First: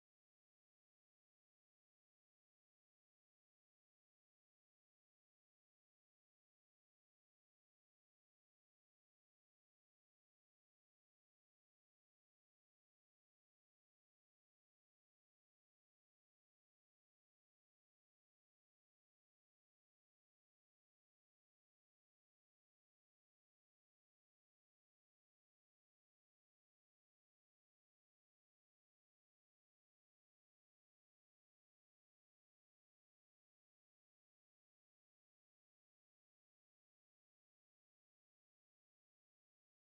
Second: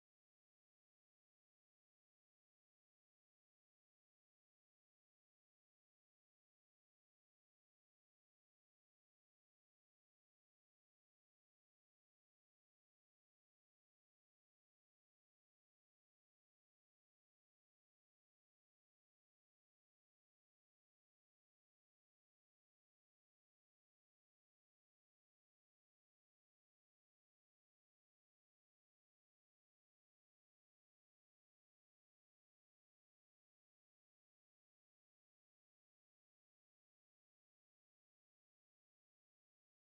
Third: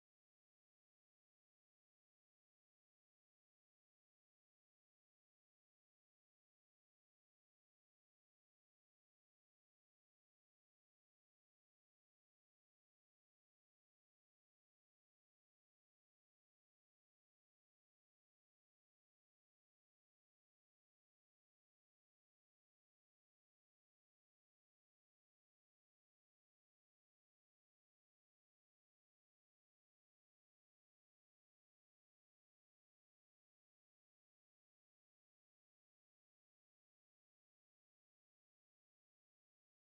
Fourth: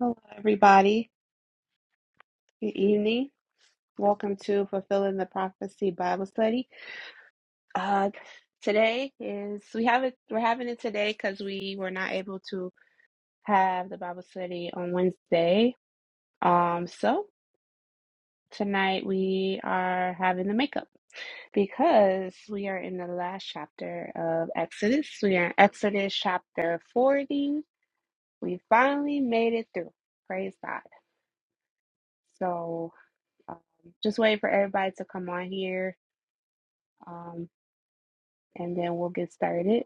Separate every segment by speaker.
Speaker 1: Hello, everybody. Good evening. Welcome to Fulfilling the Prophecy Bible Study. Uh, today is we have it. We're having it today because we were not able to have the Bible study on Wednesday. Um, so tonight we are having the makeup because we are in the last chapter of Exodus. We are in Exodus chapter forty. We finally made it through. Praise God. So um, just wait for everybody to come on here um, and then we'll get started.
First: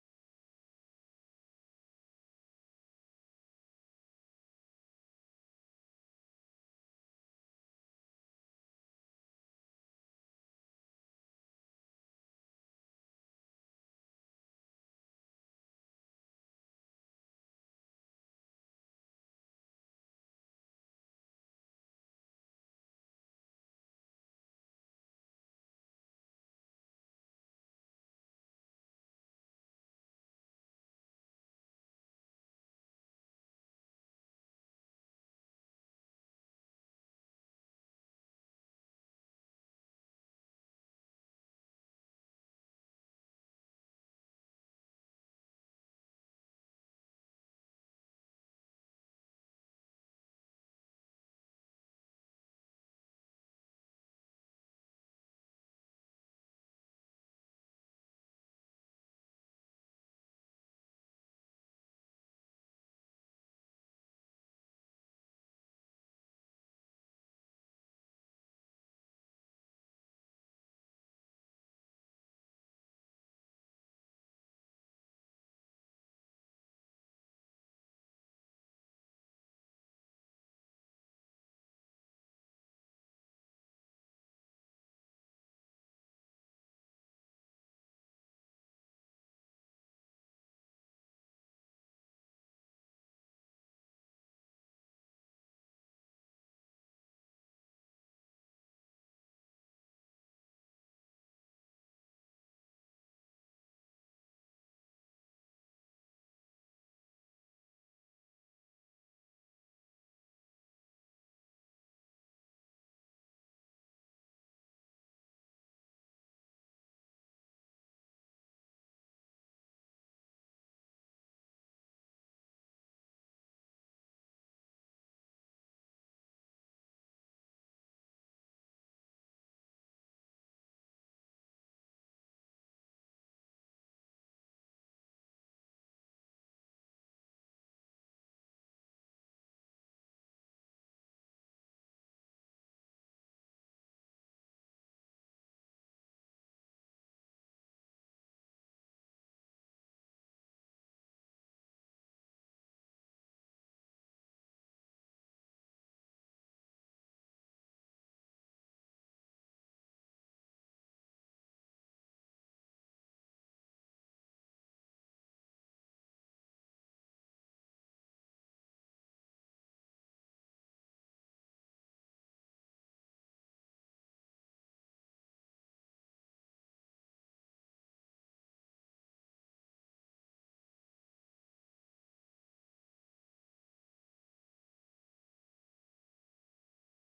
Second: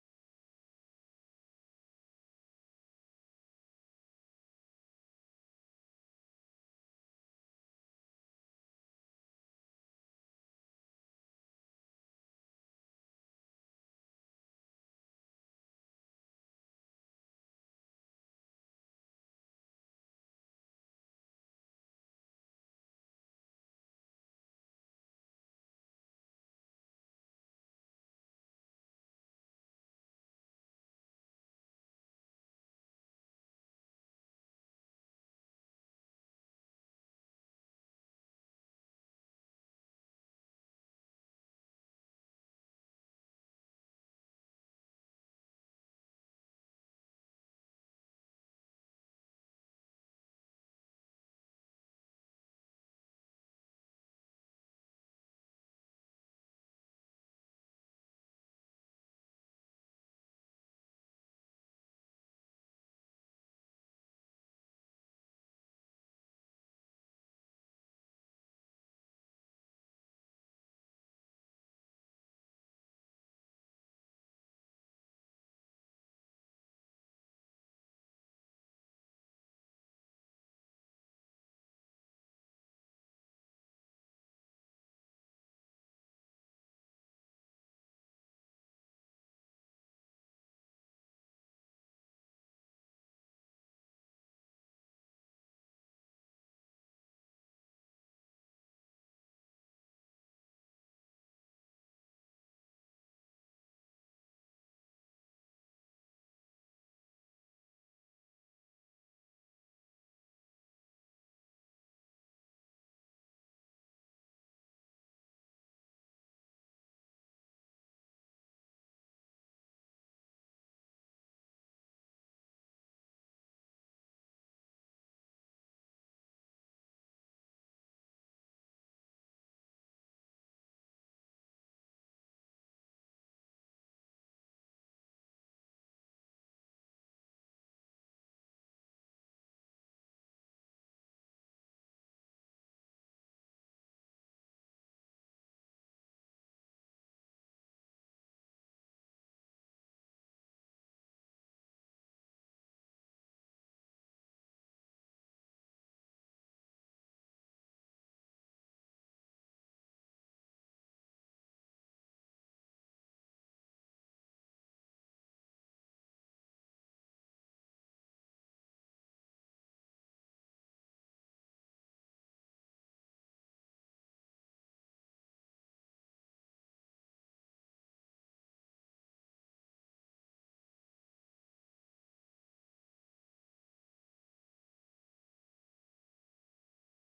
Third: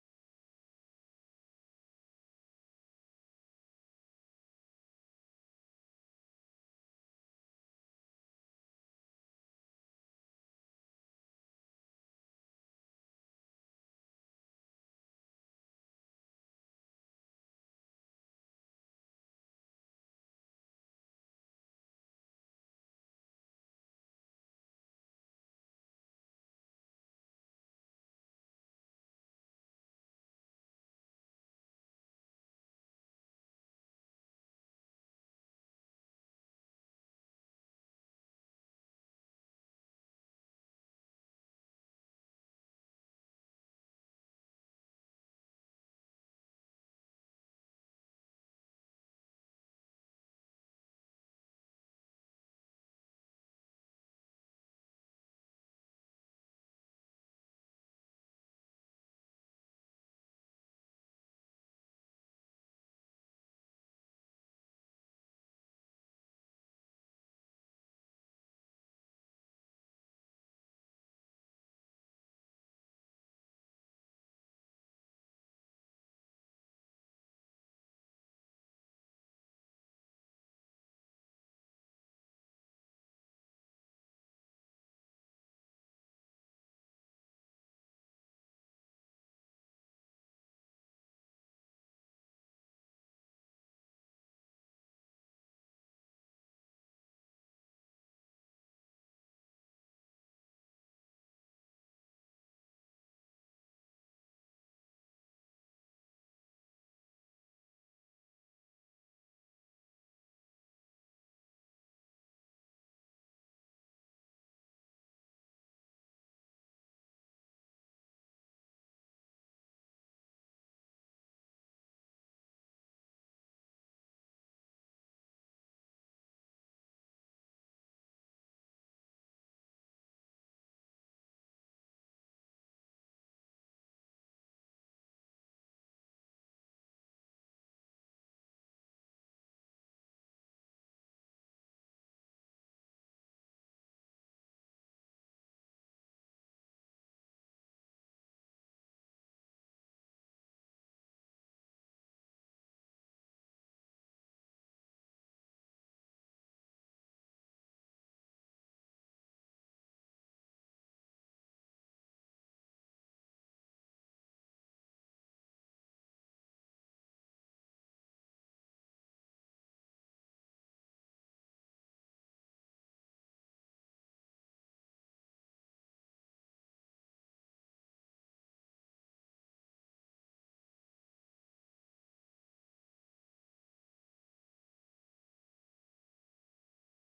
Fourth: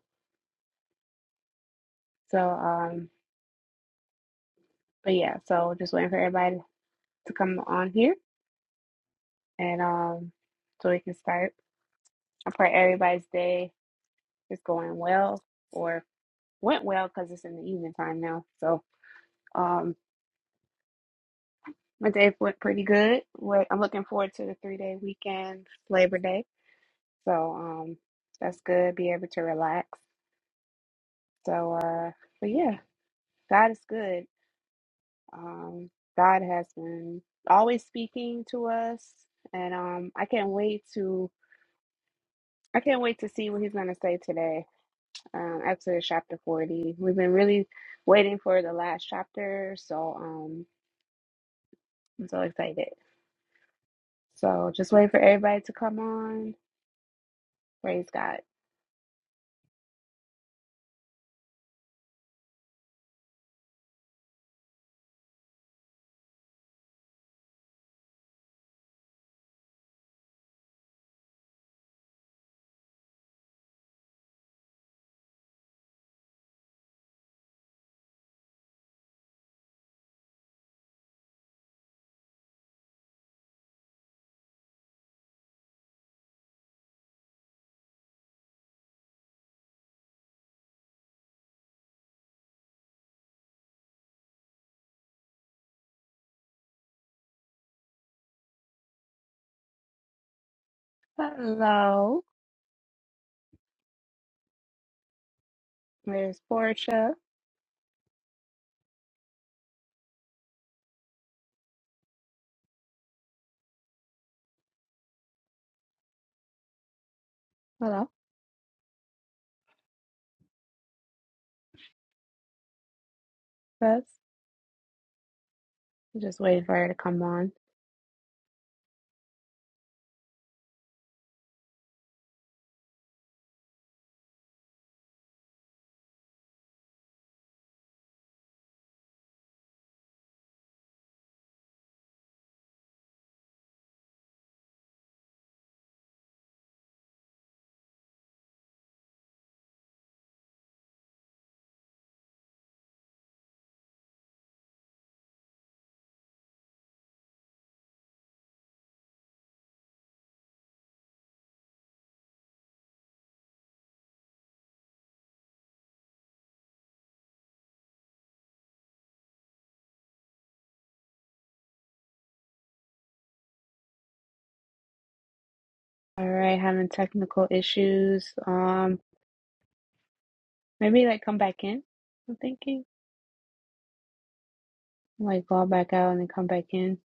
Speaker 1: So, um, but yeah, so just waiting for everybody to come on here, and um, so we can start. I pray everybody's day is going well or went well because it's in the evening time now. So, um, my day went pretty good. Wait, I'm looking forward to the three day weekend, Labor Day. So, um, that's good. Be able to relax. So, uh, but yeah, God is good. Um, God has been always speaking to us, and um, I can't wait to I can't wait to see what He's going to say today. Um, Exodus chapter forty. We've been really waiting for the last chapter, so um, I'm so excited. So just wait for everybody to come on. Praise God. Hello, there's Portia. Hello, Bess. Just waiting for her to come on. All right, having technical issues. Um, maybe like come back in. I'm thinking. Like go back out and then come back in.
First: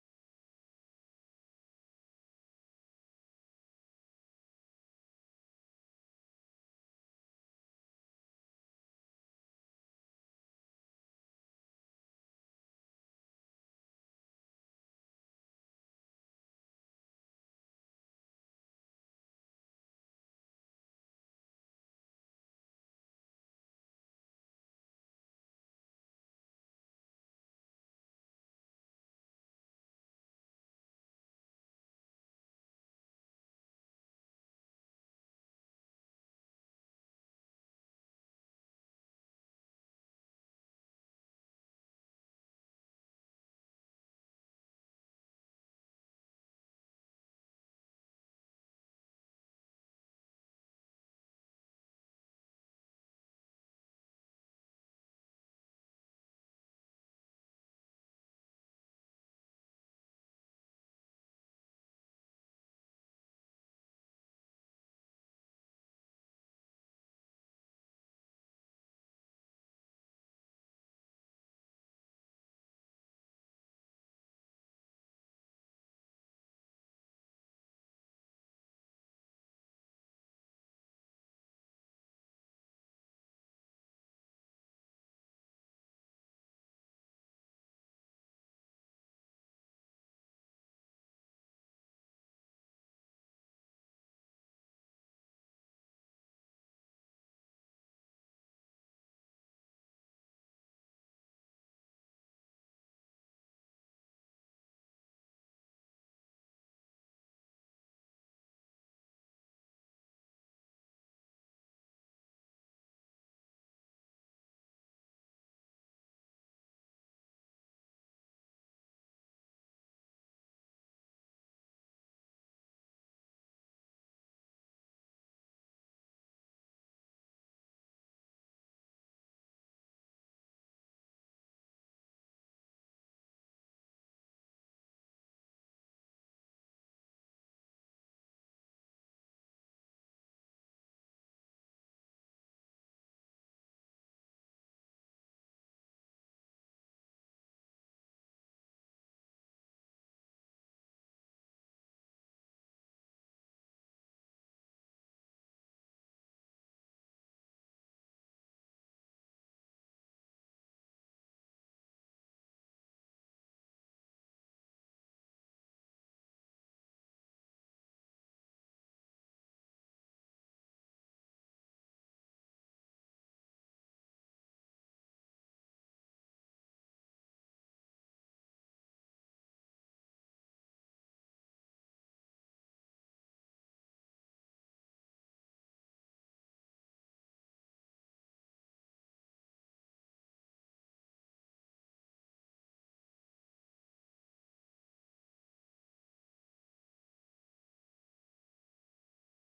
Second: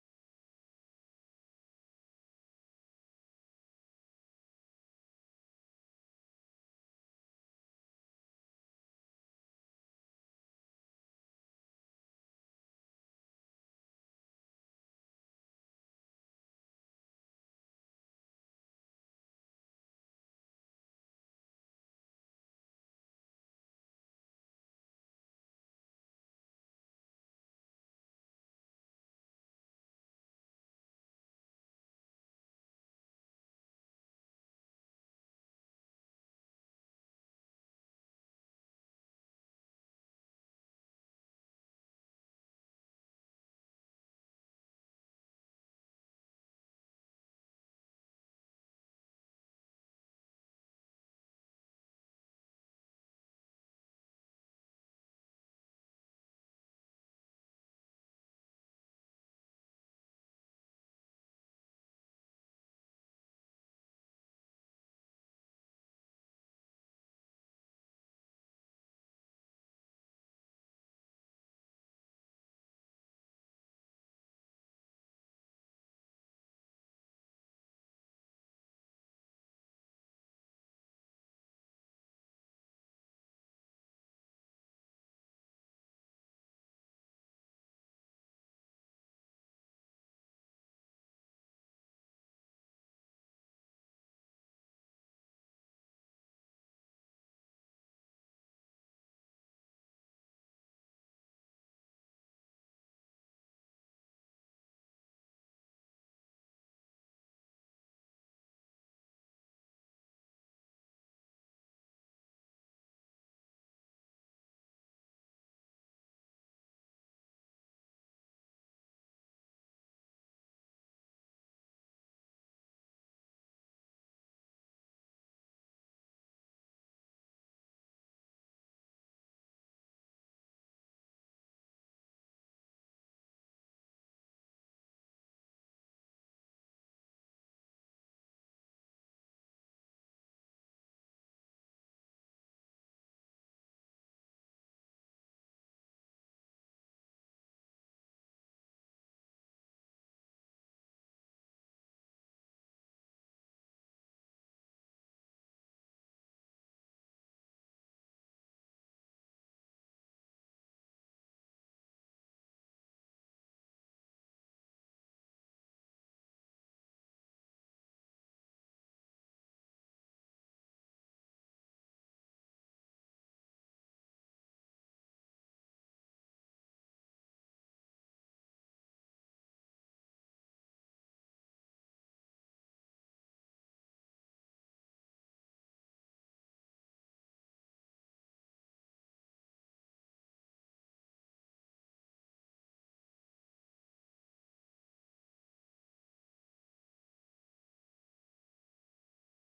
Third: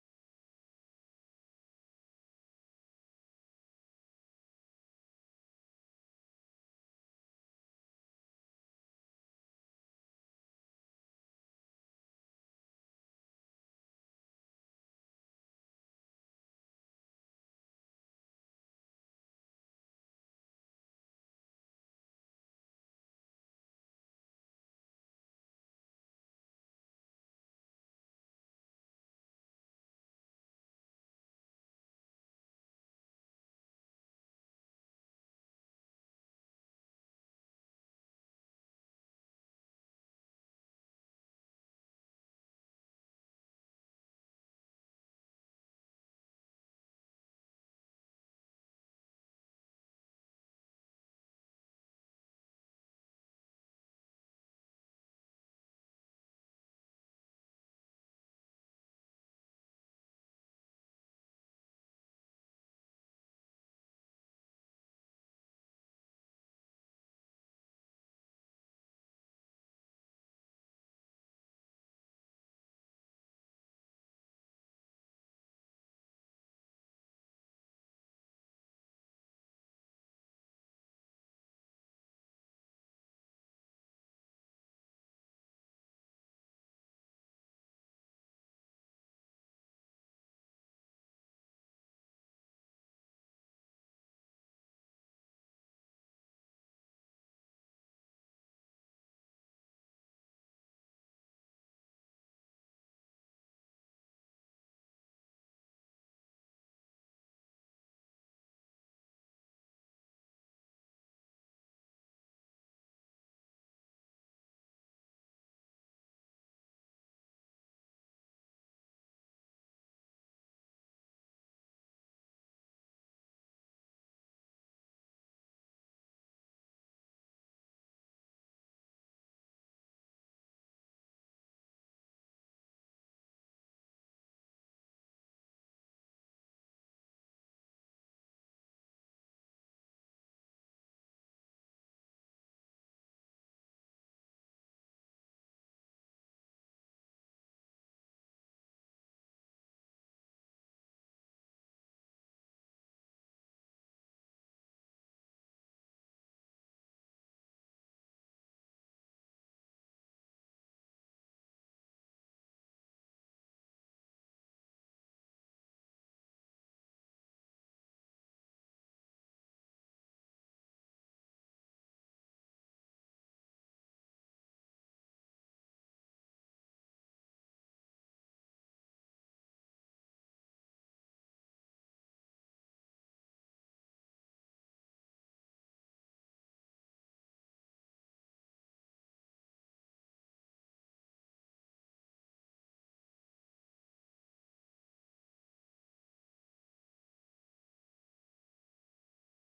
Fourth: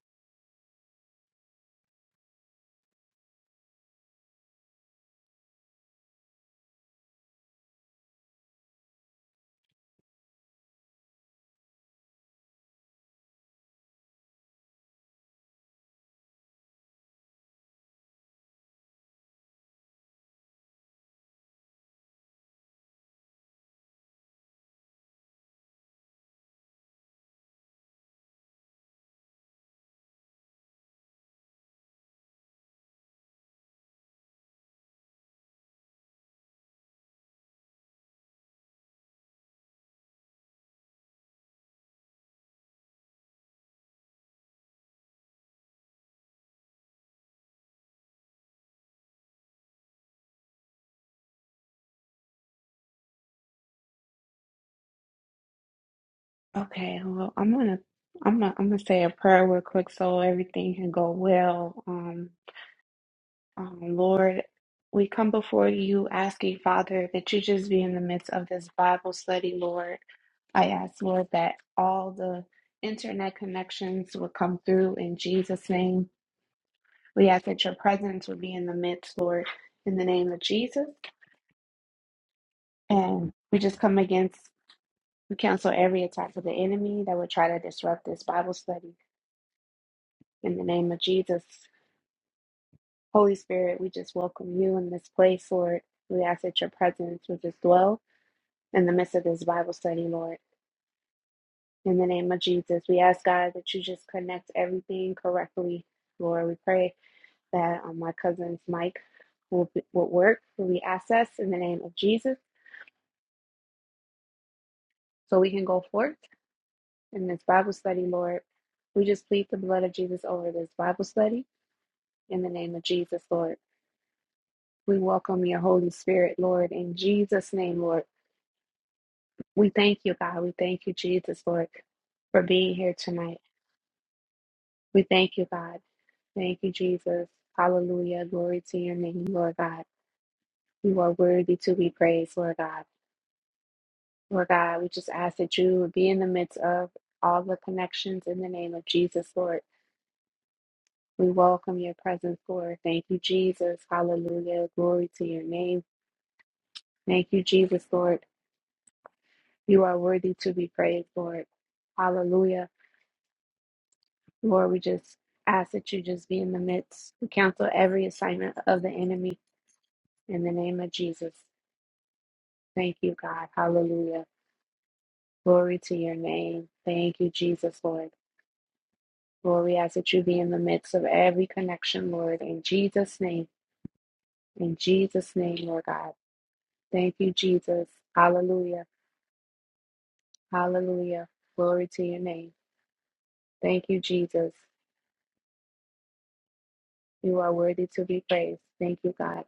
Speaker 1: Okay, well, I'm gonna I'm gonna, I'm gonna say a prayer real quick so everything can go well. Um, um, Lord, we come before you asking, Father, that you just be in the midst of this Bible study, Lord. I ask, Lord, that all the internet connections would come through in Jesus' name. We ask that your presence would be in the midst, Lord, in the name of Jesus. And we just come against We cancel every attack of the enemy that would try to disrupt this Bible study. In the name of Jesus, Holy Spirit, we just welcome you in this place, Lord. We ask that your presence would just dwell in the midst of this Bible study, Lord. In the name of Jesus, we ask God that you just connect everything correctly, Lord. We pray that um, my cousin's mic will, be, will work, will be accessed in the name of Jesus, so we can go forth in this Bible study, Lord. We just plead the blood of Jesus over this Bible study. in the name of Jesus, Lord. We welcome your Holy Spirit, Lord, in Jesus' name, Lord. We thank you, God. We thank you, Jesus, Lord, for being here tonight. We thank you, God. Thank you, Jesus. Hallelujah. Glory to your name, Lord God. You are worthy to be praised, Lord God. Lord God, we just ask that you would be in the midst of all the connections in the name of Jesus, Lord. We welcome your presence, Lord. Thank you, Jesus. Hallelujah. Glory to your name. Thank you, Jesus, Lord. You are worthy to be praised, Lord. Hallelujah. Lord, we just ask that you just be in the midst. We cancel every assignment of the enemy in the name of Jesus. Thank you, God. Hallelujah. Glory to your name. Thank you, Jesus, Lord. Lord, we ask that you be in the midst of every connection, Lord, in Jesus' name. In Jesus' name, Lord God. Thank you, Jesus. Hallelujah. Hallelujah. Glory to your name. Thank you, Jesus. You are worthy to be praised. Thank you, God.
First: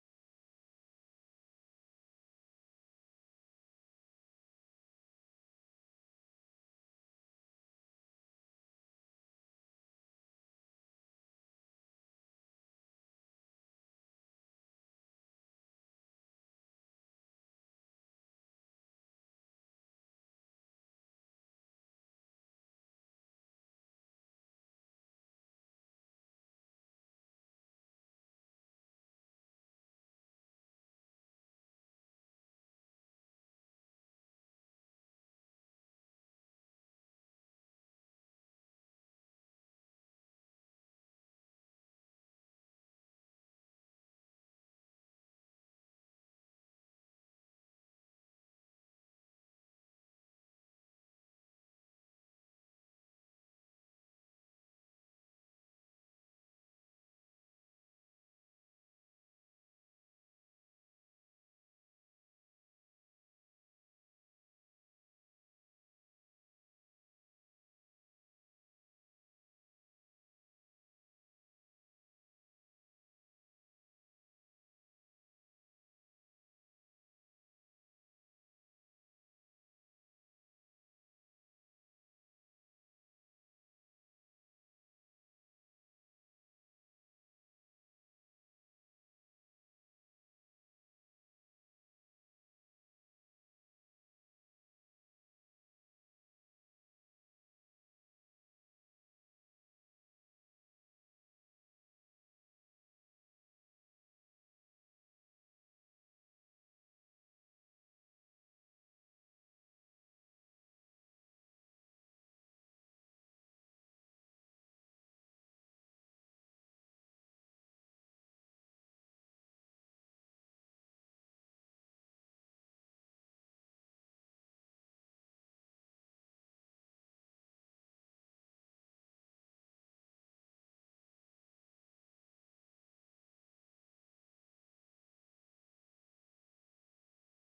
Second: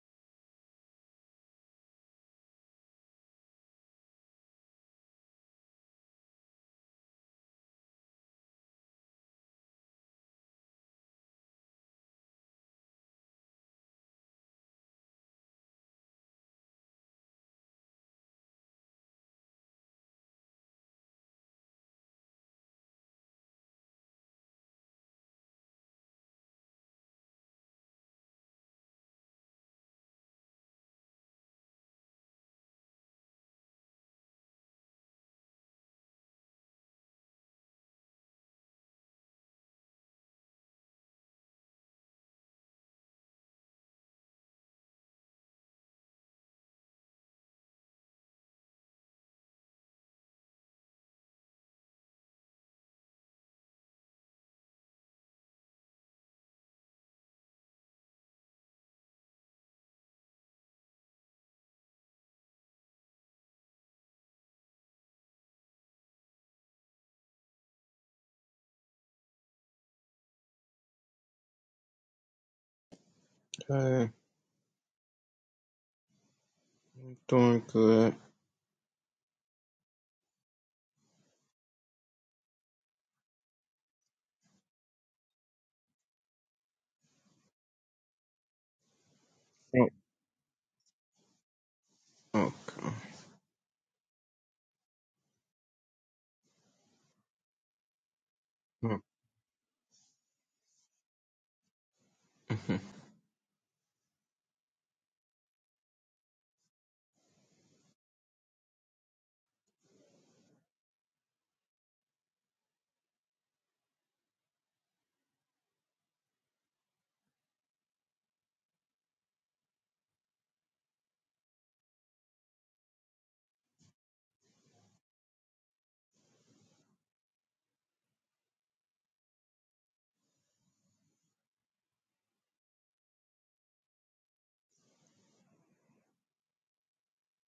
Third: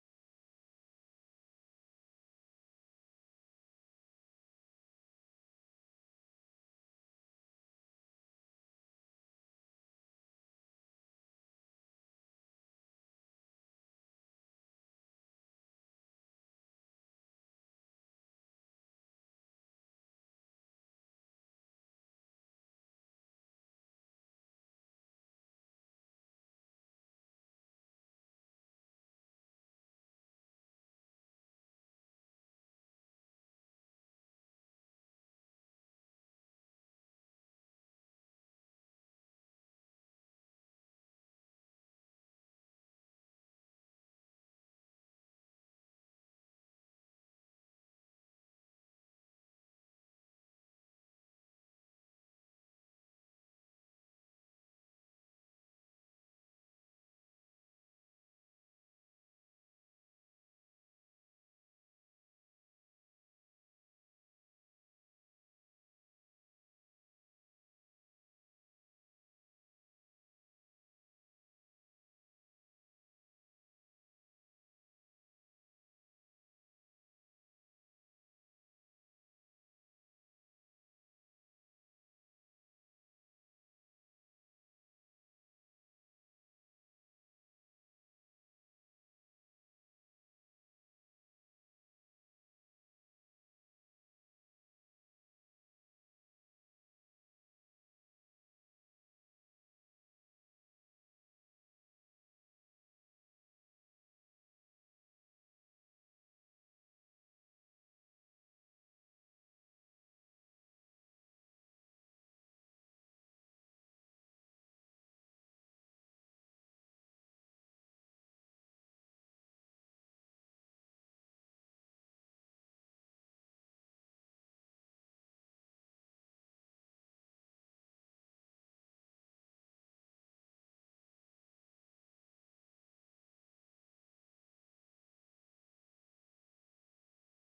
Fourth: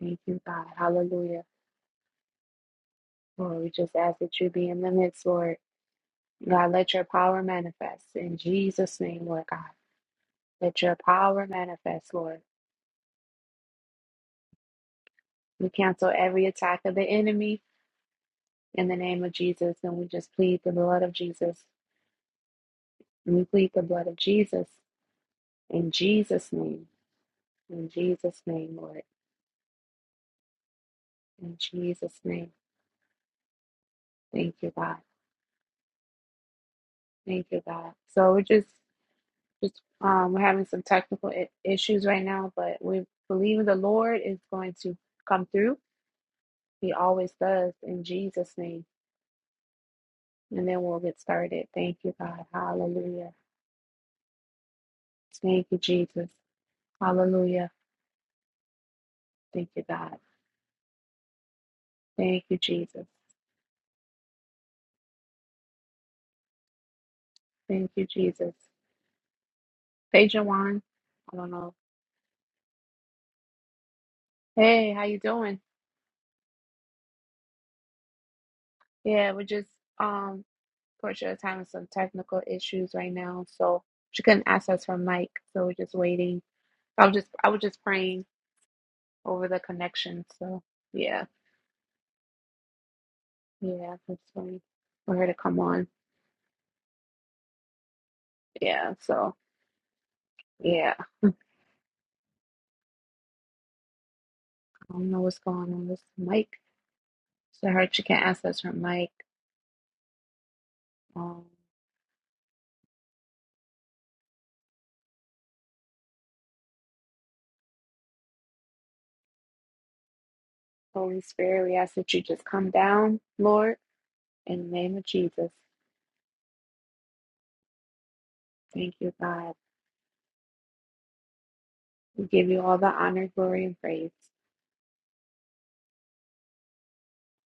Speaker 1: Thank you, God. Hallelujah. Lord, we just ask that you be in the midst, Lord. God, let your power manifest in Jesus' name, Lord God. Let your power manifest, Lord. We cancel every attack of the enemy in the name of Jesus, and we just plead the blood of Jesus. And we plead the blood of Jesus in Jesus' name. In Jesus' name, Lord. In Jesus' name. Thank you, God. Thank you, God. So we're just Just um, we're having some technical I- issues right now, but we believe the Lord is going to come through. He always does in Jesus' name. And then we'll get started. Thank you, God. Hallelujah. Thank you, Jesus. Hallelujah. Thank you, God. Thank you, Jesus. Thank you, Jesus. Hey, Jawan. I don't know.
Speaker 2: Uh,
Speaker 1: Hey, how you doing?
Speaker 2: doing good.
Speaker 1: Yeah, we're just um, Portia is having some technical issues right now, so she couldn't access her mic, so we're just waiting. I was just I was just praying over the
Speaker 2: Oh,
Speaker 1: connection. So yeah,
Speaker 2: okay.
Speaker 1: yeah, that's funny for her to come on. Yeah,
Speaker 2: Amen.
Speaker 1: so yeah, I don't know what's going on with Mike. So I heard she can't access her mic. Um, Holy Spirit, we ask that you just come down, Lord, in the name of Jesus. Thank you, God. We give you all the honor, glory, and praise.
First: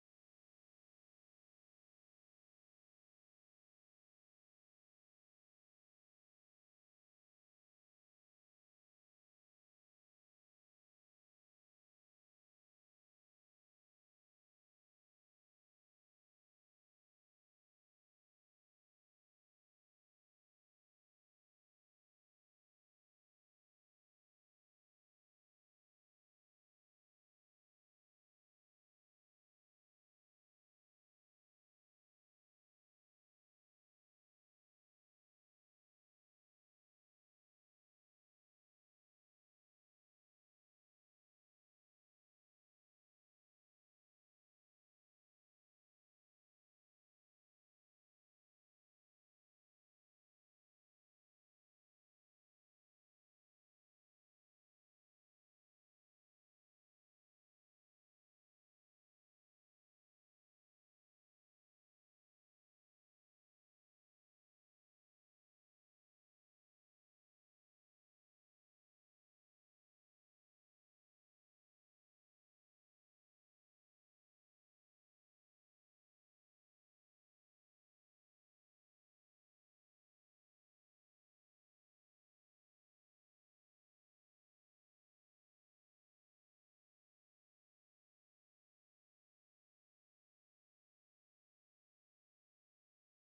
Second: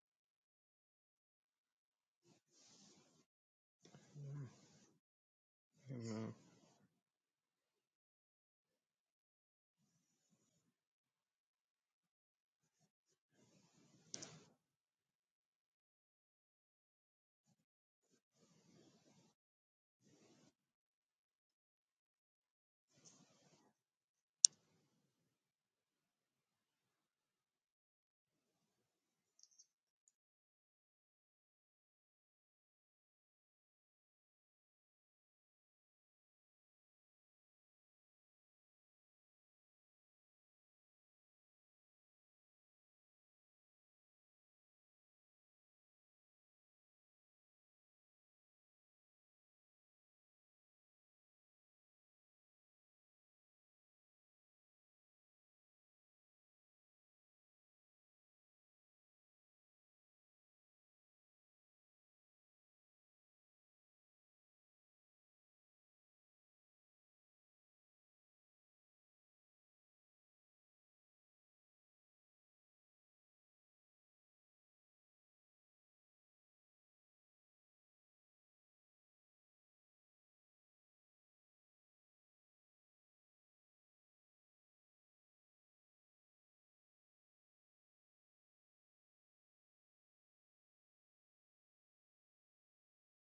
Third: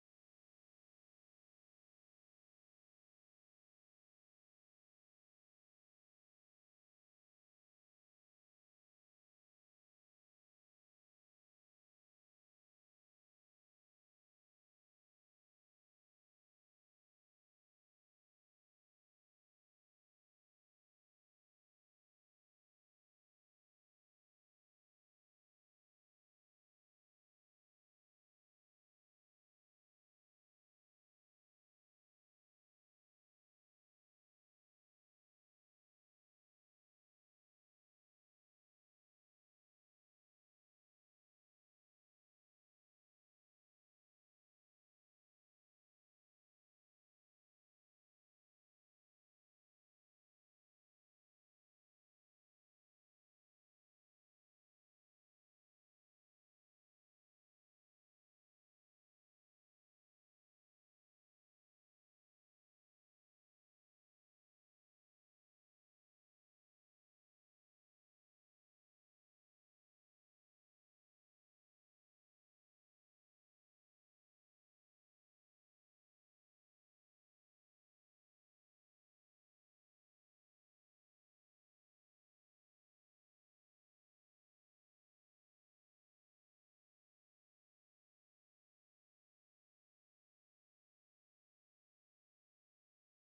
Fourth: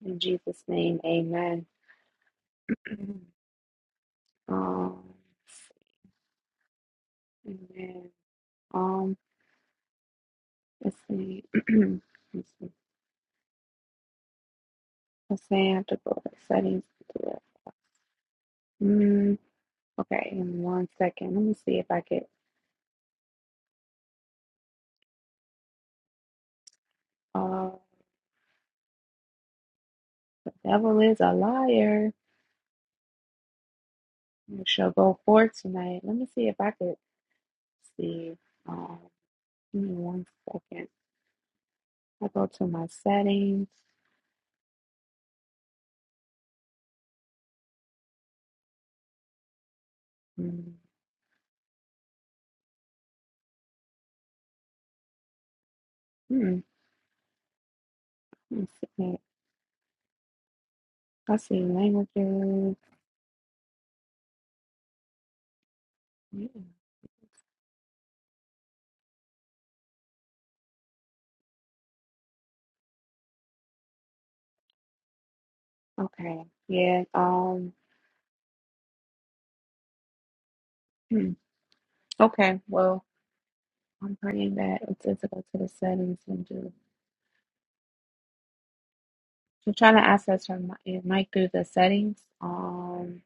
Speaker 1: In Jesus' name, amen. Um, amen. Um, let's see. let's see. Let's see. I have to go to settings. Mm. Okay, in one second. Let me see if I could. Oh, the devil is a liar. It shall go forth tonight. Let me see if I could see. Um, give me one second. I go to my settings. Mm, hmm, let me see. I see languages. Yeah. Okay. Yeah. Um. hmm, Okay. Well, I'm praying that it says to go to the settings and do. So I'm trying to access her mi- it might through the settings. Um.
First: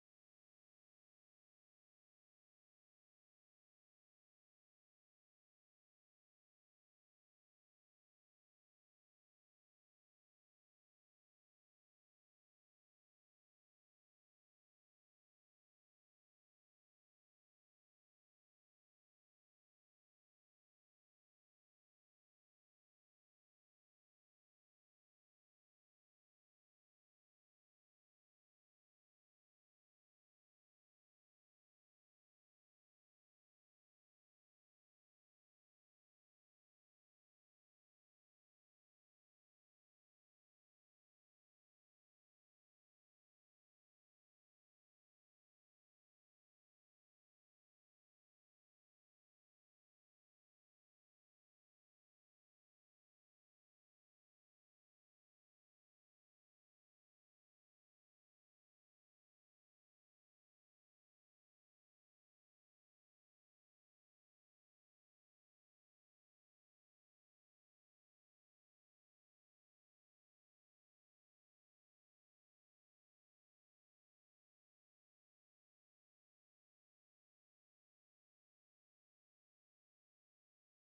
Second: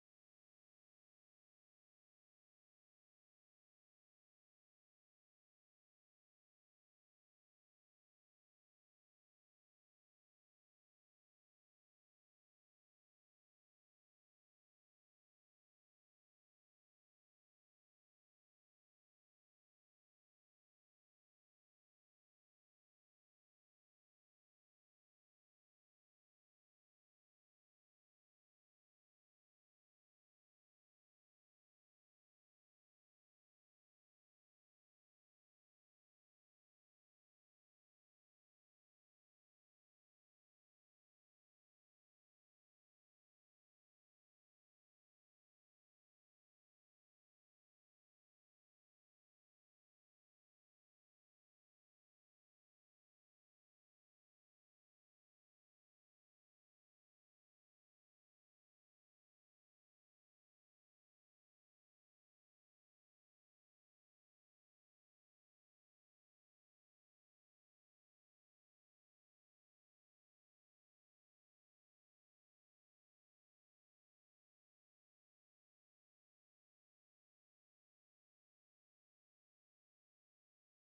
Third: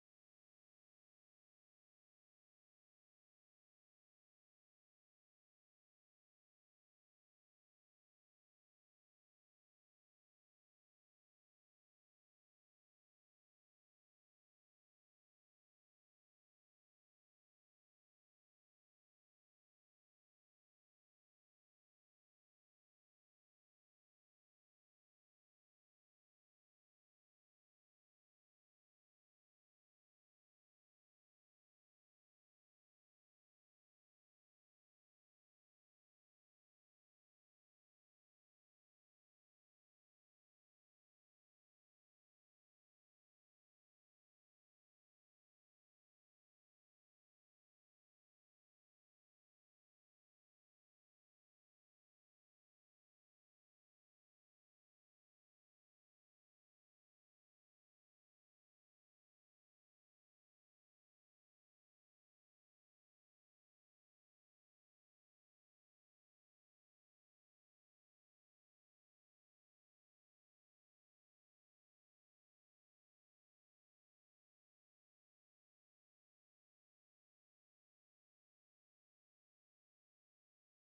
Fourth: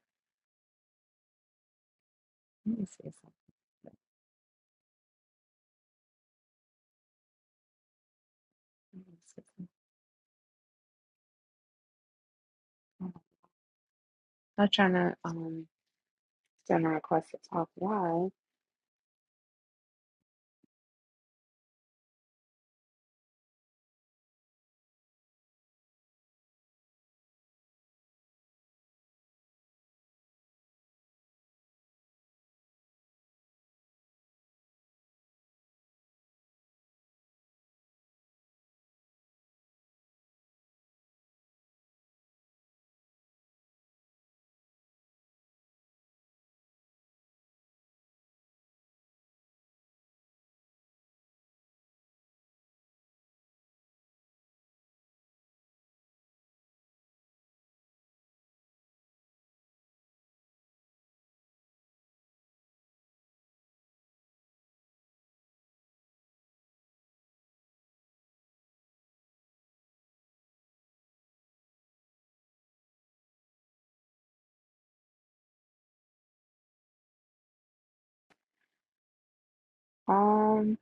Speaker 1: Let me see something. I'm not trying to um send a request to talk live. Um,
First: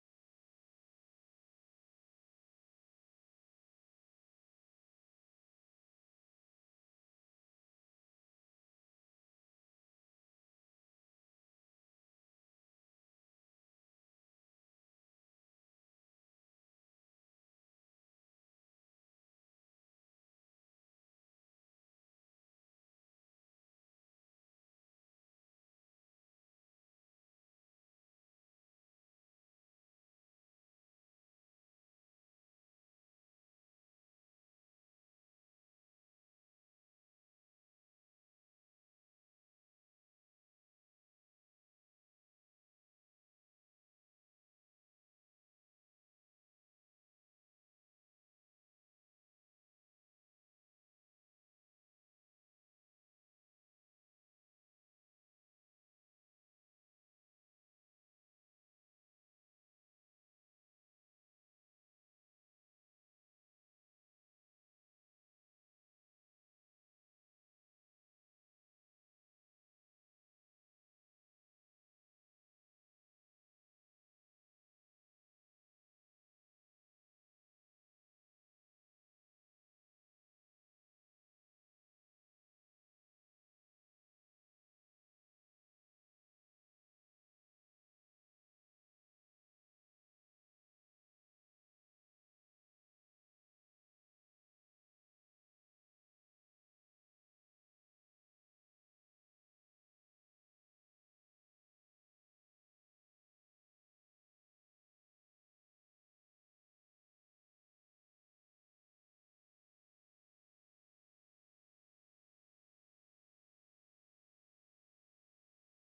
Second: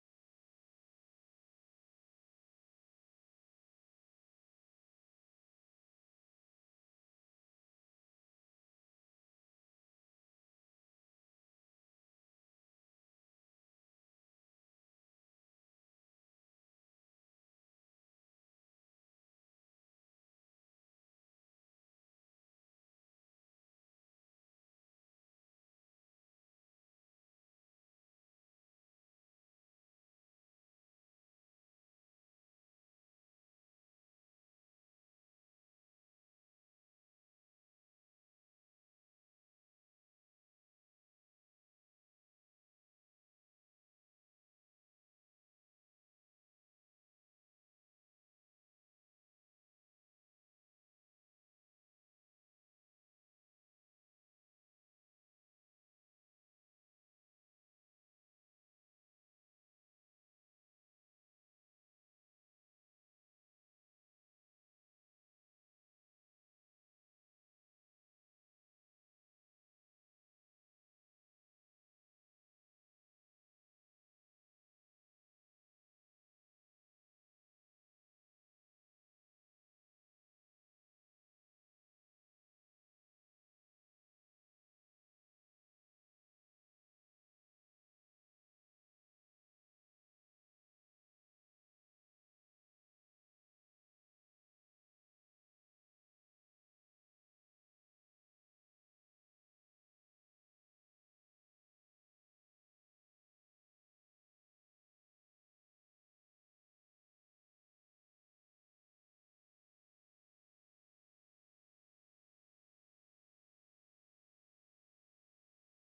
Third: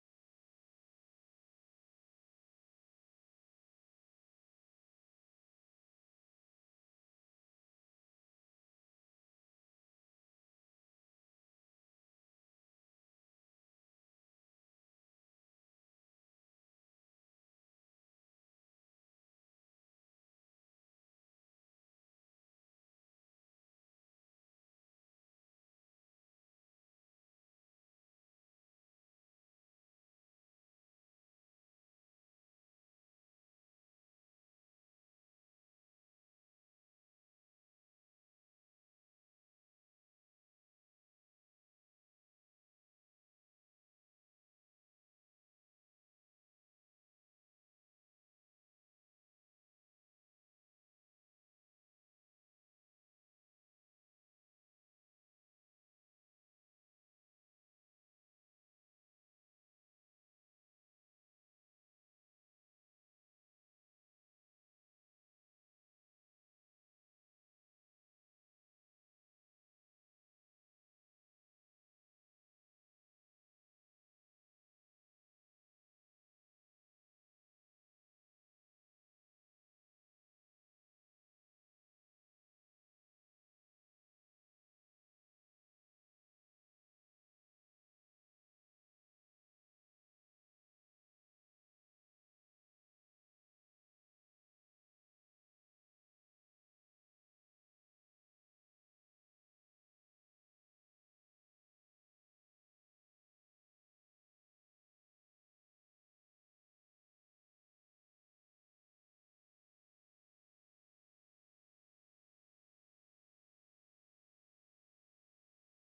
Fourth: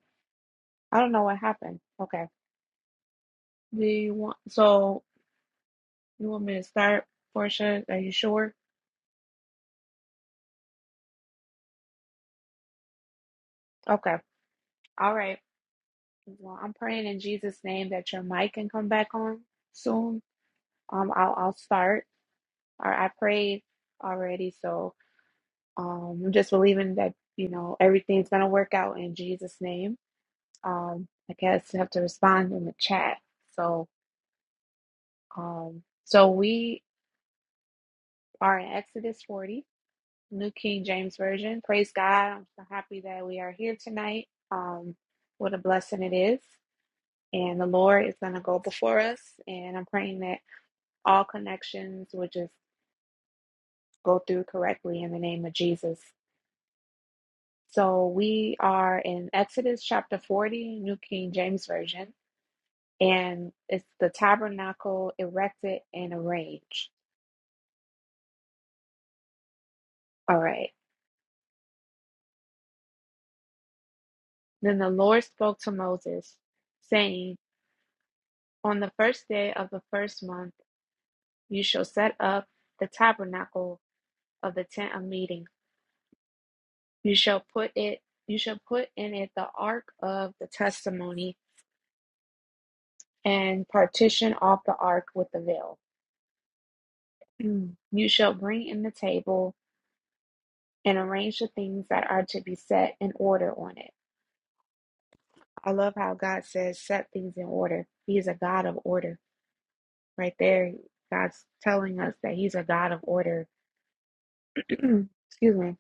Speaker 1: I don't know what happened. Okay. Do you want so you want me to start, Portia? Are you sure? Okay. All right. Well, I'm praying in Jesus' name that your mic can come back on soon. Um, I'll I'll start. Or I prayed already, so um, I'm just believing that you know everything's gonna work out in Jesus' name. Um, I guess you have to respond in the chat. So um, so we are in Exodus 40, New King James Version. Praise God. I'm so happy that we are here tonight. Um, what a blessing it is. And the Lord is going to go before us. And I'm praying that all connections will just go through correctly in the name of Jesus. So we are in Exodus chapter 40, New King James Version. And it's the tabernacle erected and arranged. All right. Then the Lord spoke to Moses, saying, On the first day of the first month, you shall set up the tabernacle of the tent of meeting. You shall put it, you shall put in it the ark of the testimony and partition off the ark with the veil. You shall bring in the table and arrange the things that are to be set in order on it. I love how God says set things in order. He is a God of order. Right there, God's telling us that He's a God of order. Excuse me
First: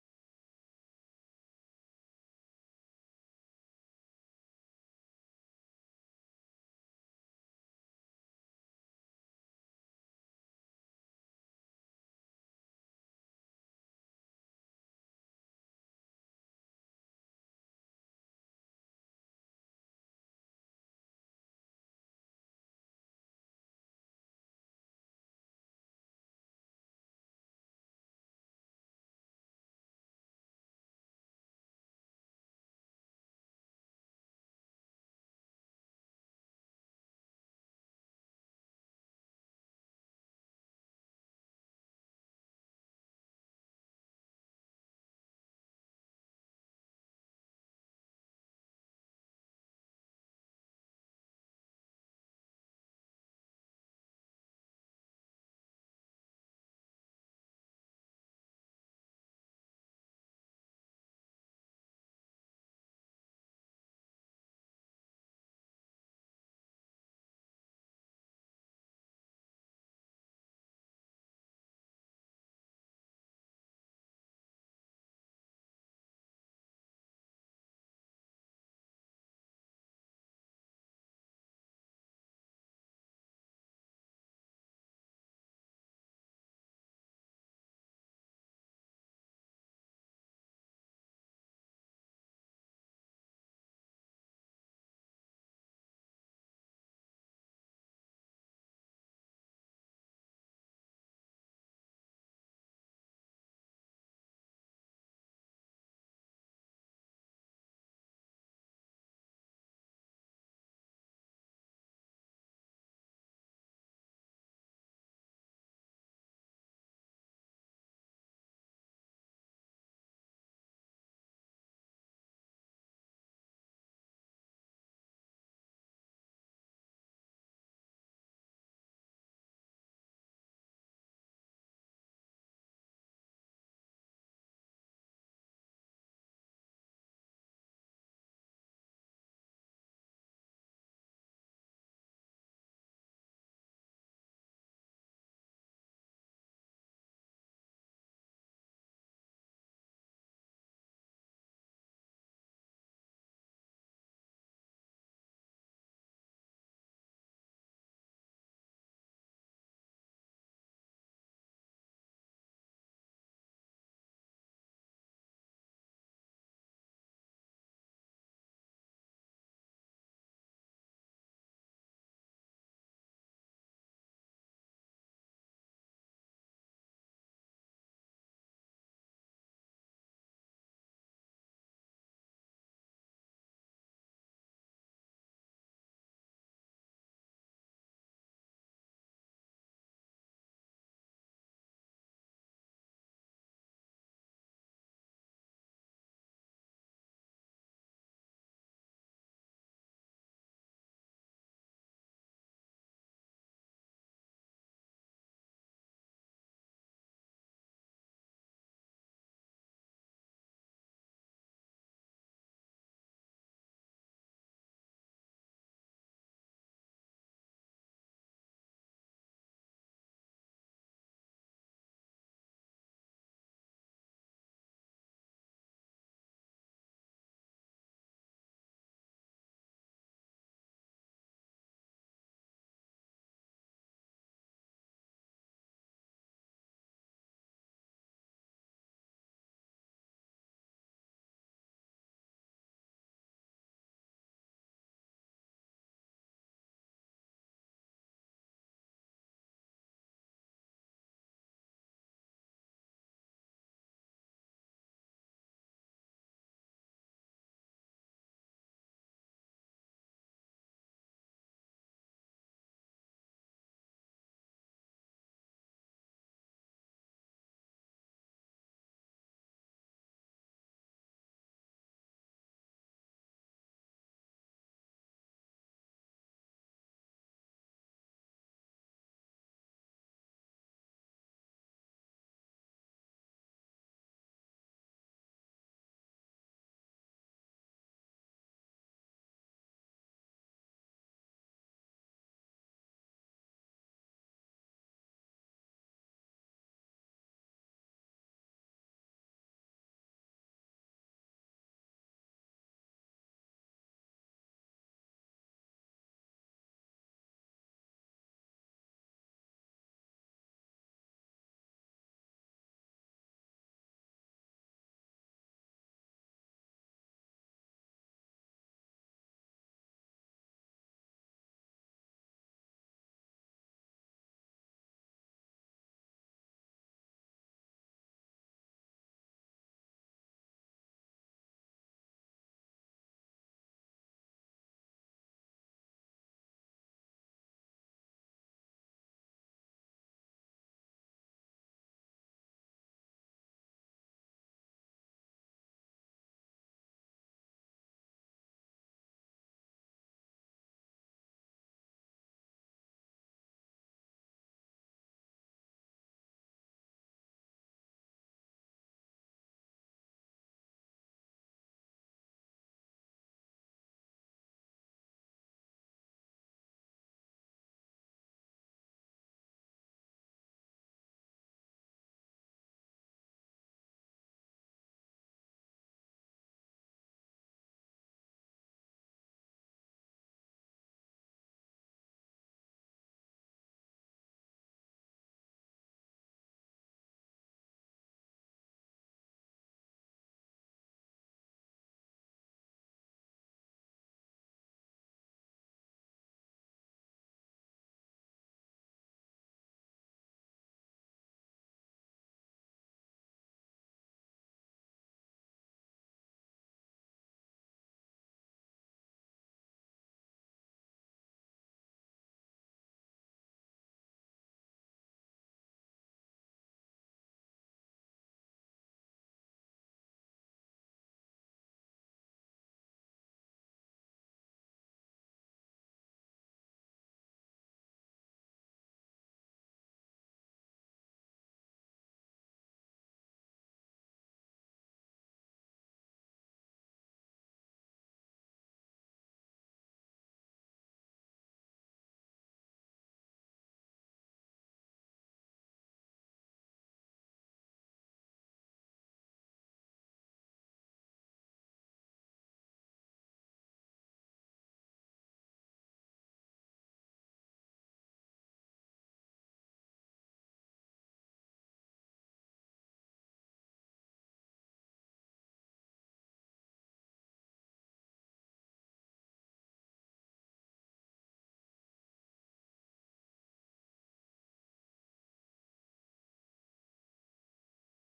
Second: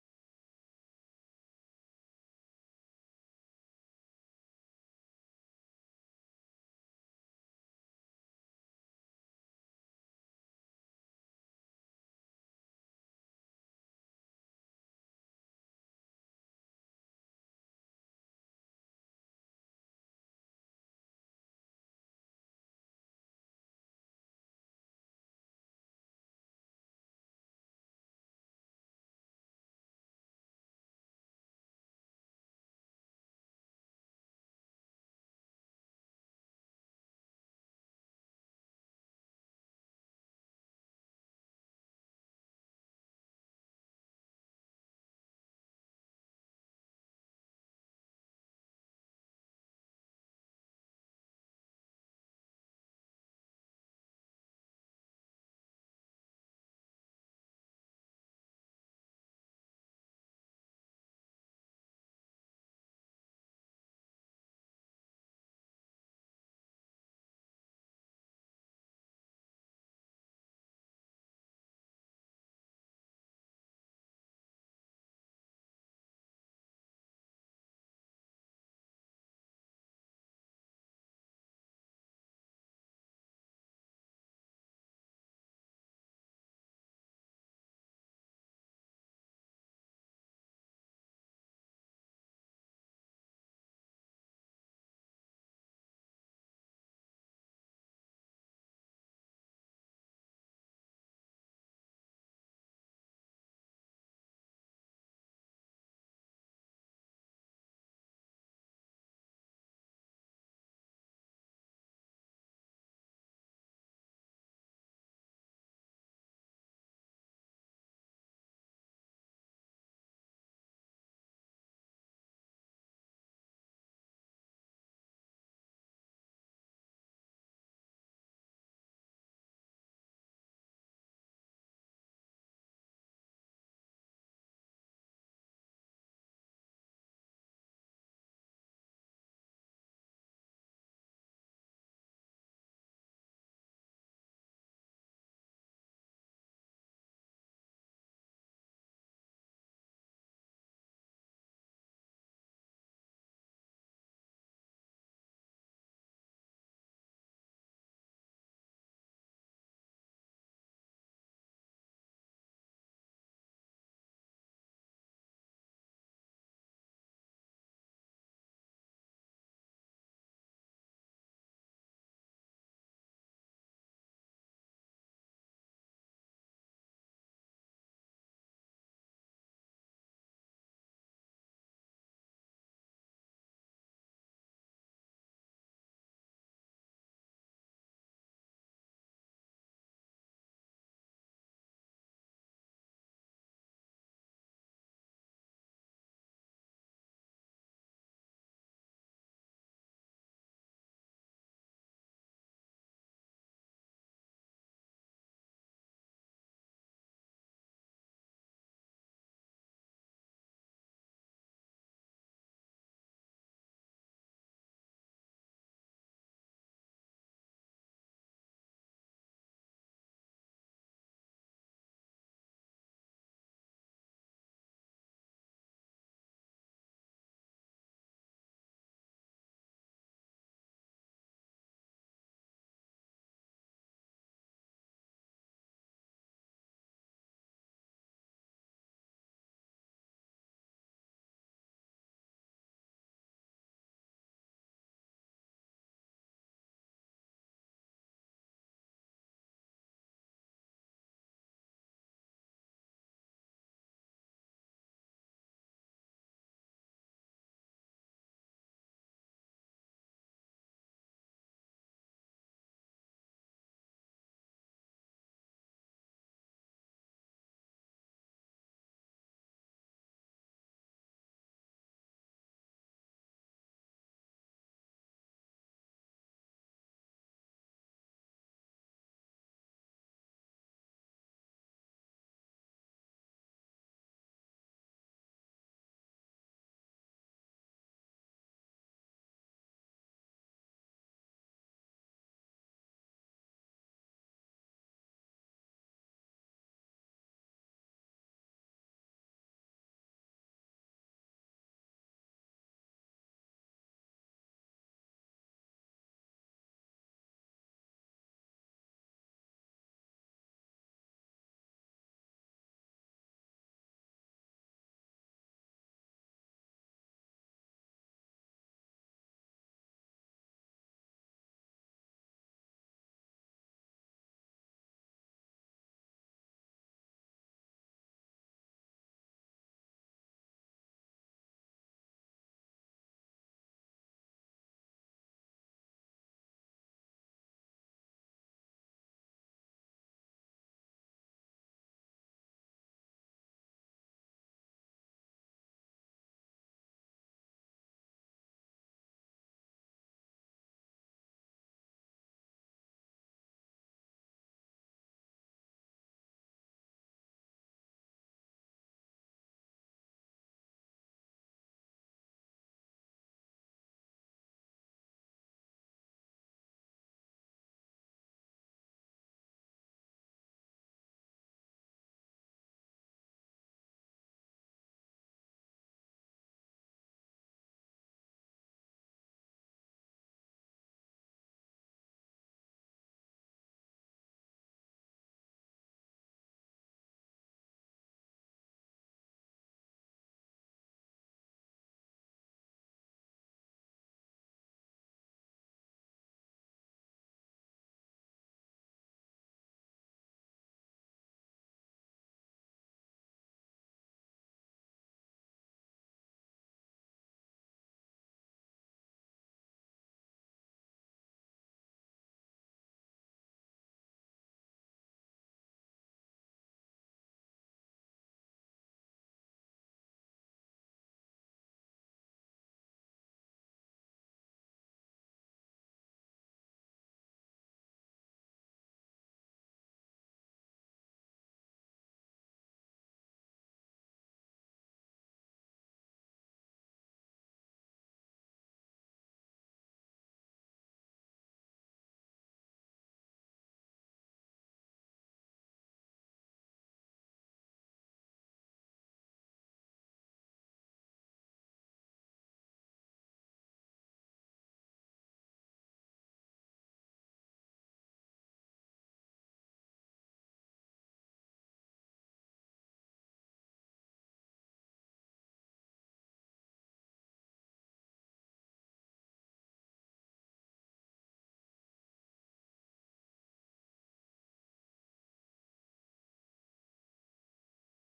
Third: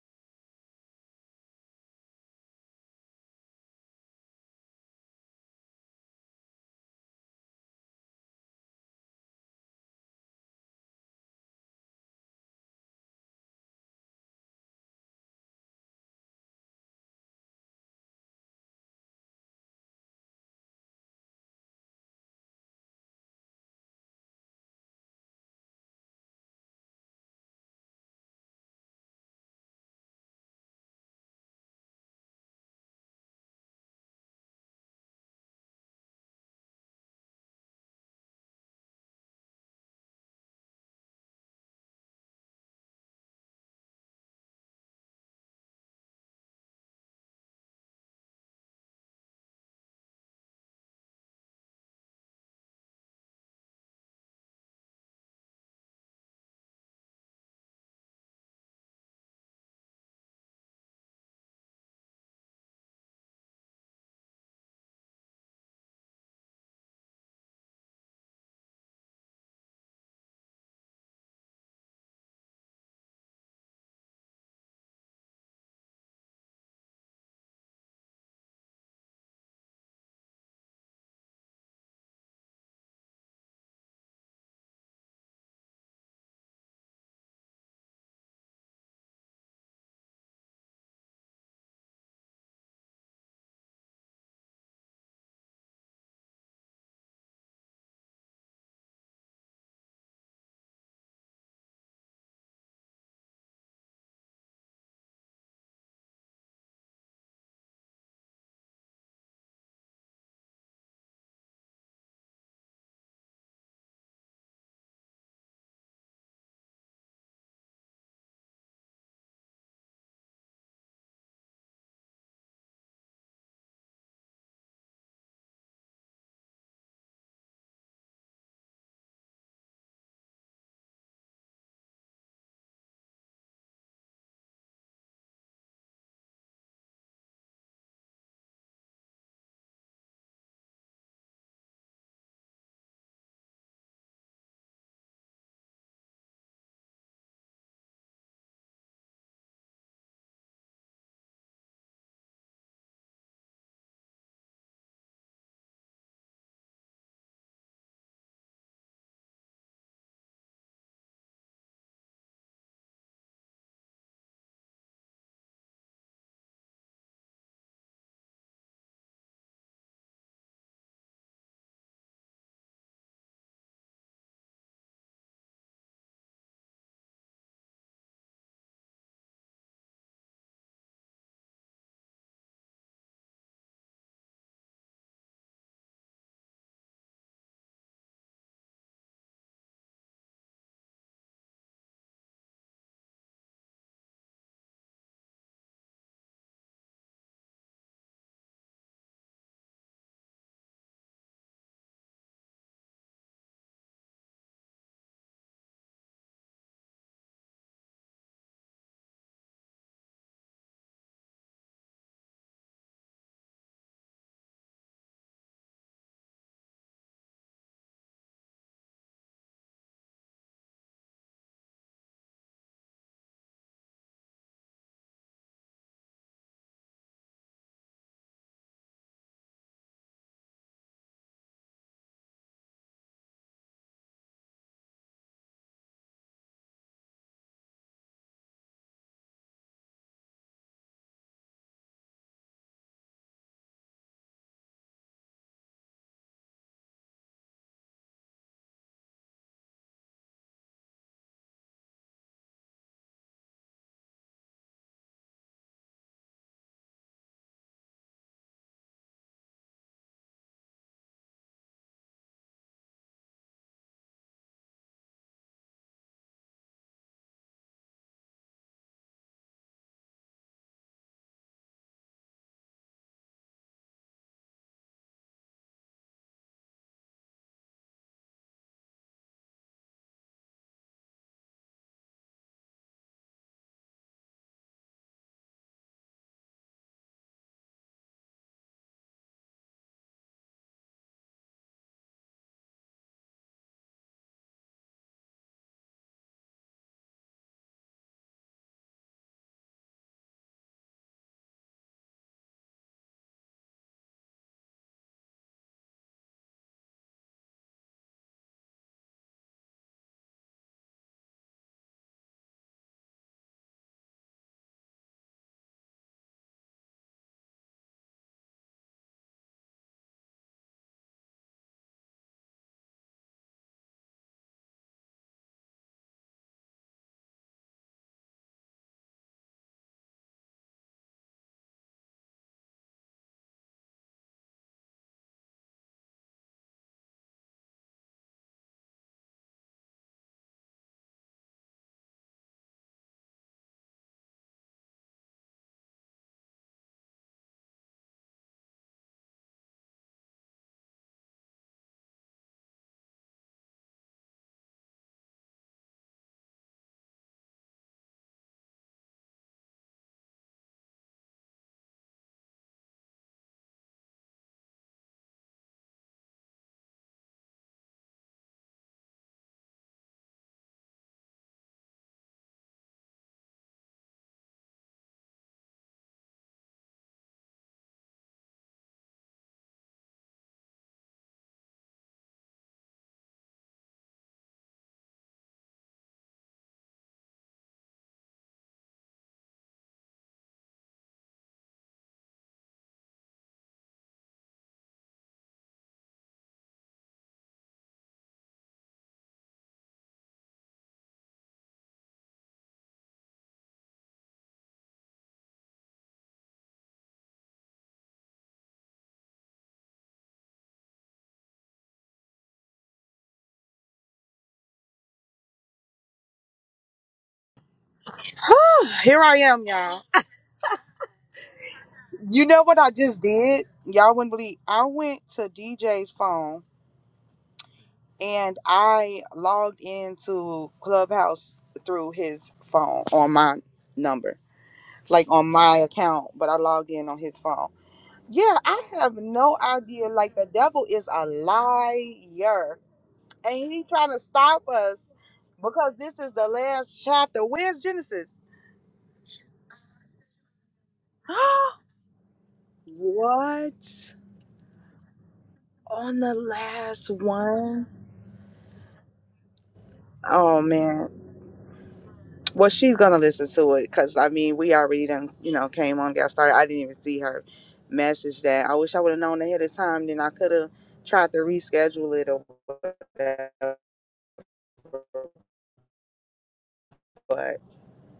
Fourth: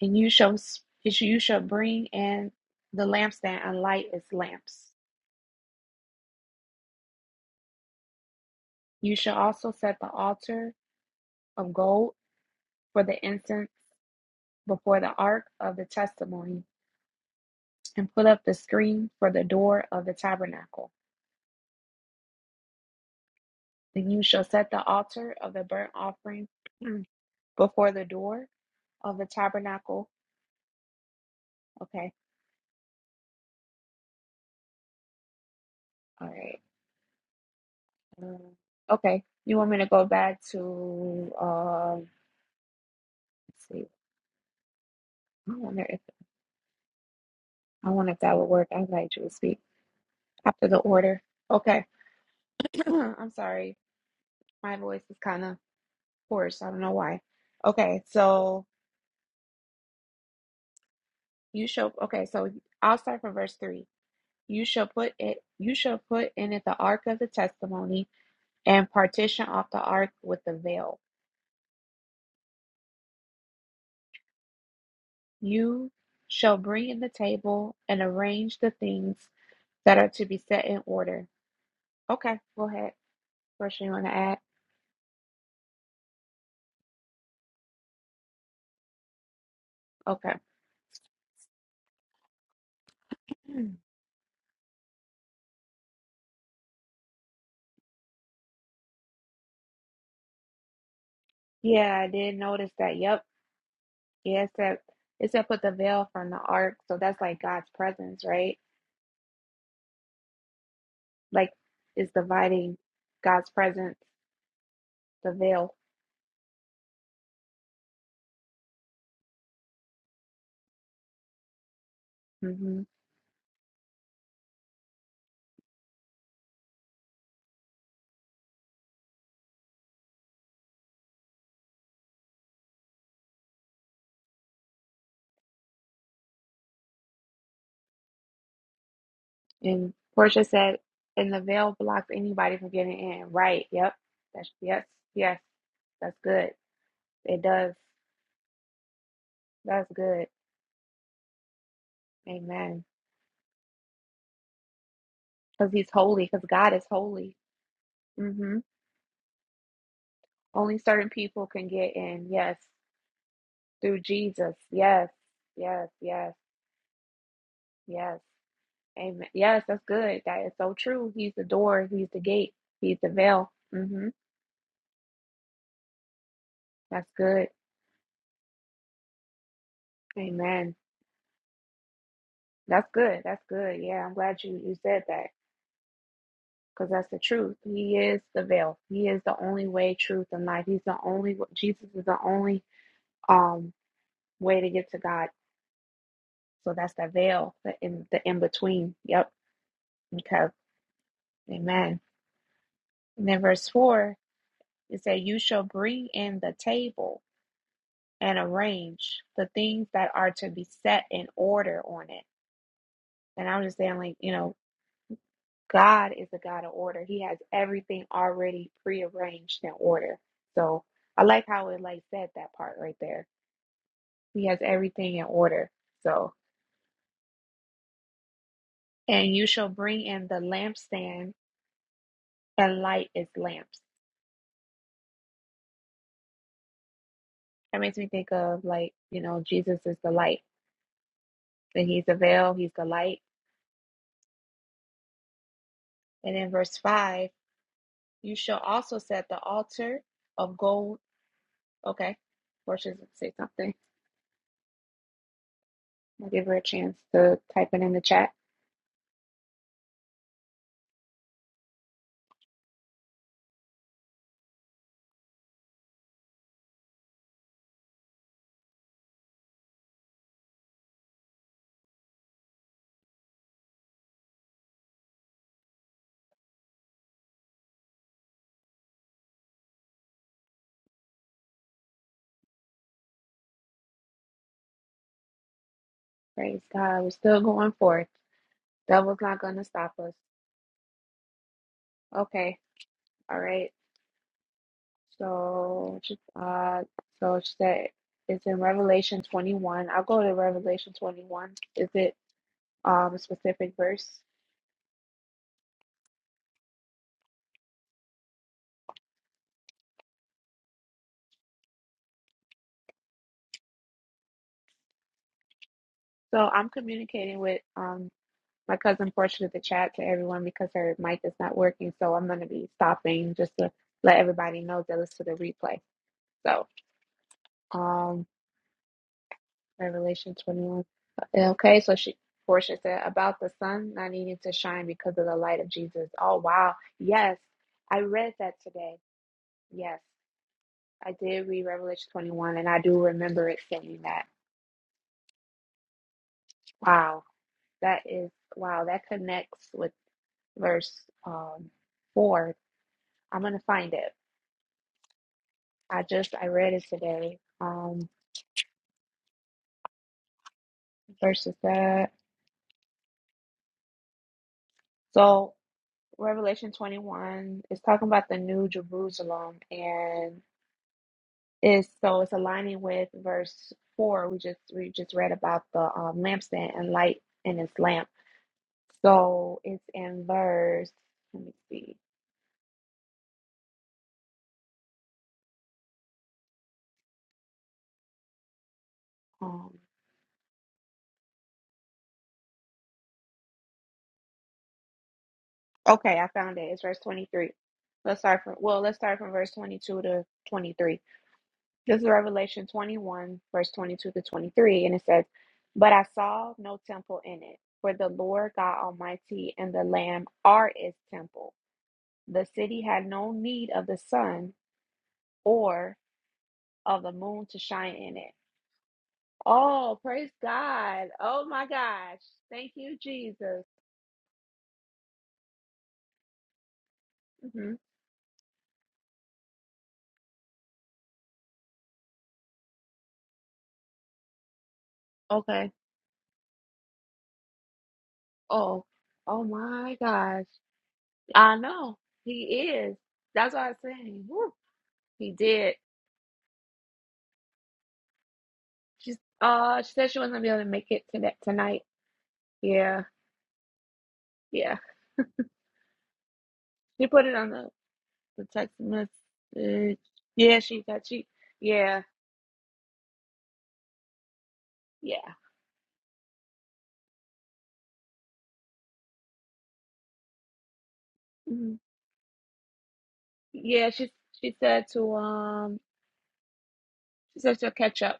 Speaker 1: and you shall s- you shall bring in the lampstand and light its lamps. You shall also set the altar of gold for the incense before the ark of the testimony, and put up the screen for the door of the tabernacle. Then you shall set the altar of the burnt offering before the door of the tabernacle. Okay, all right. Um, okay, you want me to go back to? um let's see. I wonder if I wonder if that would work. I invite you to speak. After the order. Okay. I'm sorry. My voice is kind of hoarse. I don't know why. Okay, so you shall okay, so I'll start from verse three. You shall put it you shall put in it the ark of the testimony and partition off the ark with the veil. You shall bring in the table and arrange the things that are to be set in order. Okay, go ahead. First you want to add? Okay. Yeah, I did notice that. Yep. Yeah, it said it said put the veil from the ark, so that's like God's presence, right? Like it's dividing God's presence, the veil. hmm And Portia said, and the veil blocks anybody from getting in. Right? Yep. That's yes, yes. That's good. It does. That's good. Amen. Because He's holy. Because God is holy. hmm Only certain people can get in. Yes, through Jesus. Yes, yes, yes, yes. Amen. Yes, that's good. That is so true. He's the door. He's the gate. He's the veil. hmm That's good. Amen. That's good. That's good. Yeah, I'm glad you you said that because that's the truth. He is the veil. He is the only way, truth, and life. He's the only. Jesus is the only um way to get to God. So that's the veil, the in the in between. Yep. Okay. Amen. And then verse four, it says, "You shall bring in the table." and arrange the things that are to be set in order on it. And I'm just saying, like, you know, God is a God of order. He has everything already prearranged in order. So I like how it like said that part right there. He has everything in order. So and you shall bring in the lampstand and light its lamps. That makes me think of like, you know, Jesus is the light. And he's the veil, he's the light. And in verse five, you shall also set the altar of gold Okay. Portia's gonna say something. I'll give her a chance to type it in the chat. Praise God. We're still going forth. Devil's not gonna stop us. Okay. All right. So she uh so she said it's in Revelation twenty one. I'll go to Revelation twenty one. Is it um a specific verse? So I'm communicating with um my cousin Portia to the chat to everyone because her mic is not working. So I'm gonna be stopping just to let everybody know that listen to the replay. So um Revelation 21. Okay, so she Portia said about the sun not needing to shine because of the light of Jesus. Oh wow. Yes, I read that today. Yes, I did read Revelation 21 and I do remember it saying that. Wow. That is wow, that connects with verse um four. I'm gonna find it. I just I read it today. Um verses that so Revelation 21 is talking about the new Jerusalem and. is so it's aligning with verse four. We just we just read about the um, lampstand and light in its lamp. So it's in verse. Let me see. Um. Okay, I found it. It's verse twenty three. Let's start from well. Let's start from verse twenty two to twenty three. This is Revelation twenty one, verse twenty two to twenty three, and it says, "But I saw no temple in it, for the Lord God Almighty and the Lamb are its temple. The city had no need of the sun." of the moon to shine in it.
Speaker 3: Here I am,
Speaker 1: Oh,
Speaker 3: y'all.
Speaker 1: praise God. Oh my gosh.
Speaker 3: You know
Speaker 1: Thank
Speaker 3: what I
Speaker 1: you,
Speaker 3: just
Speaker 1: Jesus.
Speaker 3: did? Y'all wouldn't believe. I went to DJ's phone
Speaker 1: hmm
Speaker 3: and I logged into Clubhouse through his phone on my number, like on
Speaker 1: Okay.
Speaker 3: my account, but I logged in on his phone. Yeah, I
Speaker 1: Oh,
Speaker 3: have
Speaker 1: oh
Speaker 3: no
Speaker 1: my
Speaker 3: idea. Like
Speaker 1: gosh.
Speaker 3: the devil is a
Speaker 1: I know he
Speaker 3: liar,
Speaker 1: is. That's
Speaker 3: and
Speaker 1: what I was
Speaker 3: he trying to
Speaker 1: saying. Woo.
Speaker 3: stop us
Speaker 1: He did.
Speaker 3: because this is the last chapter. Where's Genesis?
Speaker 1: She's uh she said she wasn't gonna be able to make it to that tonight. Yeah,
Speaker 3: what
Speaker 1: yeah.
Speaker 3: on the
Speaker 1: She
Speaker 3: last
Speaker 1: put it on the,
Speaker 3: one?
Speaker 1: the text message. Yeah,
Speaker 3: Oh
Speaker 1: she got
Speaker 3: man.
Speaker 1: she yeah,
Speaker 3: Well, she's gonna listen to it because I mean, we already done,
Speaker 1: yeah.
Speaker 3: you know, came on, got started. I didn't even see her message that. I wish I would have known ahead of time, then I could have tried to
Speaker 1: Mhm.
Speaker 3: reschedule it or whatever.
Speaker 1: Yeah, she she said to um she
Speaker 3: But
Speaker 1: said she'll catch up.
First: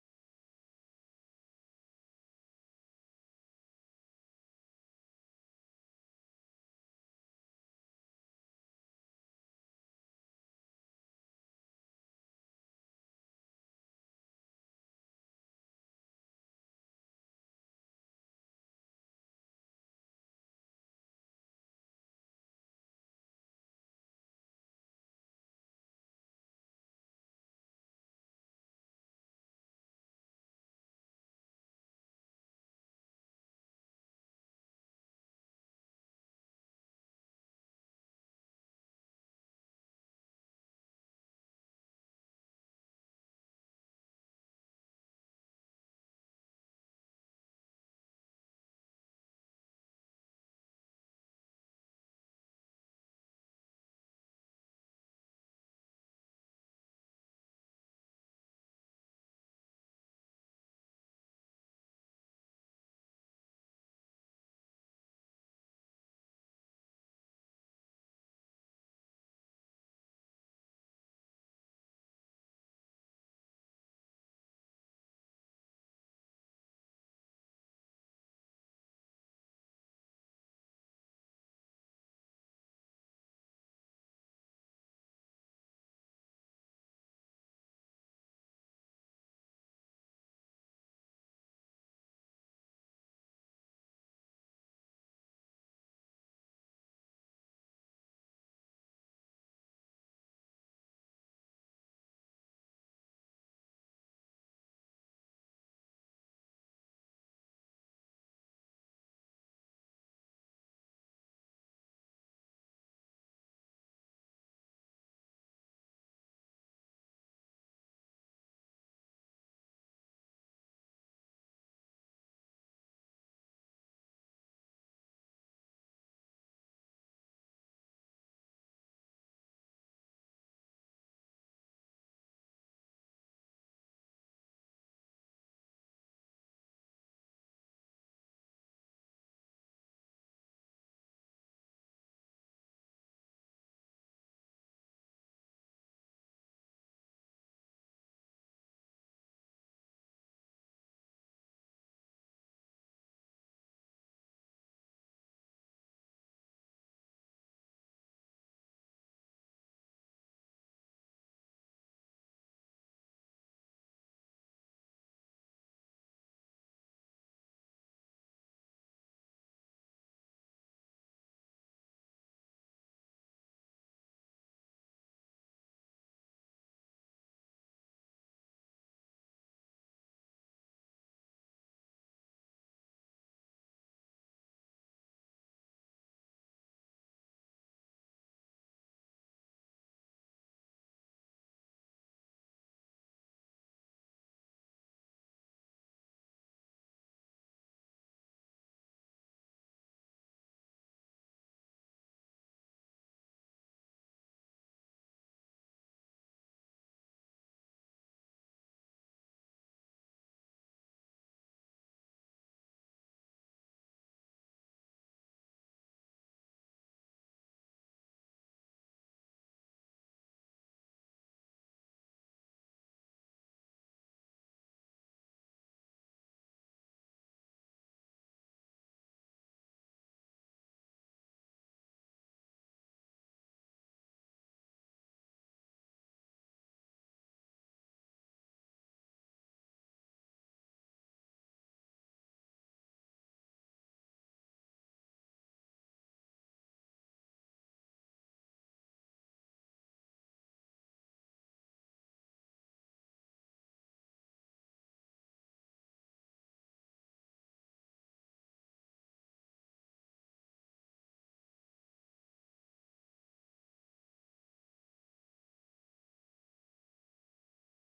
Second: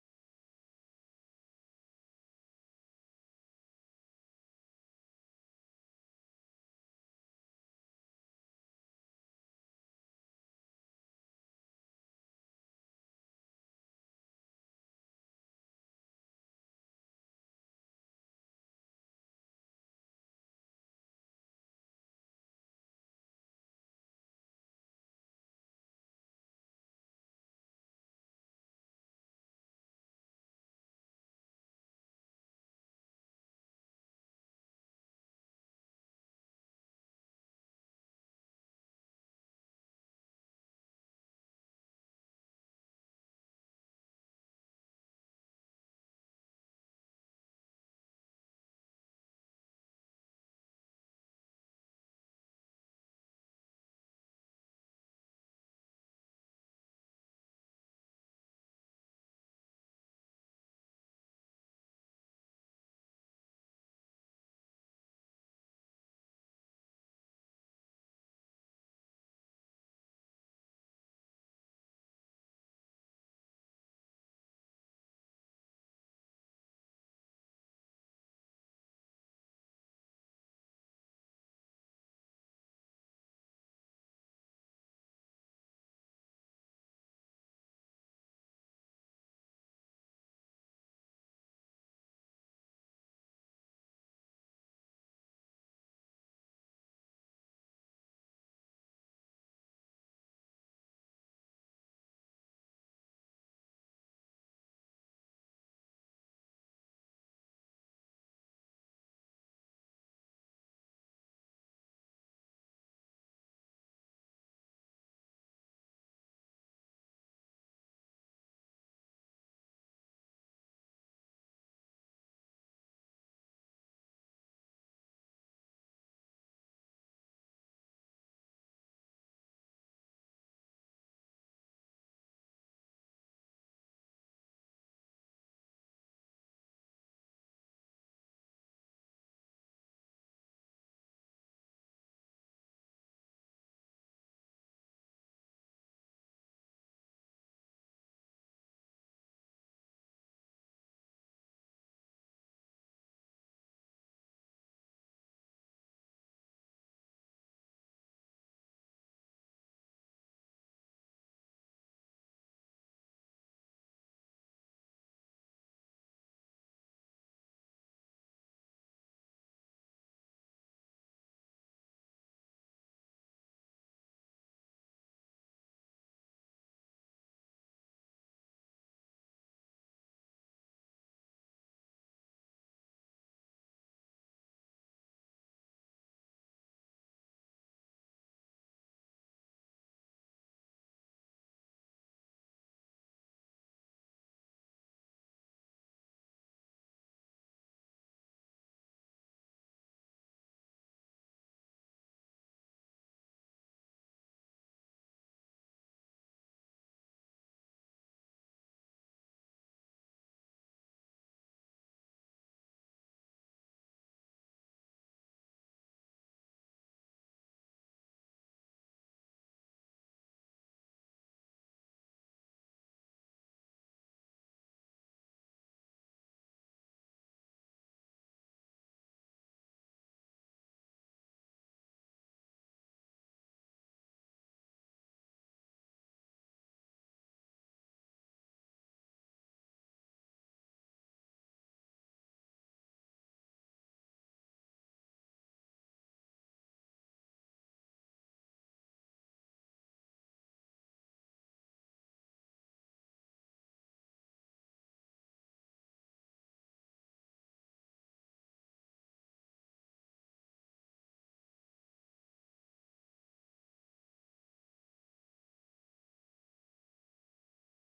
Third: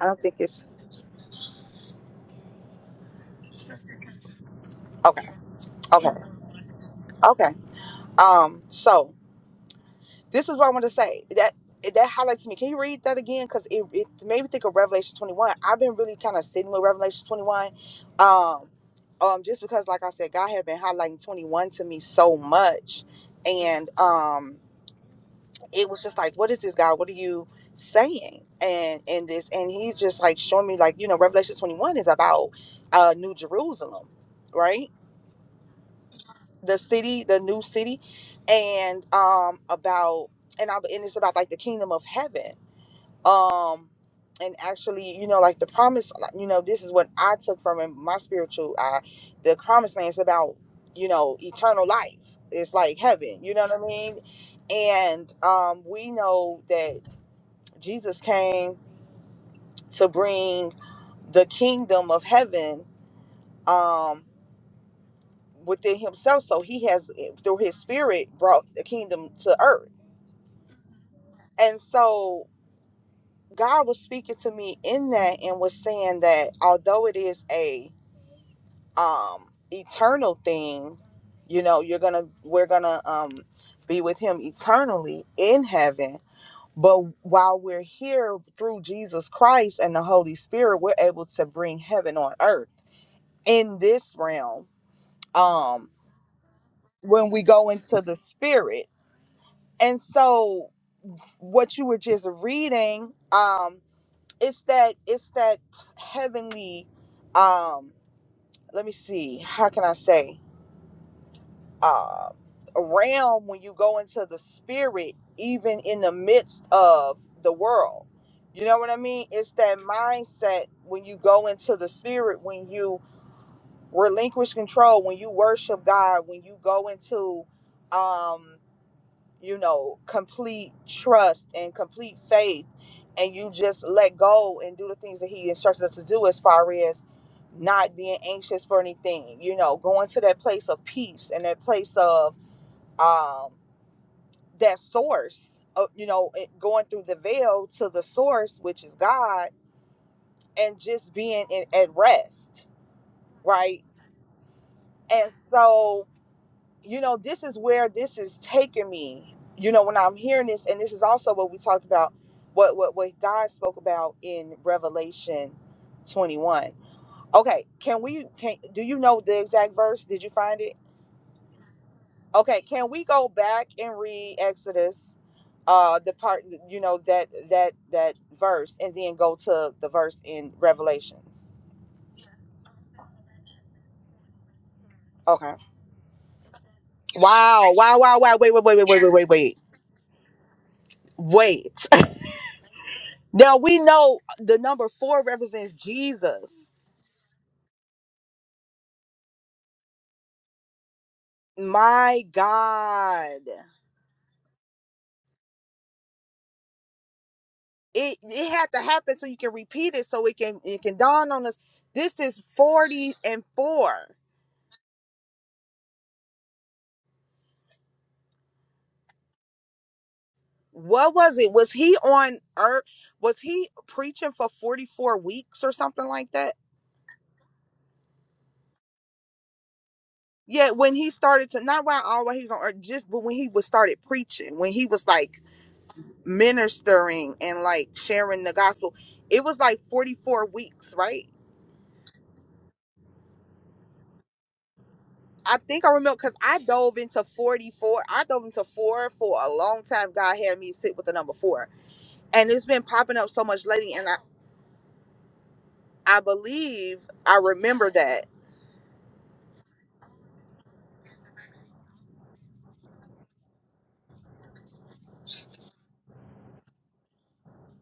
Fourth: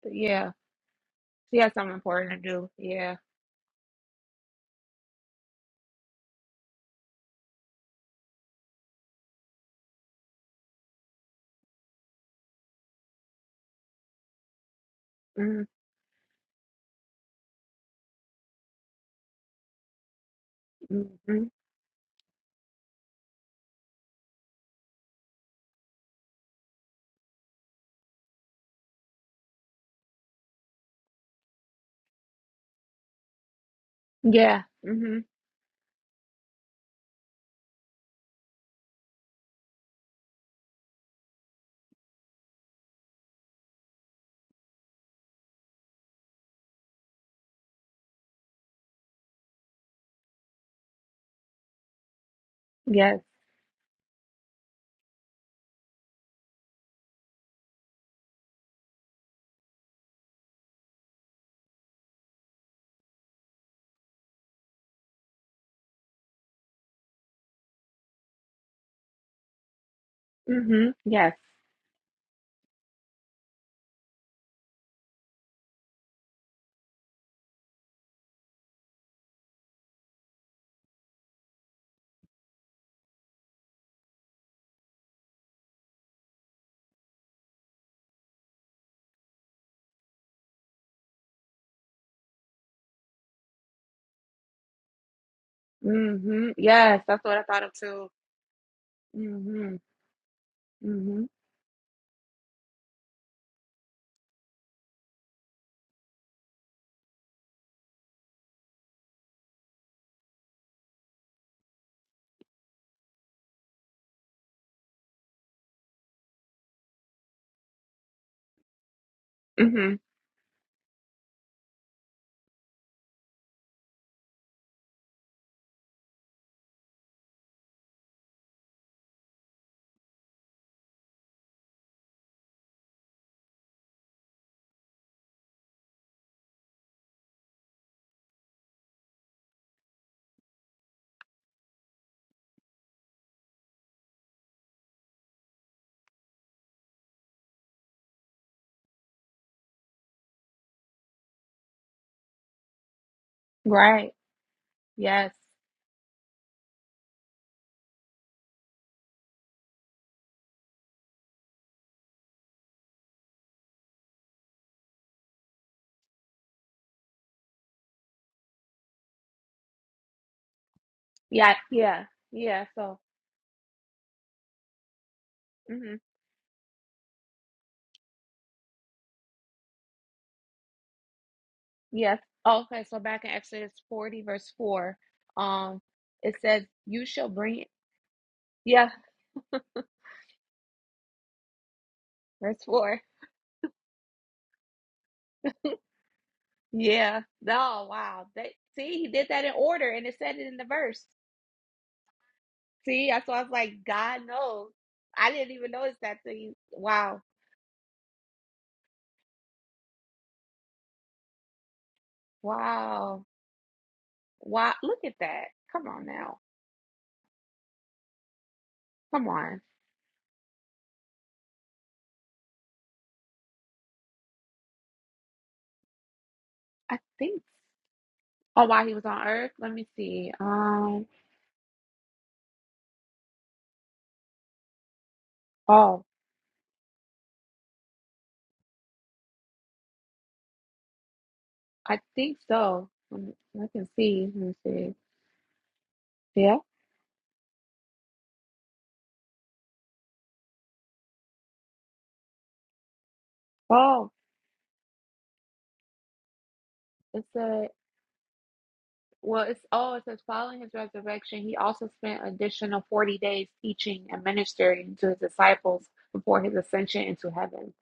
Speaker 3: I
Speaker 1: But
Speaker 3: don't think
Speaker 1: Yeah.
Speaker 3: it's
Speaker 1: She has something important to do. Yeah.
Speaker 3: okay. Okay. Okay. Um. So. This is what I want to say. That that highlights me. Can you read that again? Because it, it made me think of Revelation 21.
Speaker 1: Mm-hmm.
Speaker 3: I've been really kind of sitting with Revelation 21. Um, um, just because, like I said, God had been highlighting
Speaker 1: Mm-hmm.
Speaker 3: 21 to me so much. And um, it was just like, what is this, God? What are you saying? And in this, and he's just like showing me, like, you know, Revelation 21 is about uh, New Jerusalem,
Speaker 1: Yeah.
Speaker 3: right?
Speaker 1: Mm. hmm
Speaker 3: the city, the new city, and um about and I and it's about like the kingdom of heaven. Um and actually, you know, like the promise, like, you know, this is what I took from it, my spiritual eye. The promised land is about, you know, eternal life. It's like
Speaker 1: Yes.
Speaker 3: heaven, you know what I mean? And um we know that Jesus came to bring the kingdom of heaven um within himself so he has eh, through his spirit brought the kingdom to earth
Speaker 1: Mm. hmm Yes.
Speaker 3: And so God was speaking to me in that and was saying that although it is a um eternal thing, you know, you're going to we're going to um be with him eternally in heaven, but while we're here through Jesus Christ and the Holy Spirit, we're able to bring heaven on earth in this realm. Um
Speaker 1: Mm. hmm Yes. That's
Speaker 3: when
Speaker 1: what
Speaker 3: we
Speaker 1: I thought
Speaker 3: go
Speaker 1: of
Speaker 3: into
Speaker 1: too.
Speaker 3: the spirit.
Speaker 1: Mm.
Speaker 3: And so
Speaker 1: hmm
Speaker 3: what you were just reading um, it's that it's that heavenly um let me see how can i say uh realm when you go into the spirit even in the midst of the world you know what i mean it's
Speaker 1: hmm
Speaker 3: that
Speaker 1: hmm
Speaker 3: mindset when you go into the spirit when you relinquish control when you worship god when you go into um you know, complete trust and complete faith, and you just let go and do the things that He instructed us to do as far as not being anxious for anything, you know, going to that place of peace and that place of um, that source, of, you know, it- going through the veil to the source, which is God, and just being in, at rest, right?
Speaker 1: Right.
Speaker 3: And
Speaker 1: Yes.
Speaker 3: so you know, this is where this is taking me. You know, when I'm hearing this, and this is also what we talked about, what what what God spoke about in Revelation 21. Okay, can we can do you know the exact verse? Did you find it?
Speaker 1: Yeah. Yeah.
Speaker 3: Okay,
Speaker 1: Yeah.
Speaker 3: can
Speaker 1: So.
Speaker 3: we go back and read Exodus,
Speaker 1: Mm. hmm
Speaker 3: uh, the part you know that that that verse, and then go to the verse in Revelation?
Speaker 1: Yes. Okay. So back in Exodus forty, verse four,
Speaker 3: Okay.
Speaker 1: um, it says, "You shall bring."
Speaker 3: Wow! Wow! Wow! Wow! Wait! Wait! Wait! Wait!
Speaker 1: Yeah.
Speaker 3: Wait! Wait! Wait! Wait! Wait!
Speaker 1: Verse four.
Speaker 3: Now we know uh, the number four represents Jesus.
Speaker 1: Yeah. Oh wow. They see he did that in order, and it said it in the verse.
Speaker 3: My
Speaker 1: See, that's why
Speaker 3: God.
Speaker 1: I was like, God knows. I didn't even notice that till you. Wow.
Speaker 3: It it had to happen so you can repeat it so it can it can dawn on us. This is 40
Speaker 1: Wow.
Speaker 3: and 4.
Speaker 1: Wow. Look at that. Come on now. Come on.
Speaker 3: What was it? Was he on earth? Was he preaching for 44 weeks or something like that?
Speaker 1: I think. Oh, while he was on Earth? Let me see.
Speaker 3: Yeah, when
Speaker 1: Um.
Speaker 3: he started to not while all while he was on earth, just but when he was started preaching, when he was like
Speaker 1: Oh,
Speaker 3: ministering and like sharing the gospel, it was like 44 weeks, right?
Speaker 1: I think so. Let me- I can see. Let me see.
Speaker 3: I think I remember because I
Speaker 1: Yeah.
Speaker 3: dove into 44. I dove into four for a long time. God had me sit with the number four. And it's been popping up so much lately. And
Speaker 1: Oh,
Speaker 3: I, I believe
Speaker 1: it
Speaker 3: I
Speaker 1: said.
Speaker 3: remember that
Speaker 1: Well, it's oh, it says following his resurrection, he also spent additional forty days teaching and ministering to his disciples before his ascension into heaven.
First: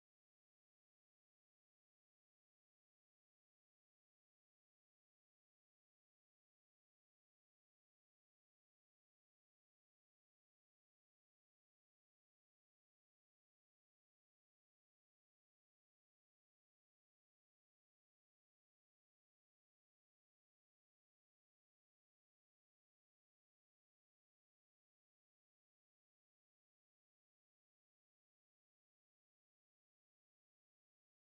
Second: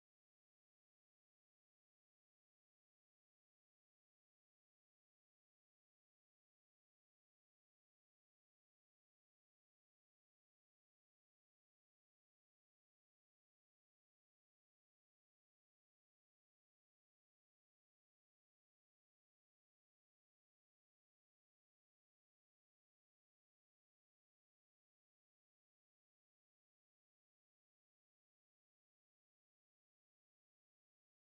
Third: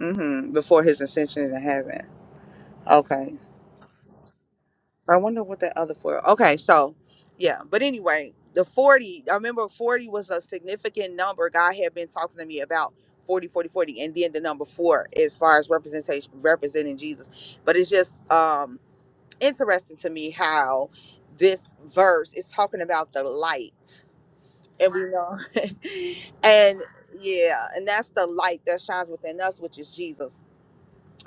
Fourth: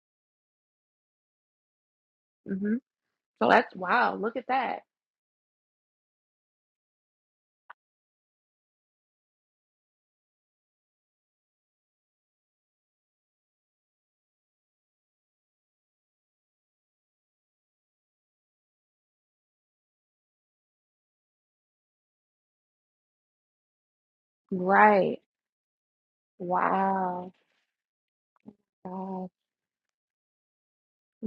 Speaker 3: hmm before his ascension into heaven.
Speaker 1: hmm
Speaker 3: Okay.
Speaker 1: So that's wow. Look at that.
Speaker 3: I wonder what that other four. Okay. So, yeah. But anyway, the 40, I remember 40 was a significant number. God had been talking to me about 40, 40, 40, And then the number four as far as representation, representing Jesus. But it's just, um, interesting to me how this verse is talking about the light and we
Speaker 1: Right.
Speaker 3: know and
Speaker 1: Wow.
Speaker 3: yeah and that's the light that shines
Speaker 1: God.
Speaker 3: within us which is jesus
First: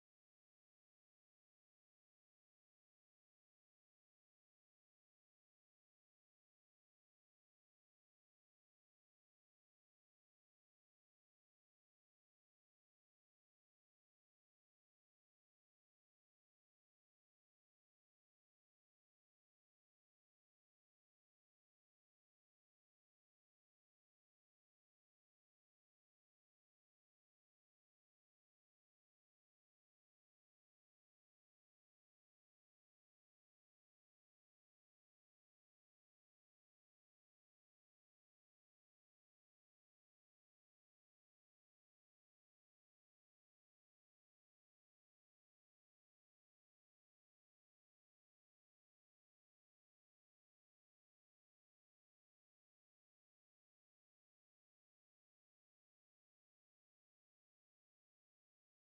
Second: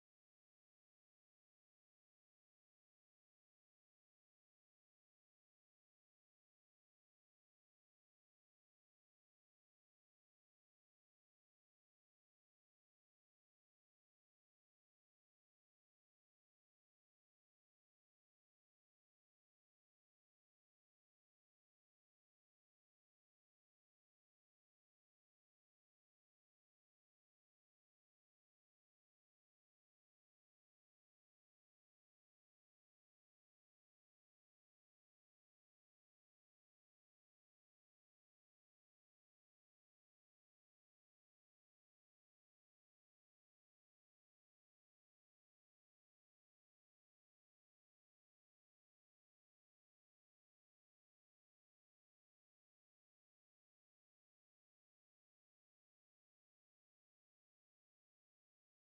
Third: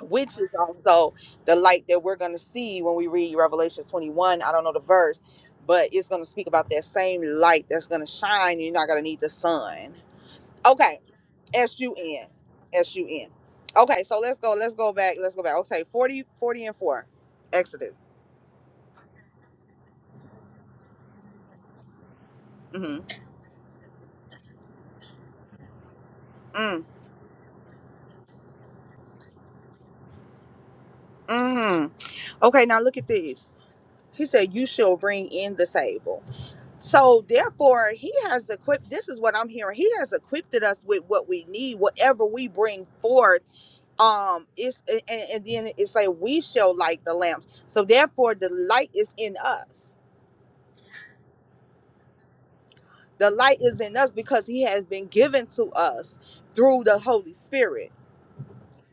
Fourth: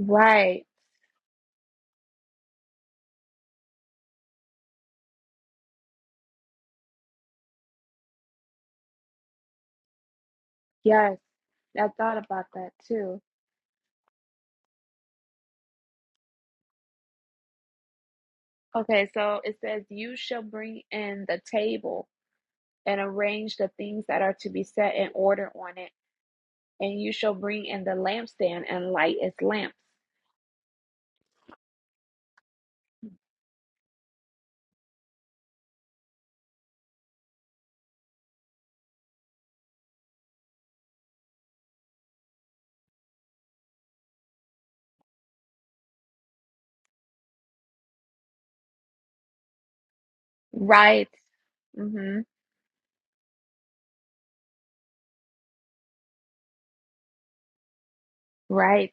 Speaker 3: which is also the light that we're going to see when we read revelation 21 i don't know the verse but it's going to speak about that same light that's going to shine you're not going to need the sun okay
Speaker 1: Yes. I thought
Speaker 3: s-u-n
Speaker 1: about that too.
Speaker 3: s-u-n okay so let's go let's go back let's go back okay 40, 40 and 4 exodus
Speaker 1: Okay, so it says, You shall bring in the table and
Speaker 3: hmm
Speaker 1: arrange the things that are to be set in order on it, and you shall bring in the lampstand and light its lamps.
Speaker 3: Mm. Okay, now look at this. He said, You shall bring in the table. So, therefore, he has equipped, this is what I'm hearing. He has equipped us with what we need, whatever we bring forth. Um, it's, and, and then it's like, We shall light the lamps. So, therefore, the light is in us.
Speaker 1: Right. Mm-hmm.
Speaker 3: The light is in us because he has been given to us through the Holy Spirit.
Speaker 1: Right.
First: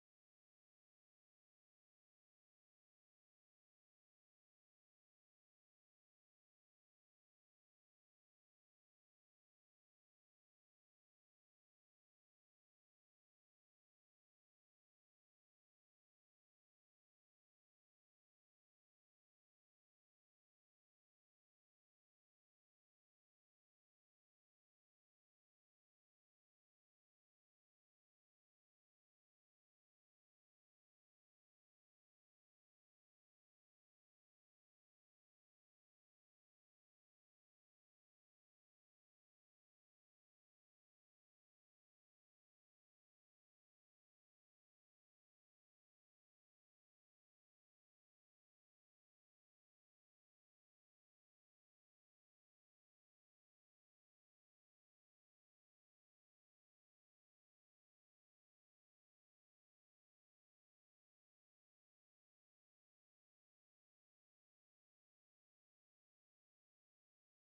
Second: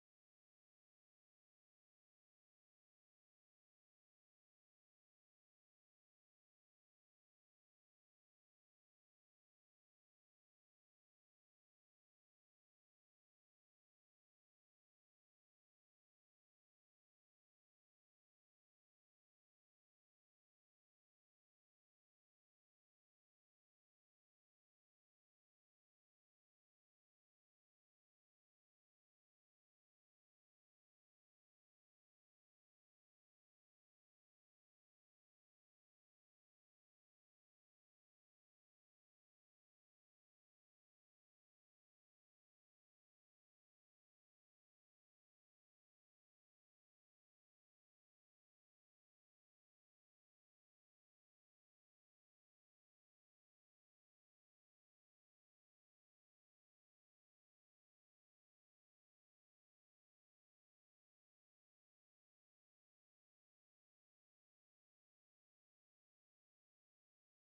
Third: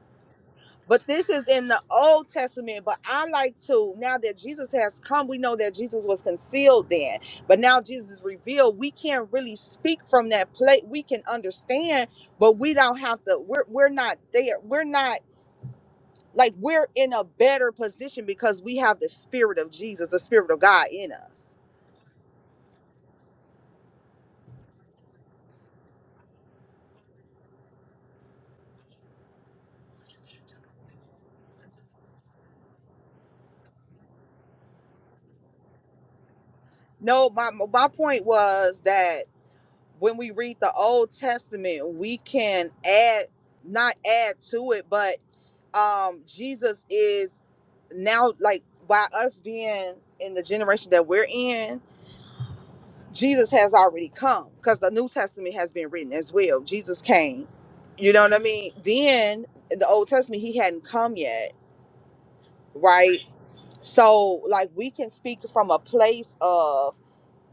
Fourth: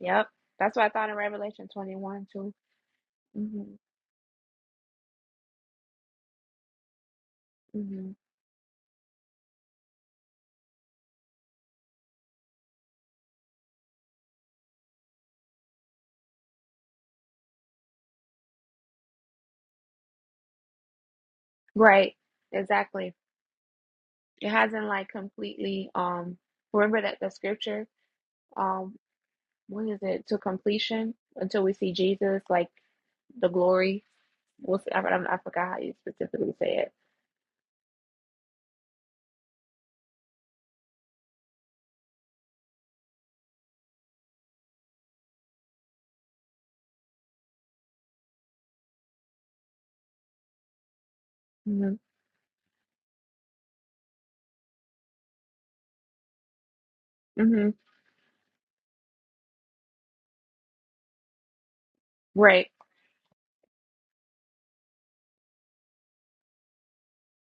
Speaker 1: Yep. That's what I
Speaker 3: But
Speaker 1: thought in
Speaker 3: this is in
Speaker 1: Revelation
Speaker 3: the
Speaker 1: 21
Speaker 3: Old
Speaker 1: too.
Speaker 3: Testament. But I like
Speaker 1: Mm-hmm.
Speaker 3: to, now that Jesus has come, we know that Jesus was concealed then. But now Jesus
Speaker 1: Mm-hmm.
Speaker 3: is revealed. We can't really speak from that plate. We can understand, but we don't have to, we're, we're not there. We're not like we're in a better position because we have the spirit of Jesus, the spirit of God in us.
Speaker 1: Right. Exactly. It hasn't like completely um remember that the scripture um what is it to completion until we see Jesus like the glory. We'll see. I, I, I forgot how you specifically say it.
Speaker 3: No, my my point was that when we read the Old Testament, we can add, not add to it, but um, Jesus is now like by us being in the generation that we're in,
Speaker 1: hmm
Speaker 3: Jesus has already come because the New Testament has been written as well. Jesus came,
Speaker 1: hmm
Speaker 3: you know what I mean? Then in the Old Testament, he hadn't come yet,
Speaker 1: Right.
Speaker 3: right? So, like, we can speak from a place of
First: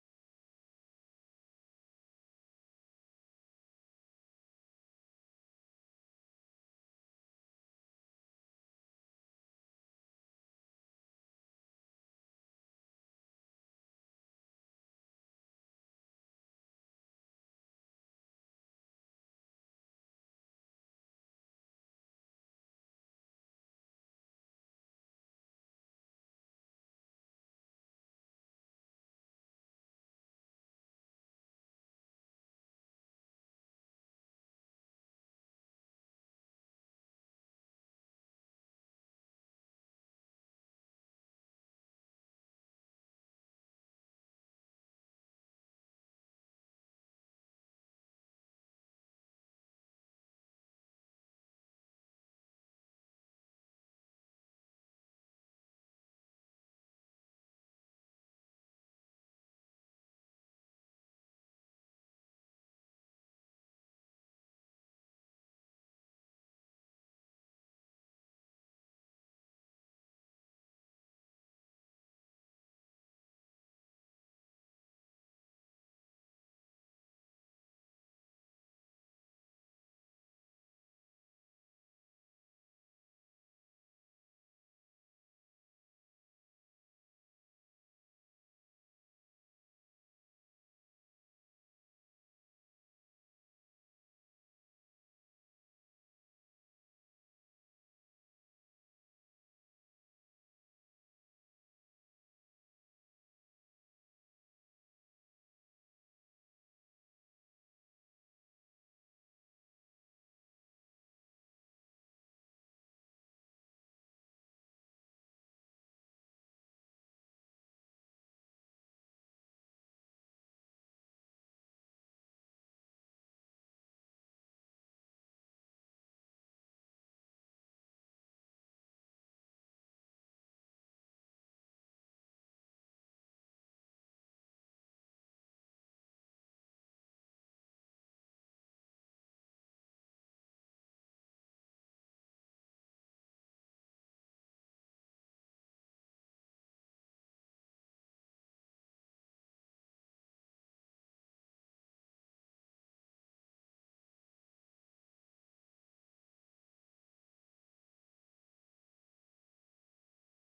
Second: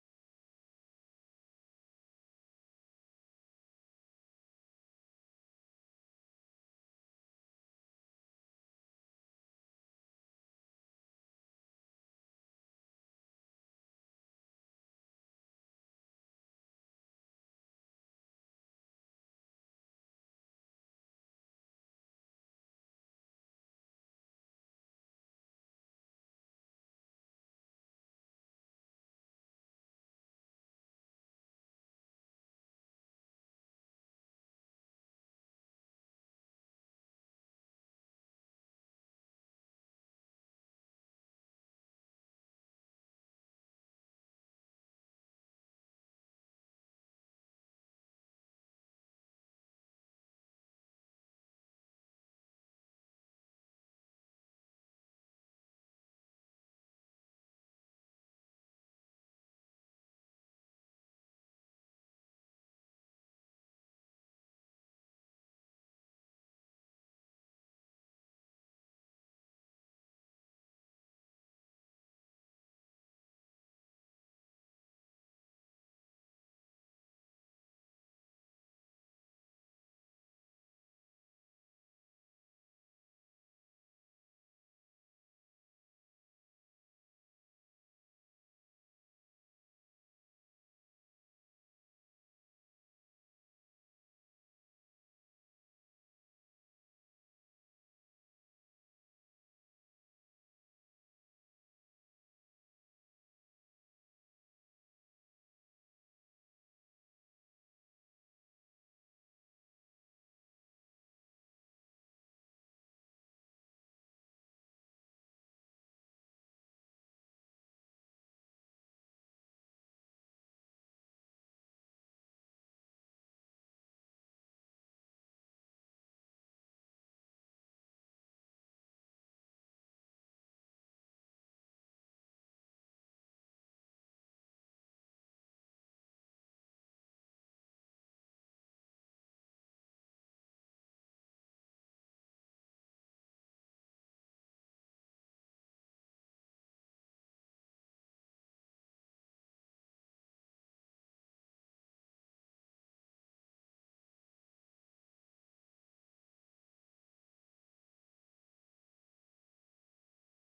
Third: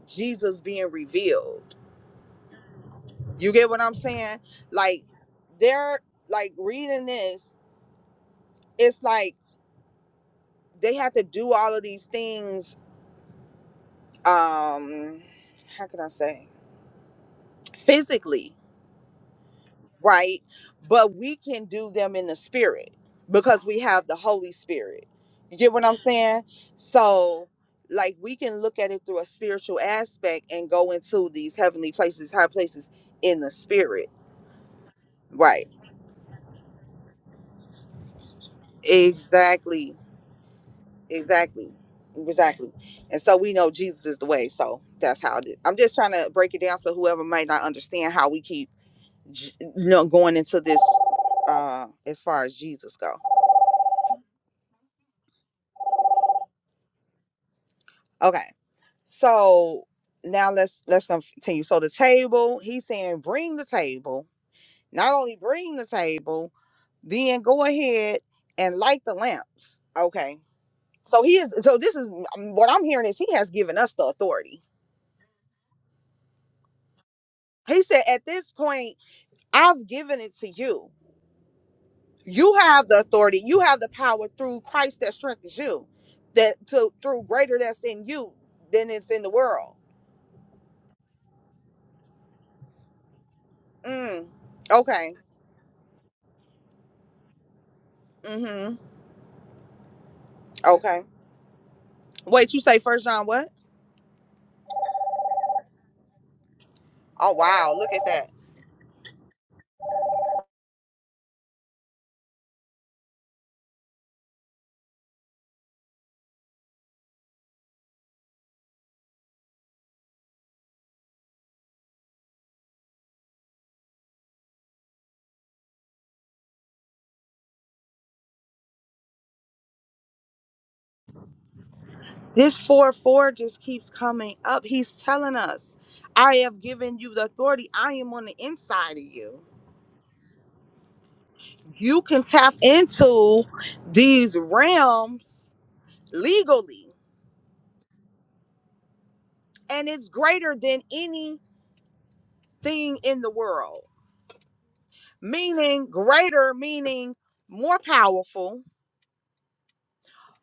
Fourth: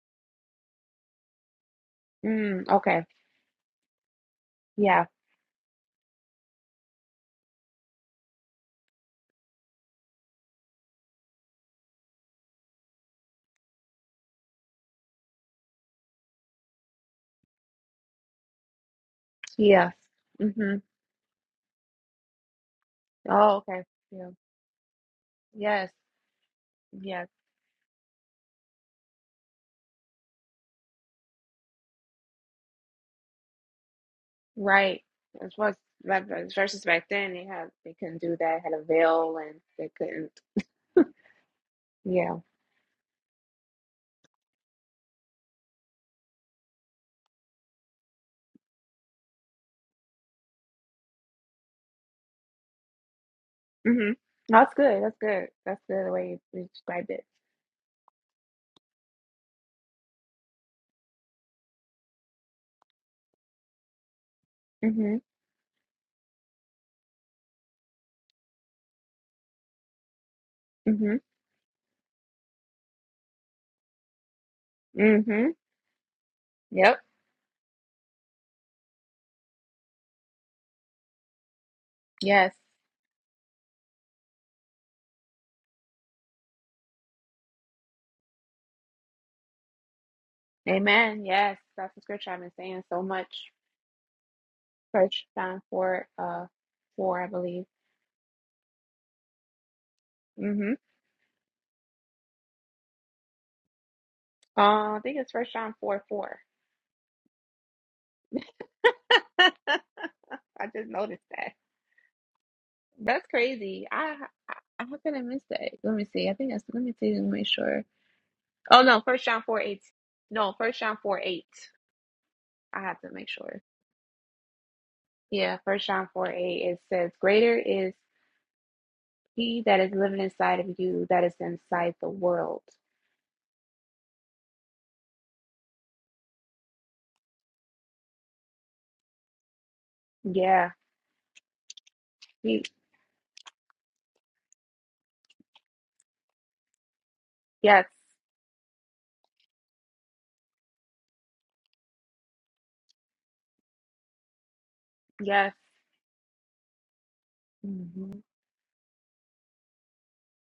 Speaker 3: Jesus being revealed
Speaker 1: Mm, okay.
Speaker 3: You get what I'm saying? Like
Speaker 1: Yeah.
Speaker 3: they're like reading this, it's like they have to do all of these things um how can I say? Physically,
Speaker 1: Yeah.
Speaker 3: right?
Speaker 1: hmm
Speaker 3: But we can do them in the spirit
Speaker 1: Oh,
Speaker 3: because we
Speaker 1: okay.
Speaker 3: have the
Speaker 1: Yeah.
Speaker 3: Holy Spirit. You get what
Speaker 1: Yes.
Speaker 3: I'm saying?
Speaker 1: Yes.
Speaker 3: So like we can look at it through a spiritual aspect and go into these heavenly places, high places in the spirit.
Speaker 1: Right. As
Speaker 3: Right.
Speaker 1: well as that- that- versus back then, they had they couldn't do that. Had a veil, and they
Speaker 3: Exactly.
Speaker 1: couldn't.
Speaker 3: Exactly.
Speaker 1: Yeah.
Speaker 3: Exactly. And so we know Jesus is the way. So that's how it is. I'm just trying to break it down so whoever might not understand how we keep j- you know, going into this uh as far as Jesus go.
Speaker 1: hmm That's good. That's good. That's good. The way you you described it.
Speaker 3: Okay. So now let's let's continue. So the table, he's saying bring the table. Not
Speaker 1: hmm
Speaker 3: only bring the table, then go ahead and light the lamps. Okay.
Speaker 1: hmm
Speaker 3: So he is so this is what I'm hearing is he has given us the authority.
Speaker 1: hmm Yep.
Speaker 3: He said at this point I've given it to you. You
Speaker 1: Yes.
Speaker 3: have the authority. You have the power through Christ that strengthens you. That to through greater that's in you than it's in the world.
Speaker 1: Amen. Yes. That's the scripture I've been saying so much.
Speaker 3: Mm. Okay.
Speaker 1: First John four uh four I believe.
Speaker 3: Mm-hmm.
Speaker 1: Mm-hmm.
Speaker 3: Okay. Wait, you say first John what?
Speaker 1: Uh, I think it's First John four four.
Speaker 3: Oh wow, look at that.
Speaker 1: I just noticed that. That's crazy. I how could I miss that? Let me see. I think that's let me see and make sure. Oh no, First John four eight. No, First John four eight. I have to make sure. Yeah, First John four eight. It says, "Greater is He that is living inside of you that is inside the
Speaker 3: This
Speaker 1: world."
Speaker 3: four four just keeps coming up. He's telling us, I have given you the authority. I am on the inside of you.
Speaker 1: Yeah.
Speaker 3: You can tap
Speaker 1: He.
Speaker 3: into these realms legally
Speaker 1: Yes.
Speaker 3: and it's greater than any thing in the world,
Speaker 1: Yes.
Speaker 3: meaning greater, meaning more
Speaker 1: hmm
Speaker 3: powerful,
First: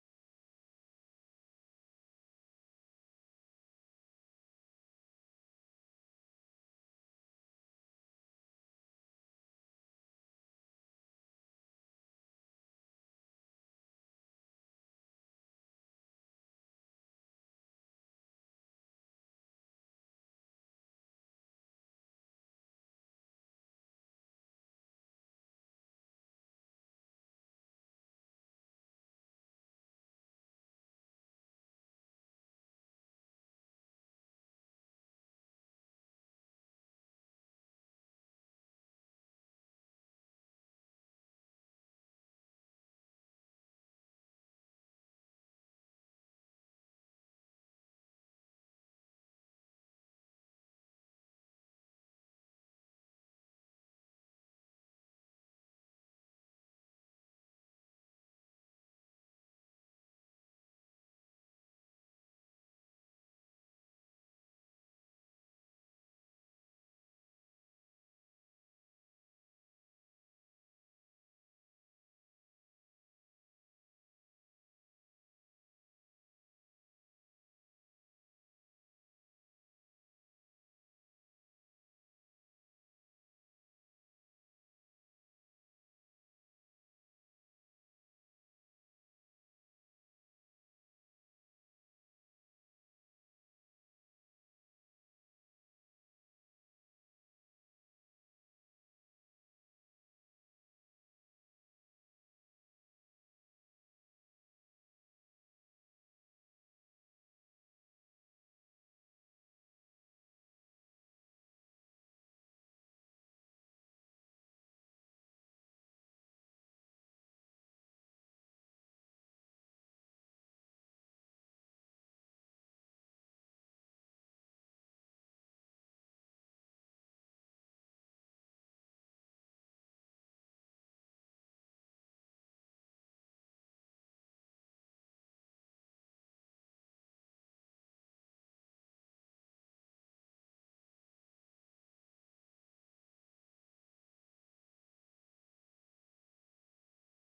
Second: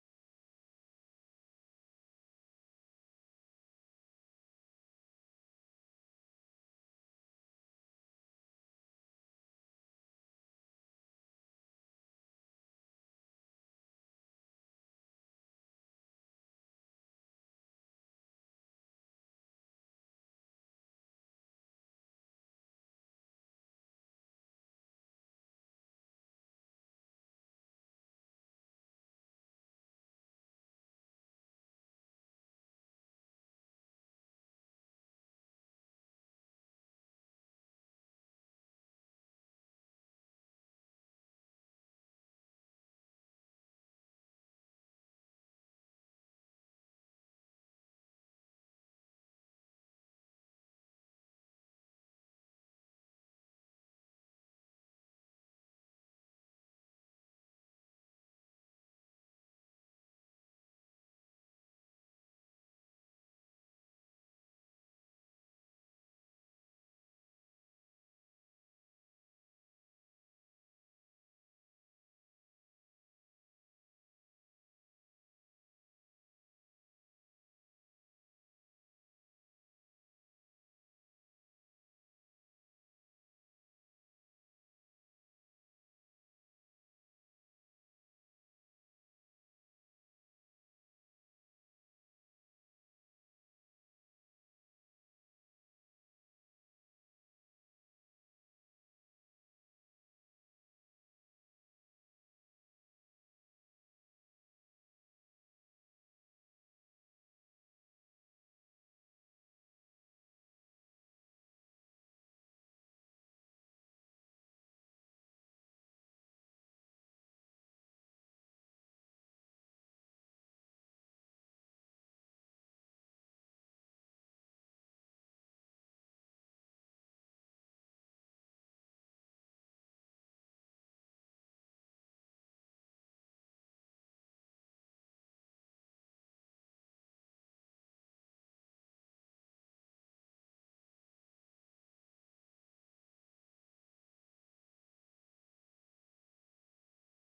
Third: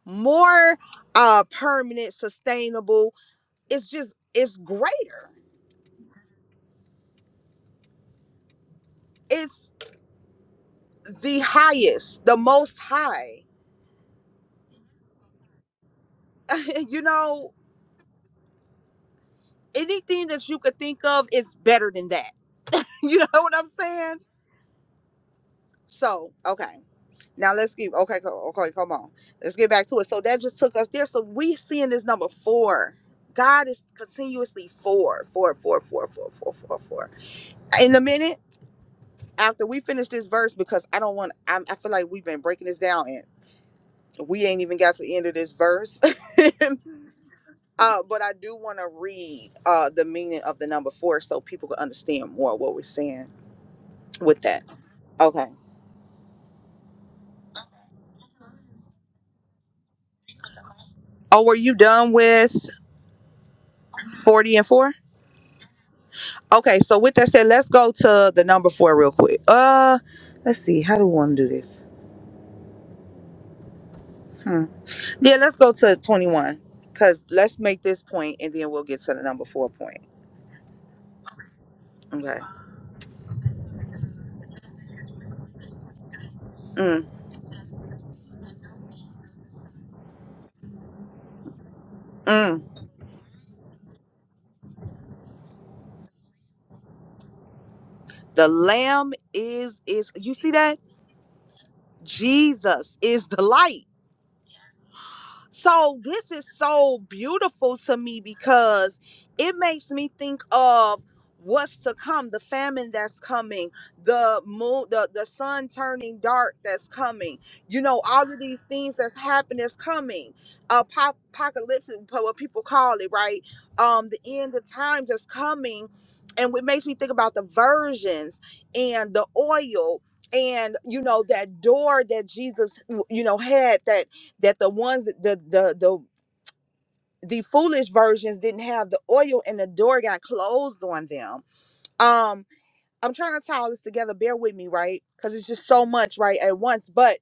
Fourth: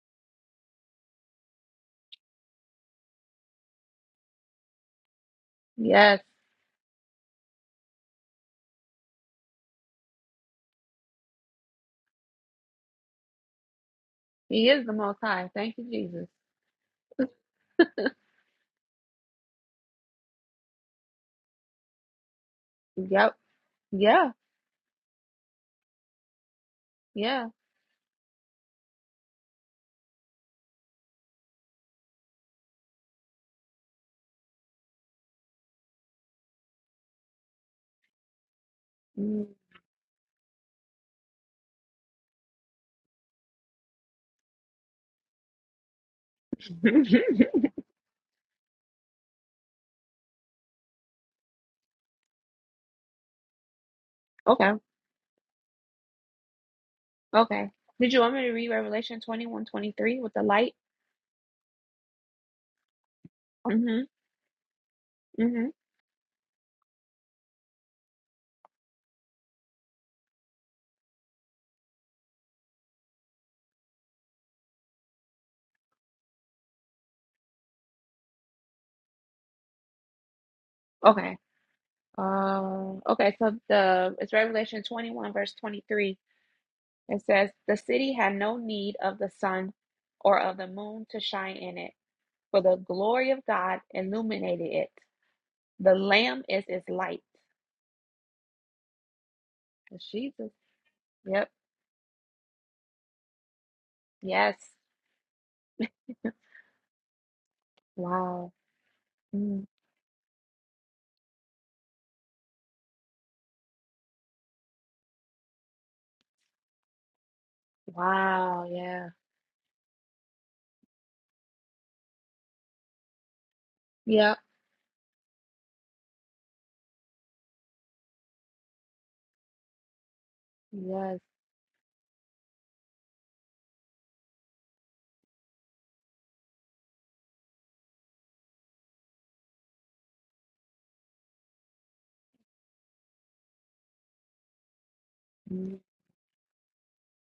Speaker 3: more uh, permanent, sustainable. It's just, it's greater.
Speaker 1: Yes.
Speaker 3: It's the highest, the most high.
Speaker 1: He is the Most High. Thank you, Jesus.
Speaker 3: you know, anything that you could think of, it's better than that. You know
Speaker 1: Yep.
Speaker 3: what I'm saying?
Speaker 1: Yeah.
Speaker 3: So, okay.
Speaker 1: Yeah.
Speaker 3: Now let's get okay, co- okay, come on. Let's get back to it. So that just took us there. So we seeing this number four. God is continuously four, four, four, four, four, four, four, four. In a minute
Speaker 1: Mm.
Speaker 3: after we finish this verse, because I don't want. I, I feel like we've been breaking this down, and we ain't even got to the end of this verse. uh, but I do want to read uh the meaning of the number four, so people can understand more what we're saying with that.
Speaker 1: okay.
Speaker 3: Okay.
Speaker 1: Okay. Did you want me to read Revelation 21 23 with the light?
Speaker 3: Oh, were you done with
Speaker 1: Mm-hmm.
Speaker 3: forty and four?
Speaker 1: Mm-hmm.
Speaker 3: Okay, so with that said, let's go to the number four real quick. Uh, let's see. How do we want to do this? Hmm. Yeah, let's go to twenty-one. Cause let's make this point, and then we'll get to the number four point.
Speaker 1: Okay.
Speaker 3: Okay.
Speaker 1: Uh, okay. So the it's Revelation 21, verse 23.
Speaker 3: Mm,
Speaker 1: It says, The city had no need of the sun or of the moon to shine in it, for
Speaker 3: mm.
Speaker 1: the glory of God illuminated it. The Lamb is its light.
Speaker 3: The Lamb is
Speaker 1: It's
Speaker 3: is you
Speaker 1: Jesus.
Speaker 3: see that
Speaker 1: Yep.
Speaker 3: Jesus is the light.
Speaker 1: Yes.
Speaker 3: So this is so beautiful to me
Speaker 1: Wow.
Speaker 3: because
Speaker 1: Mm.
Speaker 3: it makes me think of what's to come, the famine that's coming, the moon, the, the sun turning dark that's coming, you know, all of these
Speaker 1: Wow,
Speaker 3: things
Speaker 1: yeah.
Speaker 3: that's happening is coming. Apop- apocalyptic, po- what people call it, right? Um, the
Speaker 1: Yep.
Speaker 3: end of times is coming. And it makes me think about the versions and the oil and you
Speaker 1: Yes.
Speaker 3: know that door that Jesus you know had that that the ones that- the the the the foolish versions didn't have the oil and the door got closed on them. Um, I'm trying to tie all this together. Bear with me, right? Because it's just
Speaker 1: Mm,
Speaker 3: so much right at once. But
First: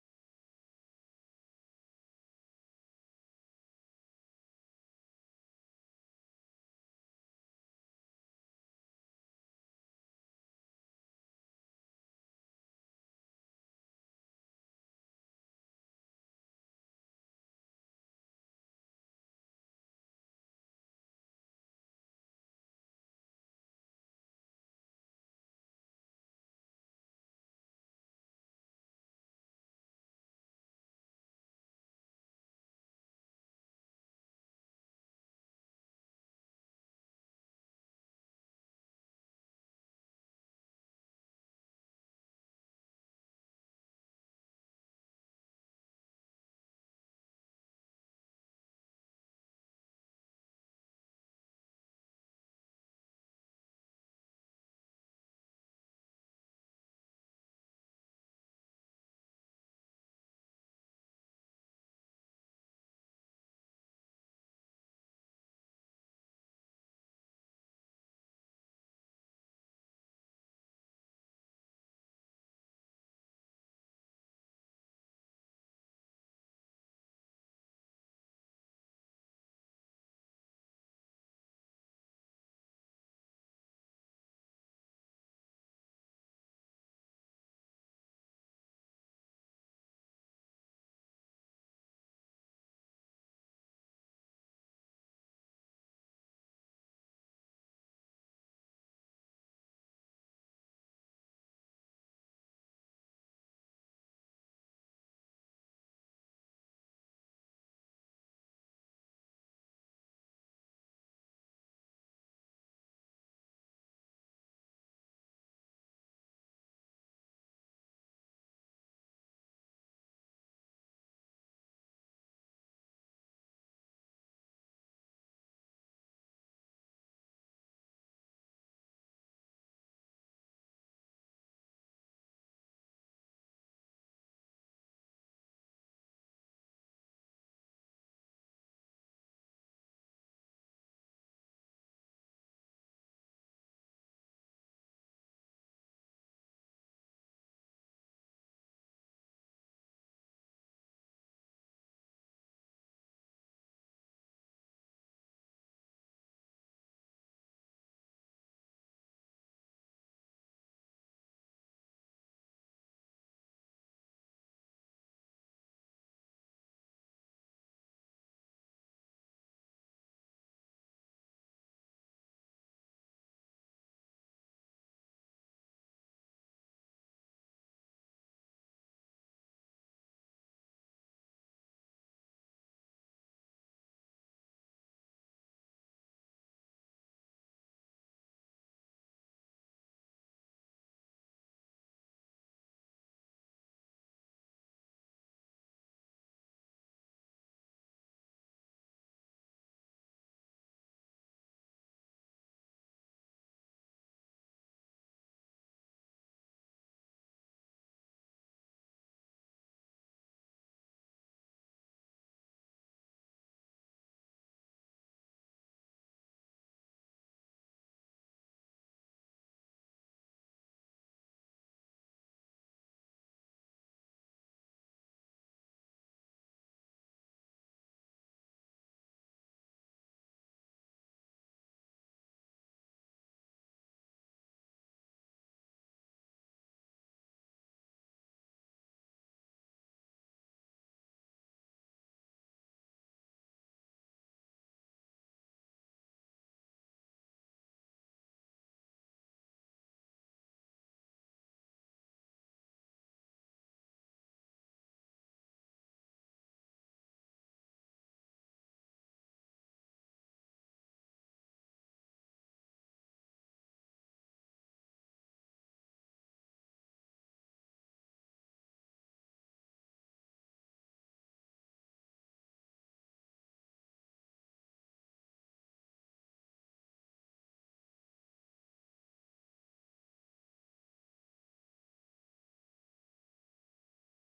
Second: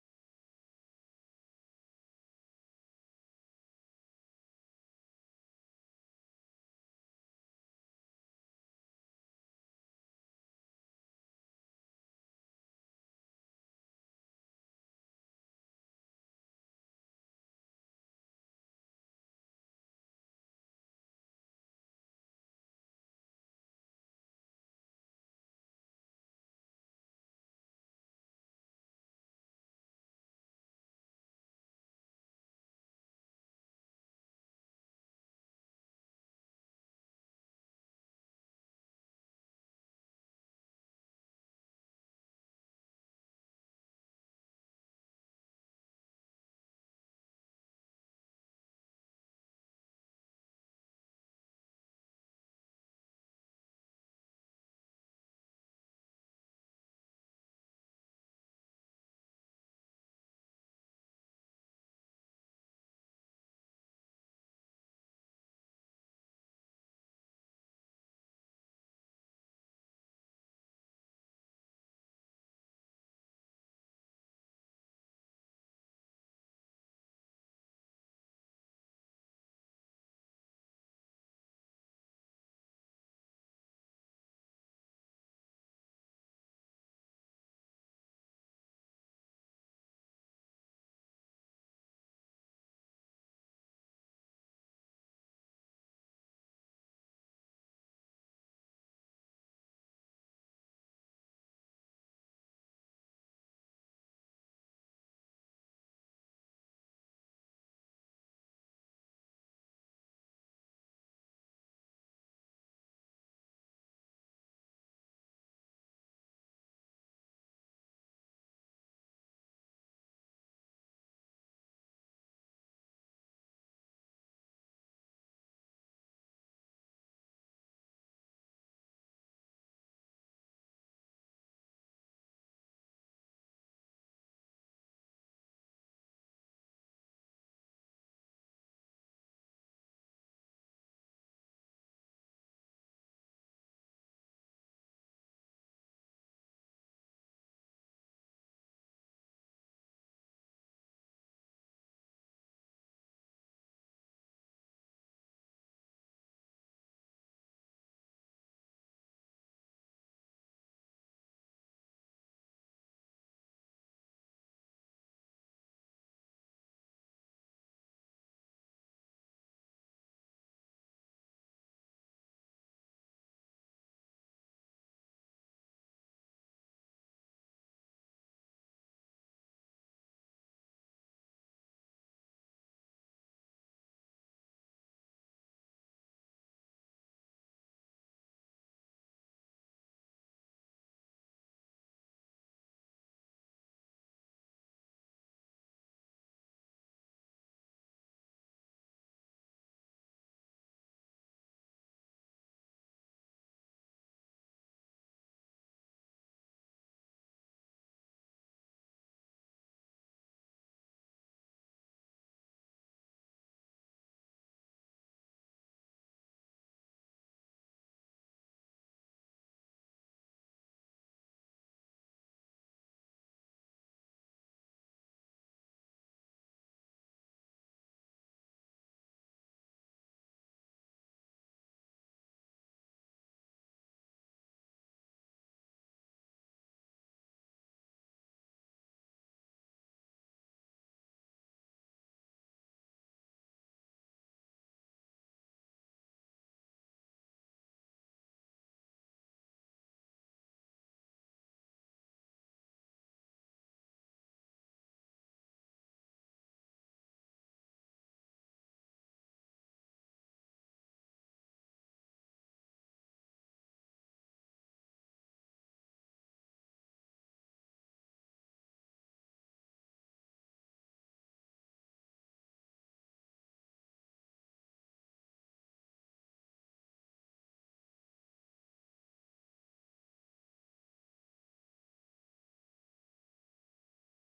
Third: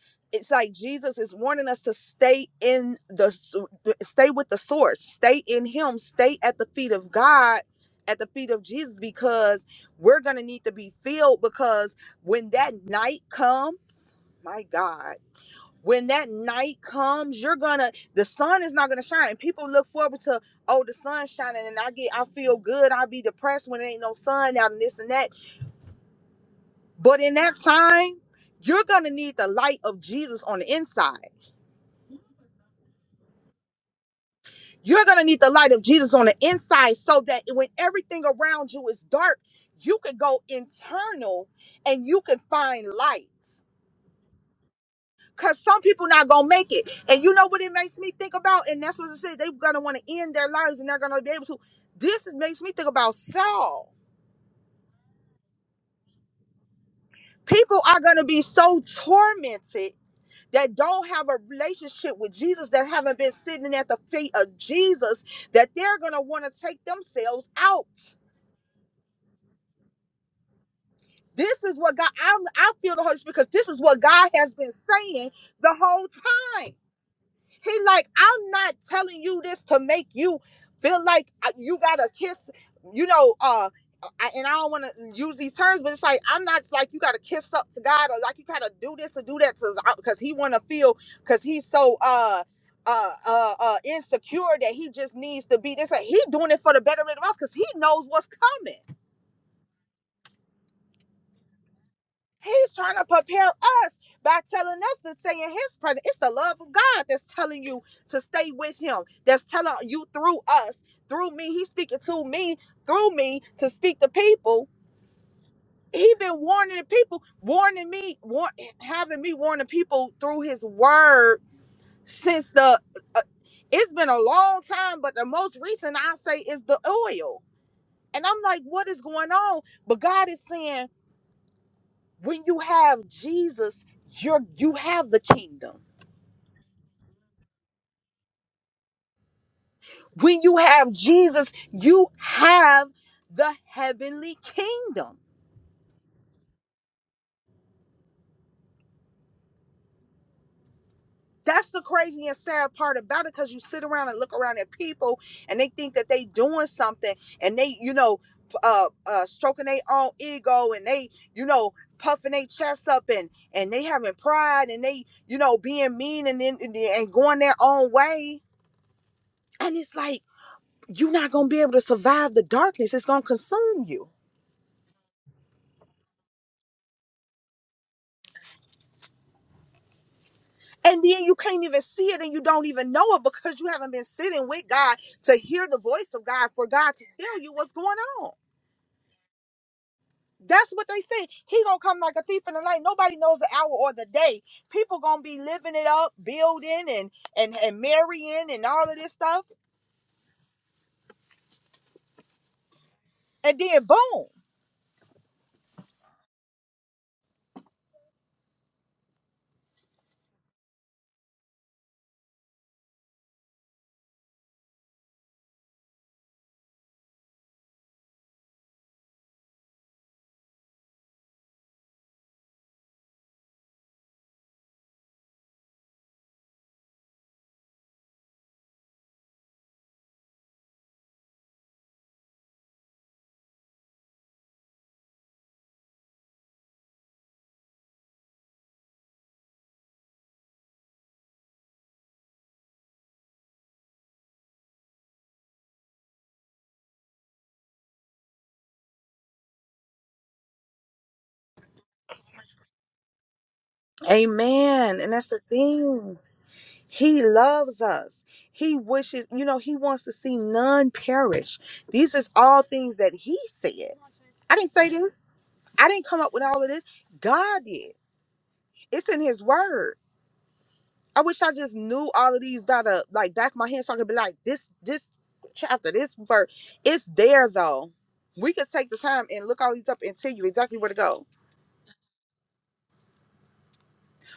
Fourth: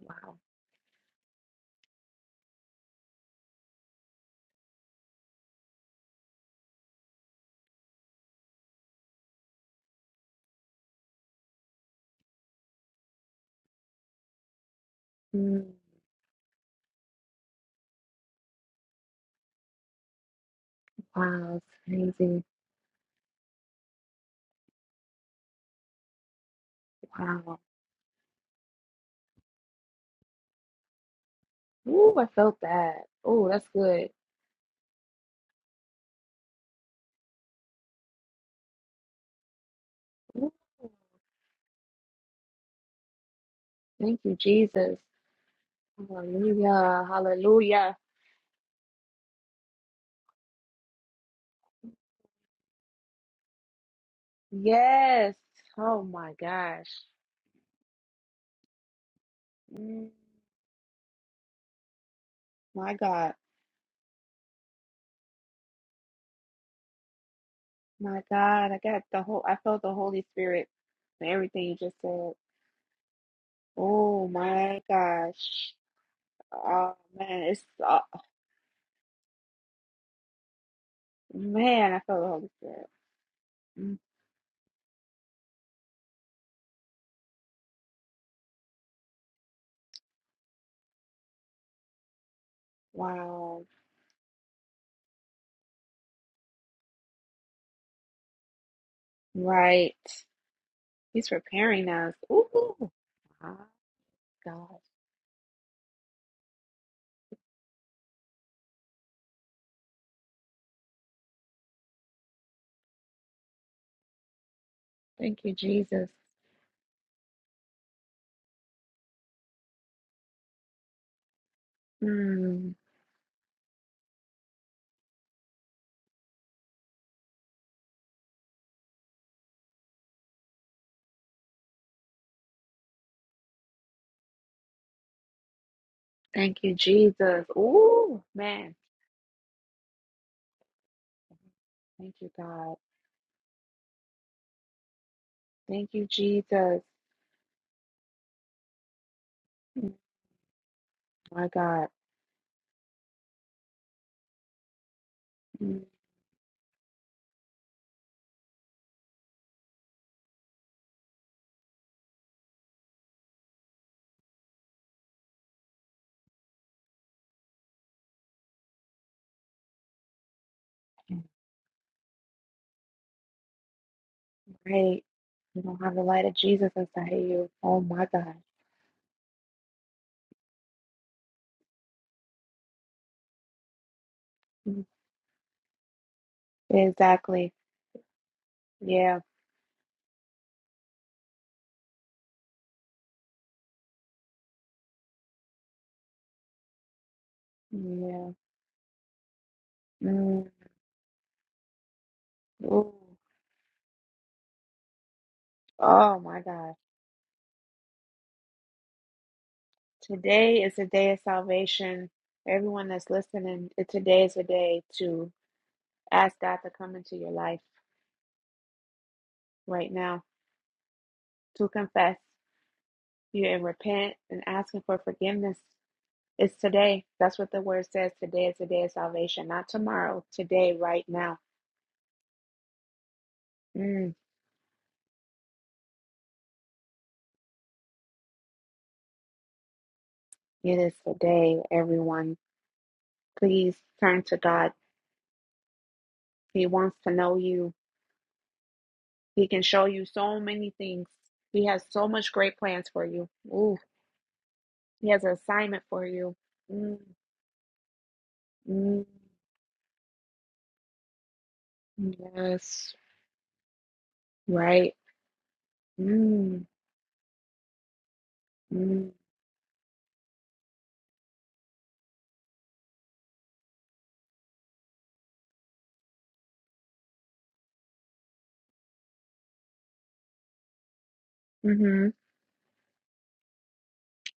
Speaker 1: wow.
Speaker 3: it's like Jesus is warning us to stay in the s- stay with the source, stay in Him, stay at the feet of God, at the feet of Jesus, because we're gonna need to be filled. Because when that night comes, my God.
Speaker 1: Mm,
Speaker 3: when that night comes, you're gonna the sun is not gonna shine. People look forward to oh the sun's
Speaker 1: wow,
Speaker 3: shining and I get
Speaker 1: it's
Speaker 3: I
Speaker 1: crazy.
Speaker 3: feel good. I'll be depressed when there ain't no sun out and this and that. But in
Speaker 1: Wow.
Speaker 3: that time, you're gonna need the light of Jesus on the inside.
Speaker 1: Ooh, I felt that. Oh, that's good.
Speaker 3: You're gonna need the light of Jesus on the inside so that when everything around you is dark, you can go
Speaker 1: Ooh,
Speaker 3: internal and you can find light.
Speaker 1: thank you, Jesus.
Speaker 3: Cause some people not gonna make it.
Speaker 1: Hallelujah.
Speaker 3: And you know what it
Speaker 1: Hallelujah.
Speaker 3: makes me think about? And that's what it says. They're gonna want to end their lives and they're gonna be able to. This is- makes me think about Saul.
Speaker 1: Yes. Oh my gosh.
Speaker 3: People are gonna be so tormented
Speaker 1: Mm,
Speaker 3: that don't have a relationship with Jesus, that
Speaker 1: my
Speaker 3: haven't been
Speaker 1: God.
Speaker 3: sitting at the feet of Jesus, that they're gonna want to take themselves out.
Speaker 1: My God. I got the whole I felt the Holy Spirit and
Speaker 3: This
Speaker 1: everything
Speaker 3: is
Speaker 1: you
Speaker 3: what
Speaker 1: just
Speaker 3: God
Speaker 1: said.
Speaker 3: I'm I feel the Holy Spirit because this is what
Speaker 1: Oh
Speaker 3: God has been
Speaker 1: my
Speaker 3: saying
Speaker 1: gosh.
Speaker 3: the whole time.
Speaker 1: Oh man, it's
Speaker 3: He
Speaker 1: uh,
Speaker 3: like, I'm not telling you this to make you feel like uh, you
Speaker 1: man,
Speaker 3: got
Speaker 1: I
Speaker 3: to
Speaker 1: felt the Holy
Speaker 3: kiss,
Speaker 1: Spirit.
Speaker 3: you know, uh
Speaker 1: Mm.
Speaker 3: I, and I don't want to use these terms, but it's like I'm not like you got to kiss up to God or like you got to do this or do that to because he want to feel because he's so uh uh, uh
Speaker 1: Wow.
Speaker 3: uh insecure that he just needs to be this. He doing it for the betterment of us because he knows what's coming.
Speaker 1: Right. He's preparing us.
Speaker 3: He's
Speaker 1: Ooh.
Speaker 3: trying to prepare
Speaker 1: My
Speaker 3: us by telling
Speaker 1: God.
Speaker 3: us to stay in his presence. It's the love of God that's telling you to stay with him, that's telling you through us, through me. He's speaking to me, through me, to speak to people.
Speaker 1: Thank you, Jesus.
Speaker 3: He been warning the people, warning me, war- having me warn the people through his word since
Speaker 1: Mm.
Speaker 3: the. Uh, it's been a long time, but the most recent I say is the oil. And I'm like, what is going on? But God is saying when you have Jesus, you're you have the kingdom.
Speaker 1: Thank you, Jesus. Ooh, man.
Speaker 3: When you have Jesus, you
Speaker 1: Thank you, God.
Speaker 3: have the heavenly kingdom.
Speaker 1: Thank you, Jesus. Mm, My
Speaker 3: That's the
Speaker 1: God.
Speaker 3: crazy and sad part about it because you sit around and look around at people and they
Speaker 1: Mm.
Speaker 3: think that they doing something and they, you know, uh, uh, stroking their own ego and they, you know, puffing their chest up and and they having pride and they, you know, being mean and and, and going their own way. And it's like you're not going to be able to survive the darkness. It's going to consume you.
Speaker 1: Right. You don't have the light of Jesus inside of you. Oh, my God.
Speaker 3: And then you can't even see it and you don't even know it because you haven't been sitting with
Speaker 1: Mm.
Speaker 3: God to hear the voice of God for God to tell
Speaker 1: Exactly.
Speaker 3: you what's going on.
Speaker 1: Yeah.
Speaker 3: That's what they say. He gonna come like a thief in the night. Nobody knows the hour or the day. People gonna be living it up, building and and and
Speaker 1: Yeah.
Speaker 3: marrying and all of this stuff,
Speaker 1: Mm. Ooh.
Speaker 3: and then boom,
Speaker 1: Oh, my God. Today is a day of salvation. Everyone that's listening, it- today is a day to ask God to come into your life right now, to confess you and repent and asking for forgiveness. It's today. That's what the word says. Today is a day of salvation, not tomorrow. Today, right now. Mm, it is today, everyone. Please turn to God. He wants to know you. He can show you so many things. He has so much great plans for you. Ooh,
Speaker 3: amen.
Speaker 1: he
Speaker 3: And
Speaker 1: has
Speaker 3: that's
Speaker 1: an
Speaker 3: the
Speaker 1: assignment for
Speaker 3: thing.
Speaker 1: you. Mm,
Speaker 3: He loves us. He
Speaker 1: Mm,
Speaker 3: wishes, you know, he wants to see none perish. These is all
Speaker 1: yes,
Speaker 3: things that he said. I didn't say
Speaker 1: right.
Speaker 3: this. I didn't come up with all
Speaker 1: Mm,
Speaker 3: of this. God did. It's
Speaker 1: mm,
Speaker 3: in his word. I wish I just knew all of these by the like back of my hand so I could be like, this this chapter, this verse. It's there though. We could take the time and look all these up and tell you exactly where to go.
Speaker 1: mm-hmm.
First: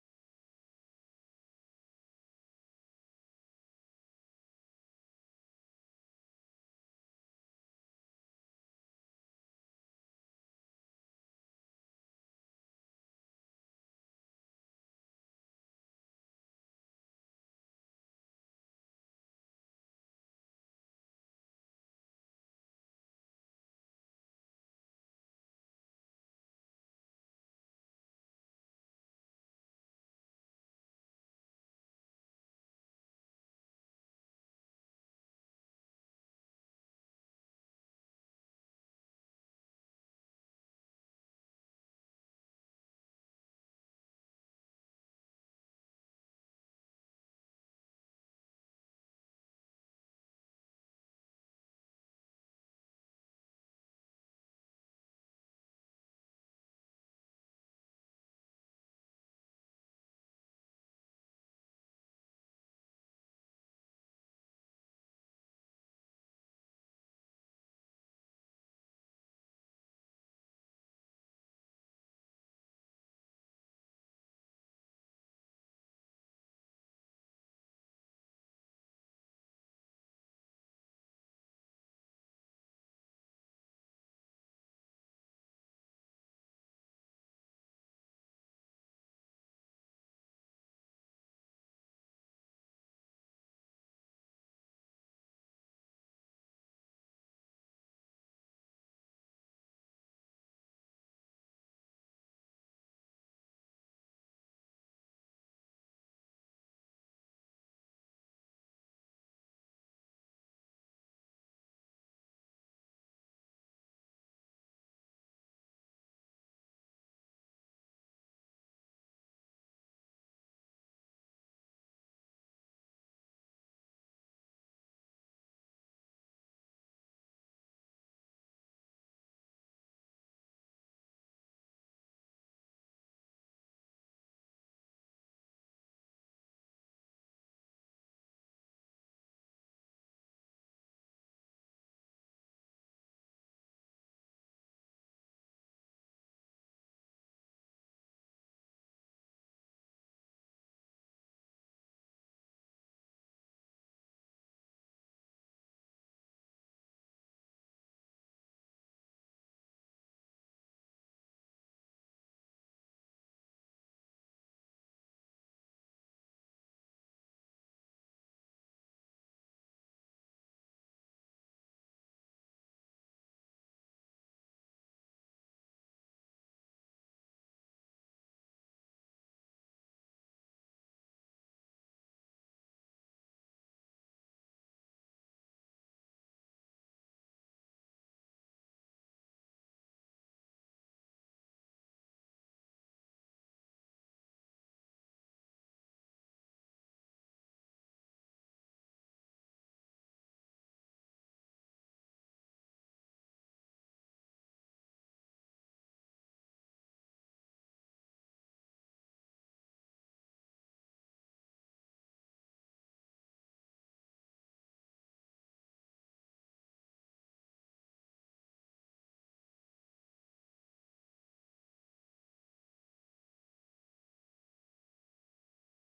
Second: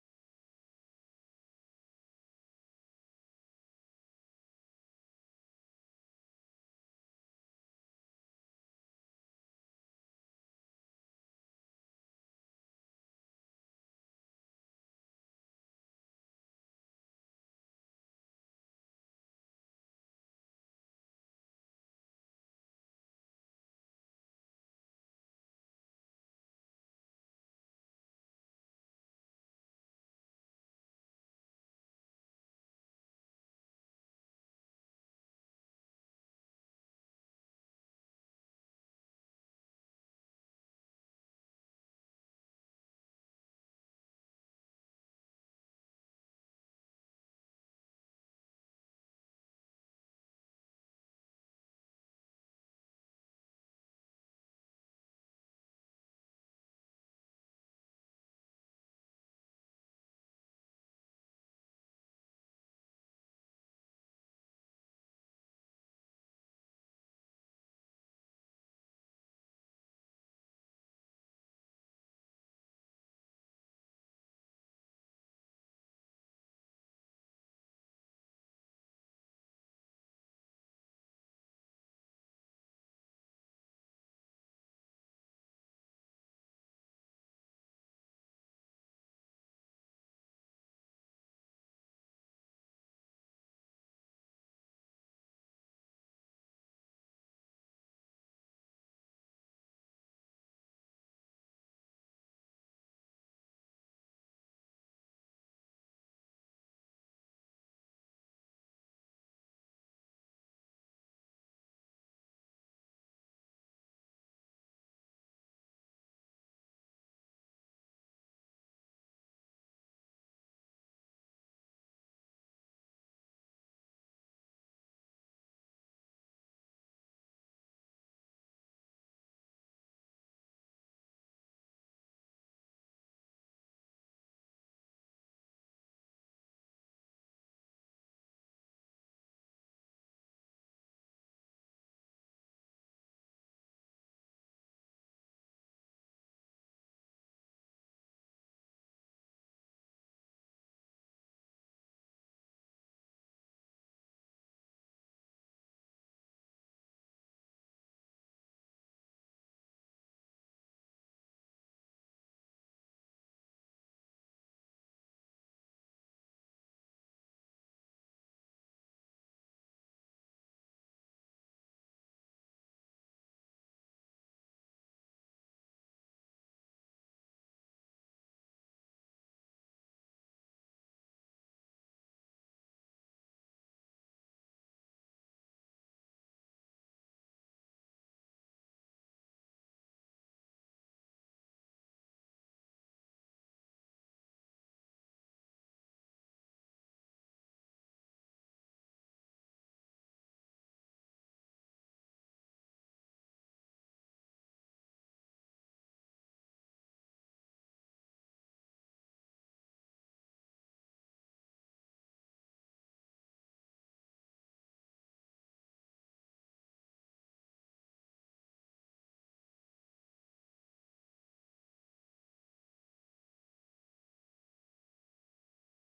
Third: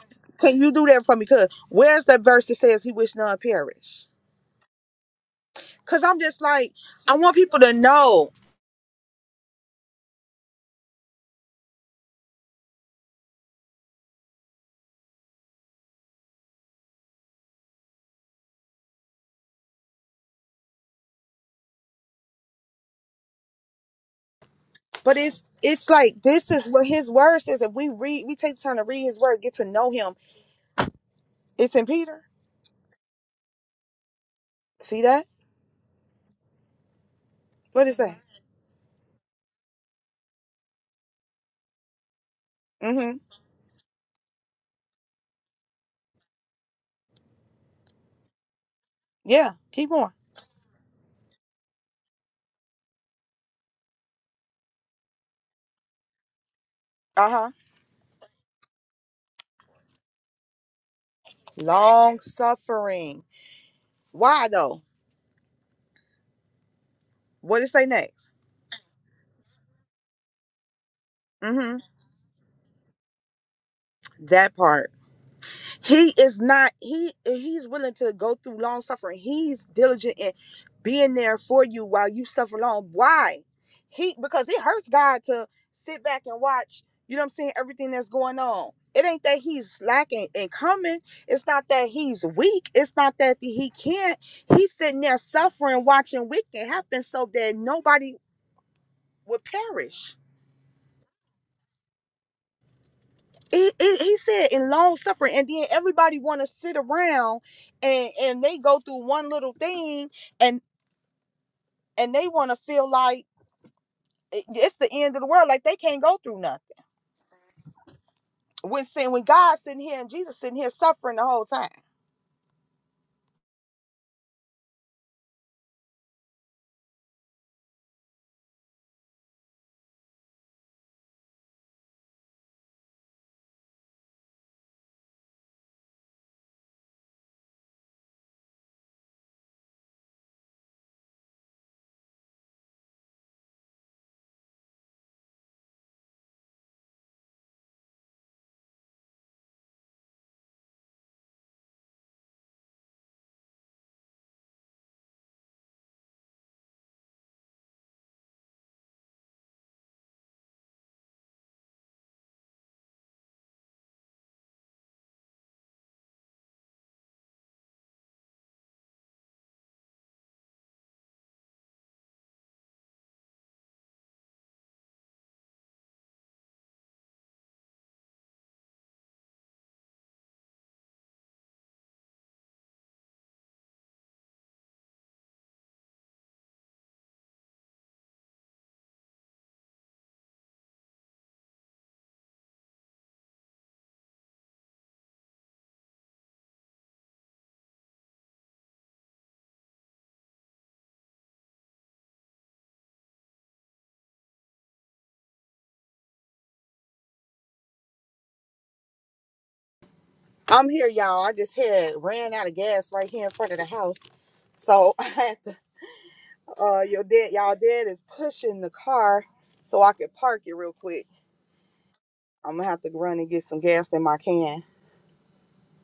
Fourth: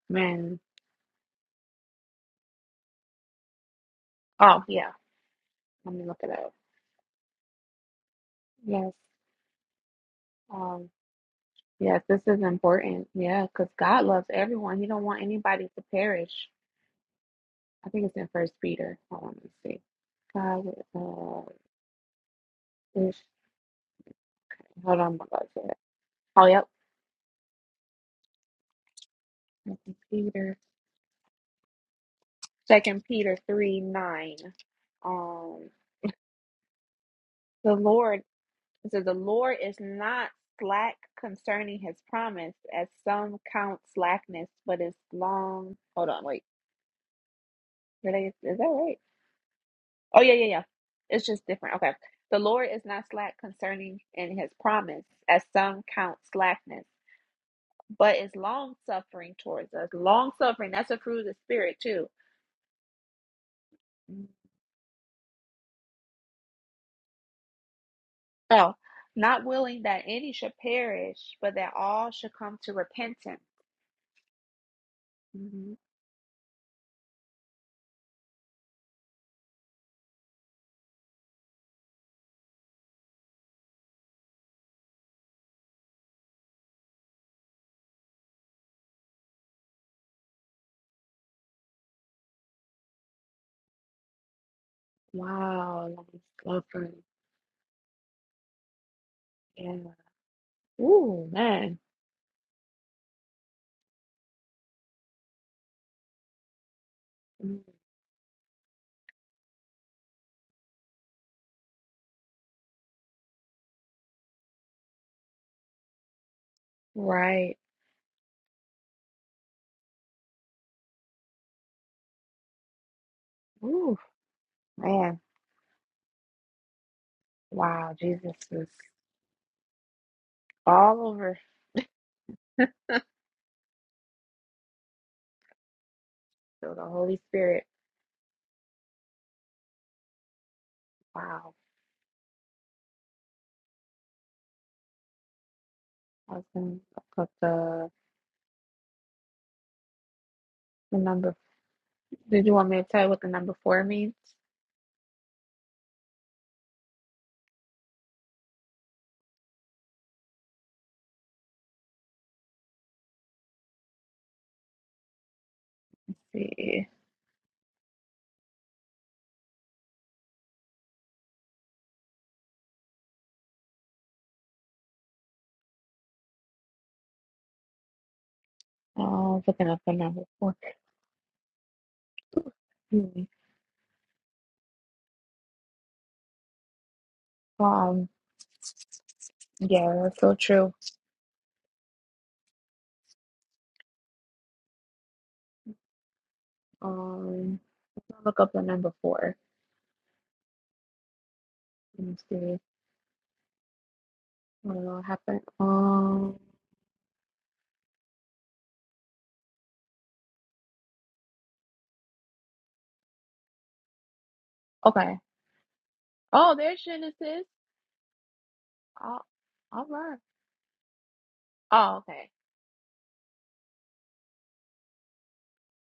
Speaker 1: Man.
Speaker 3: Can you do that for me? Cause where's that verse that says he wished none perish?
Speaker 1: Oh, yeah. Let
Speaker 3: Cause
Speaker 1: me look
Speaker 3: I'm
Speaker 1: it
Speaker 3: just
Speaker 1: up.
Speaker 3: like, I want people to know.
Speaker 1: Yes. Um, yes, this is important. Yeah, because God loves everyone. He don't want anybody to perish. I think it's in First Peter. Hold on, let me see. God, uh, is, hold
Speaker 3: But
Speaker 1: on, my
Speaker 3: it's
Speaker 1: God. said it.
Speaker 3: it's like
Speaker 1: Oh,
Speaker 3: this is
Speaker 1: yep.
Speaker 3: what his word says. If we read, we take the time to read his word, get to know
Speaker 1: Second
Speaker 3: him.
Speaker 1: Peter.
Speaker 3: It's in Peter.
Speaker 1: Second Peter three nine.
Speaker 3: See that?
Speaker 1: Um, the
Speaker 3: What is
Speaker 1: Lord.
Speaker 3: that?
Speaker 1: So the Lord is not slack concerning his promise, as
Speaker 3: Mm-hmm.
Speaker 1: some count slackness, but is long. Hold on, wait. Did I, is that right?
Speaker 3: Yeah. Keep going.
Speaker 1: Oh, yeah, yeah, yeah. It's just different. Okay. The Lord is not slack concerning in his promise, as some count slackness,
Speaker 3: Uh huh.
Speaker 1: but is long suffering towards us. Long suffering, that's a fruit of the Spirit, too.
Speaker 3: Long suffering. Why though? What did it say next?
Speaker 1: Oh, not willing that any should perish, but that
Speaker 3: Mm-hmm.
Speaker 1: all should come to repentance.
Speaker 3: That part.
Speaker 1: Mhm.
Speaker 3: he is not he he's willing to go through long suffering he's diligent in being there for you while you suffer long why he because it hurts god to sit back and watch you know what i'm saying everything that's going on it ain't that he's slacking and coming it's not that he's weak it's not that he can't he's sitting there suffering
Speaker 1: Wow, long
Speaker 3: watching wicked happen
Speaker 1: suffering.
Speaker 3: so that nobody would
Speaker 1: yeah.
Speaker 3: perish
Speaker 1: Ooh, man.
Speaker 3: It, it, he said in long suffering and then everybody want to sit around
Speaker 1: Mm,
Speaker 3: and and they go through one little thing and and they want to feel like it- it's the end of the world like they can't go through nothing
Speaker 1: Right.
Speaker 3: when sin when god sitting here and jesus sitting here suffering the whole time
Speaker 1: Ooh, man. Wow. Jesus is all over. So the Holy Spirit. Wow. I was gonna look up the the number. Did you want me to tell you what the number four means? Let's see. Uh, I was looking up the number four. Hmm. Um. Yeah, that's so true. Um. Let's not look up the number four. Let me see. I don't know what happened. Um.
Speaker 3: i'm here y'all i just had ran out of gas right here in front of the house so I
Speaker 1: Okay.
Speaker 3: had to.
Speaker 1: Oh, there
Speaker 3: uh your
Speaker 1: Shannon
Speaker 3: dad
Speaker 1: is.
Speaker 3: y'all dad is pushing the
Speaker 1: Oh,
Speaker 3: car so
Speaker 1: all
Speaker 3: I could
Speaker 1: right.
Speaker 3: park it real quick.
Speaker 1: Oh, okay.
Speaker 3: I'm gonna have to run and get some gas in my can.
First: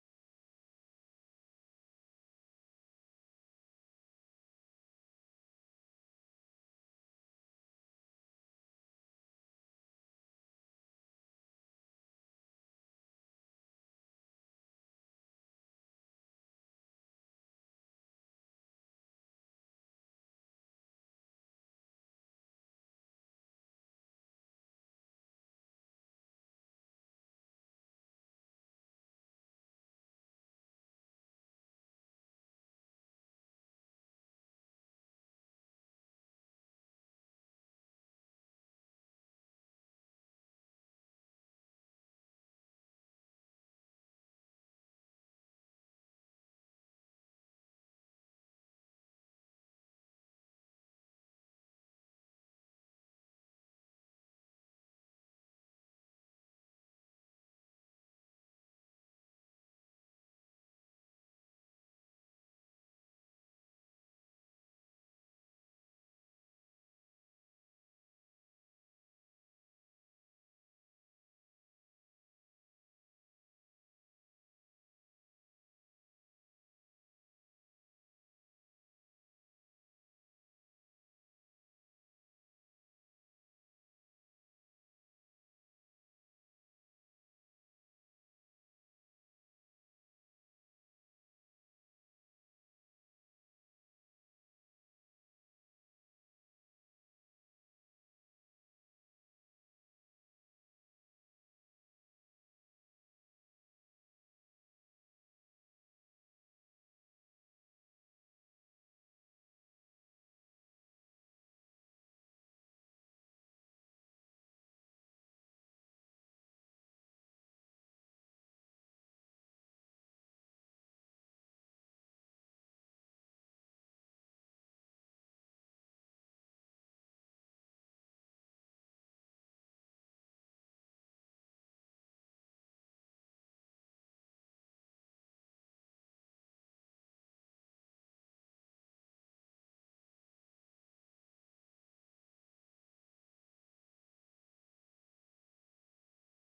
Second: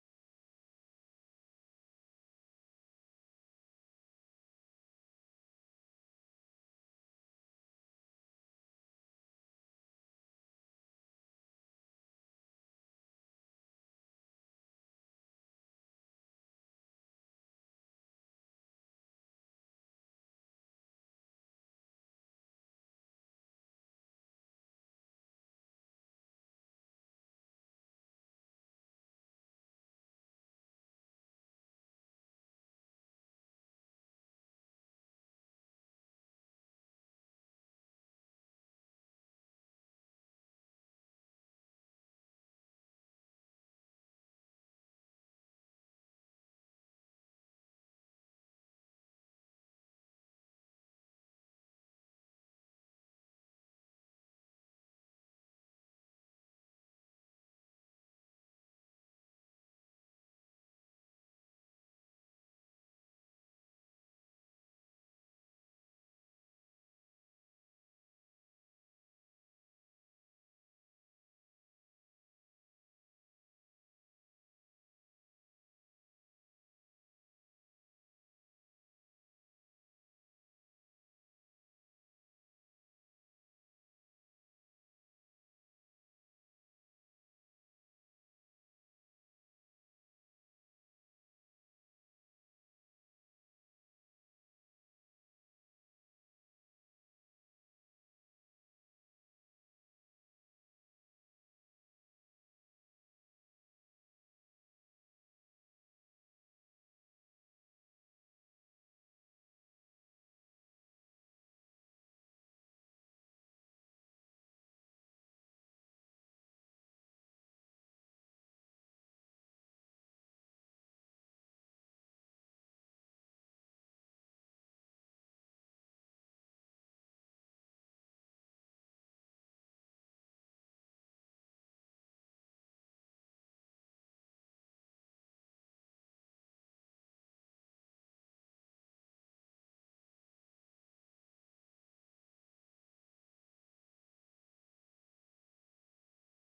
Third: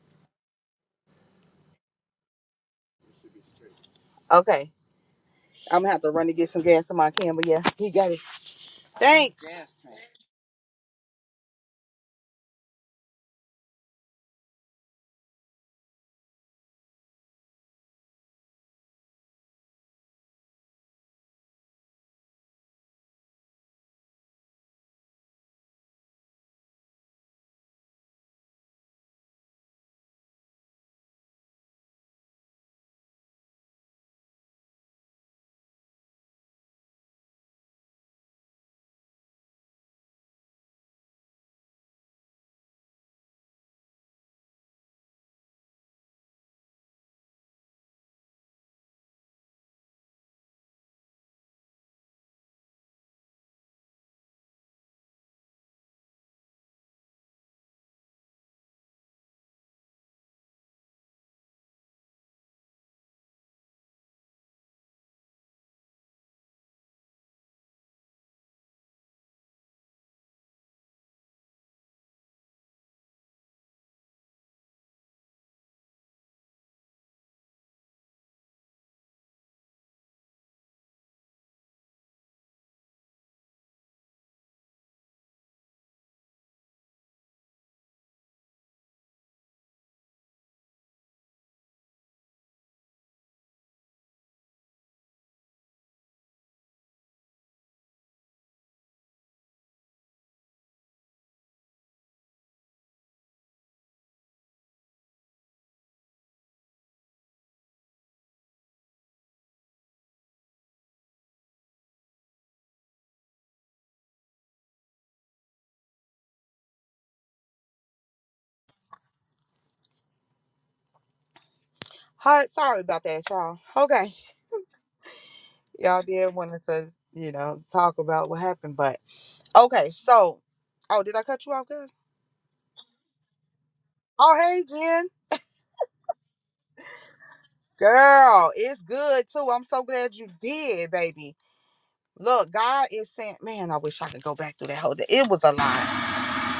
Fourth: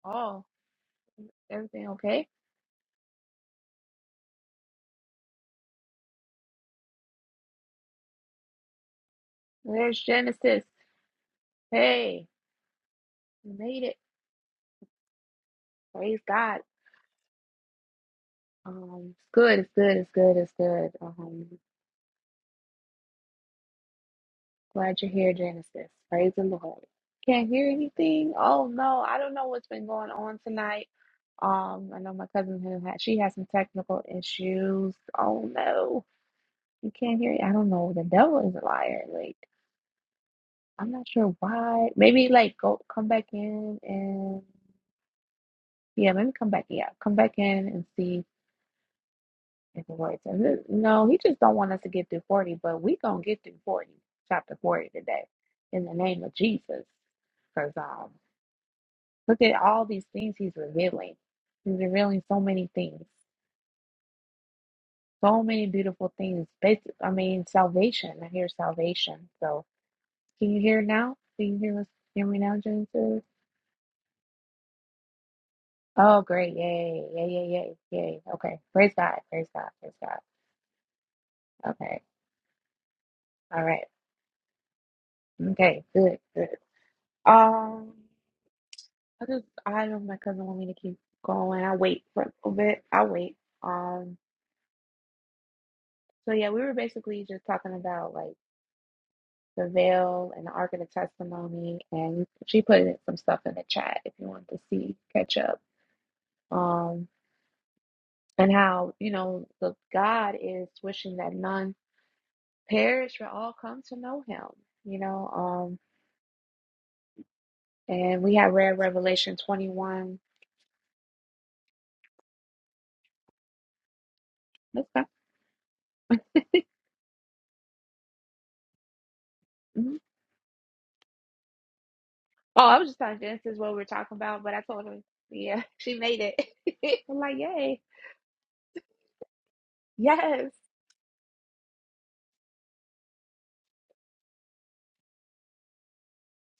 Speaker 1: Oh. Everything okay?
Speaker 3: Okay. I'm gonna have to run and get some gas in my can, but yeah, he got it. Thanks.
Speaker 1: There's Genesis. Hey, we made it. Praise God. Um, it's good. It's good. It's good. It's good. Um, glad you're here, Genesis. Praise the Lord. Can't hear anything. Oh no, I don't know what's been going on tonight. Um, I know my cousin who had she has some technical issues. Oh no, you can't hear. I don't know. The devil is a liar. Like I'm not sure why. Maybe like go come back in and yeah, maybe come back. Yeah, come back in and see If it were to- look, No, he just don't want us to get through 40, but we gonna get through 40, chapter 40 today, in the name of Jesus. Because um, look at all these things he's revealing. He's revealing so many things, so many beautiful things. Basic, I mean, salvation. I hear salvation. So can you hear now? Can you hear us? Hear me now, Genesis? Oh, great! Yay! Yay! Yay! Yay! Yay! Okay, praise God! Praise God! Praise God! Okay, all right. Okay, good, good. Um. I just I don't my cousin want me to keep going. I wait for a little bit. I wait. Um so yeah, we were basically just talking about like the veil and the ark of the testimony and she put in some stuff in the chat if you want to see catch up. Um and how, you know, the God is wishing that none perish but all come to know him. You know, um and we had read Revelation twenty one.
Speaker 3: Hi, sorry about that, y'all. Okay.
Speaker 1: Okay.
Speaker 3: Y'all did wanted to, you know, talk about what happened, but okay, so oh did I cut you off, guys?
Speaker 1: Oh, I was just telling Genesis what we were talking
Speaker 3: Oh
Speaker 1: about, but I
Speaker 3: hey
Speaker 1: told her,
Speaker 3: Jen.
Speaker 1: yeah, she made it. I'm like, yay,
Speaker 3: Girl, it's good too. I'm so glad you
Speaker 1: yes,
Speaker 3: did, baby. Look, God is saying, man, I wish I could go back through that whole day. It was a lot.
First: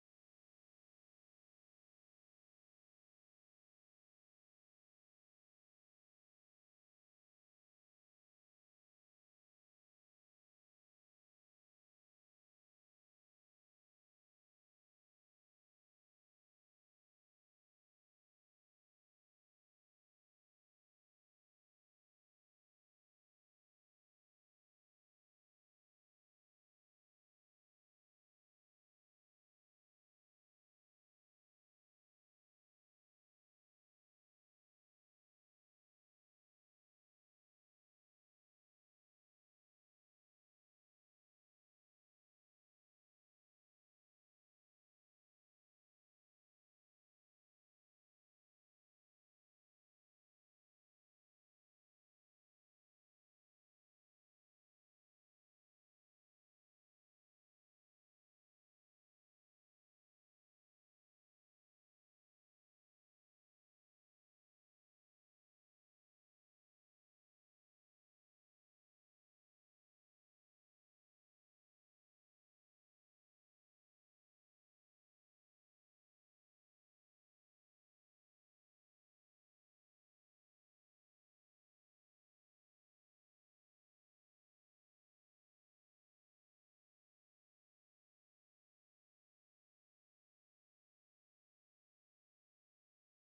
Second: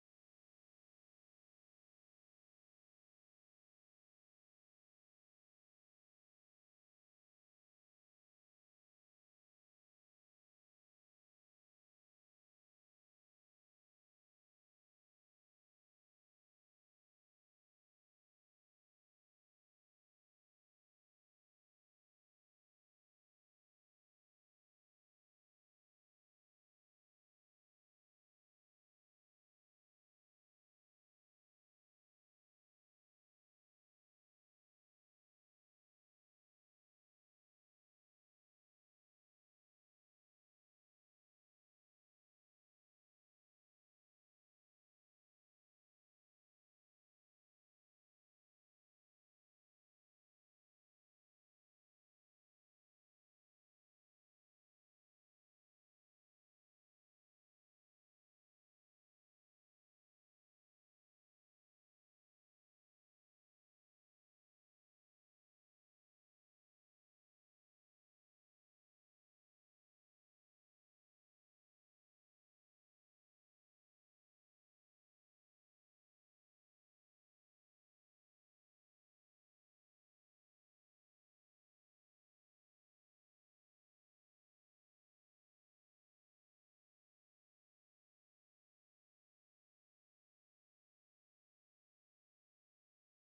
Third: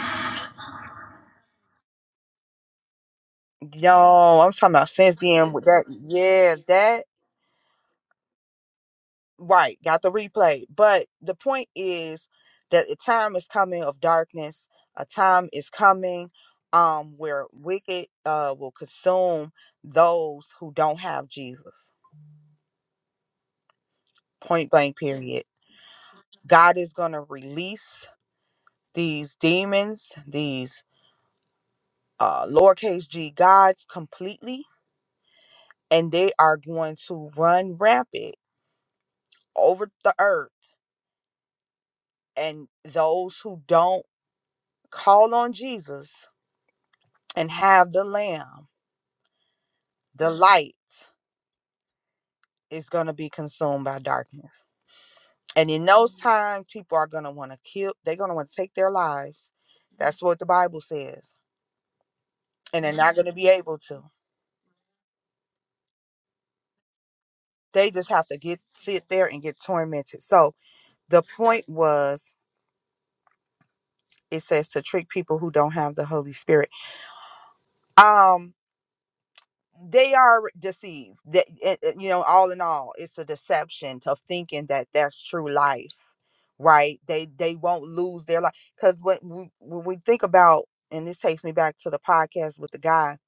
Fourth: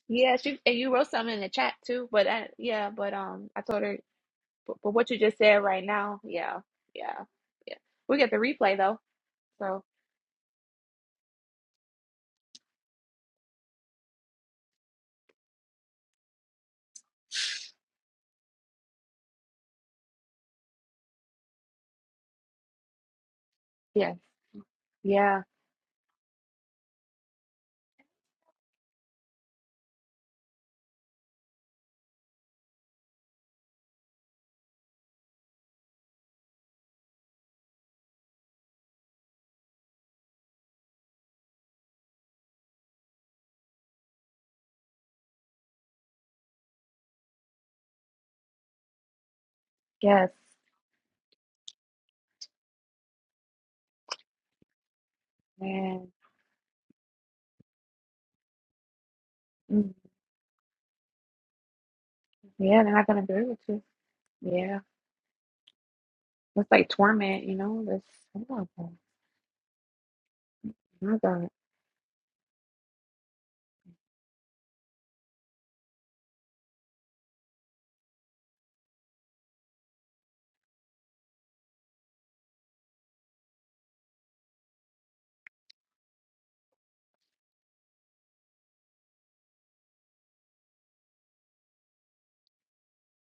Speaker 1: yeah. She and you wrote something in the chat too, but I, yeah, but um, I told her,
Speaker 3: Yo, I'm talking
Speaker 1: but,
Speaker 3: about
Speaker 1: but what
Speaker 3: since
Speaker 1: you just
Speaker 3: then
Speaker 1: said
Speaker 3: with
Speaker 1: right
Speaker 3: that.
Speaker 1: now,
Speaker 3: Yeah,
Speaker 1: yeah,
Speaker 3: that
Speaker 1: yeah, yeah. We get the replay though,
Speaker 3: right.
Speaker 1: so
Speaker 3: Got the replay. But the point is that a time is coming of darkness. A time is coming um where wicked uh will consume those who don't have Jesus.
Speaker 1: yes,
Speaker 3: Point blank
Speaker 1: yeah,
Speaker 3: period. God is gonna release these demons, these uh lowercase g gods completely, and they are going to run rampant over the earth And those who don't call on Jesus and have the Lamb,
Speaker 1: yes,
Speaker 3: the light is going to be consumed by darkness. And in
Speaker 1: man,
Speaker 3: those times, people are going to want to kill, they're going to want to take their lives.
Speaker 1: mm,
Speaker 3: That's what the Bible says.
Speaker 1: yeah.
Speaker 3: And they're
Speaker 1: They're not
Speaker 3: not
Speaker 1: gonna
Speaker 3: going to
Speaker 1: agree
Speaker 3: be
Speaker 1: with
Speaker 3: able
Speaker 1: you,
Speaker 3: to.
Speaker 1: yeah. that's like torment, you know.
Speaker 3: They
Speaker 1: This,
Speaker 3: just have to get
Speaker 1: oh
Speaker 3: sit there and get tormented. So
Speaker 1: my
Speaker 3: the
Speaker 1: god, I
Speaker 3: point was it says to trick people who don't have the Holy Spirit. Um they are deceived that it- it- you know all in all it's a deception of thinking that that's true life right they they won't lose their life because when we when we think about and this takes me back to the podcast with the guy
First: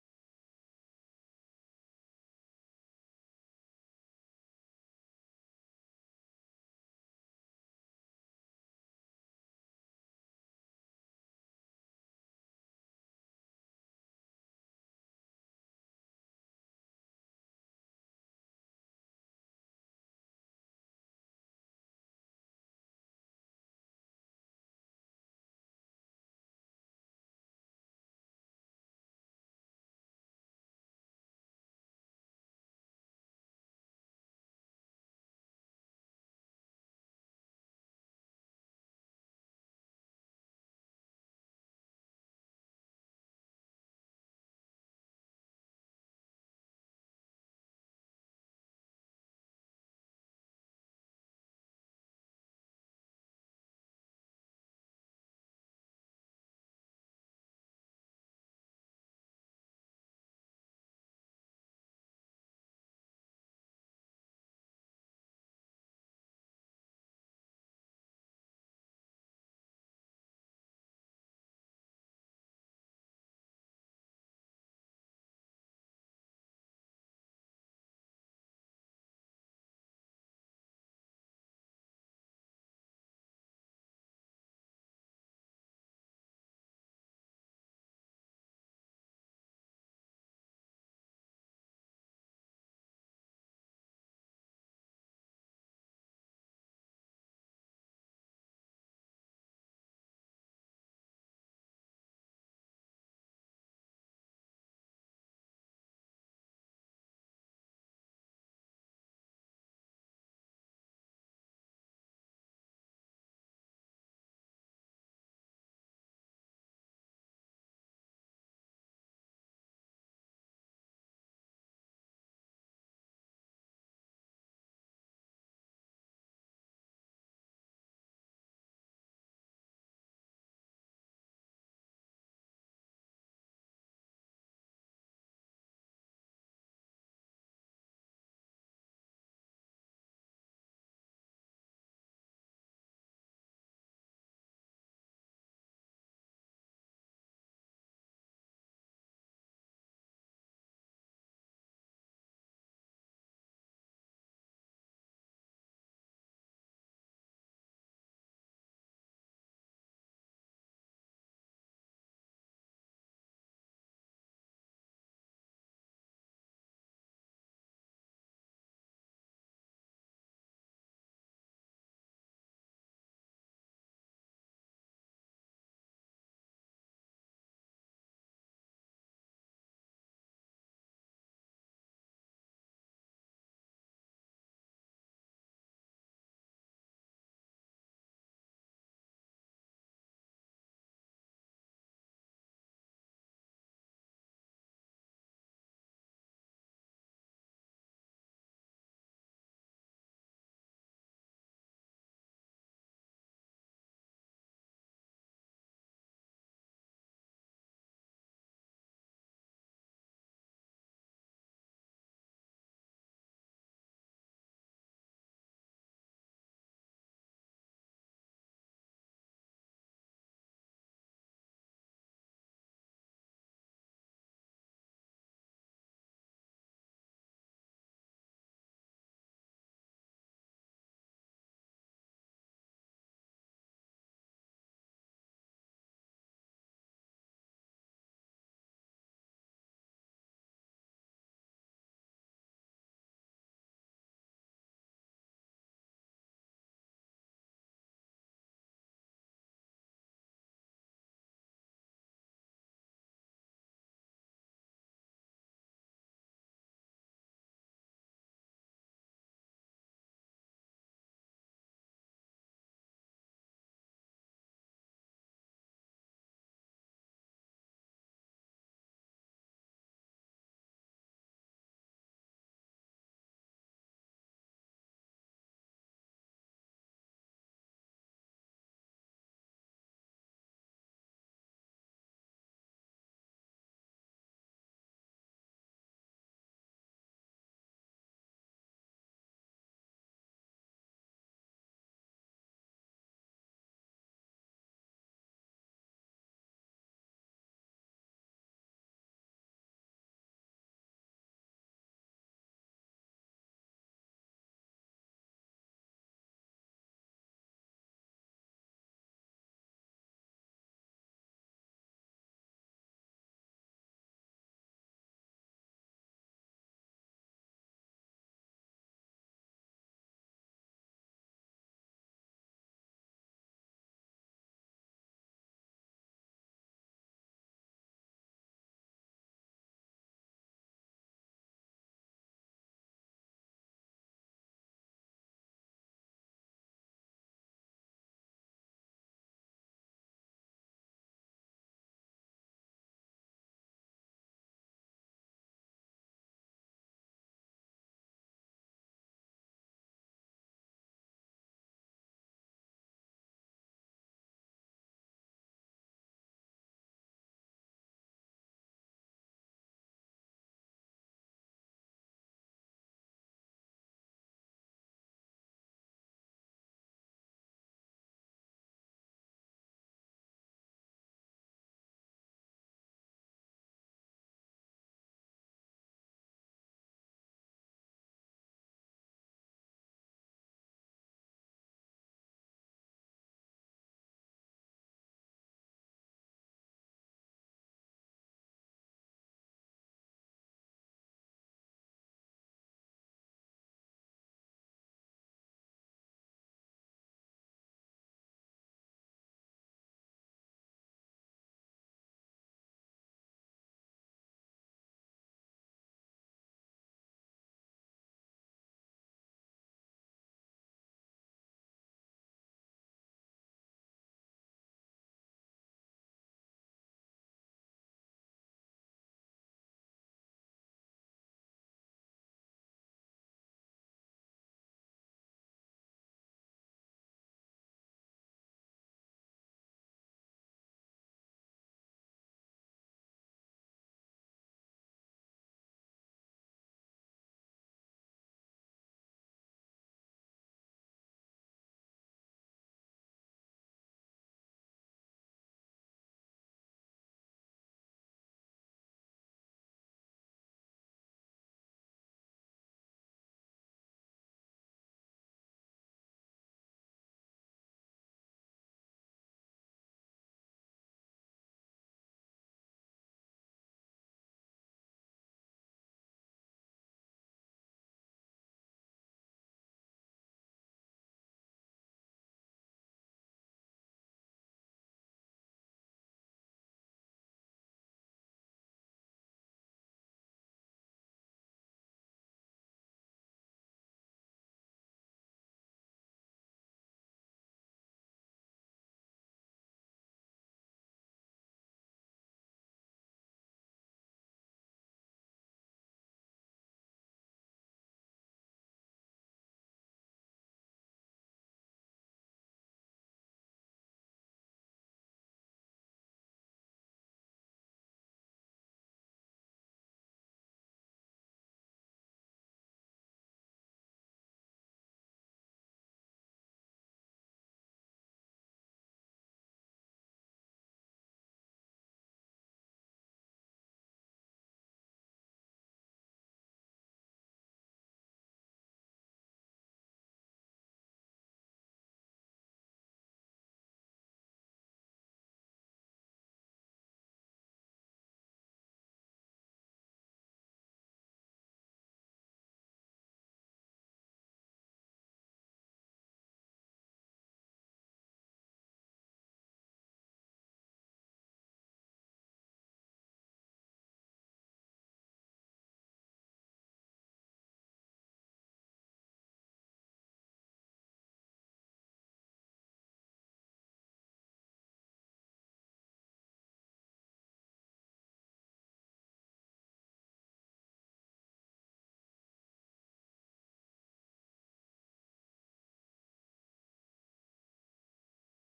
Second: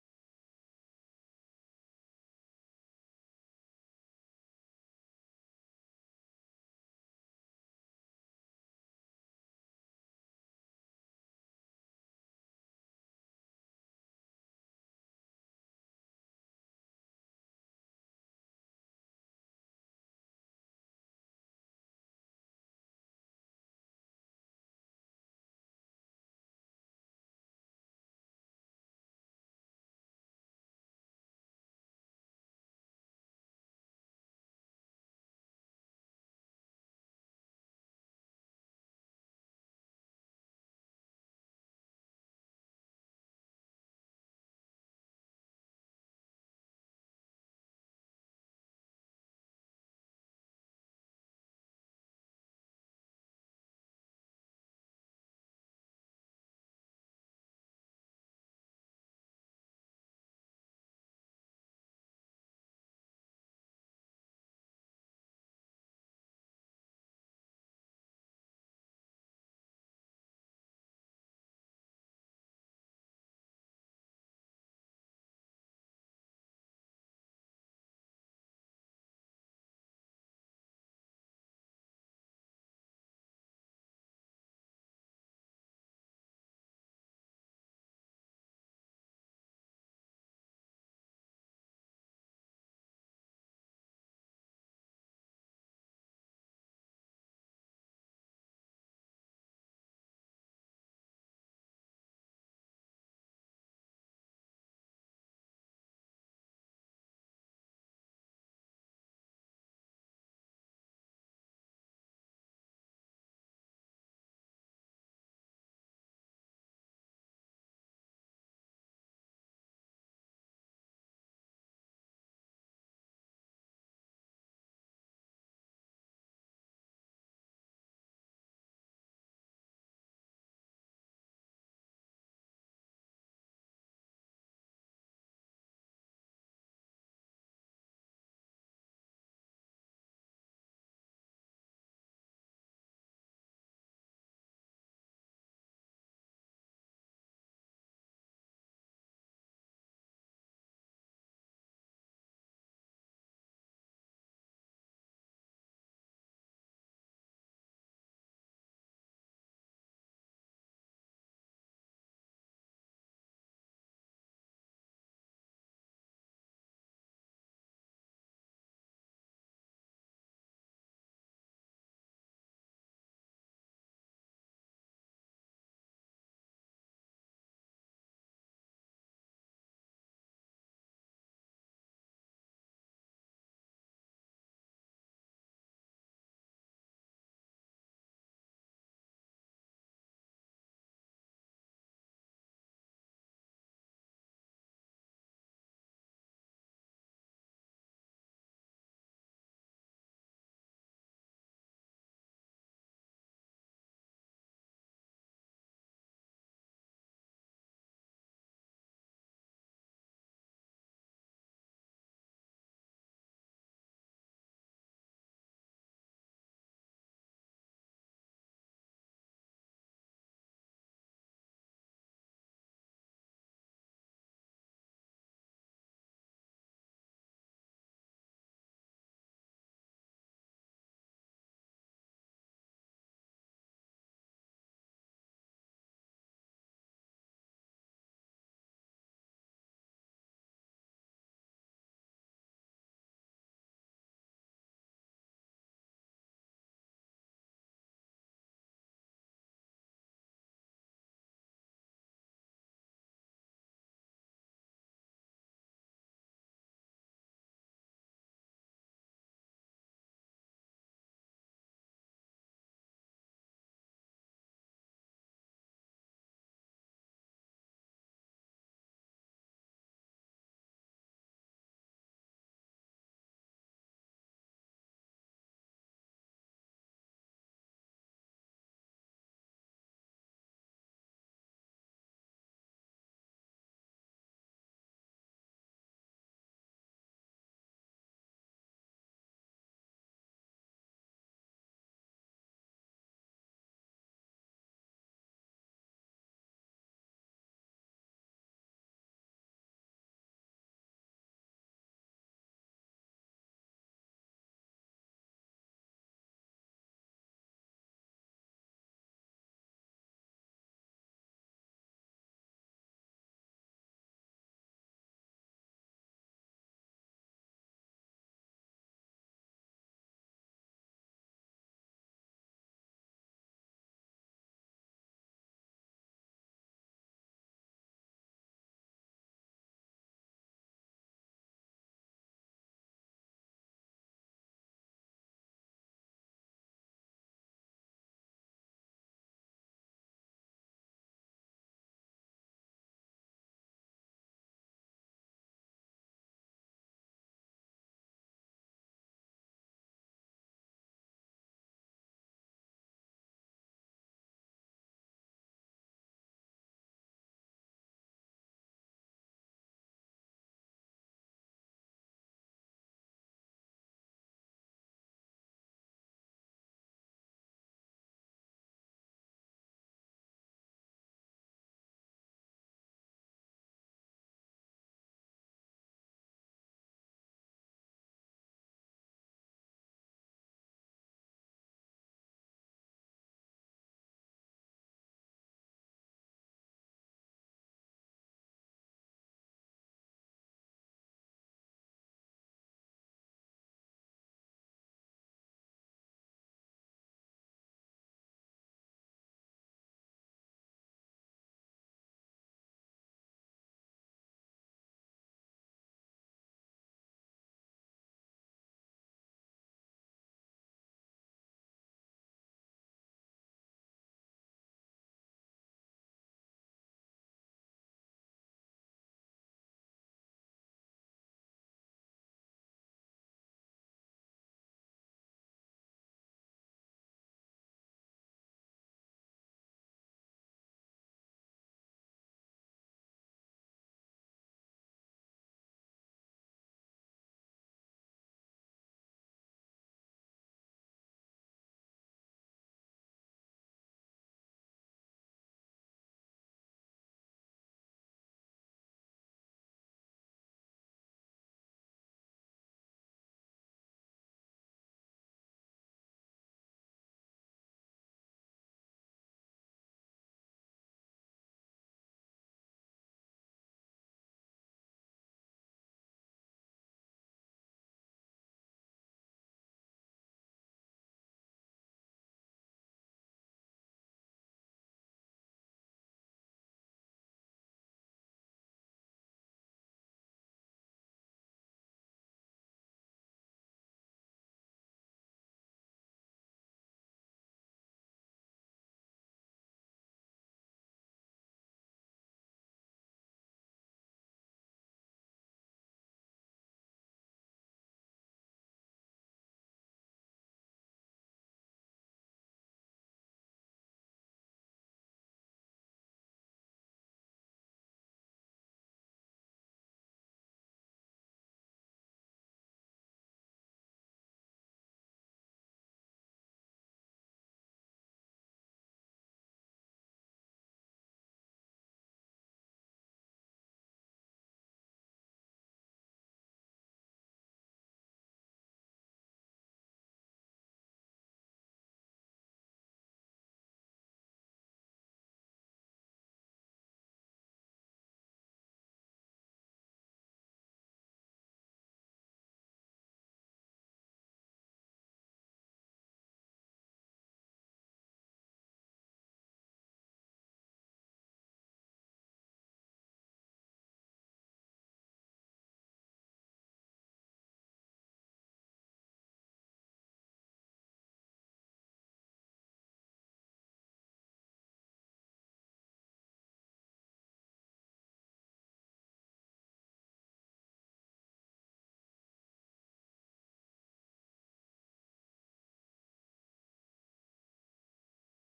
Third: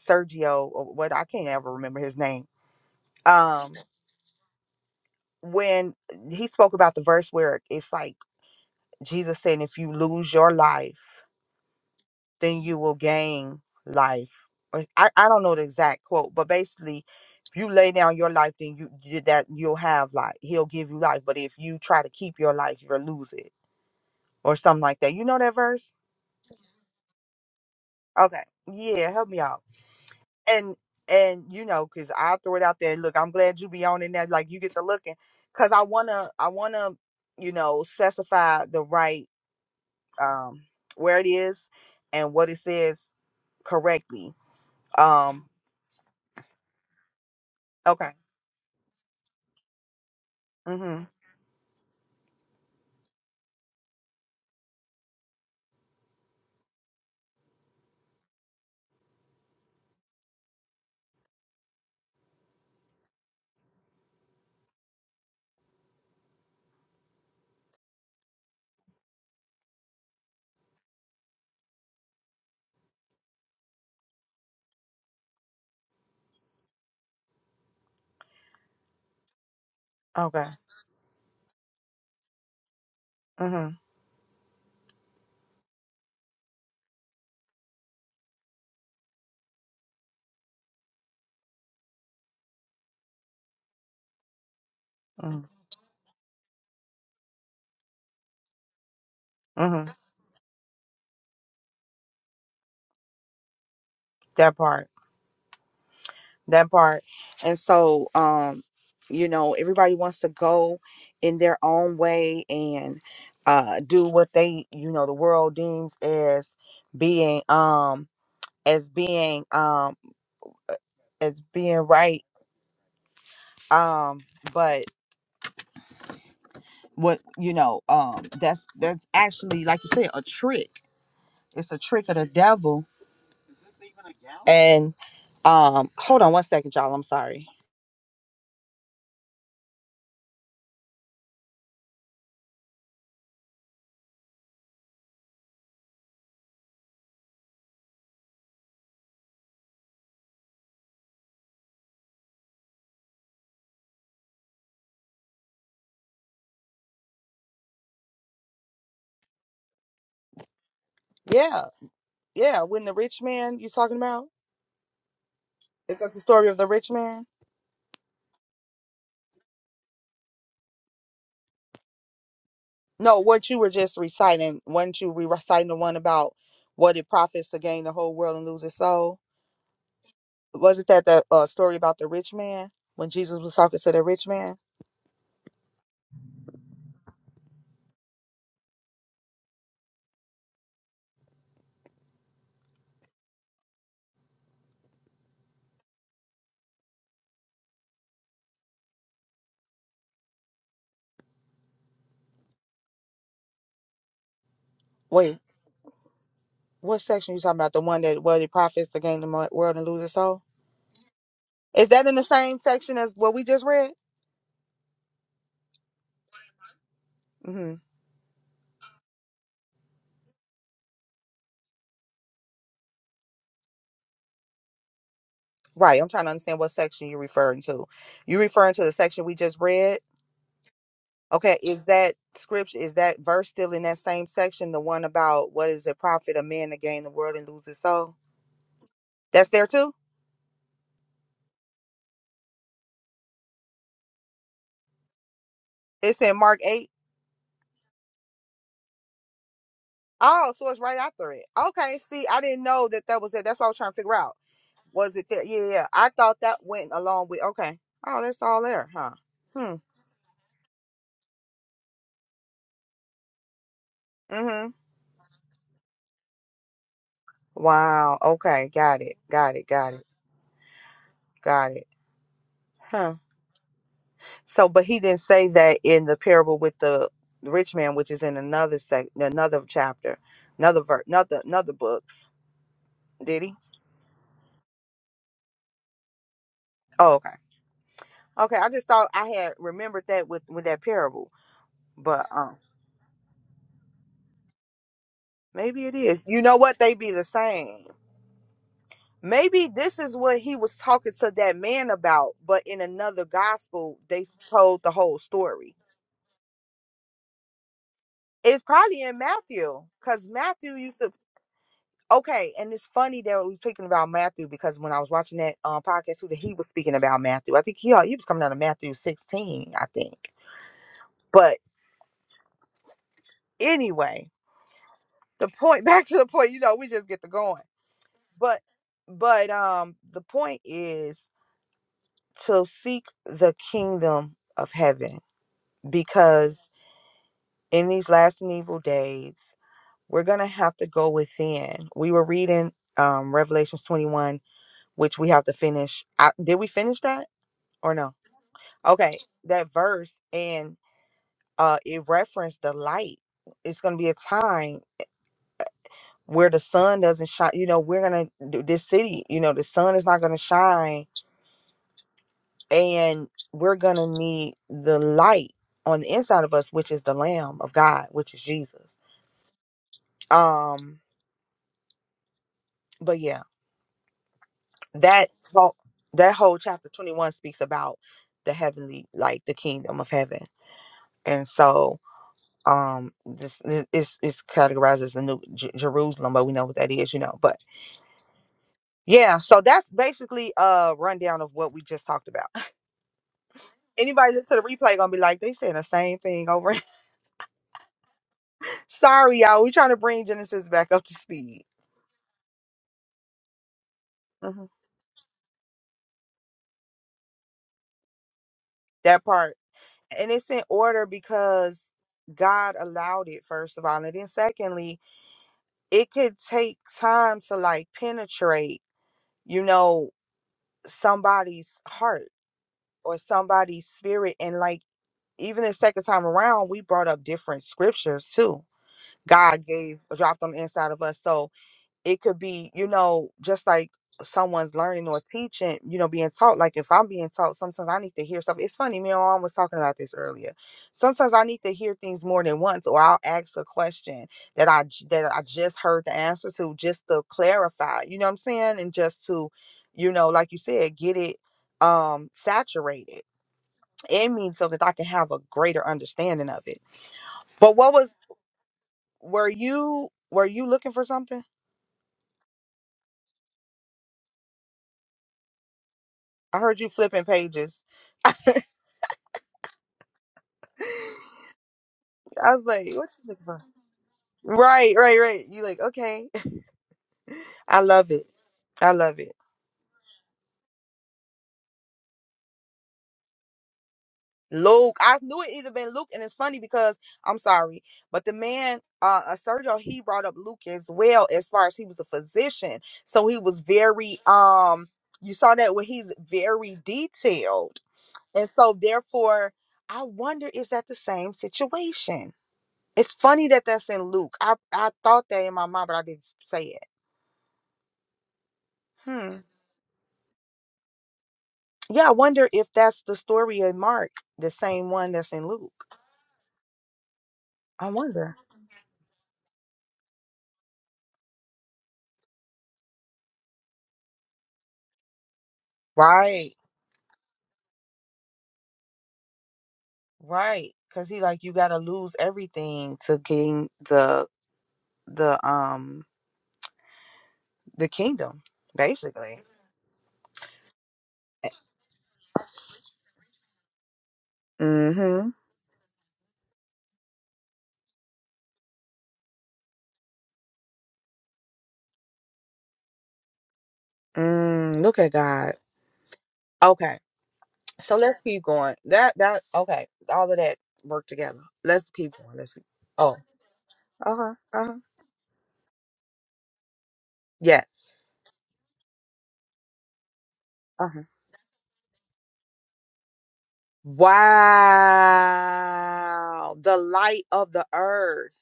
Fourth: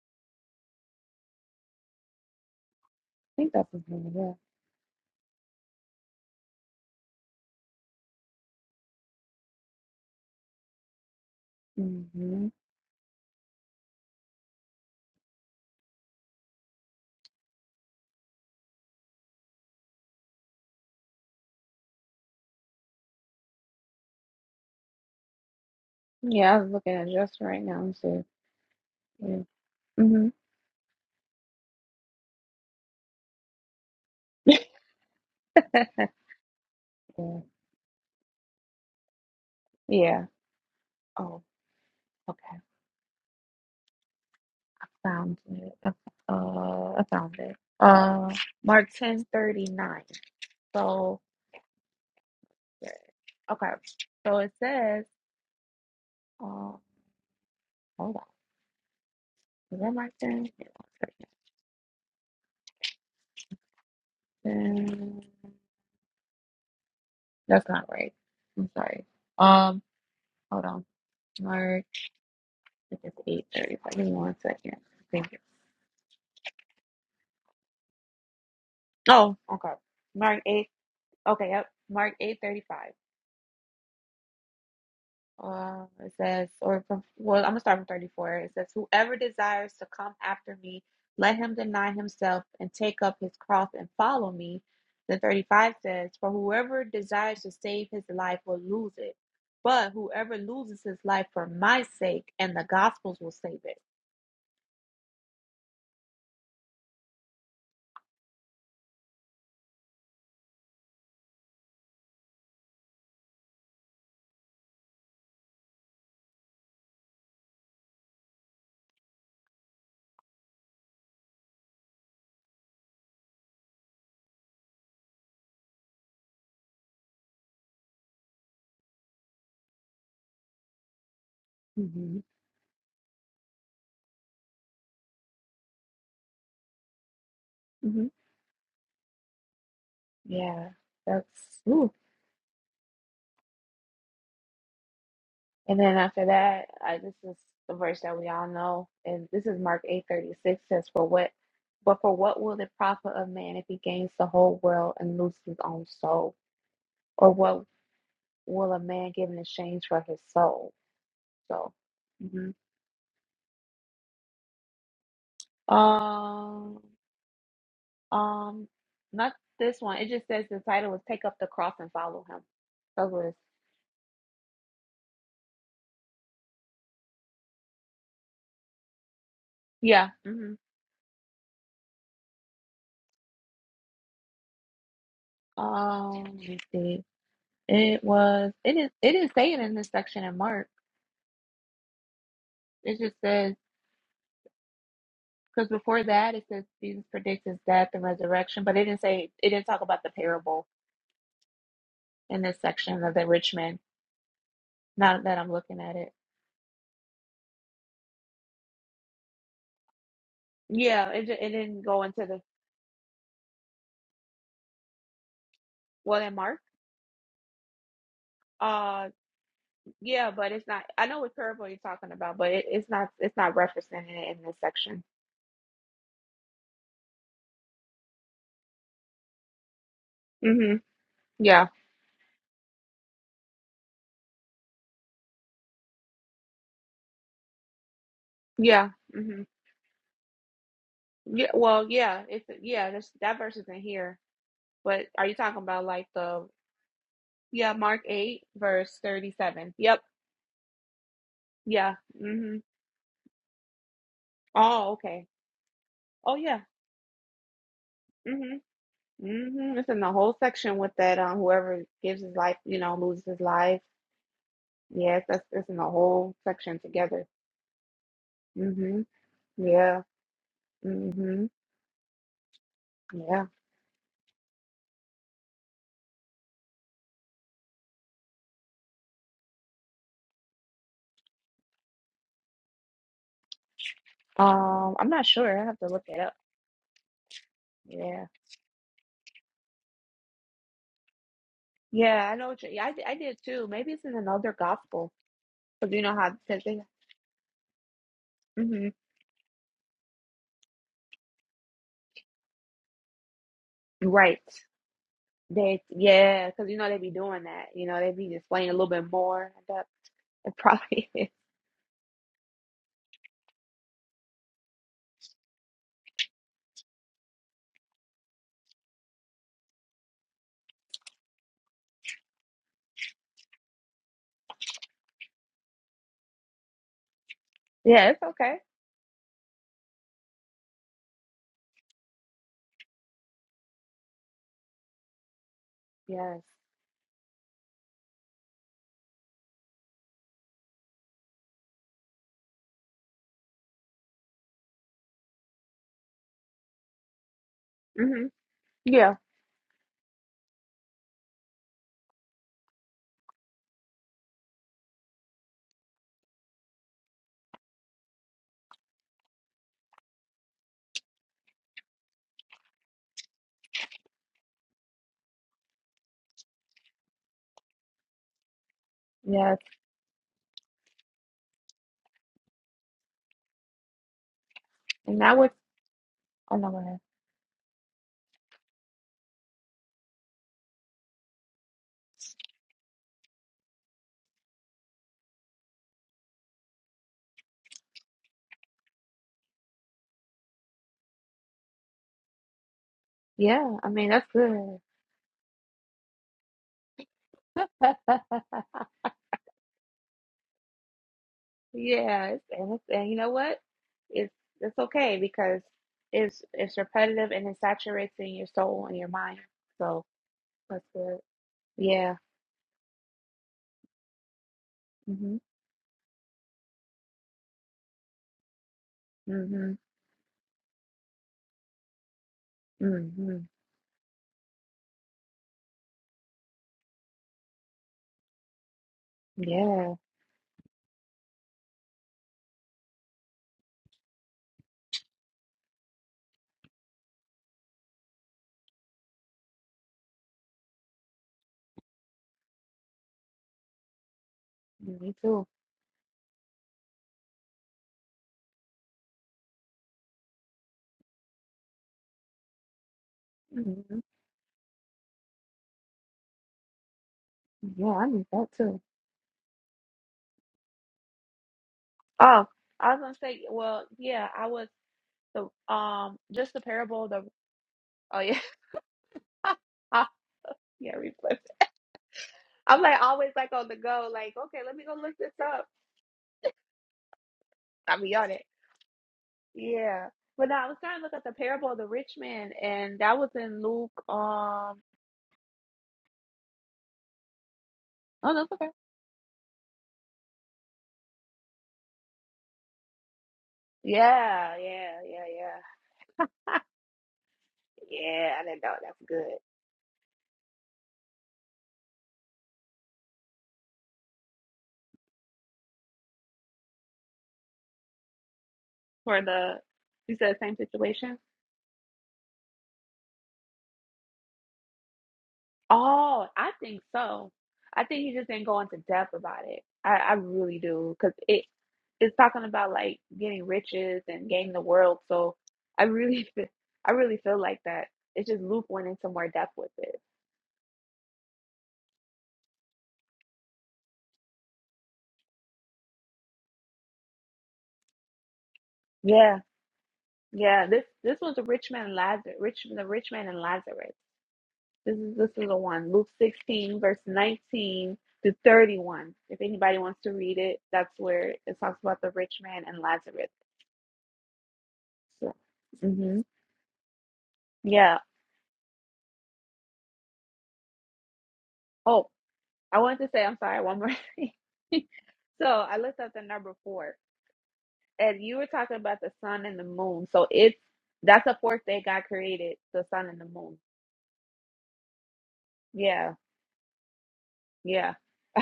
Speaker 3: sergio or what i can't ever remember his name
Speaker 1: think that's
Speaker 3: um
Speaker 1: what it is,
Speaker 3: when he spoke about the verse where it's like jesus said if you lose your life
Speaker 1: yeah. hmm
Speaker 3: then you will gain life. Or I, I don't know the exact quote, but basically, if you lay down your life, then you you- that you'll have life. He'll give you life. But if you try to keep your life, you'll lose it or something like that. You know that verse?
Speaker 1: Yeah, I was looking at just right now. Let see.
Speaker 3: Okay, yeah, help
Speaker 1: yeah.
Speaker 3: me out.
Speaker 1: hmm
Speaker 3: And and you know, cause I throw it out there. Look, I'm glad you be on in that. Like you get to looking, cause I wanna I wanna
Speaker 1: yeah.
Speaker 3: you know specify the right
Speaker 1: yeah.
Speaker 3: um where it
Speaker 1: Oh,
Speaker 3: is and what
Speaker 1: okay.
Speaker 3: it says correctly.
Speaker 1: Found
Speaker 3: Um,
Speaker 1: it. Okay. Uh, I found it.
Speaker 3: okay.
Speaker 1: Uh, Mark ten thirty nine.
Speaker 3: Mm-hmm.
Speaker 1: So yeah, okay. So it says. Uh, hold on. Is that Mark ten? Yeah, Mark 10. That's not right. I'm sorry. Um, hold on. Mark. It is eight thirty five. Give me one second. Thank you. Oh, okay. Mark
Speaker 3: Okay.
Speaker 1: eight. Okay. Yep. Mark eight thirty five.
Speaker 3: Mhm.
Speaker 1: Uh, it says, or from, well, I'm gonna start from 34. It says, Whoever desires to come after me, let him deny himself and take up his cross and follow me. Then
Speaker 3: Mhm.
Speaker 1: 35 says, For whoever desires to save his life will lose it, but
Speaker 3: Mhm.
Speaker 1: whoever loses his life for my sake and the gospel's will save it.
Speaker 3: That part. That part. And so, um, you know, everybody wants to go in their own way and uh do what they, you know, the world deems as being um as being um uh, as being right. Um, but what you know, um, that's that's actually like you said, a trick. It's a trick of
Speaker 1: hmm
Speaker 3: the devil. And um, hold on one second, y'all. I'm sorry.
Speaker 1: hmm Yeah, that's, ooh. And then after that, I, this is the verse that we all know, and this is Mark eight thirty six says, "For what, but for what will it profit a man if he gains the whole world and loses his own soul? Or what will a man give in exchange for his soul?"
Speaker 3: Yeah.
Speaker 1: So, mhm.
Speaker 3: Yeah, when the rich man you talking about? Is that the story of the
Speaker 1: um,
Speaker 3: rich man?
Speaker 1: um, not this one. It just says the title is "Take Up the Cross and Follow Him." That
Speaker 3: No,
Speaker 1: was
Speaker 3: what you were just reciting, weren't you re- reciting the one about what it profits to gain the whole world and lose his soul?
Speaker 1: yeah. hmm
Speaker 3: Wasn't that the uh, story about the rich man when Jesus was talking to the rich man?
Speaker 1: Um, let me see. It was. It is. It is saying in this section in Mark. It just says. Because before that, it says Jesus predicts his death and resurrection, but it didn't say it didn't talk about the parable in this section of the rich man. Now that
Speaker 3: Wait,
Speaker 1: I'm looking at it,
Speaker 3: what section you talking about? The one that what it profits to gain the mo- world and lose his soul?
Speaker 1: yeah, it ju- it didn't
Speaker 3: Is
Speaker 1: go
Speaker 3: that in the
Speaker 1: into the
Speaker 3: same section as what we just read?
Speaker 1: well in Mark.
Speaker 3: hmm
Speaker 1: Uh, yeah, but it's not. I know what parable you're talking about, but it, it's not. It's not referencing it in this section.
Speaker 3: Right, I'm trying to understand what section you're referring to. You referring to the section we just read?
Speaker 1: Mm-hmm.
Speaker 3: Okay,
Speaker 1: Yeah.
Speaker 3: is that scripture, is that verse still in that same section? The one about what is it profit a man to gain the world and lose his soul?
Speaker 1: Yeah. Mm-hmm.
Speaker 3: That's there too?
Speaker 1: Yeah. Well, yeah. It's yeah. This, that verse isn't here. But are you talking about like
Speaker 3: It's in
Speaker 1: the
Speaker 3: Mark 8.
Speaker 1: yeah Mark eight verse thirty seven? Yep.
Speaker 3: Oh, so it's right after it.
Speaker 1: Yeah.
Speaker 3: Okay, see, I
Speaker 1: Mm-hmm.
Speaker 3: didn't know that that was it. That's what I was trying to figure out.
Speaker 1: Oh,
Speaker 3: Was
Speaker 1: okay.
Speaker 3: it there? Yeah, yeah. I
Speaker 1: Oh
Speaker 3: thought that
Speaker 1: yeah.
Speaker 3: went along with, okay. Oh, that's
Speaker 1: Mhm.
Speaker 3: all there, huh? Hmm.
Speaker 1: Mhm. It's in the whole section with that. Um, whoever gives his life, you know, loses his life.
Speaker 3: Mm hmm.
Speaker 1: Yes, that's it's in the whole section together.
Speaker 3: Wow. Okay, got
Speaker 1: Mhm.
Speaker 3: it. Got it. Got
Speaker 1: Yeah.
Speaker 3: it.
Speaker 1: Mhm.
Speaker 3: Got it. Huh.
Speaker 1: Yeah.
Speaker 3: So, but he didn't say that in the parable with the rich man, which is in another sec, another chapter, another verse, another another book. Did he?
Speaker 1: Um, I'm not sure. I have to look it up.
Speaker 3: Oh, okay,
Speaker 1: Yeah.
Speaker 3: okay. I just thought I had remembered that with with that parable, but
Speaker 1: Yeah, I know.
Speaker 3: um,
Speaker 1: What you yeah, I d- I did too. Maybe it's in another gospel
Speaker 3: maybe
Speaker 1: because
Speaker 3: it
Speaker 1: you know
Speaker 3: is.
Speaker 1: how it
Speaker 3: You know
Speaker 1: says
Speaker 3: what?
Speaker 1: they.
Speaker 3: They be the same.
Speaker 1: Mhm.
Speaker 3: Maybe this is what he was talking to that man about, but in another gospel, they
Speaker 1: Right.
Speaker 3: told the whole story.
Speaker 1: They yeah, because you know they be doing that. You know they be
Speaker 3: It's
Speaker 1: displaying a little
Speaker 3: probably
Speaker 1: bit
Speaker 3: in
Speaker 1: more.
Speaker 3: Matthew,
Speaker 1: That
Speaker 3: cause
Speaker 1: it
Speaker 3: Matthew used
Speaker 1: probably
Speaker 3: to
Speaker 1: is.
Speaker 3: Okay, and it's funny that we were speaking about Matthew because when I was watching that um, podcast, too, that he was speaking about Matthew. I think he he was coming out of Matthew sixteen, I think. But anyway, the point back to the point. You know, we just get to going.
Speaker 1: Yeah, it's okay.
Speaker 3: But but um, the point is to seek the kingdom of heaven
Speaker 1: Yes.
Speaker 3: because in these last and evil days, we're gonna have to go within. We were reading um Revelations twenty one, which we have to finish. I, did we finish that or no?
Speaker 1: Mhm. Yeah.
Speaker 3: Okay, that verse and uh it referenced the light. It's gonna be a time where the sun doesn't shine. You know, we're gonna th- this city, you know, the sun is not gonna shine and we're gonna need the light on the inside of us, which is the Lamb of God, which is Jesus.
Speaker 1: Yes.
Speaker 3: Um, but yeah,
Speaker 1: And
Speaker 3: that
Speaker 1: that would,
Speaker 3: whole that
Speaker 1: oh
Speaker 3: whole
Speaker 1: no, go
Speaker 3: chapter
Speaker 1: ahead.
Speaker 3: twenty one speaks about the heavenly like the kingdom of heaven. And so um this it- it's it's categorized as the new J- jerusalem but we know what that is you know but yeah so that's basically a rundown of what we just talked about
Speaker 1: Yeah, I mean, that's
Speaker 3: anybody listen to the
Speaker 1: good.
Speaker 3: replay gonna be like they saying the same thing over sorry y'all we trying to bring genesis back up to speed
Speaker 1: Yeah, it's, and it's, and you know what? It's
Speaker 3: Mhm.
Speaker 1: it's okay because it's it's repetitive and it saturates in your soul and your
Speaker 3: that
Speaker 1: mind.
Speaker 3: part
Speaker 1: So
Speaker 3: and it's in
Speaker 1: that's
Speaker 3: order
Speaker 1: good.
Speaker 3: because
Speaker 1: Yeah.
Speaker 3: god allowed it first of all and then secondly
Speaker 1: hmm
Speaker 3: it could take time to like penetrate you
Speaker 1: hmm
Speaker 3: know somebody's heart or
Speaker 1: hmm
Speaker 3: somebody's spirit and like even the second time around, we brought up different scriptures too. God
Speaker 1: Yeah.
Speaker 3: gave dropped them inside of us. So it could be, you know, just like someone's learning or teaching, you know, being taught. Like if I'm being taught, sometimes I need to hear stuff. It's funny, me and my mom was talking about this earlier. Sometimes I need to hear things more than once, or I'll ask a question that I j-
Speaker 1: Me
Speaker 3: that I
Speaker 1: too.
Speaker 3: just heard the answer to just to clarify, you know what I'm saying? And just to, you know, like you said, get it um saturated
Speaker 1: hmm
Speaker 3: in me so that I can have a greater understanding of it. But
Speaker 1: Yeah,
Speaker 3: what
Speaker 1: I
Speaker 3: was
Speaker 1: need that too.
Speaker 3: were you were you looking for something?
Speaker 1: Oh, I was gonna say, well, yeah, I was the um just
Speaker 3: I
Speaker 1: the
Speaker 3: heard you
Speaker 1: parable of the
Speaker 3: flipping pages.
Speaker 1: oh yeah. Ah, yeah, replay.
Speaker 3: I was
Speaker 1: I'm
Speaker 3: like,
Speaker 1: like
Speaker 3: what you
Speaker 1: always
Speaker 3: looking
Speaker 1: like
Speaker 3: for?
Speaker 1: on the go, like, okay, let me
Speaker 3: Right,
Speaker 1: go look
Speaker 3: right,
Speaker 1: this
Speaker 3: right. You
Speaker 1: up.
Speaker 3: like, okay. I
Speaker 1: I'll
Speaker 3: love
Speaker 1: be
Speaker 3: it.
Speaker 1: on it.
Speaker 3: I love it.
Speaker 1: Yeah. But no, I was trying to look at the parable of the rich man and that was in Luke um
Speaker 3: Luke. I knew it either been Luke, and it's funny because I'm sorry, but the
Speaker 1: oh that's okay.
Speaker 3: man, uh, uh, Sergio, he brought up Luke as well as far as he was a physician, so he was very
Speaker 1: Yeah,
Speaker 3: um.
Speaker 1: yeah, yeah,
Speaker 3: You saw that
Speaker 1: yeah.
Speaker 3: when he's very detailed
Speaker 1: Yeah, I
Speaker 3: And
Speaker 1: didn't know
Speaker 3: so,
Speaker 1: that's good.
Speaker 3: therefore, I wonder is that the same situation? It's funny that that's in Luke. I, I thought that in my mind, but I didn't say it.
Speaker 1: For
Speaker 3: Hmm.
Speaker 1: the you said same situation?
Speaker 3: Yeah, I wonder if that's the story in Mark, the same one that's in Luke.
Speaker 1: Oh, I think so. I
Speaker 3: I
Speaker 1: think he just
Speaker 3: wonder.
Speaker 1: didn't go into depth about it. I, I really do, because it it's talking about like getting riches and gaining the world. So I really, fe-
Speaker 3: Right,
Speaker 1: I really feel like that. It's just Luke went into more depth with it.
Speaker 3: right. Cause he like you gotta lose everything to gain the the um the kingdom,
Speaker 1: Yeah,
Speaker 3: basically.
Speaker 1: yeah. This this was the rich man and Lazarus. Rich the rich man and Lazarus. This is
Speaker 3: Mm-hmm.
Speaker 1: this is the one. Luke sixteen verse nineteen to thirty one. If anybody wants to read it, that's where it talks about the rich man and Lazarus.
Speaker 3: Mm, look at
Speaker 1: So,
Speaker 3: God.
Speaker 1: hmm
Speaker 3: Okay. So let's keep going. That that okay. All of that work together. Let's
Speaker 1: Oh,
Speaker 3: keep going. Let's keep.
Speaker 1: I wanted to
Speaker 3: Oh.
Speaker 1: say, I'm sorry, one more
Speaker 3: Uh
Speaker 1: thing.
Speaker 3: huh. Uh huh.
Speaker 1: so I looked up the number four,
Speaker 3: Yes.
Speaker 1: and you were talking about the sun and the moon. So it's
Speaker 3: Uh huh.
Speaker 1: that's the fourth day God created the sun and the moon. Yeah,
Speaker 3: Wow. The light of the
Speaker 1: yeah,
Speaker 3: earth.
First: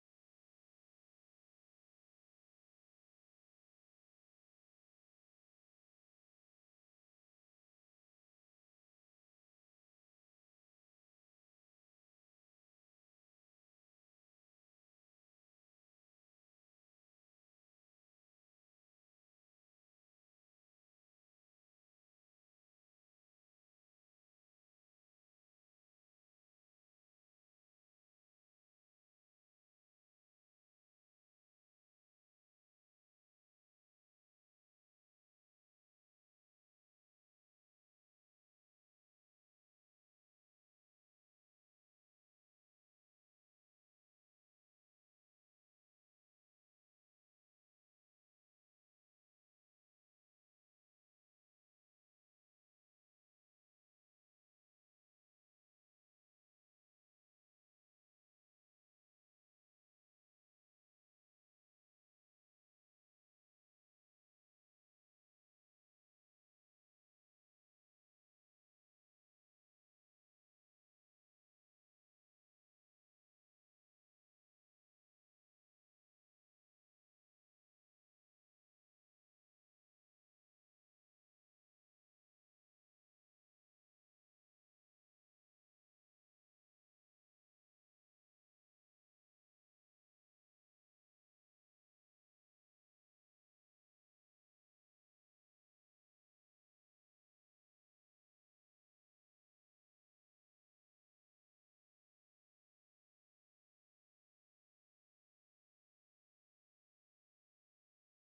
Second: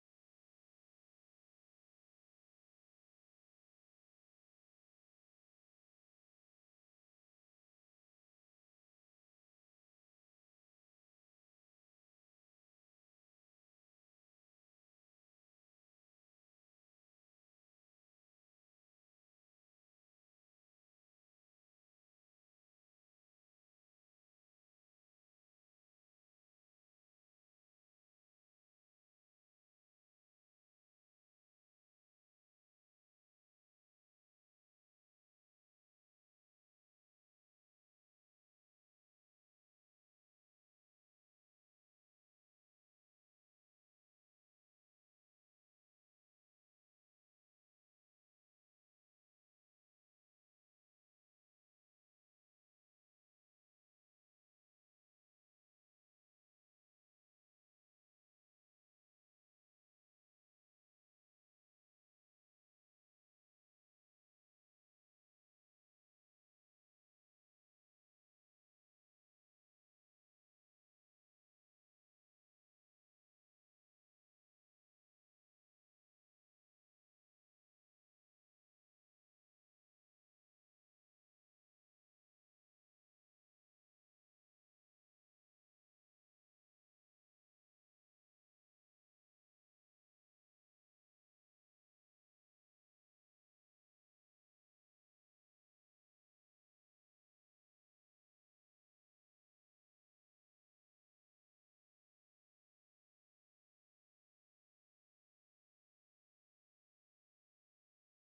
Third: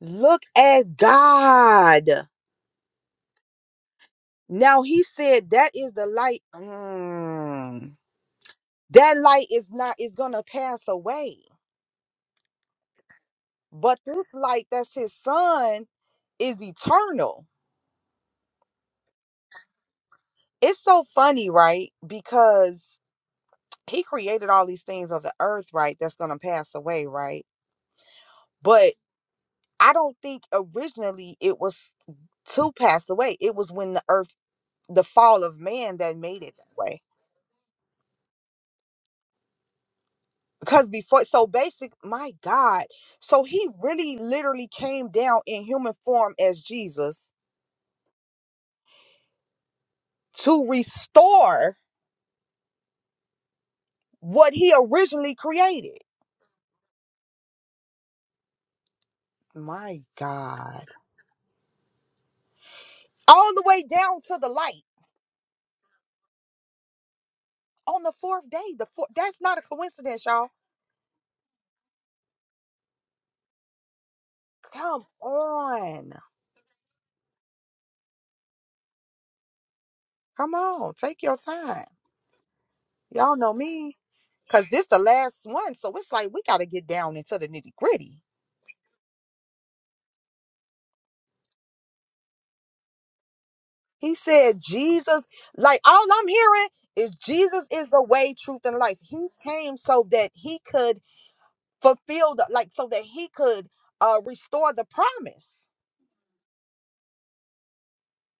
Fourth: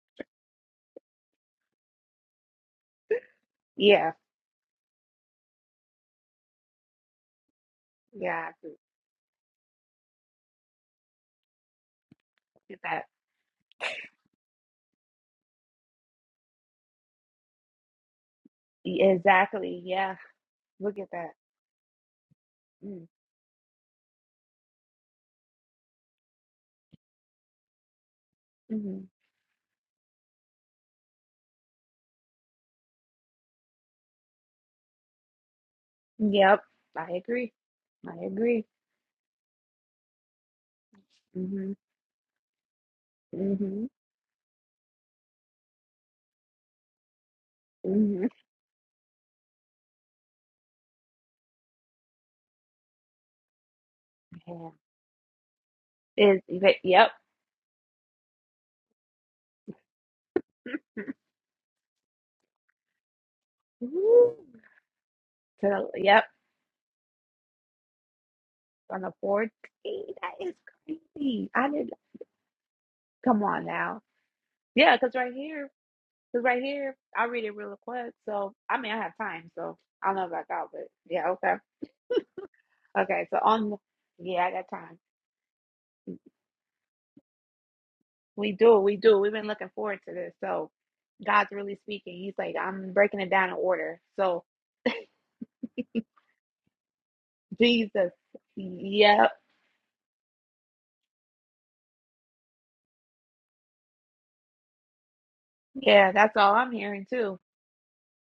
Speaker 3: Look at God.
Speaker 1: yeah,
Speaker 3: Now he said that is the light. Mm.
Speaker 1: yeah. I agree.
Speaker 3: That light is not is gonna pass away.
Speaker 1: Look at that.
Speaker 3: But this light that's his son is eternal.
Speaker 1: E- Exactly. Yeah.
Speaker 3: It's
Speaker 1: Look
Speaker 3: so
Speaker 1: at that.
Speaker 3: funny, right? Because
Speaker 1: Mm,
Speaker 3: he created all these things of the earth, right? That's gonna pass away, right? But
Speaker 1: Mm-hmm.
Speaker 3: I don't think originally it was to pass away. It was when the earth, the fall of man, that made it
Speaker 1: Yep.
Speaker 3: that way.
Speaker 1: I agree. I agree.
Speaker 3: Because before, so
Speaker 1: Mm-hmm.
Speaker 3: basic, my God, so he
Speaker 1: Mm-hmm.
Speaker 3: really literally came down in human form as Jesus
Speaker 1: Mm-hmm.
Speaker 3: to restore what he originally created.
Speaker 1: Yeah. Is yep.
Speaker 3: My God, all the way down
Speaker 1: Woo.
Speaker 3: to the light
Speaker 1: So, yep.
Speaker 3: on the fourth day. The
Speaker 1: on
Speaker 3: fourth,
Speaker 1: the
Speaker 3: that's
Speaker 1: 14th.
Speaker 3: not a
Speaker 1: That
Speaker 3: coincidence, y'all
Speaker 1: is crazy. I did. Come on now. Yeah,
Speaker 3: Come
Speaker 1: because right here,
Speaker 3: on.
Speaker 1: because right here, I read it real quick. So I mean, I have time. So I don't know about
Speaker 3: Come
Speaker 1: God, but
Speaker 3: on. Take
Speaker 1: yeah,
Speaker 3: your
Speaker 1: okay,
Speaker 3: time.
Speaker 1: okay.
Speaker 3: Y'all
Speaker 1: So
Speaker 3: know
Speaker 1: on, the-
Speaker 3: me.
Speaker 1: yeah, I got
Speaker 3: Cause this
Speaker 1: time.
Speaker 3: the last one. So it's like we gotta get down into the nitty gritty.
Speaker 1: We do, we do. We've been looking forward to this. So God's really speaking. He's like, I'm breaking it down in order.
Speaker 3: He
Speaker 1: So
Speaker 3: said Jesus, like all I'm hearing is Jesus is the
Speaker 1: Jesus,
Speaker 3: way, truth, and life. He
Speaker 1: yep,
Speaker 3: came so that he could fulfill the like so that he could uh restore the promise.
Speaker 1: yeah, that's all I'm hearing too.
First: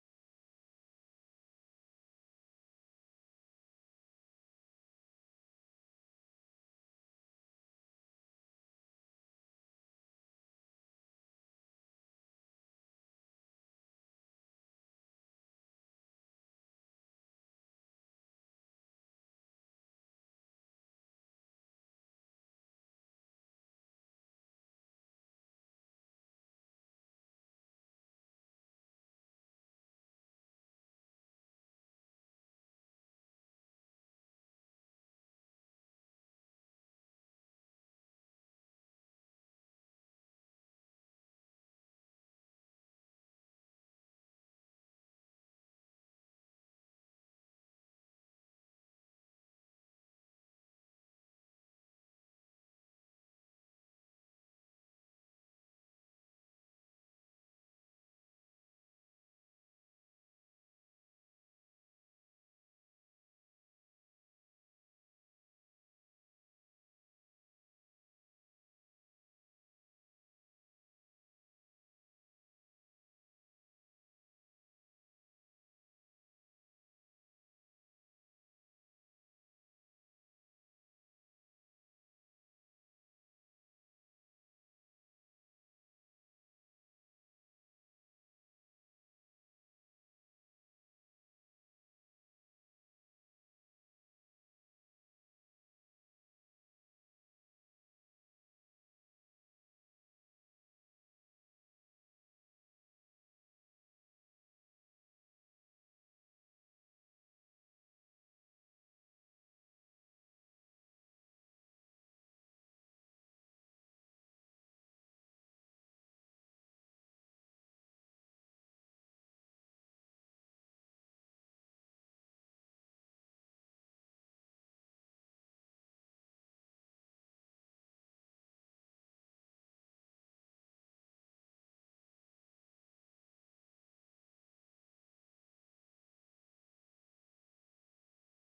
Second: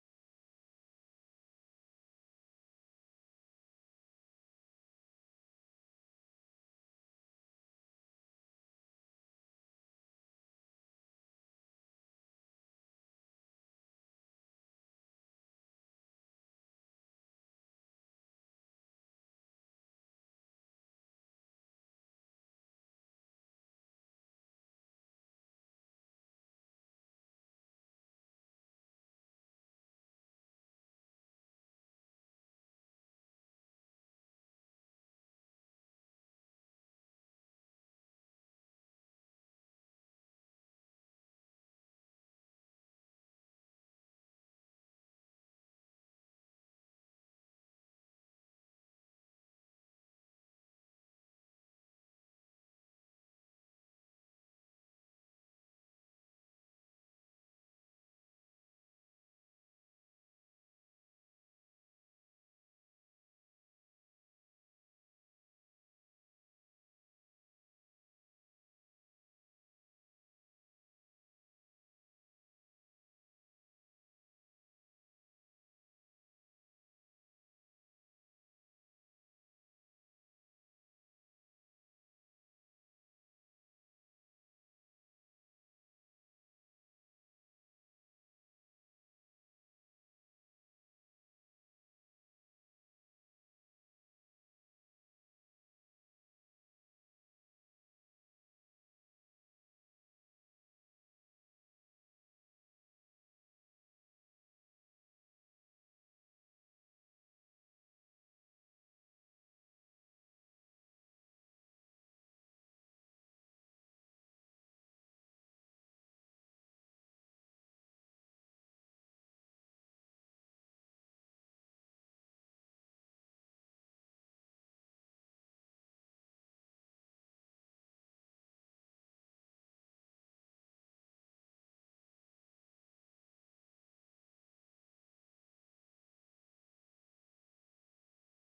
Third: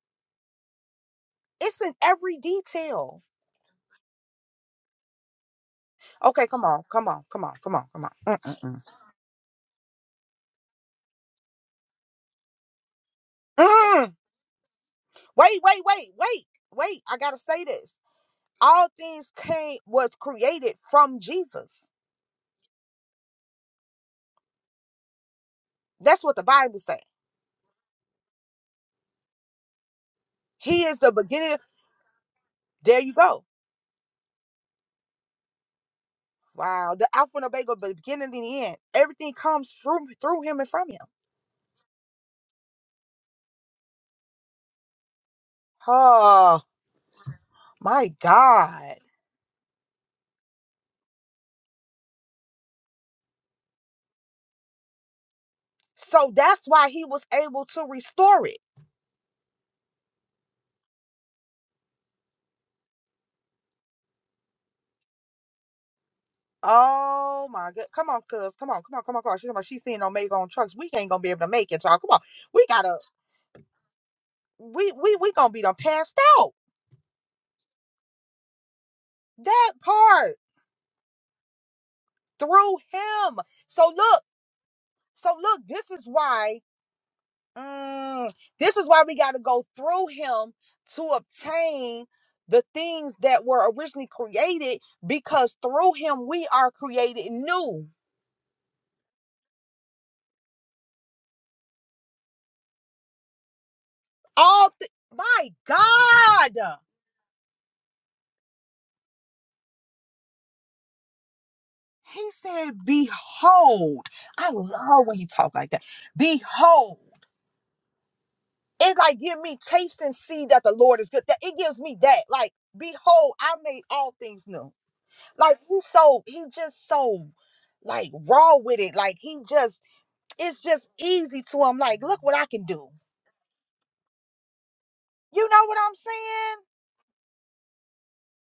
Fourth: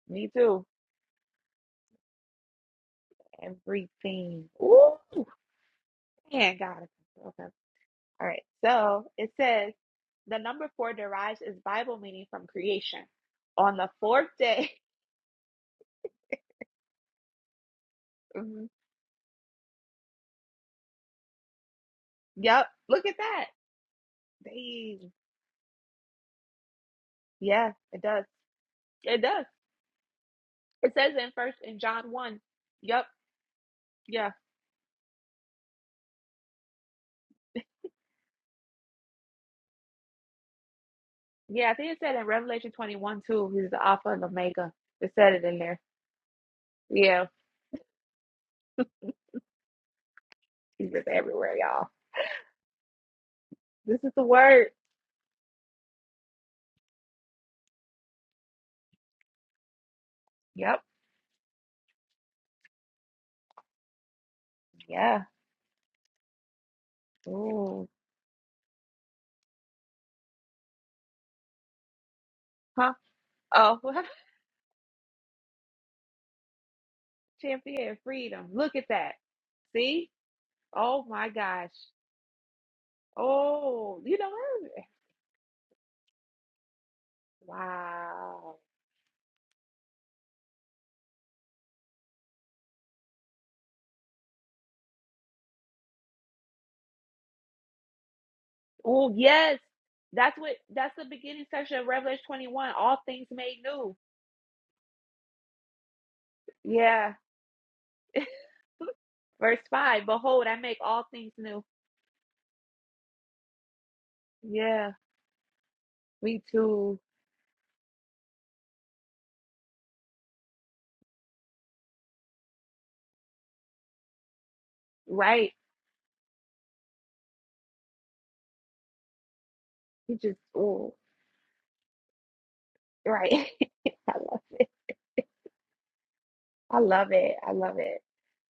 Speaker 1: Me too.
Speaker 3: It's in every detail.
Speaker 1: Everything. Ooh,
Speaker 3: Okay,
Speaker 1: man,
Speaker 3: come on,
Speaker 1: God.
Speaker 3: come on, come
Speaker 1: Okay.
Speaker 3: on, come on, come on.
Speaker 1: All right.
Speaker 3: Mm-mm-mm. Mm.
Speaker 1: So it says. The number four derives its Bible meaning from creation.
Speaker 3: mm.
Speaker 1: On the
Speaker 3: Mm.
Speaker 1: fourth day.
Speaker 3: Wait, wait, wait, wait, wait. I gotta say this. all things came was created from Jesus.
Speaker 1: Yep. Look at that. Dang.
Speaker 3: That's what the Bible says.
Speaker 1: Yeah, it does. It does.
Speaker 3: He
Speaker 1: It
Speaker 3: is
Speaker 1: says
Speaker 3: the
Speaker 1: in
Speaker 3: beginning.
Speaker 1: first in John one.
Speaker 3: There
Speaker 1: Yep.
Speaker 3: you go.
Speaker 1: Yeah.
Speaker 3: Wow, the Alpha and Omega, the beginning and the end. Everything comes through through him and from him.
Speaker 1: Yeah. I think it said in Revelation twenty one too. He's the Alpha and Omega. It said it in there.
Speaker 3: Oh
Speaker 1: Yeah.
Speaker 3: my God!
Speaker 1: He's just everywhere, y'all. This is the word.
Speaker 3: So that's why he was able to restore it.
Speaker 1: Yep. Yeah.
Speaker 3: Oh my God!
Speaker 1: Ooh.
Speaker 3: Come on, cuz, come on, come on, come on, come on. She's talking about she's seeing Omega on trucks. We ain't gonna be able to make it, y'all. Come on, we
Speaker 1: Huh?
Speaker 3: gotta.
Speaker 1: Oh,
Speaker 3: We we we gonna be done passed out.
Speaker 1: champion freedom. Look at that.
Speaker 3: That
Speaker 1: See?
Speaker 3: part
Speaker 1: Oh my gosh.
Speaker 3: through him. So
Speaker 1: Oh,
Speaker 3: look.
Speaker 1: you know,
Speaker 3: So look, this is why mm,
Speaker 1: Wow.
Speaker 3: this is why we got to go through him to obtain the things that were originally created because through him we are created new.
Speaker 1: Oh, yes. That's what that's the beginning section of Revelation 21. All things made new.
Speaker 3: All th- my God.
Speaker 1: Yeah. Verse 5. Behold, I make all things new.
Speaker 3: He said, "Behold." I
Speaker 1: Yeah.
Speaker 3: love when he talk like that.
Speaker 1: Me
Speaker 3: Behold.
Speaker 1: too.
Speaker 3: It like give me taste and see that the Lord is good. That it gives me that. Like, behold, I made all things new.
Speaker 1: Right.
Speaker 3: Like he's so he just so like raw with it. Like he just
Speaker 1: You just
Speaker 3: it's just
Speaker 1: oh
Speaker 3: easy to him. Like, look what I can do.
Speaker 1: right. I love it.
Speaker 3: You know what I'm saying?
Speaker 1: I love it. I love it.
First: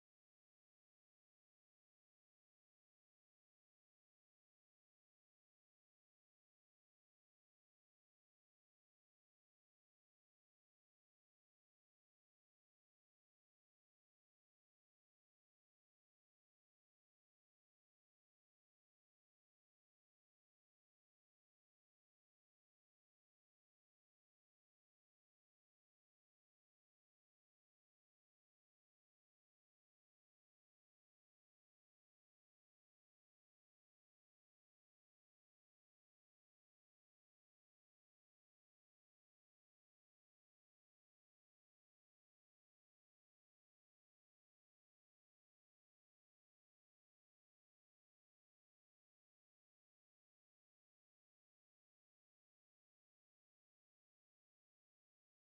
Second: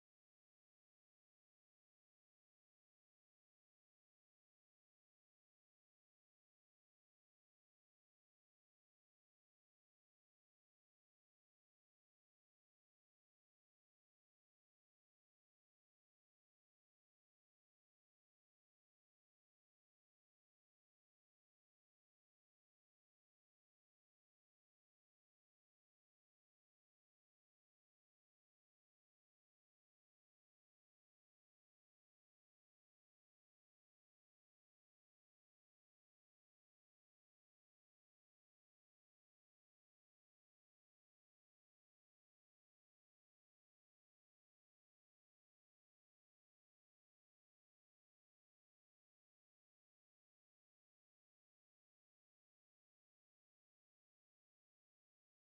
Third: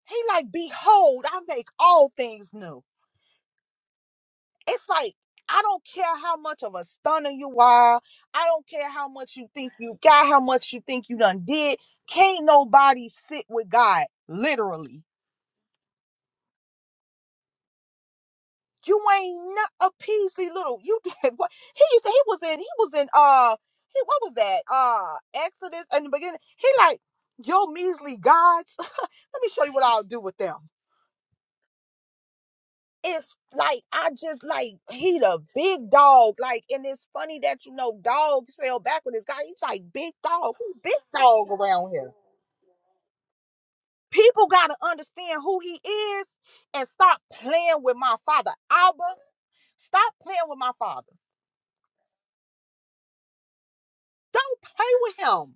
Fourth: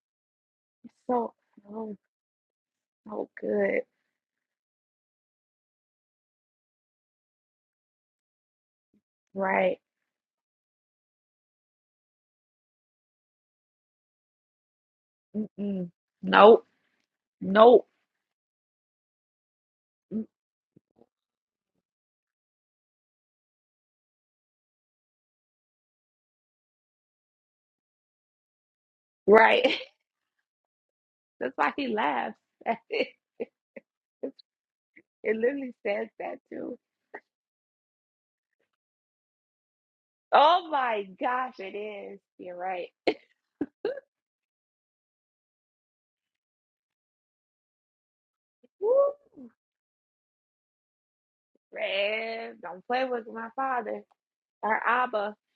Speaker 3: He like,
Speaker 1: It's
Speaker 3: behold,
Speaker 1: so
Speaker 3: I make
Speaker 1: so
Speaker 3: all things new.
Speaker 1: so good.
Speaker 3: It's like I don't care how much of a stunner you are. I don't care how much you think
Speaker 1: Right.
Speaker 3: you got, how much you think you done did. Can't nobody sit with God, literally.
Speaker 1: Mm-mm. Nope. Nope.
Speaker 3: You ain't not a
Speaker 1: Mm,
Speaker 3: peasy little. You did what? He used to. He was in. He was in. Uh, he what was that? Uh, Exodus in the beginning. He like yo measly gods. Let me show you
Speaker 1: Right.
Speaker 3: what I'll do with them.
Speaker 1: That's why he laughs.
Speaker 3: It's like I just like he
Speaker 1: It
Speaker 3: the
Speaker 1: literally
Speaker 3: big
Speaker 1: says
Speaker 3: dog.
Speaker 1: that
Speaker 3: Like,
Speaker 1: too.
Speaker 3: and it's funny that you know dog spelled backward is guy. He's like big dog.
Speaker 1: Oh
Speaker 3: Who big
Speaker 1: my
Speaker 3: dog
Speaker 1: gosh, it
Speaker 3: around here?
Speaker 1: is. You're right.
Speaker 3: People gotta understand who he is and stop playing with my father.
Speaker 1: Woo!
Speaker 3: Abba. stop playing with my father.
Speaker 1: Rev, don't play with my father
Speaker 3: Don't
Speaker 1: or
Speaker 3: play with
Speaker 1: Abba.
Speaker 3: him.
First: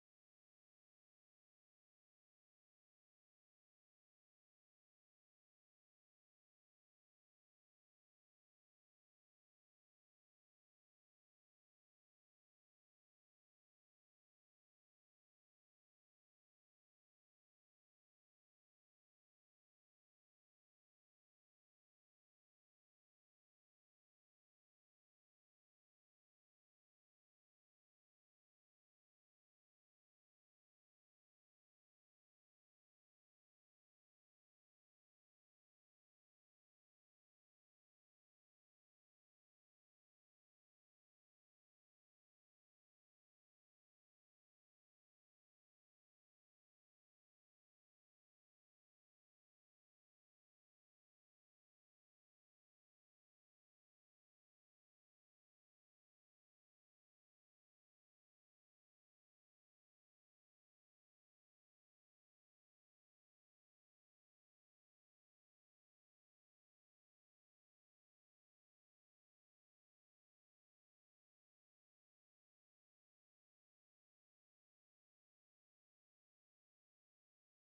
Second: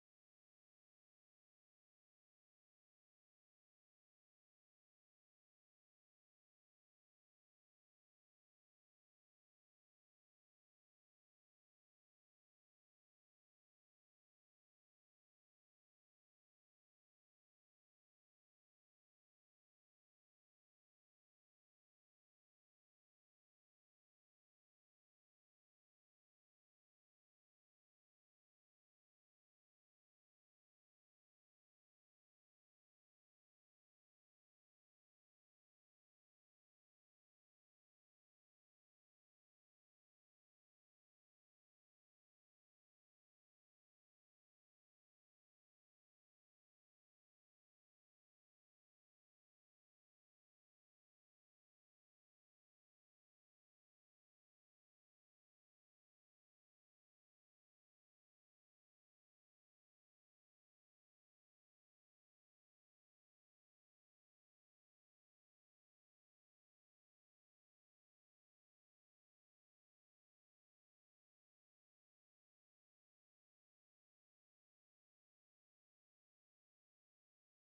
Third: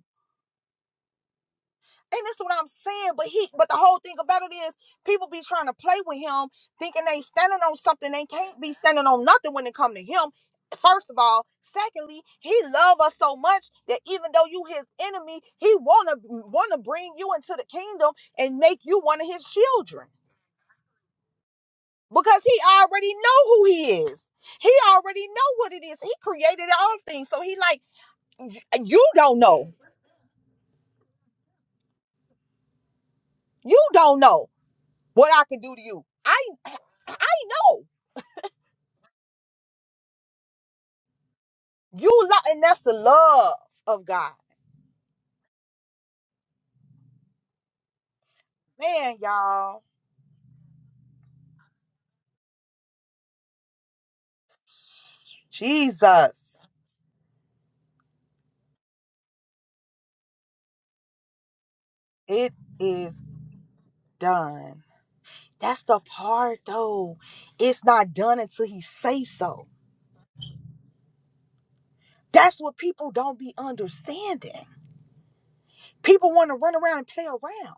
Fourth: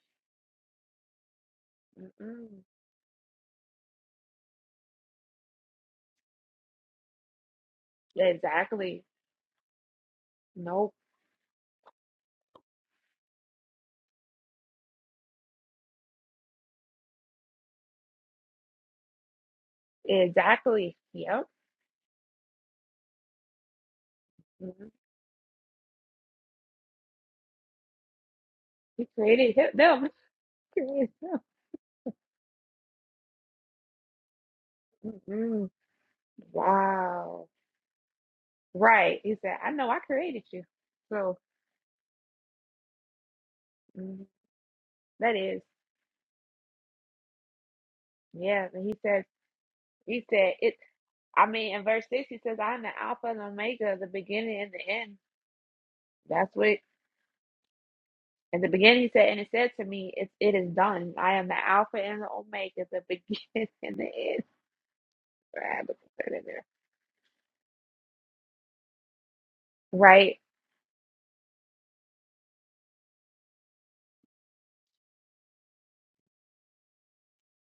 Speaker 3: And that's
Speaker 1: Mm-mm.
Speaker 3: what I'm saying. But he but the whole thing about it is people be trying to play with him, thinking they standing on something they can't be
Speaker 1: Exactly.
Speaker 3: standing on nothing when it come to him.
Speaker 1: Nope.
Speaker 3: First of all, secondly, he love us so much that even though you his enemy, he wanna wanna bring you into the kingdom and make you one of his children
Speaker 1: Exactly. Yep.
Speaker 3: because he already know who he is. He
Speaker 1: hmm
Speaker 3: already know what it is. He created all things, so he like you
Speaker 1: He
Speaker 3: don't
Speaker 1: created him,
Speaker 3: know.
Speaker 1: them. Created them.
Speaker 3: You don't know what I can
Speaker 1: Mm-mm.
Speaker 3: do to you. I I
Speaker 1: Wow.
Speaker 3: know.
Speaker 1: Right. He said, I know I created you. So
Speaker 3: You love, and that's the love of
Speaker 1: mm,
Speaker 3: God.
Speaker 1: that is, yeah. And he
Speaker 3: Man,
Speaker 1: says,
Speaker 3: y'all.
Speaker 1: he said, it, I mean, in verse 6, he says, I'm the Alpha and Omega, the beginning and the end. That's
Speaker 3: Jesus,
Speaker 1: what In the beginning, he said, and it said to me, it, it is done. I am the Alpha and the
Speaker 3: it
Speaker 1: Omega, the
Speaker 3: is
Speaker 1: beginning and the end.
Speaker 3: done.
Speaker 1: So I
Speaker 3: That's
Speaker 1: had to put
Speaker 3: the
Speaker 1: that in
Speaker 3: part
Speaker 1: there.
Speaker 3: though. It's not done until he says so.
Speaker 1: Right?
Speaker 3: That's what people don't be understanding. People want to run around and play around.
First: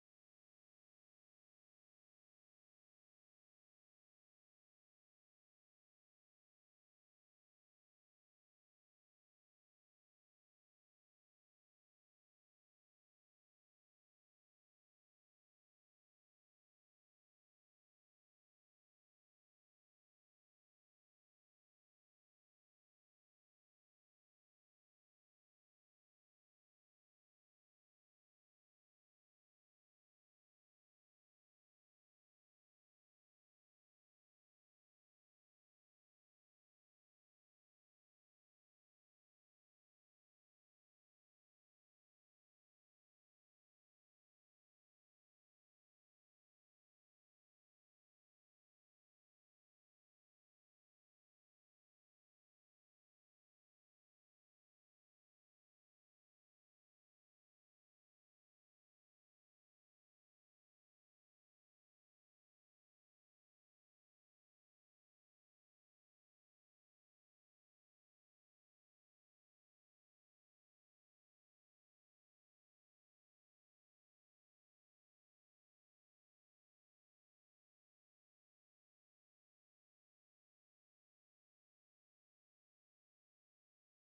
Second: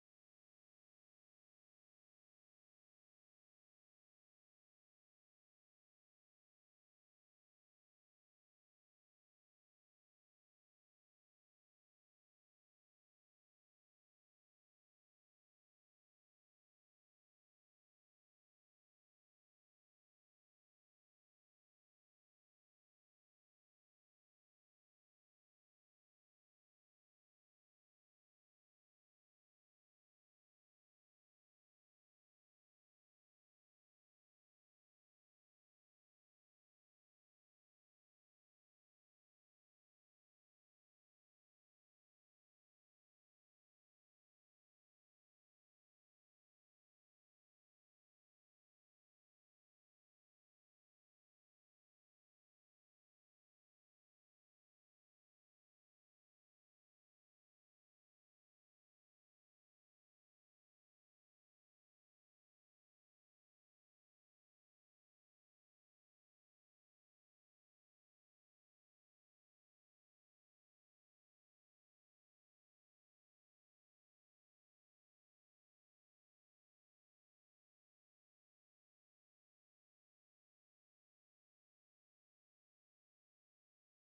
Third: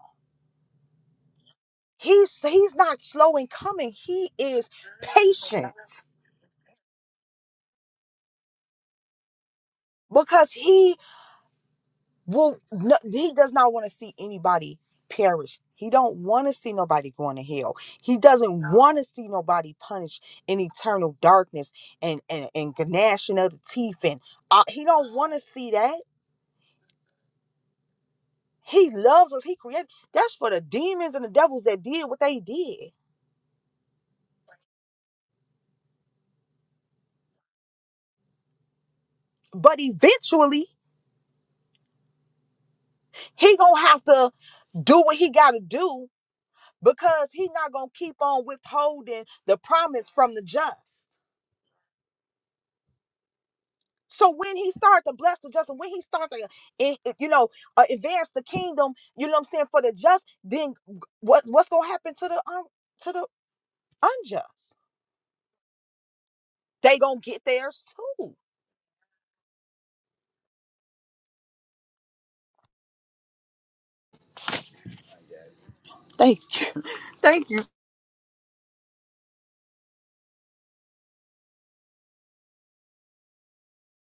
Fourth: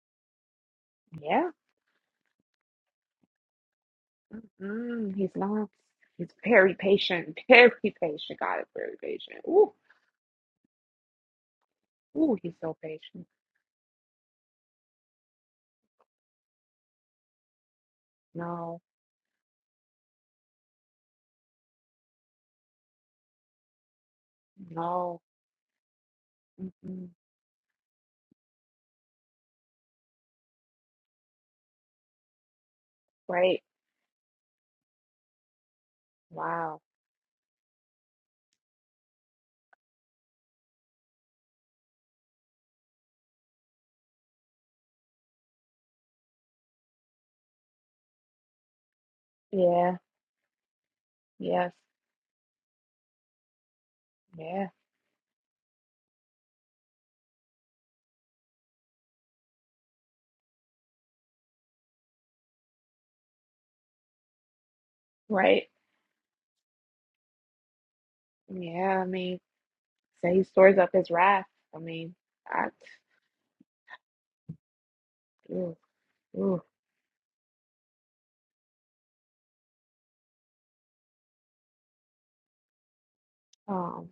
Speaker 1: Yeah.
Speaker 3: He's he's not slow in coming. He is
Speaker 1: Mm, he's not.
Speaker 3: patient
Speaker 1: He's very patient. Very patient. God is very patient. Ooh,
Speaker 3: because he
Speaker 1: ooh, he's
Speaker 3: Well,
Speaker 1: so
Speaker 3: no,
Speaker 1: patient.
Speaker 3: he does not want to see anybody perish. He don't want to see nobody going to hell. He doesn't
Speaker 1: No,
Speaker 3: want to see nobody punished in eternal darkness and and and gnashing of the teeth. And uh, he don't
Speaker 1: no.
Speaker 3: want to see that.
Speaker 1: Mm-mm.
Speaker 3: He loves us. He created. That's for the demons and the devils that did what they did.
Speaker 1: Right? Wow.
Speaker 3: But eventually, he gonna have to do what he gotta do because he not gonna keep on withholding the
Speaker 1: Yeah.
Speaker 3: promise from the just.
Speaker 1: Yes.
Speaker 3: So when
Speaker 1: Yeah.
Speaker 3: he started to bless the just, and when he started to, eh, eh, you know, uh, advance the kingdom, you know what I'm saying for the just, then what what's gonna happen to the um to the unjust?
Speaker 1: Right?
Speaker 3: They gonna get theirs too.
Speaker 1: Yeah. I mean, say he stores up his wrath. I mean, I. Ooh,
Speaker 3: Thank
Speaker 1: ooh.
Speaker 3: you. Thank you.
Speaker 1: Um.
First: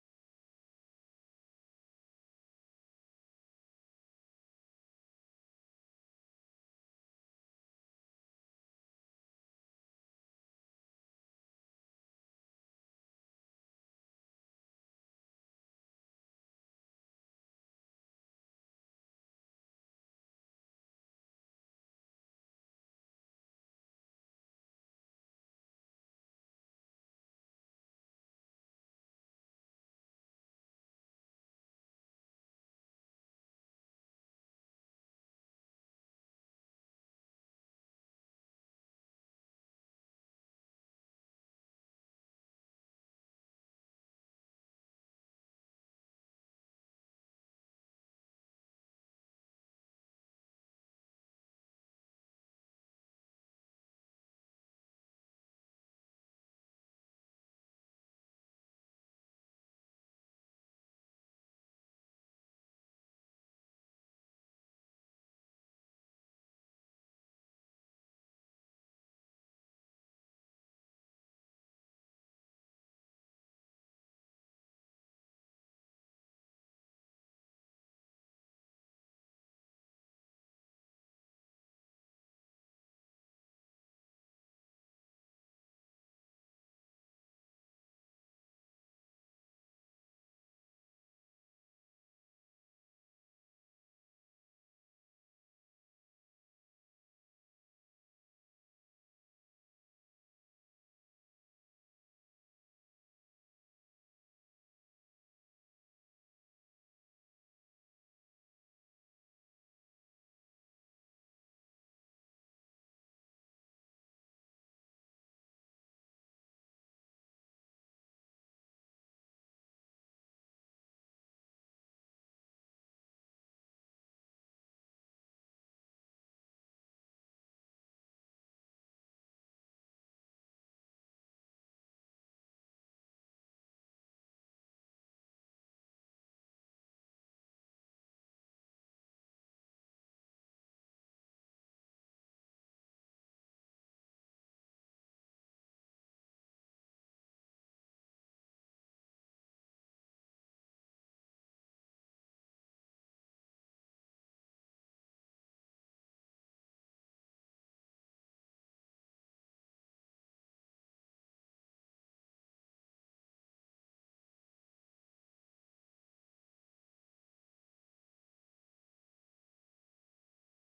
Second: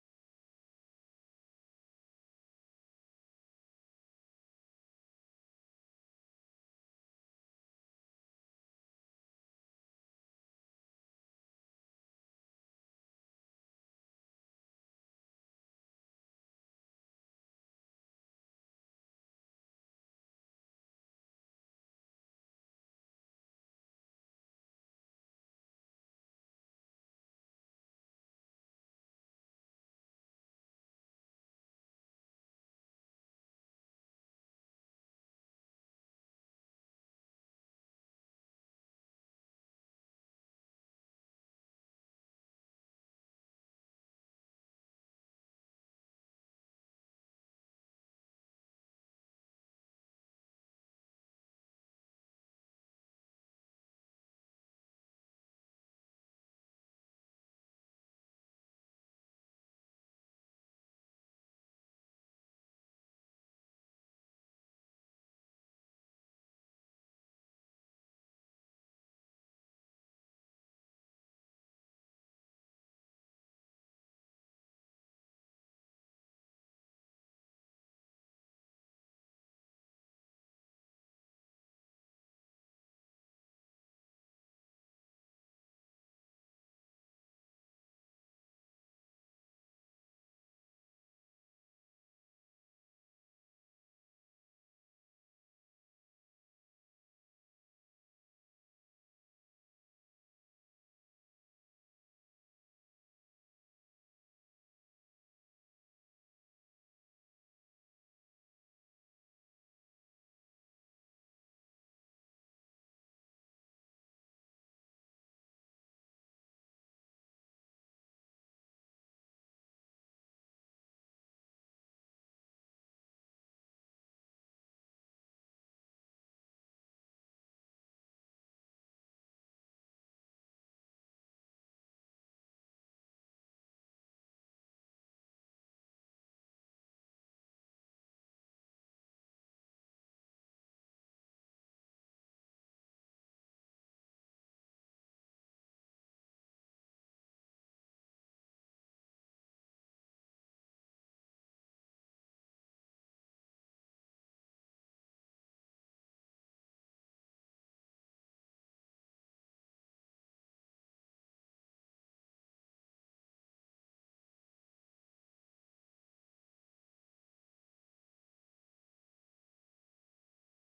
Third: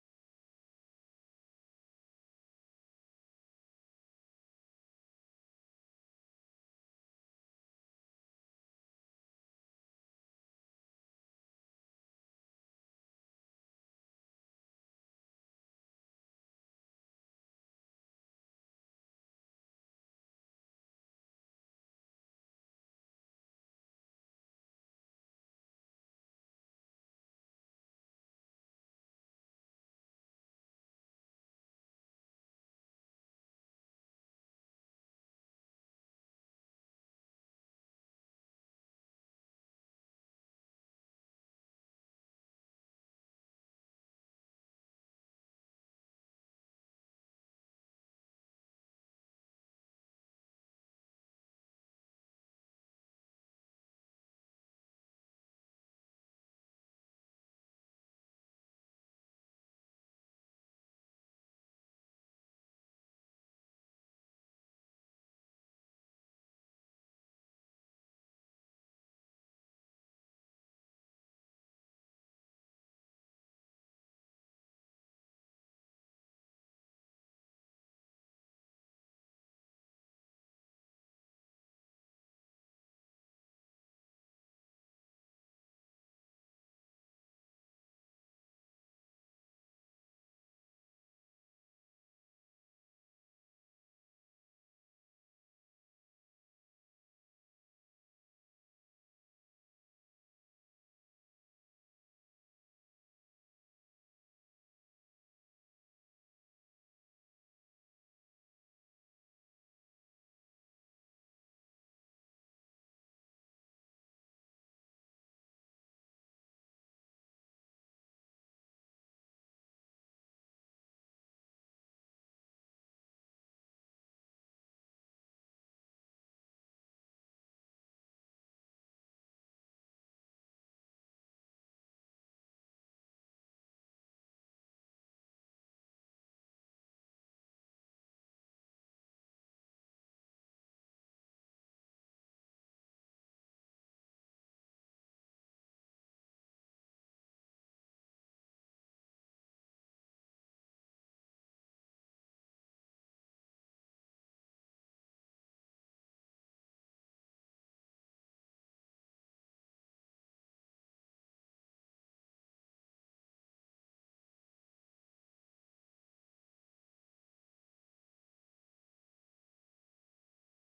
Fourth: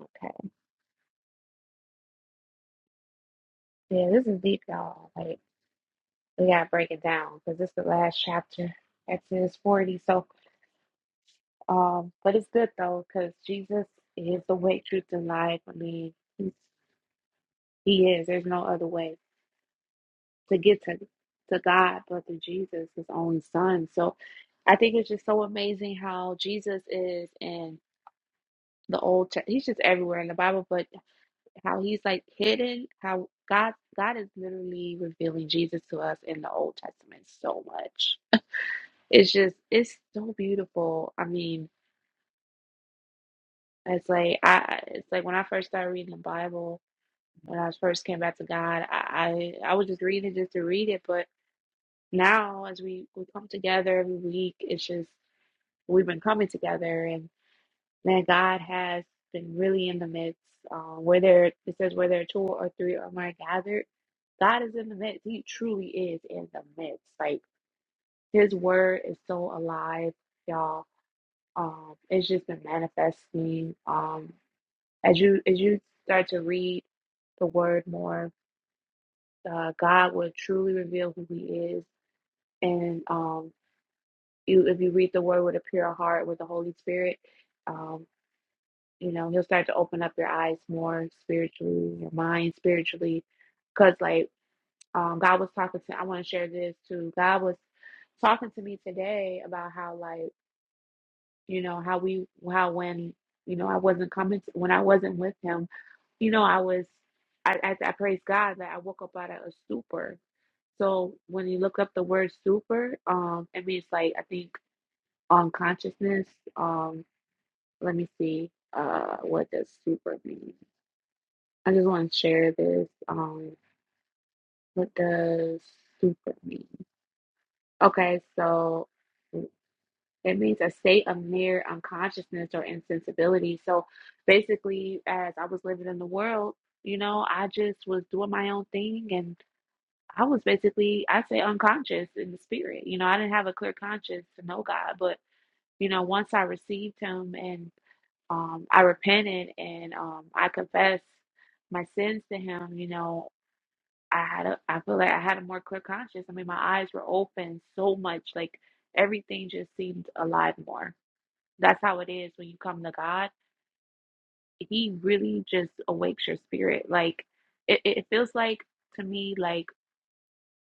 Speaker 1: okay. Yeah, this is deep, y'all. Like we gotta break it down because this is the last chapter. Exodus forty. So, um, but it's good though because Jesus is the way, truth, and life. I mean, he's, he is. There's no other way to get to to God but through Jesus, His only Son. So, I think it's just so amazing how Jesus is in the old. Te- He's just everywhere in the Bible, but how he's like hidden. How God God is literally revealing Jesus to us in the Old Testament so much It's just it's so beautiful. I mean, it's like I it's like when I first started reading the Bible, when I first came back to God, I I, I was just reading it just to read it, but now as we we come together every week, it's just we've been coming together and man, God has been really in the midst. Um, where there it says where there are two or three or more gathered, God is in the midst. He truly is in the midst. Like His word is so alive, y'all. Um, it's just been manifesting. Um, as you as you start to read the word more, uh, God will truly reveal who He is. And um, you, if you read the word with a pure heart, with the Holy Spirit, um, you know He'll start to open up your eyes more spiritually, your mind spiritually. Because like um, God was talking to, I want to share this too. God was talking to me today about how like you know how we how when you know i wasn't coming to, when i wasn't with him you know i was I, I i praise god that i woke up out of a stupor so when you look up the word stupor um it means like i think unconsciousness um let me see uh what does stupor mean i just want to share this um what does stupor mean okay so It means a state of near unconsciousness or insensibility. So basically, as I was living in the world, you know, I just was doing my own thing and I was basically, I say unconscious in the spirit. You know, I didn't have a clear conscience to know God, but you know, once I received him and um I repented and um I confessed my sins to him, you know, I had a I feel like I had a more clear conscience. I mean, my eyes were open so much, like everything just seemed alive more. That's how it is when you come to God. He really just awakes your spirit. Like it, it feels like to me like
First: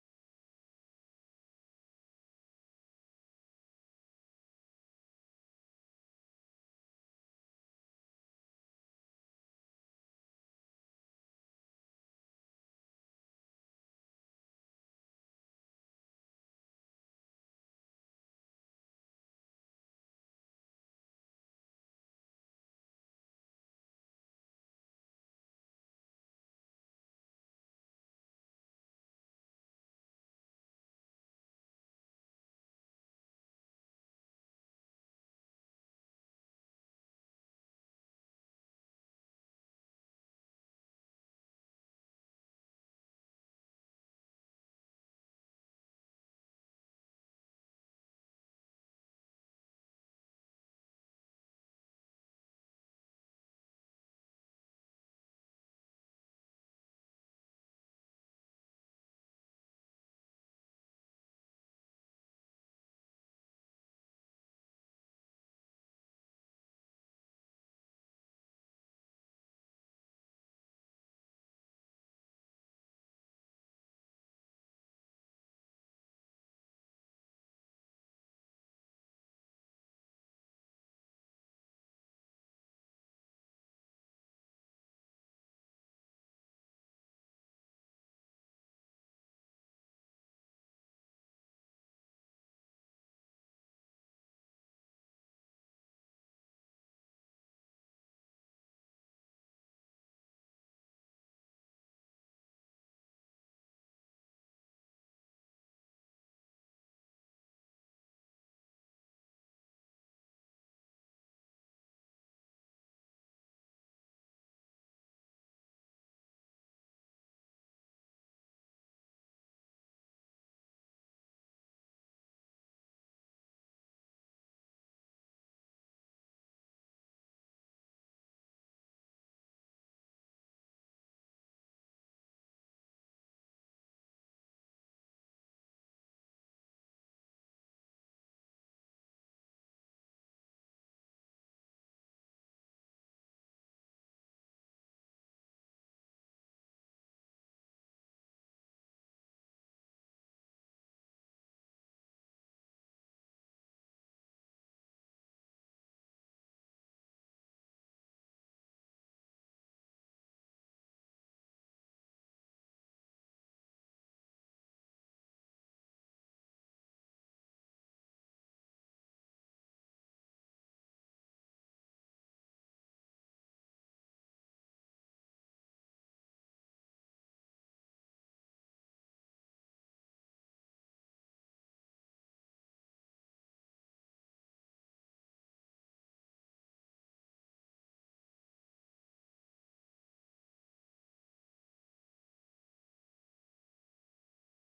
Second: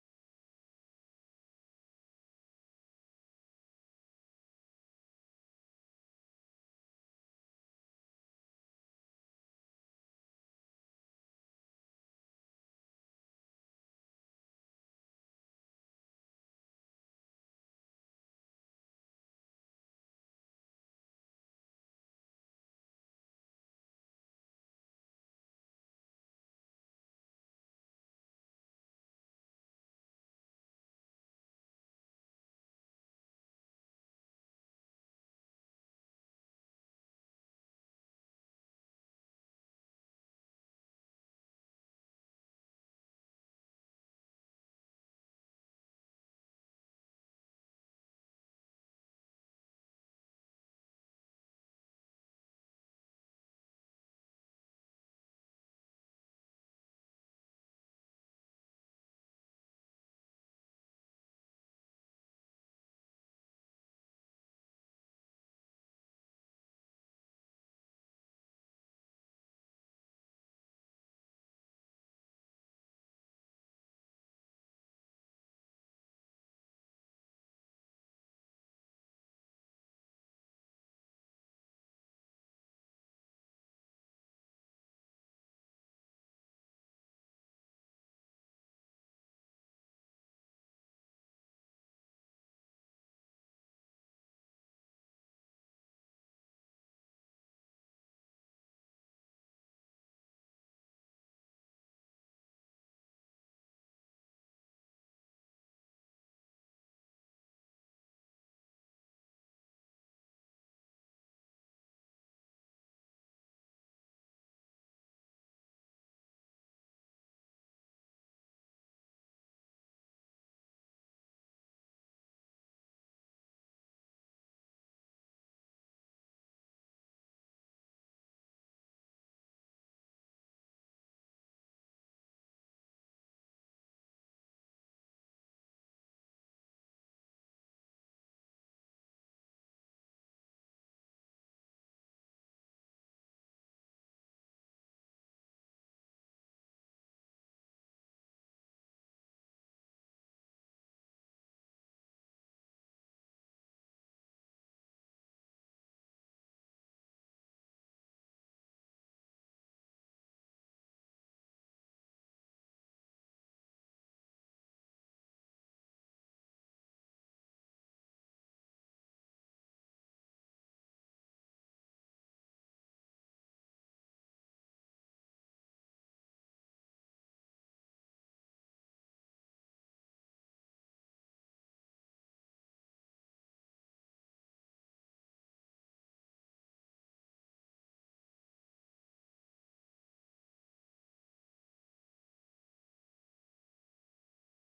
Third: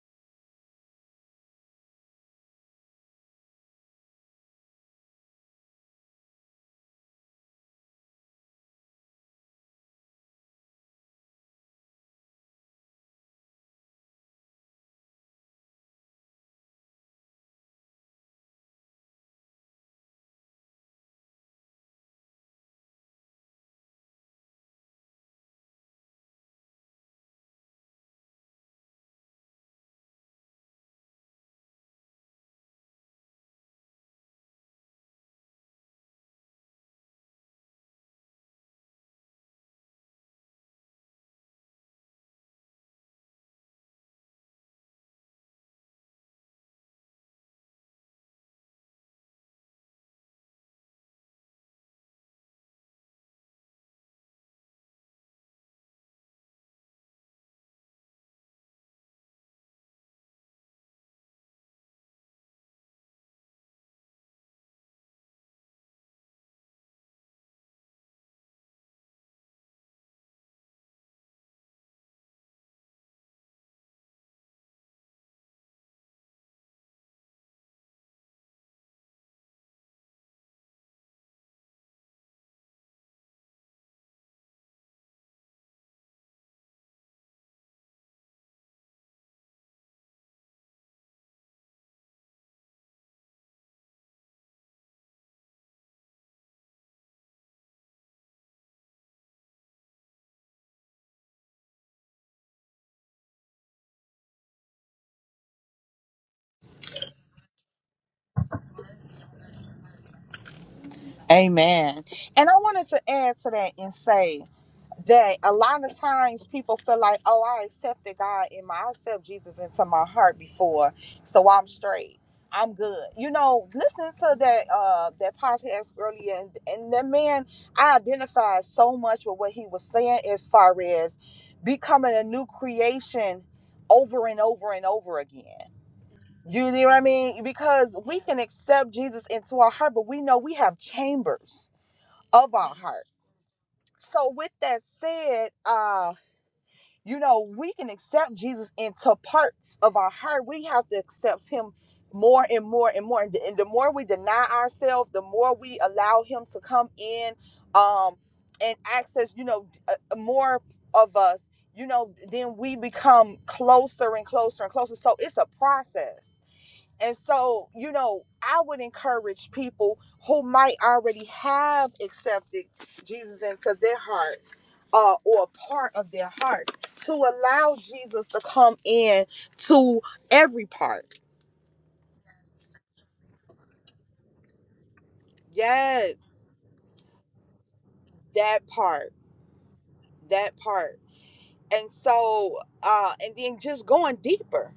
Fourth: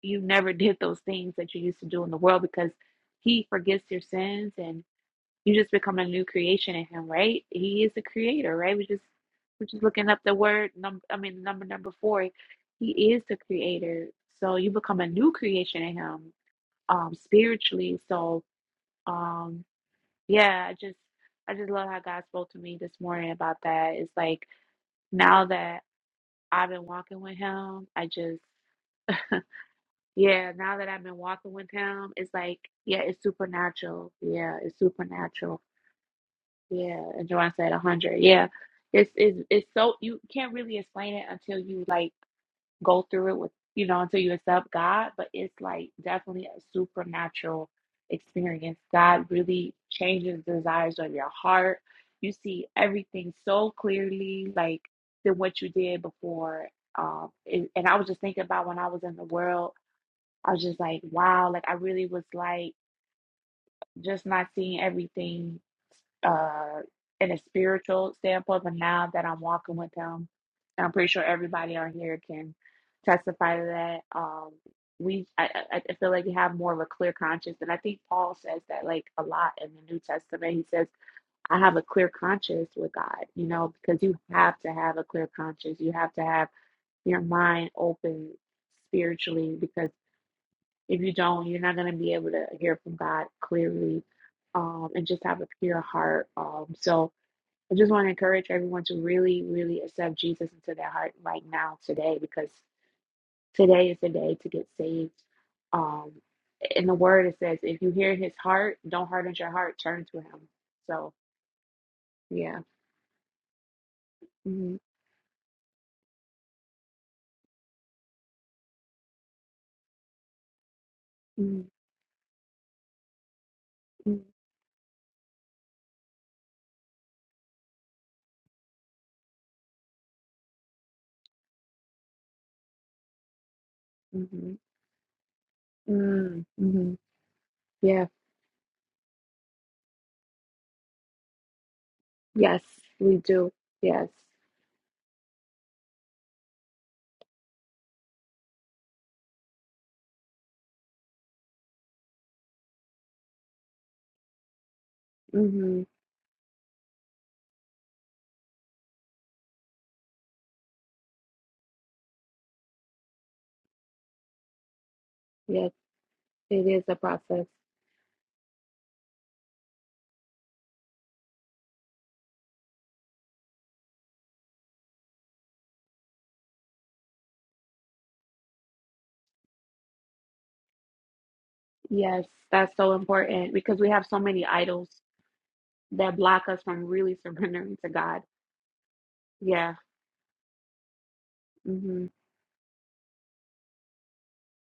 Speaker 1: you never did those things that you used to do in the world because he forgets your sins and you just become a new creation in him, right? He is the creator, right? We just we're just looking up the word number I mean number number four. He is the creator. So you become a new creation in him um spiritually. So um Yeah, I just I just love how God spoke to me this morning about that. It's like now that I've been walking with him, I just yeah, now that I've been walking with him, it's like yeah, it's supernatural. Yeah, it's supernatural. Yeah, and Joanne said a hundred. Yeah, it's it's it's so you can't really explain it until you like. go through it with, you know, until you accept God, but it's like definitely a supernatural experience. God really changes the desires of your heart. You see everything so clearly, like than what you did before. Um, and, and I was just thinking about when I was in the world, I was just like, wow, like I really was like just not seeing everything uh, in a spiritual standpoint, but now that I'm walking with him, and I'm pretty sure everybody on here can testify to that. Um, we, I, I I feel like you have more of a clear conscience, and I think Paul says that like a lot in the New Testament. He says, "I have a clear conscience with God," you know, because you have to have a clear conscience. You have to have your mind open spiritually, because if you don't, you're not going to be able to hear from God clearly, um, and just have a pure heart. Um, so, I just want to encourage everyone to really, really accept Jesus into their heart right now, today, because today is the day to get saved. Um, in the word, it says, if you hear his heart, don't harden your heart, turn to him. So,
Speaker 3: Amen. And I
Speaker 1: yeah.
Speaker 3: wanted to add to that and say
Speaker 1: hmm
Speaker 3: that a lot of times people feel like, oh, I accepted God in my, I accept Jesus into my heart before, so
Speaker 1: hmm
Speaker 3: I'm straight. I'm good. You know, listening to that uh that podcast earlier and, and that man, I identified so much with what he was saying as far as becoming a new creation over and
Speaker 1: hmm
Speaker 3: over and over again. You know what
Speaker 1: hmm
Speaker 3: I mean? Because
Speaker 1: Yeah.
Speaker 3: we can accept Jesus into our heart, but we know we have chambers of
Speaker 1: Yes,
Speaker 3: our heart.
Speaker 1: we do. Yes.
Speaker 3: So with that said, uh you know, we can accept Jesus into parts of our heart. We have to accept him more and more and more. And the, and the more we deny ourselves, the more we
Speaker 1: hmm
Speaker 3: allow him to come in um, and access, you know, d- uh, more of us, you know, then we become closer and closer and closer. So it's a
Speaker 1: Yes,
Speaker 3: process
Speaker 1: it is a
Speaker 3: and
Speaker 1: process.
Speaker 3: so, you know, I would encourage people who might already have accepted Jesus into their hearts uh, or a part of their heart to allow Jesus to come in to every part.
Speaker 1: Yes, that's so important because we have so many idols
Speaker 3: Yes,
Speaker 1: that block us from really surrendering to God.
Speaker 3: that part,
Speaker 1: Yeah.
Speaker 3: that part. And
Speaker 1: Mm-hmm.
Speaker 3: so, uh, and then just going deeper.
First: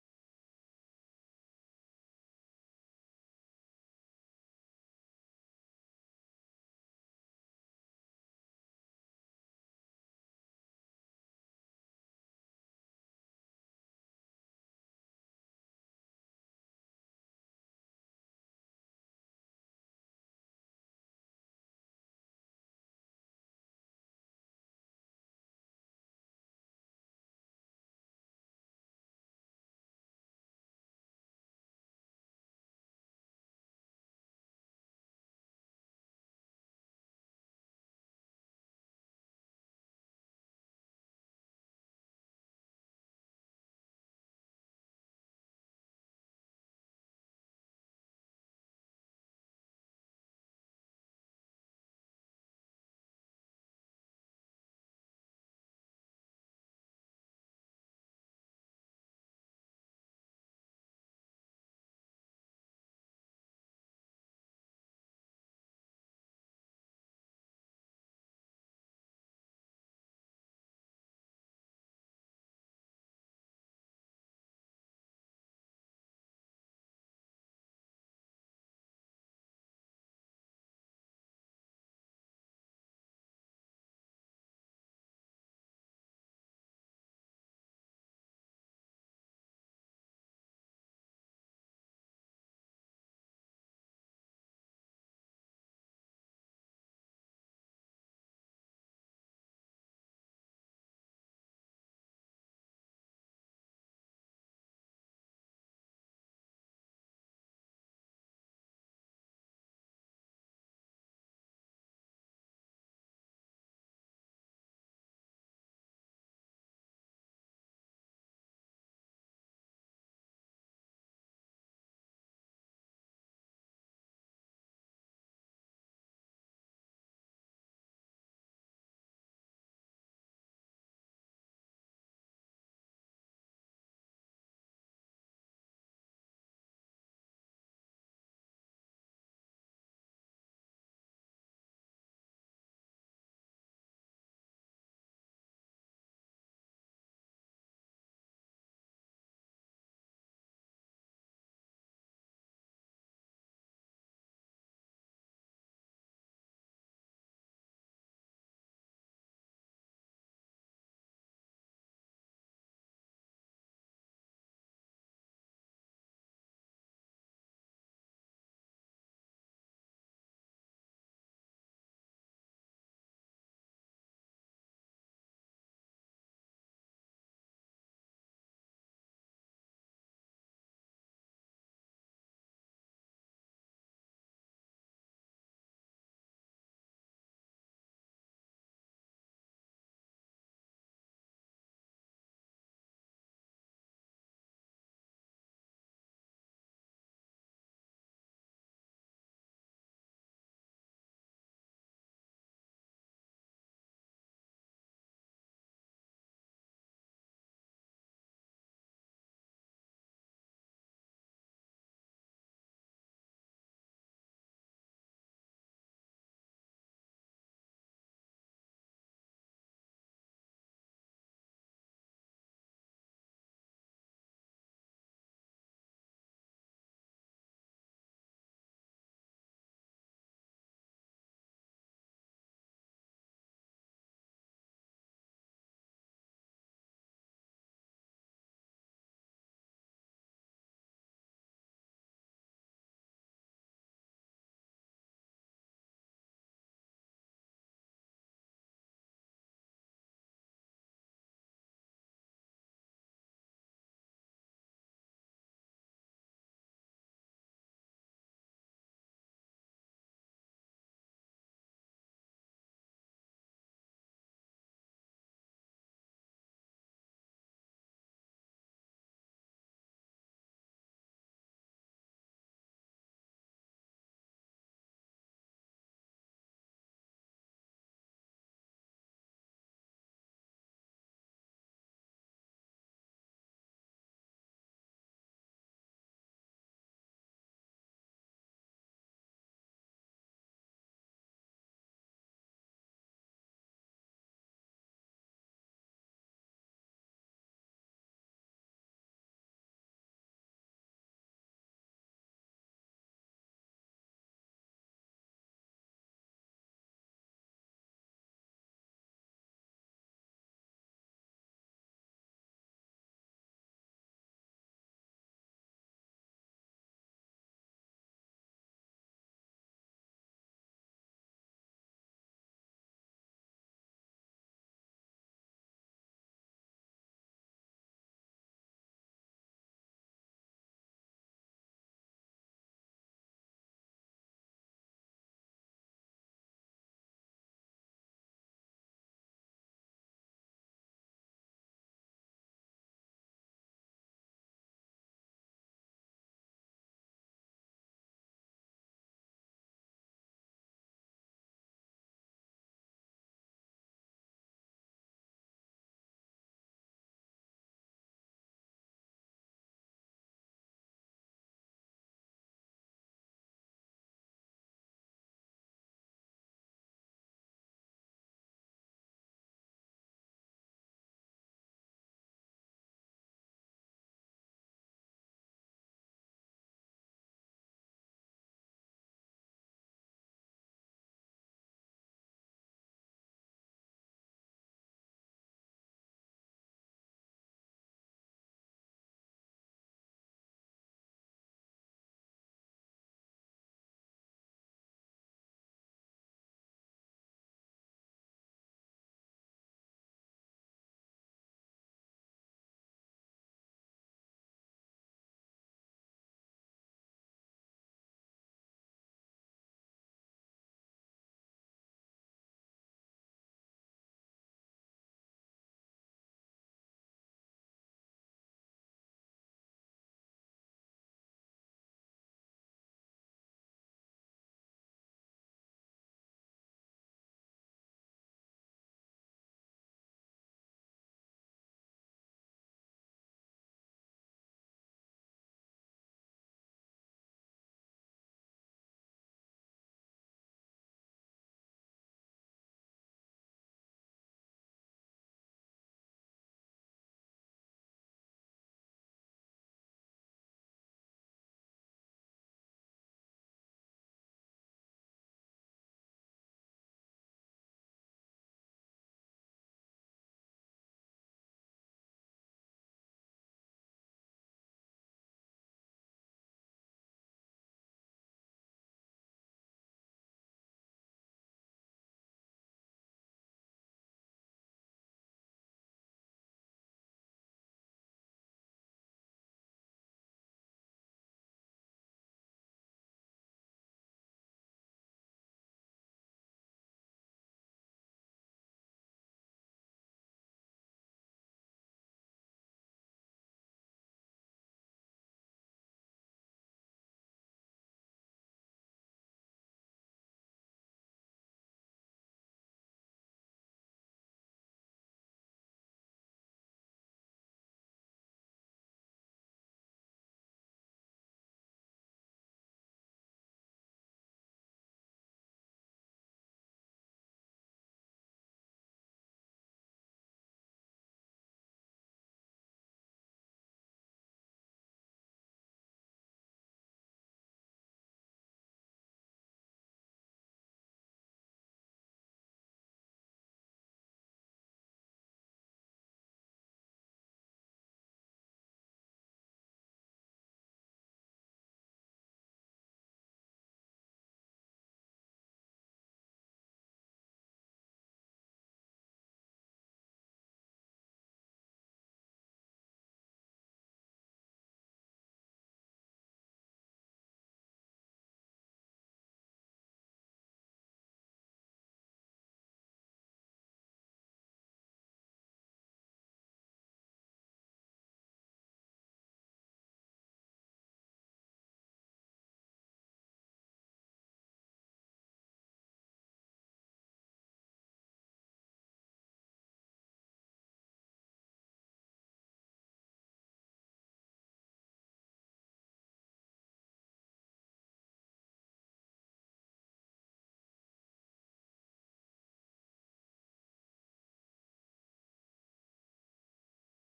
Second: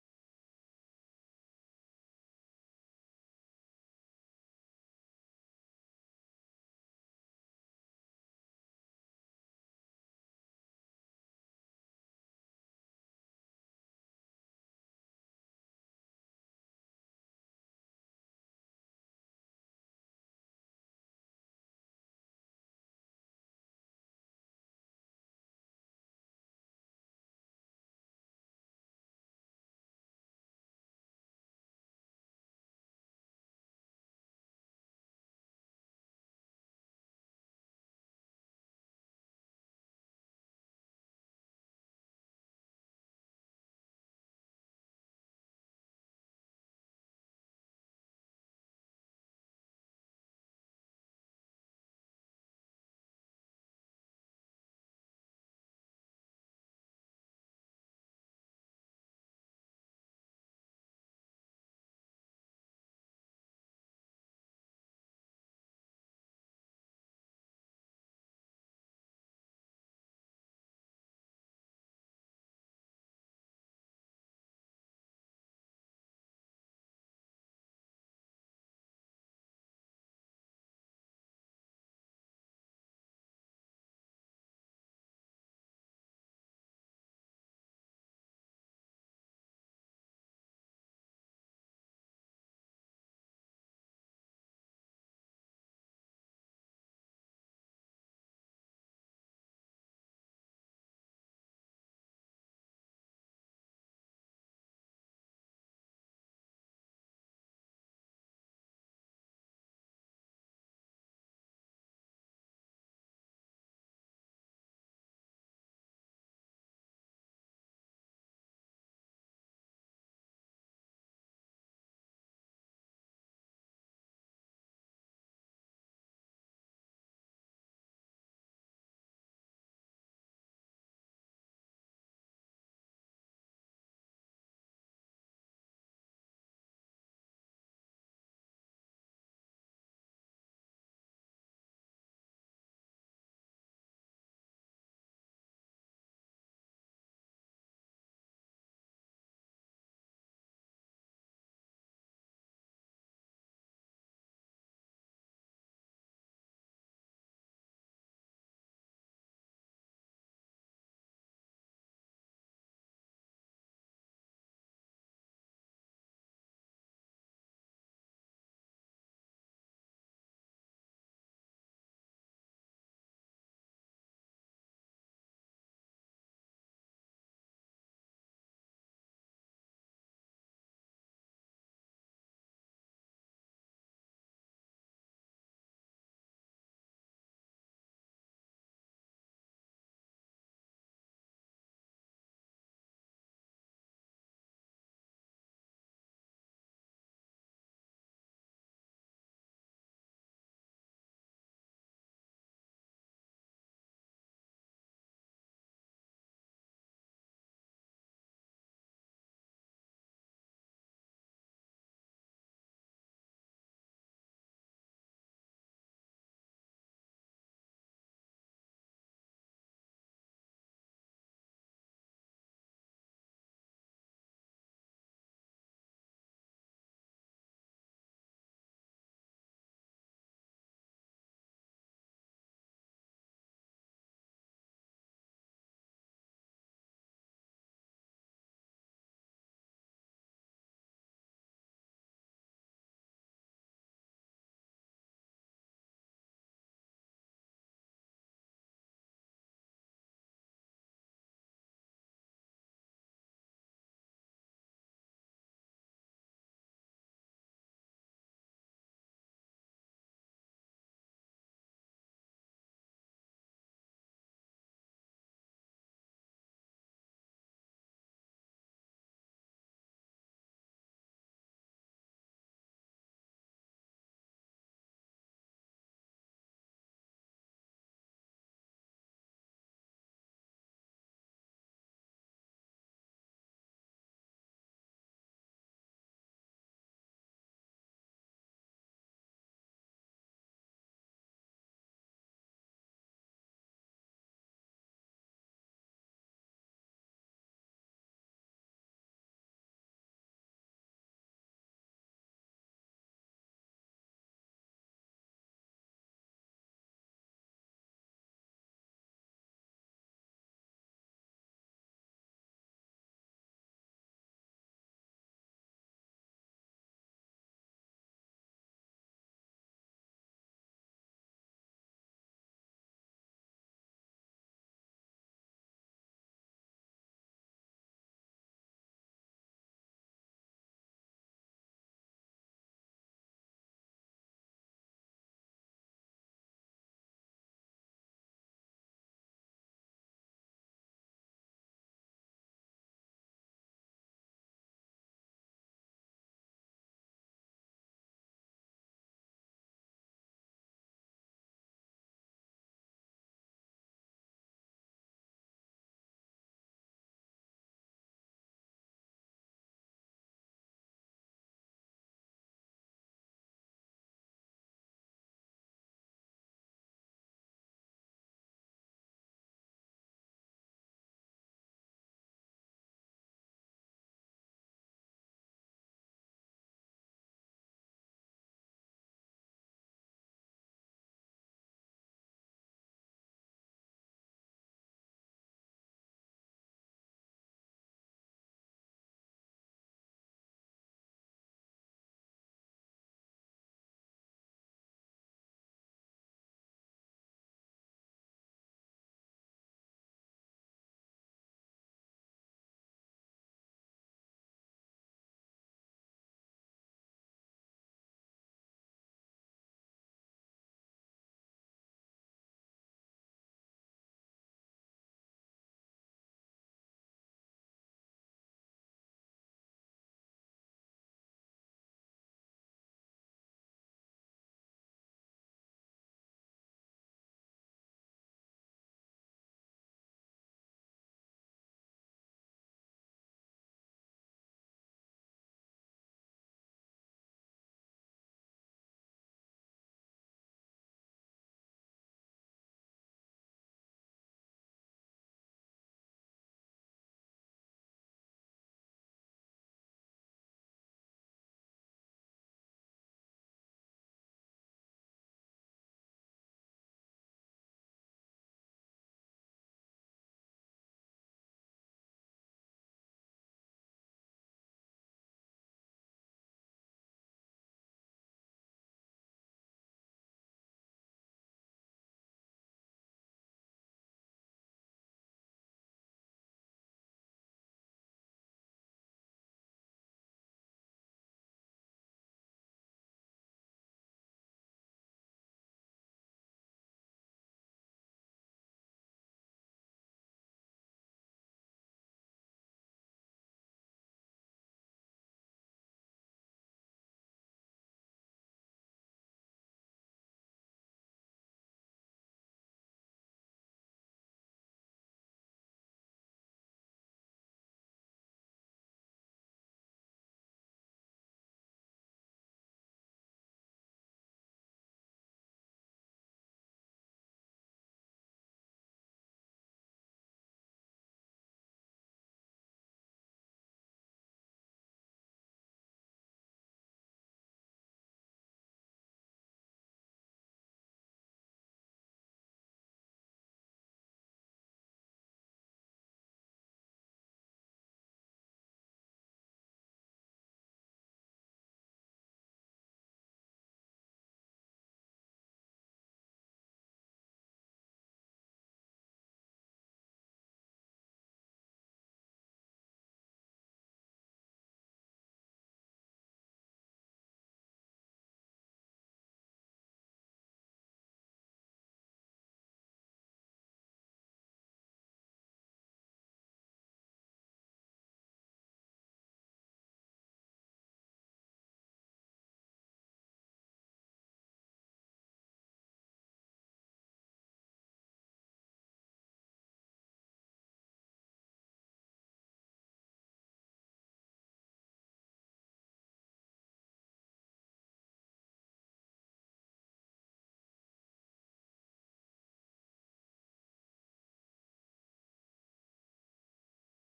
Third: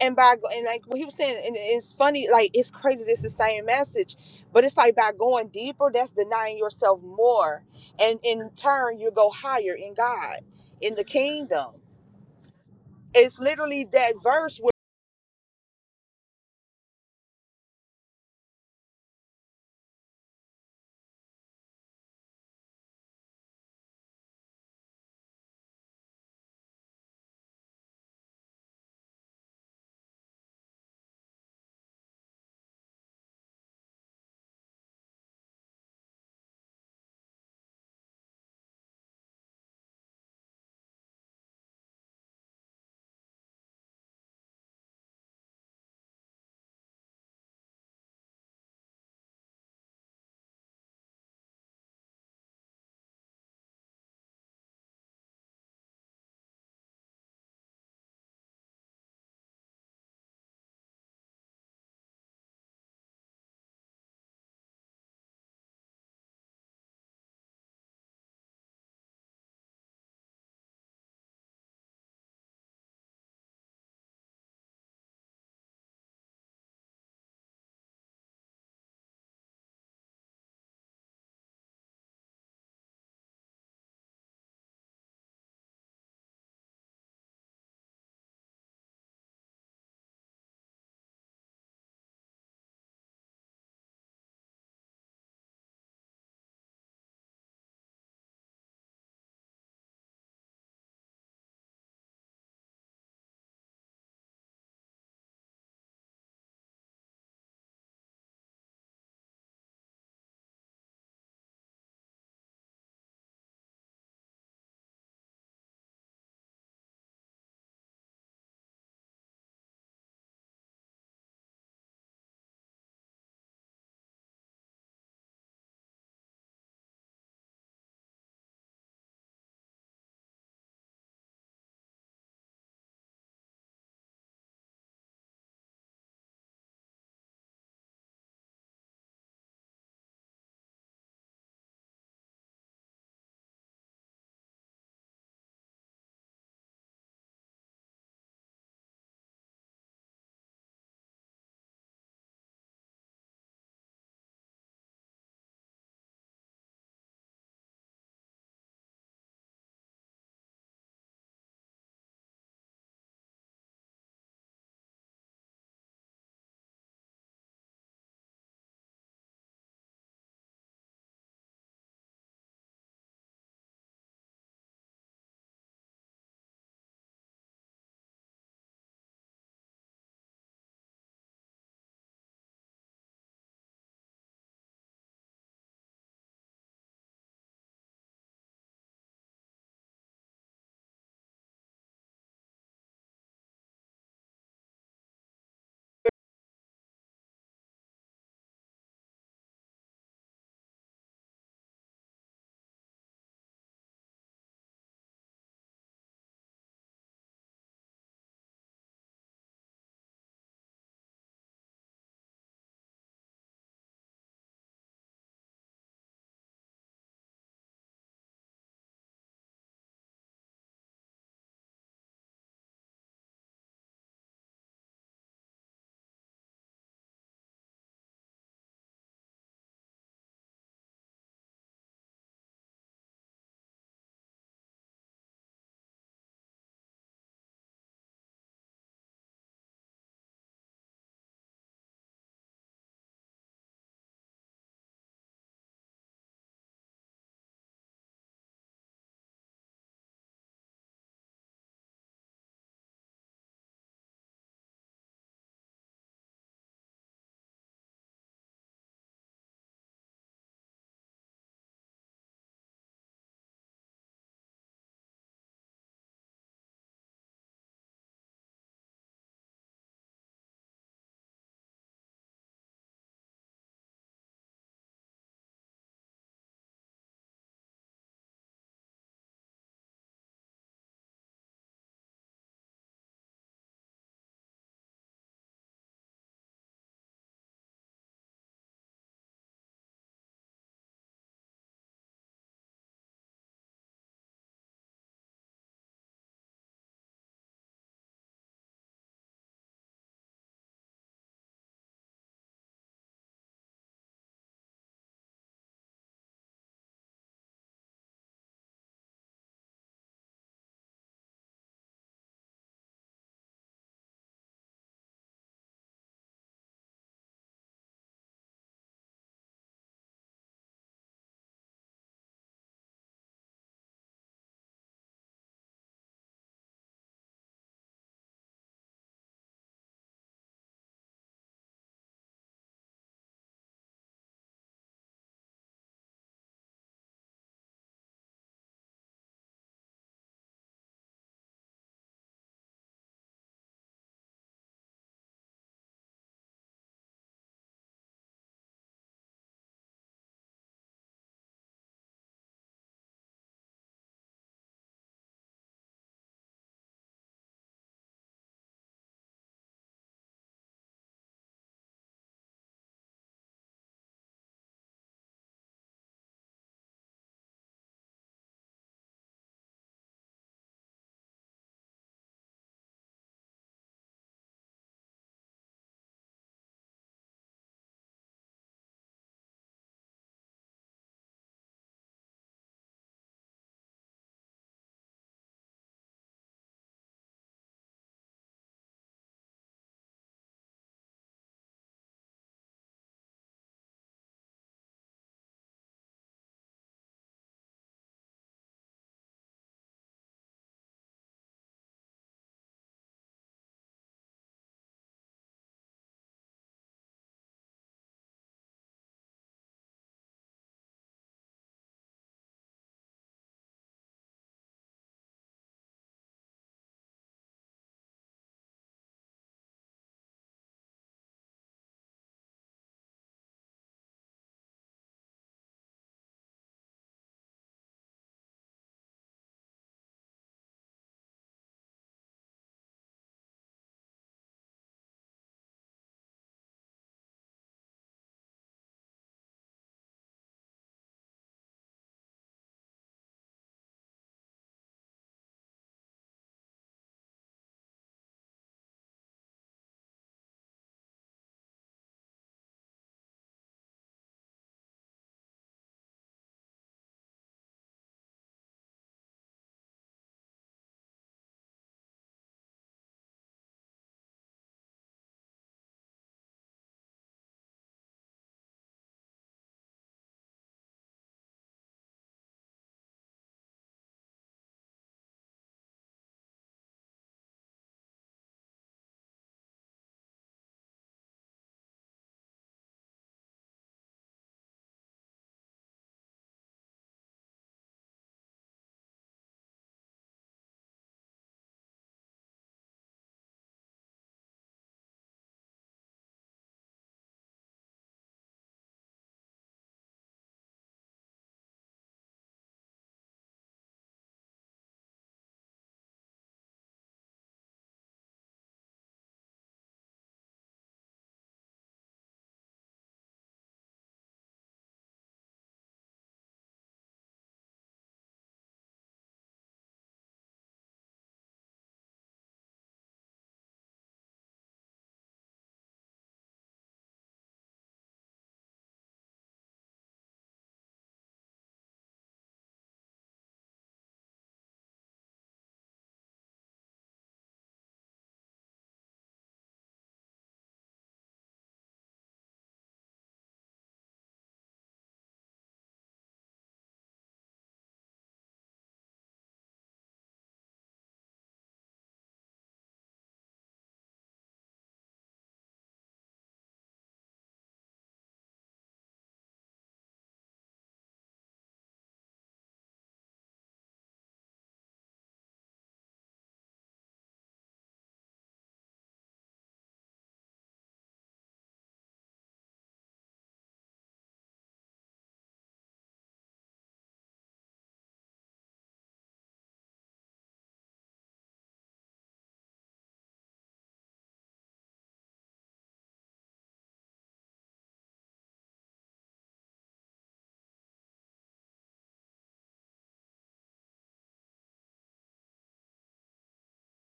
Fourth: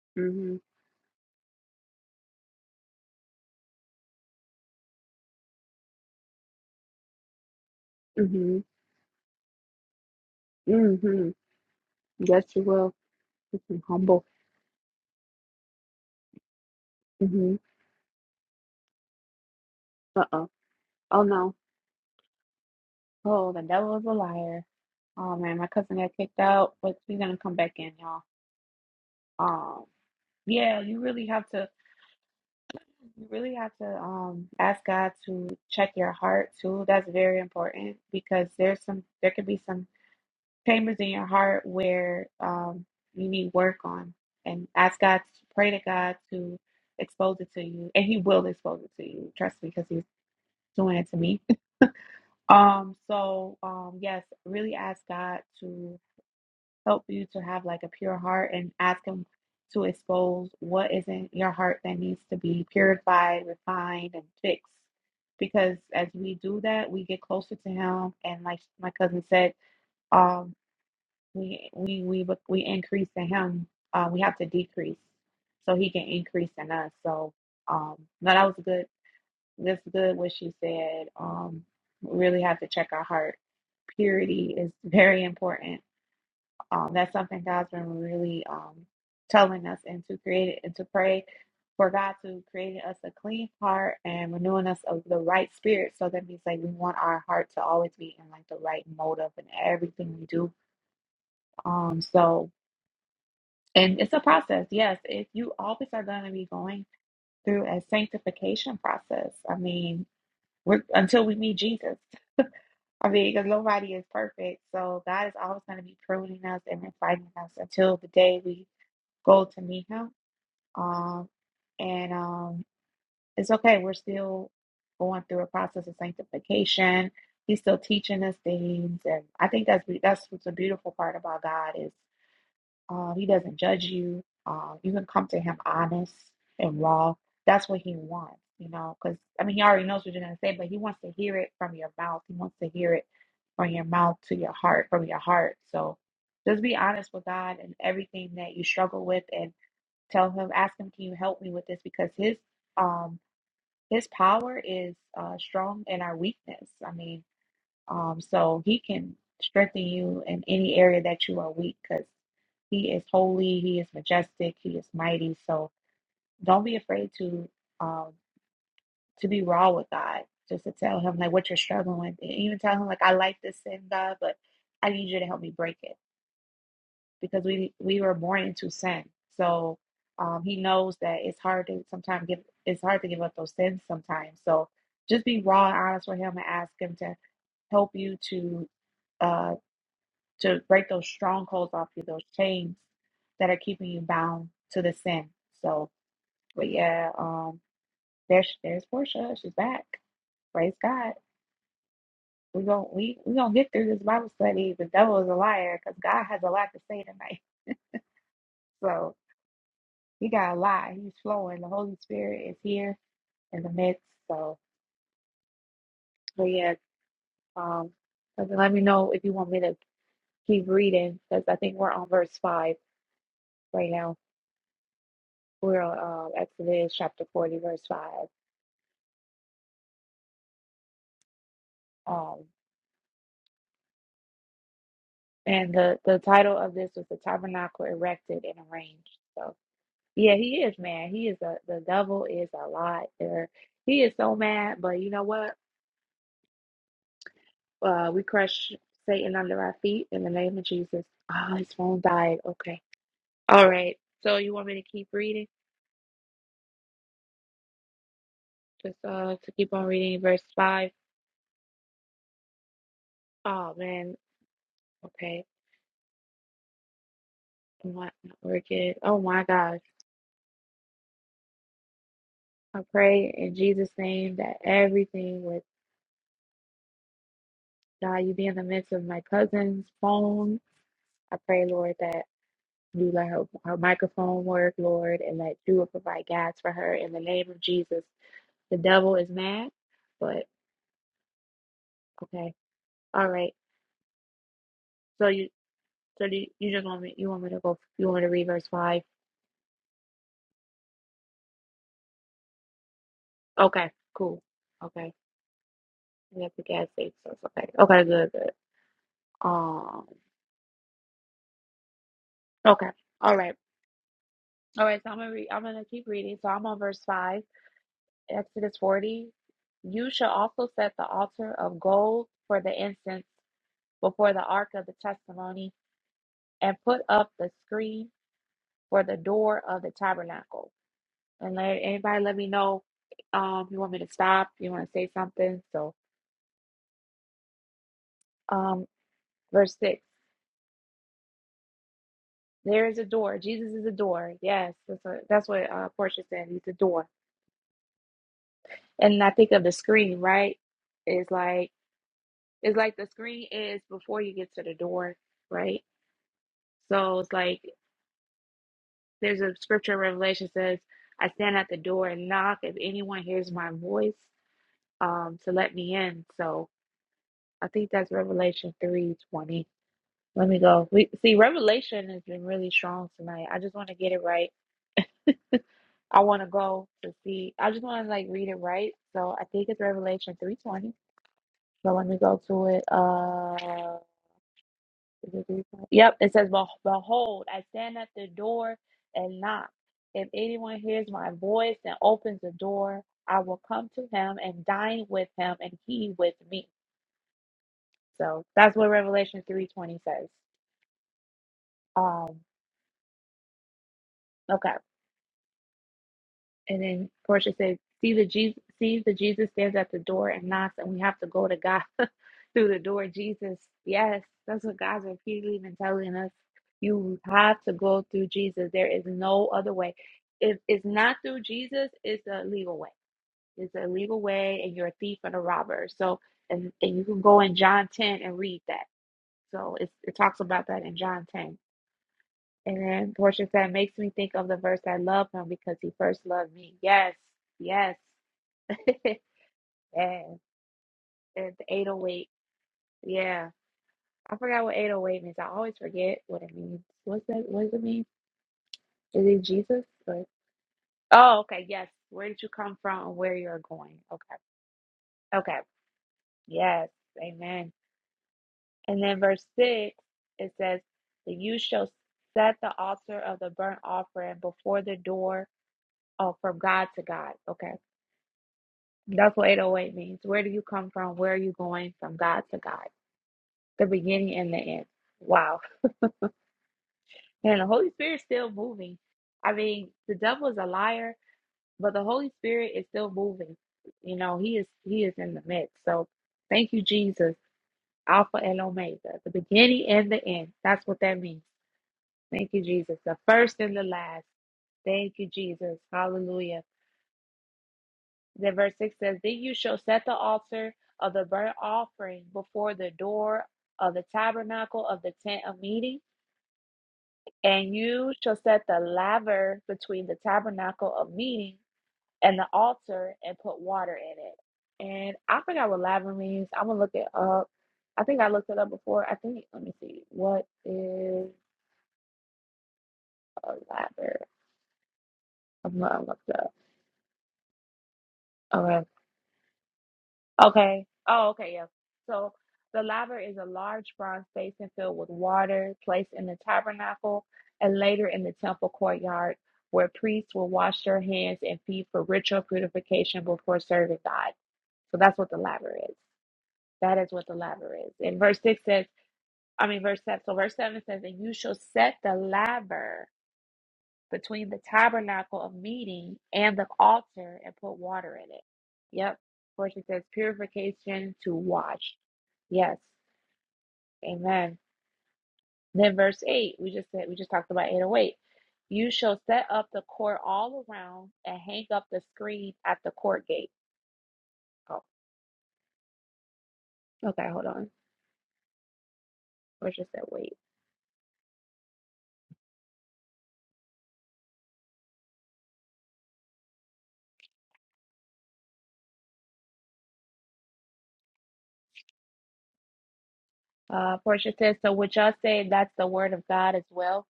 Speaker 3: and by go-
Speaker 1: Mhm.
Speaker 3: and like what he was saying and it's funny like it's crazy it's the same message but it's like by going deeper that's denying yourself more and in
Speaker 1: Mhm.
Speaker 3: turn you go higher in god in the
Speaker 1: Mhm.
Speaker 3: kingdom
Speaker 1: Yes, you will.
Speaker 3: it's
Speaker 1: Mhm.
Speaker 3: literally that
Speaker 1: Humble.
Speaker 3: verse where
Speaker 1: Mhm. Uh oh. Oh no. Oh, the devil is a liar. Oh man, my cousin got kicked out, but he's gonna come back in, y'all. Um. Yeah, you really have to. You really have to um ask God to check your heart too. That's very important because there's some. There could be some. chambers in your heart where um, you need work on and ask God, pray to God to expose it to you. And He will expose it to you. Trust me, because He's doing it to me. Um, so, um, yes, really ask God to help you to have like a pure heart and ask Him to expose what is in your heart that needs to be purified, refined, and fixed. Because as we do that, we get closer to Him. And like my cousin said, um we we we bec- we increase in him uh, we have to decrease so he can increase in us so um no that was good that's good what she said um we really have to check our heart purity is very important um that's something god's been really um telling us and to create it and to pray for god to create us a clean heart and renewing us of the right spirit so that means like we want our heart to always be in like the right motive and everything we do um so And it's a process. Yes, if you always are going to be going through a sanctification process. I mean, we're until we meet Jesus. I mean, because nobody is perfect. So God is always going to be pruning us and refining us until the day we go to meet Him. Um, and um, it's okay. We're still going through a process of sanctification. He's still teaching us things, and I think that's be- that's what's a beautiful part about God is Um, he doesn't judge you. Um, you can come to him honest and raw. That's what he wants, you know, because I mean, he already knows what you're going to say, but he wants to hear it from your mouth. He wants to hear it from your mouth to your heart, from your heart. So just be honest with God and everything that you struggle with and tell him, ask him, can you help me with this? Because his, um, his power is uh, strong in our weakness. I mean, um, so he can strengthen you in any area that you are weak because he is holy, he is majestic, he is mighty. So don't be afraid to um to be raw with God. Just to tell him like what you're struggling with. And even tell him like I like this sin, God, but I need you to help me break it. Because we we were born into sin. So um he knows that it's hard to sometimes give it's hard to give up those sins sometimes. So just be raw and honest with him and ask him to help you to uh, to break those strongholds off you, those chains that are keeping you bound to the sin. So, but yeah, um, there's there's Portia. She's back. Praise God. We gon' we we gonna get through this Bible study. The devil is a liar because God has a lot to say tonight. So he got a lot. He's flowing. The Holy Spirit is here in the midst. So, but yeah, um, so let me know if you want me to keep reading because I think we're on verse five right now. We're on um, Exodus chapter forty, verse five. Um, and the the title of this was the tabernacle erected and arranged. So yeah, he is mad. He is a the devil is a lot. There, he is so mad. But you know what? Uh, we crush Satan under our feet in the name of Jesus. Ah, his phone died. Okay, all right. So you want me to keep reading? Just uh to keep on reading verse five. Oh man. Okay. I'm not not working. Oh my gosh. I pray in Jesus' name that everything would God, you be in the midst of my cousin's phone. I pray, Lord, that you let her, her microphone work, Lord, and that you will provide gas for her in the name of Jesus. The devil is mad, but okay, all right. So you, so do you, you just want me, you want me to go, you want me to read verse five? Okay, cool. Okay, we at the gas station, so it's okay. Okay, good, good. Um, okay, all right, all right. So I'm gonna read. I'm gonna keep reading. So I'm on verse five. Exodus 40. You shall also set the altar of gold for the incense before the ark of the testimony and put up the screen for the door of the tabernacle. And let anybody let me know um if you want me to stop, you want to say something. So um verse six. There is a door. Jesus is a door. Yes, that's what that's what uh Portia said. He's a door. And I think of the screen, right? It's like it's like the screen is before you get to the door, right? So it's like There's a scripture in Revelation says, I stand at the door and knock if anyone hears my voice um to let me in. So I think that's Revelation 3:20. Let me go. We see Revelation has been really strong tonight. I just want to get it right. I want to go to see. I just want to like read it right. So I think it's Revelation 3:20. So let me go to it. Uh Yep, it says, "Beh- Behold, I stand at the door and knock. If anyone hears my voice and opens the door, I will come to him and dine with him and he with me. So that's what Revelation 3:20 says. Um, okay. And then Portia said, "See the Jesus, see the Jesus stands at the door and knocks, and we have to go to God through the door." Jesus, yes, that's what God's repeatedly been telling us. You have to go through Jesus. There is no other way. If it's not through Jesus, it's a legal way. It's a legal way, and you're a thief and a robber. So, and and you can go in John ten and read that. So it's, it talks about that in John ten. And then Portia said, makes me think of the verse, I love him because he first loved me. Yes, yes. yes. And the 808. Yeah. I forgot what 808 means. I always forget what it means. What's that? What does it mean? Is it Jesus? Or... Oh, okay. Yes. Where did you come from and where you're going? Okay. Okay. Yes. Amen. And then verse 6, it says, That you shall set the altar of the burnt offering before the door. Oh, from God to God. Okay. That's what 808 means. Where do you come from? Where are you going from God to God? The beginning and the end. Wow. And the Holy Spirit's still moving. I mean, the devil is a liar, but the Holy Spirit is still moving. You know, he is he is in the midst. So thank you, Jesus. Alpha and Omega, the beginning and the end. That's what that means. Thank you, Jesus. The first and the last. Thank you, Jesus. Hallelujah. Then verse 6 says, Then you shall set the altar of the burnt offering before the door of the tabernacle of the tent of meeting, and you shall set the laver between the tabernacle of meeting and the altar and put water in it. And I forgot what laver means. I'm gonna look it up. I think I looked it up before. I think let me see. What is a laver? I'm gonna look it up. Okay. Okay. Oh, okay. Yeah. So the laver is a large bronze basin filled with water placed in the tabernacle and later in the temple courtyard where priests will wash their hands and feet for ritual purification before serving God. So that's what the laver is. That is what the laver is. And verse 6 says, I mean, verse 7. So verse 7 says, And you shall set the laver between the tabernacle of meeting and the altar and put water in it. Yep. Of course, it says purification to wash. Yes. Amen. Then verse 8, we just said, we just talked about 808. You shall set up the court all around and hang up the screen at the court gate. Oh, okay. Hold on. Portia said, wait. Uh, Portia says, so would y'all say that's the word of God as well?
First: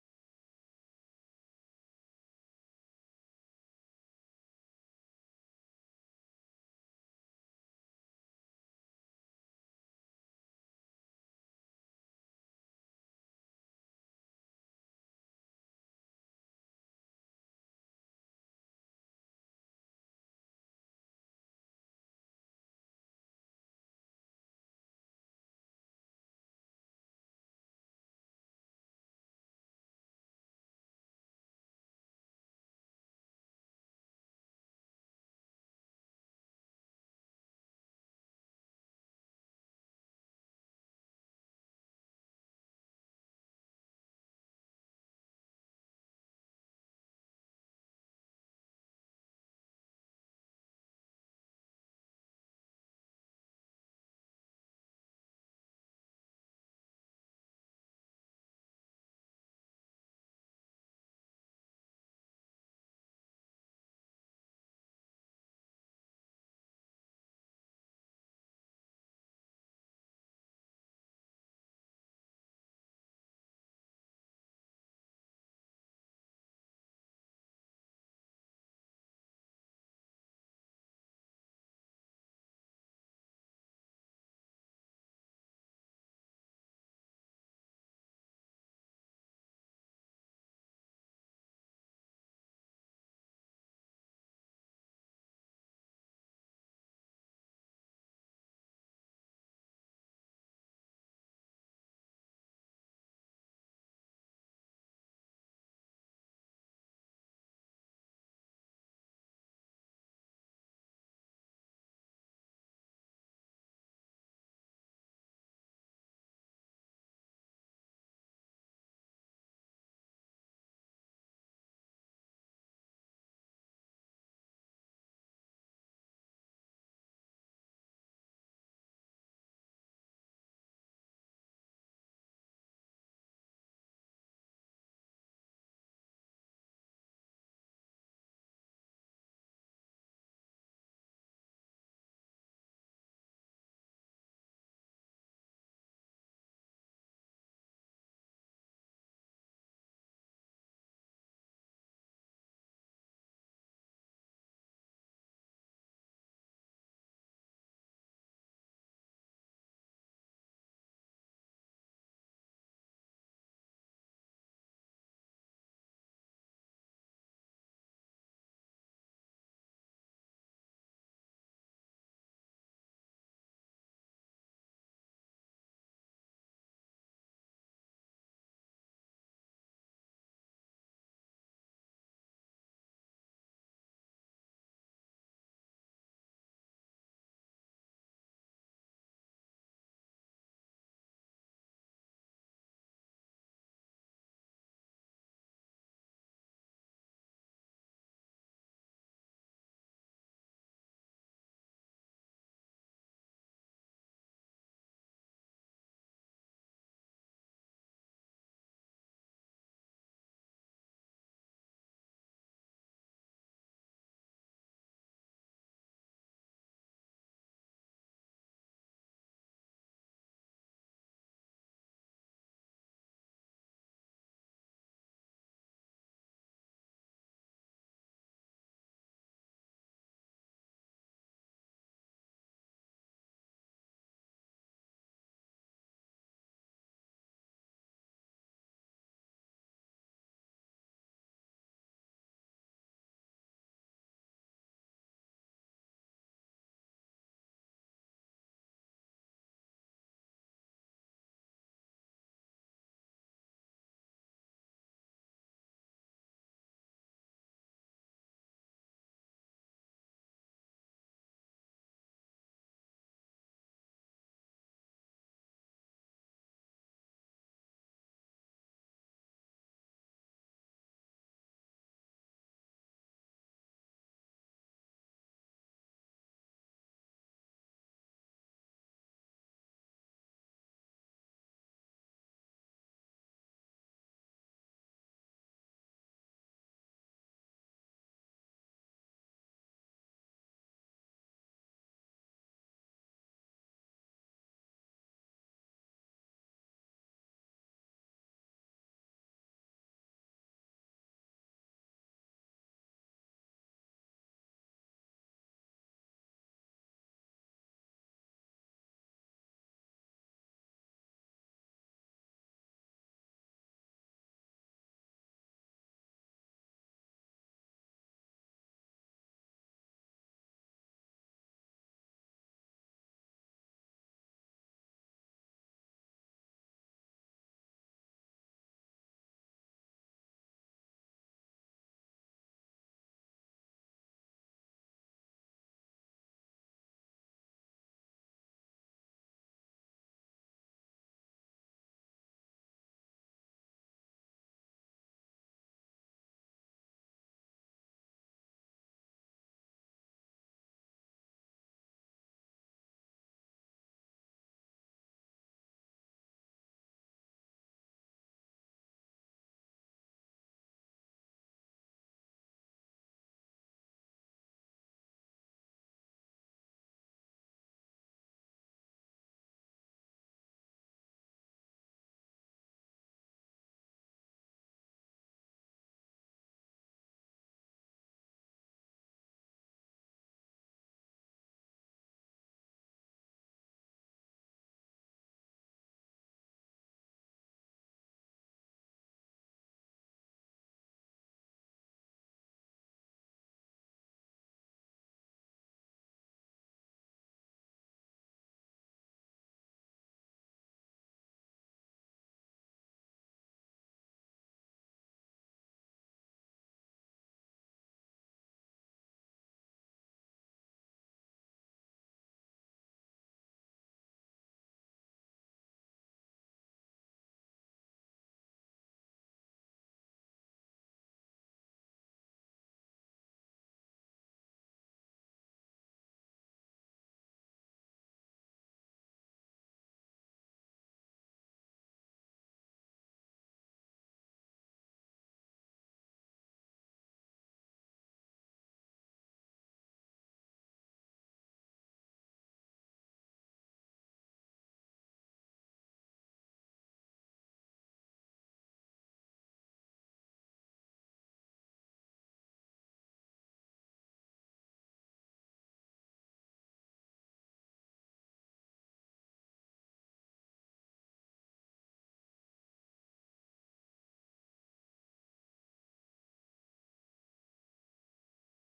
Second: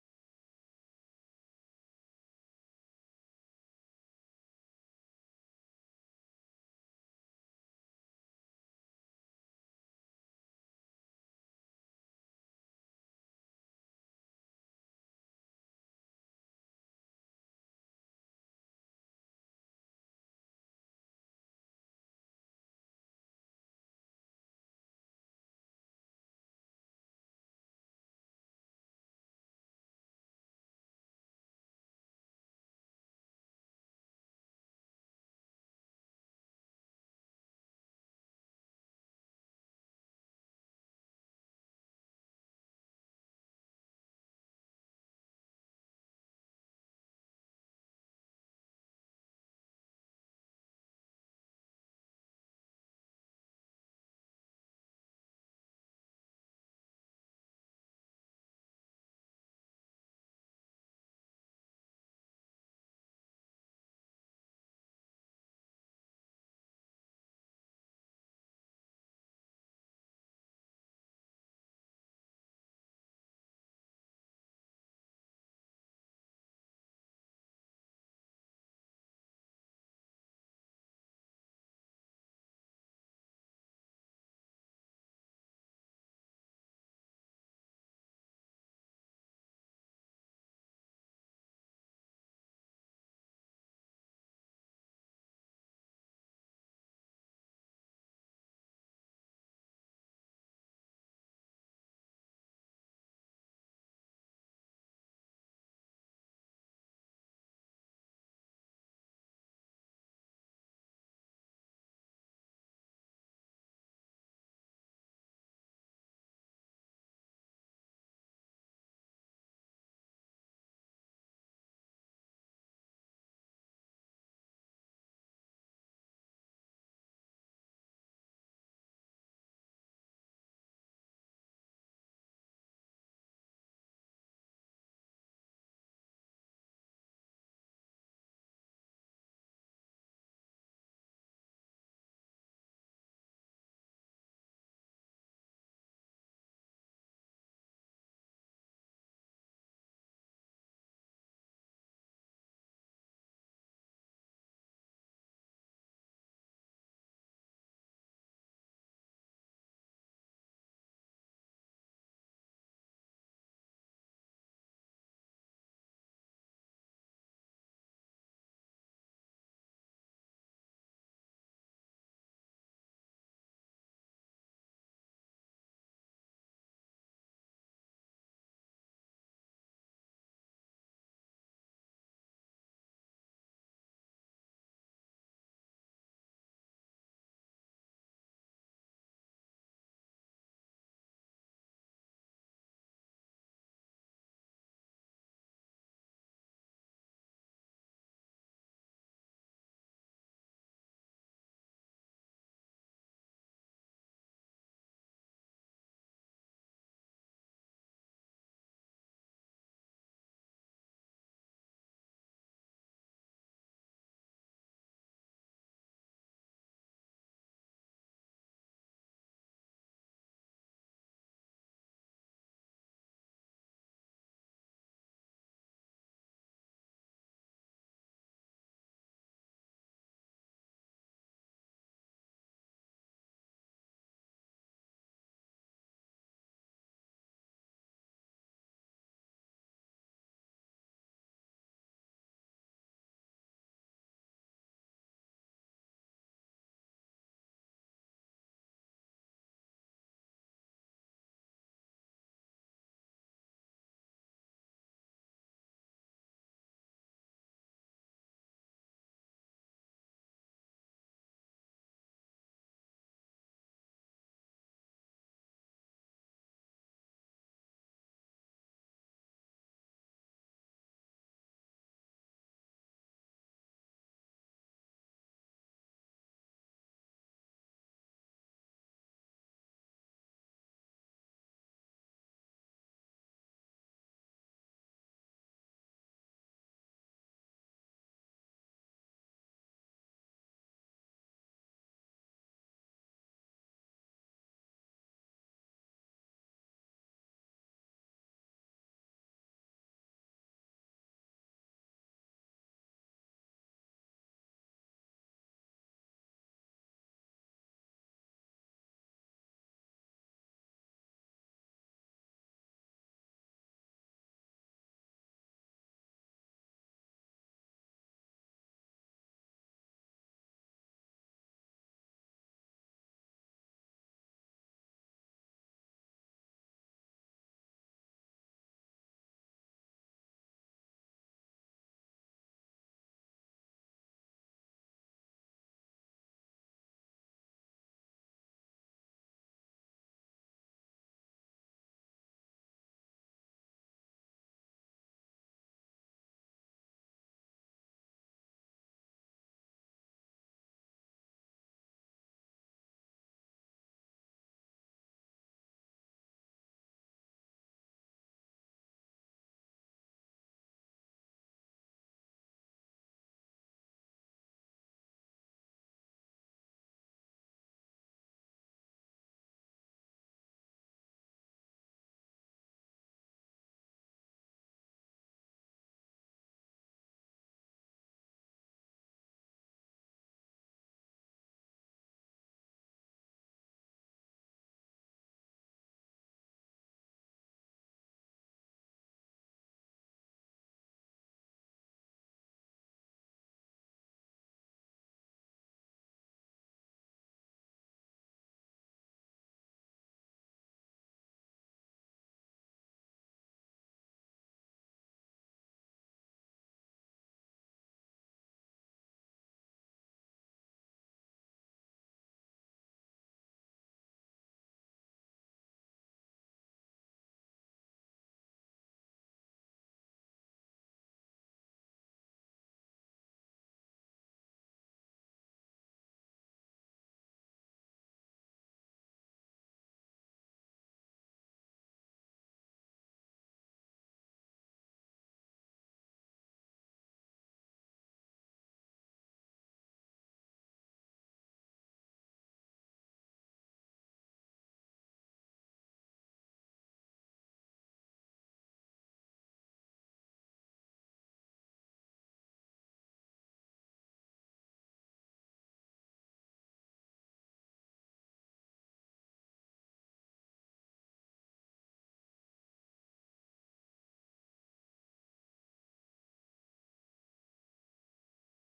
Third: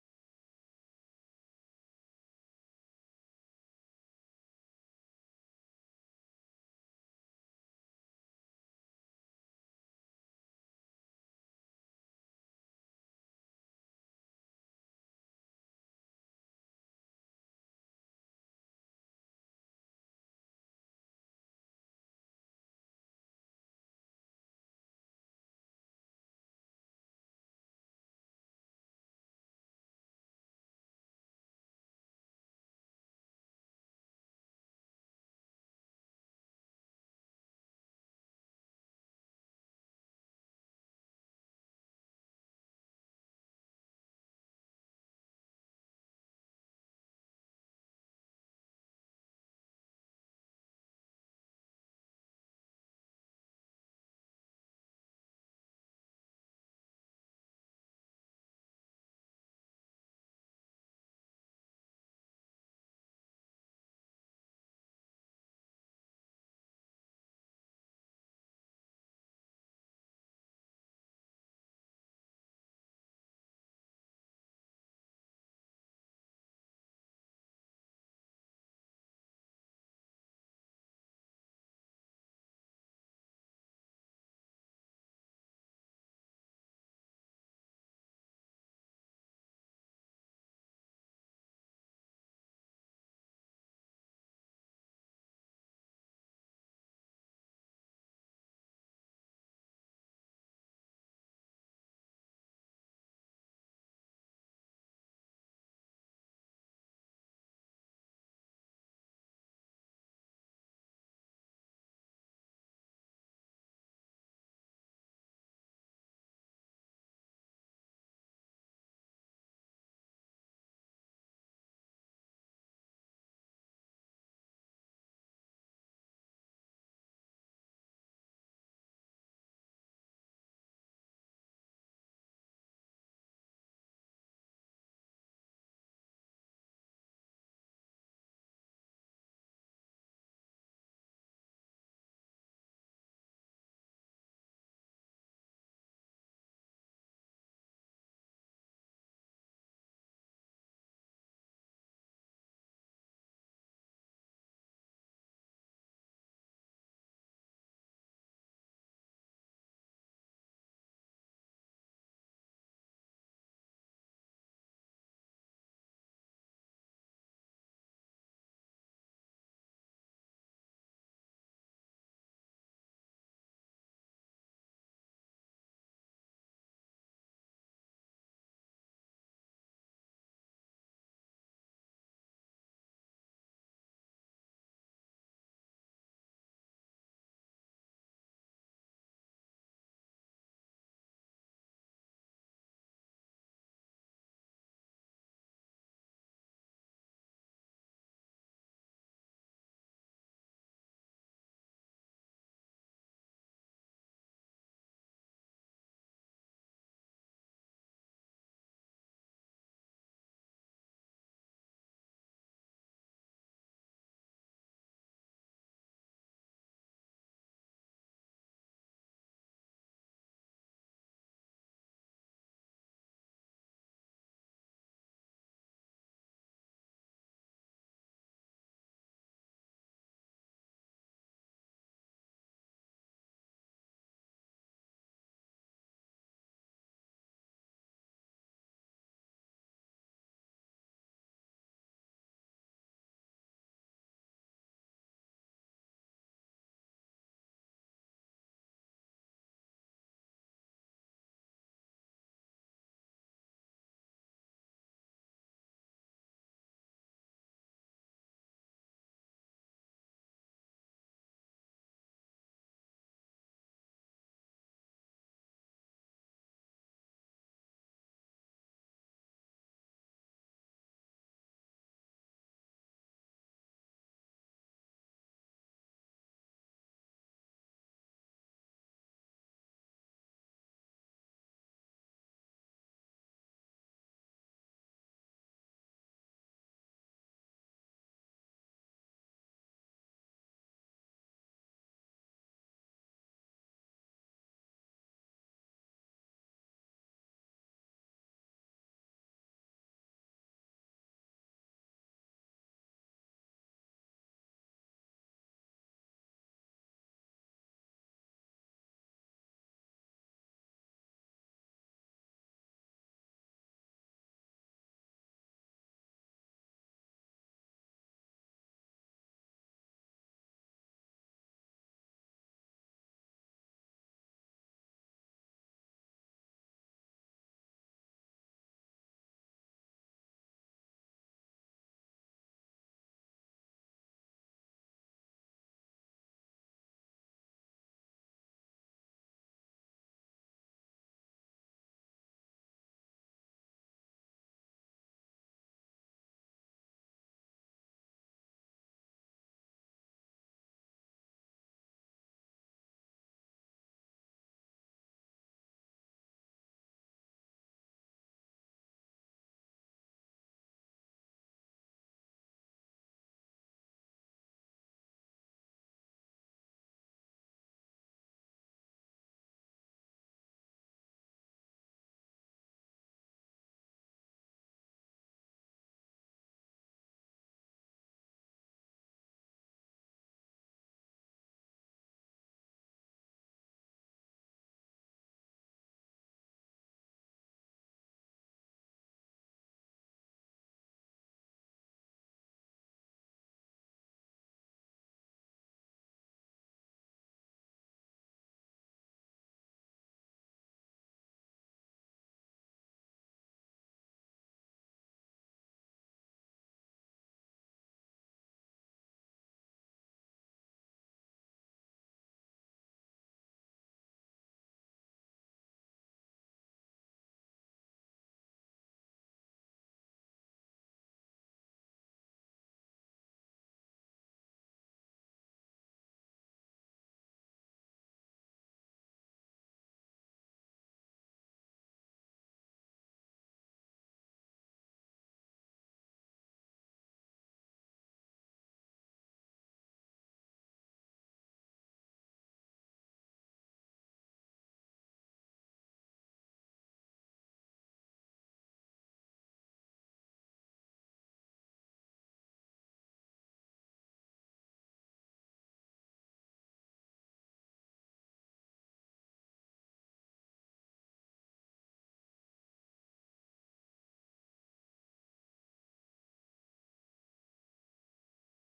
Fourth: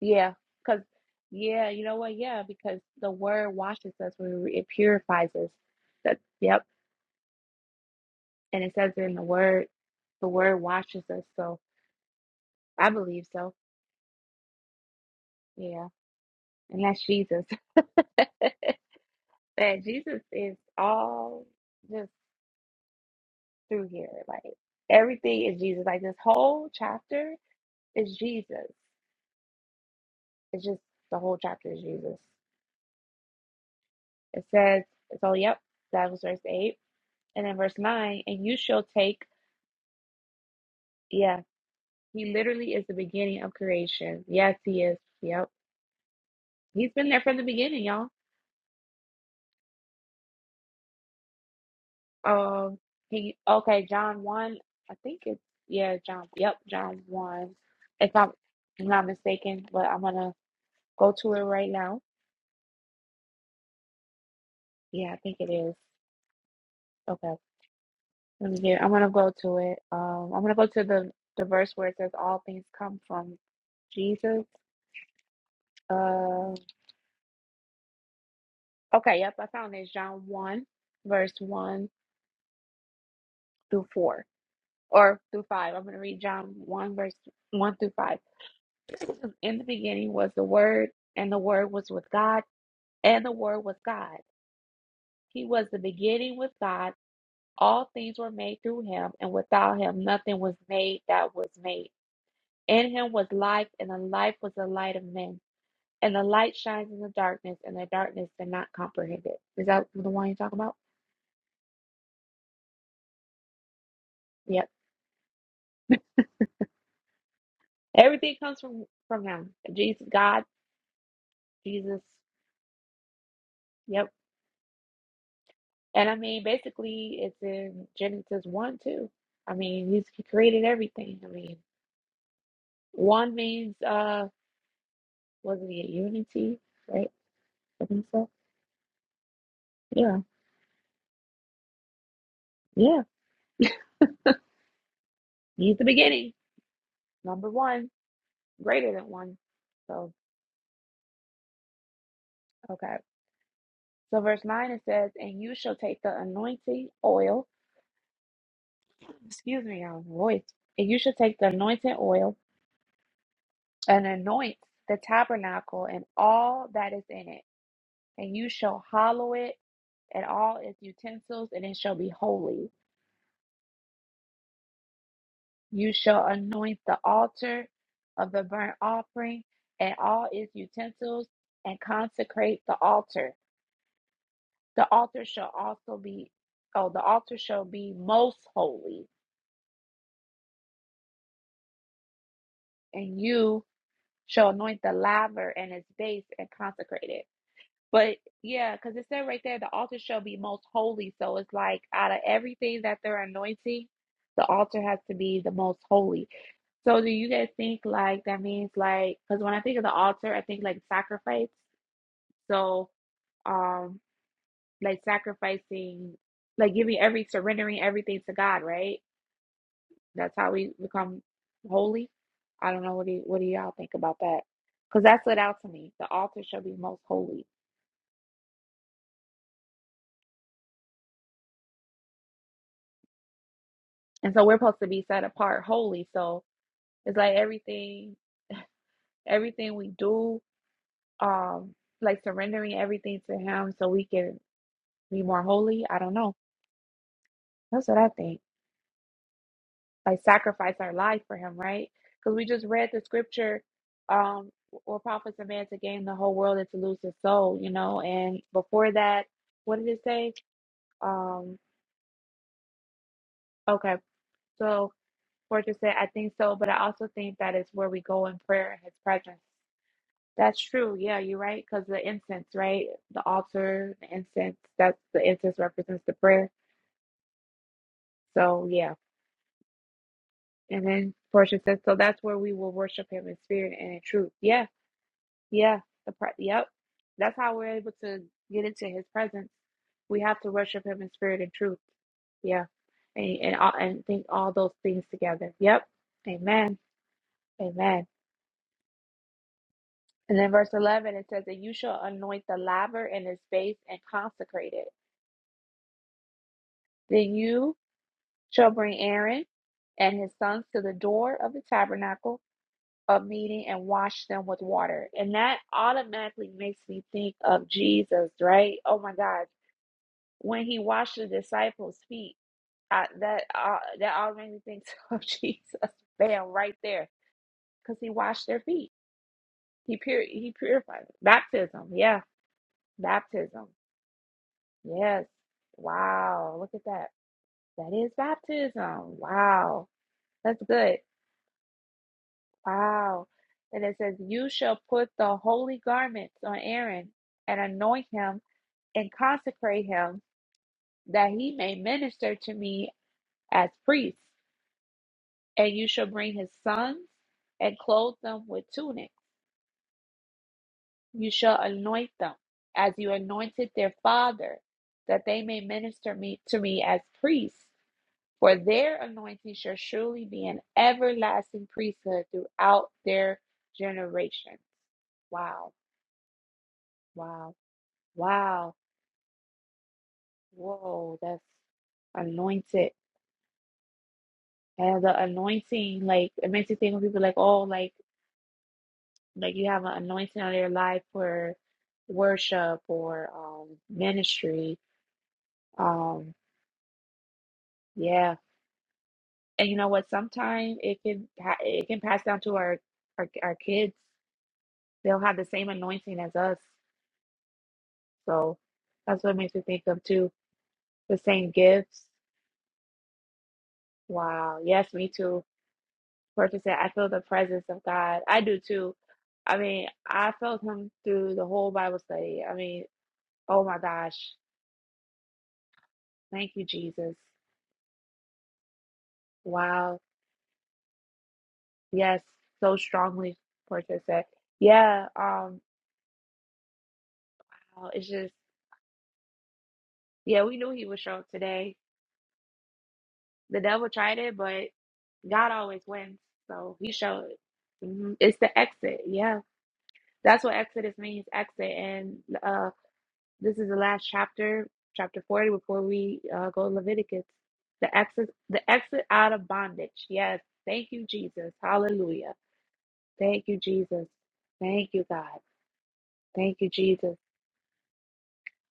Speaker 1: Yeah, because yeah, you know what? Yeah, because the word washes us when we, it purifies us. That yep, and it says in the word, the word washes us. So I believe so. Yeah, and that's Jesus. That Jesus is all just through here. Like everything is Jesus. Like this whole chapter is Jesus. It's just the whole chapter is Jesus. It says so. Yep, that was verse eight, and then verse nine. And you shall take. yeah." He literally is the beginning of creation. Yes, he is. Yep. He's been there from the beginning, y'all. Um he okay, John 1, I think it's yeah, John. Yep, John 1. If I'm, I'm not mistaken, but I'm gonna go to it right now. Yeah, I think it is. Okay. Let me get I'm gonna go to it. Um I'm gonna go to the the verse where it says all things come from Jesus. Uh okay, yep, I found it. John 1, verse 1 through 4. or through five. I'm going to read John 1, verse 1 through 5. In the beginning was the Word, and the Word was with God, and the Word was God. He was the beginning with God. All things were made through him, and without him, nothing was made that was made. In him was life, and the life was the light of men. And the light shines in the darkness, and the darkness did not comprehend it. Is that the one you're talking about? Yep. Everything comes from from him. Jesus, God, Jesus. Yep. And I mean, basically, it's in Genesis 1 too. I mean, he's, he created everything. I mean, one means, uh, was not it unity, right? I think so. Yeah. Yeah. He's the beginning. Number one, greater than one. So, okay. So, verse 9, it says, And you shall take the anointing oil. Excuse me, I was voice. And you shall take the anointing oil and anoint the tabernacle and all that is in it. And you shall hallow it and all its utensils, and it shall be holy. You shall anoint the altar of the burnt offering and all its utensils, and consecrate the altar. The altar shall also be, oh, the altar shall be most holy, and you shall anoint the laver and its base and consecrate it. But yeah, because it said right there, the altar shall be most holy. So it's like out of everything that they're anointing, the altar has to be the most holy So do you guys think like that means like because when I think of the altar, I think like sacrifice. So um like sacrificing like giving every surrendering everything to God, right? That's how we become holy. I don't know what do you, what do y'all think about that? Because that stood out to me. The altar shall be most holy. And so we're supposed to be set apart holy. So it's like everything everything we do, um, like surrendering everything to him so we can be more holy. I don't know. That's what I think. like sacrifice our life for him, right? Because we just read the scripture, um, or profits a man to gain the whole world and to lose his soul, you know. And before that, what did it say? Um, okay, so Fortress said, I think so, but I also think that is where we go in prayer in his presence. That's true, yeah, you're right, because the incense, right? The altar, the incense, that's the incense represents the prayer. So yeah. And then Portia says, so that's where we will worship him in spirit and in truth. Yeah Yeah, the pre- yep. That's how we're able to get into his presence. We have to worship him in spirit and truth. Yeah. And and, all, and think all those things together. Yep. Amen. Amen. And then verse 11 it says that you shall anoint the laver in his face and consecrate it. Then you shall bring Aaron and his sons to the door of the tabernacle of meeting and wash them with water. And that automatically makes me think of Jesus, right? Oh my God when he washed the disciples' feet, I, that uh, that all made me think of Jesus. Bam, right there, because he washed their feet. He pur- he purified them. Baptism, yeah, baptism, yes. Wow, look at that. That is baptism. Wow, that's good. Wow, and it says, "You shall put the holy garments on Aaron and anoint him and consecrate him, that he may minister to me as priest." And you shall bring his sons and clothe them with tunics. You shall anoint them as you anointed their father, that they may minister me to me as priests. For their anointing shall surely be an everlasting priesthood throughout their generations. Wow, wow, wow. Whoa, that's anointed. And the anointing, like it makes you think when people like, oh, like Like you have an anointing on your life for worship or um, ministry. Um, yeah, and you know what? Sometimes it can pa- it can pass down to our, our our kids. They'll have the same anointing as us. So that's what makes me think of too. The same gifts. Wow. Yes, me too. Purpose said, I feel the presence of God. I do too. I mean, I felt him through the whole Bible study. I mean, oh my gosh. Thank you, Jesus. Wow. Yes, so strongly, Portia said. Yeah, um, uh, it's just, yeah, we knew he would show up today. The devil tried it, but God always wins, so he showed. hmm It's the exit, yeah. That's what Exodus means, exit. And uh, this is the last chapter, chapter forty, before we uh, go to Leviticus. The exit, the exit out of bondage. Yes, thank you, Jesus. Hallelujah. Thank you, Jesus. Thank you, God. Thank you, Jesus.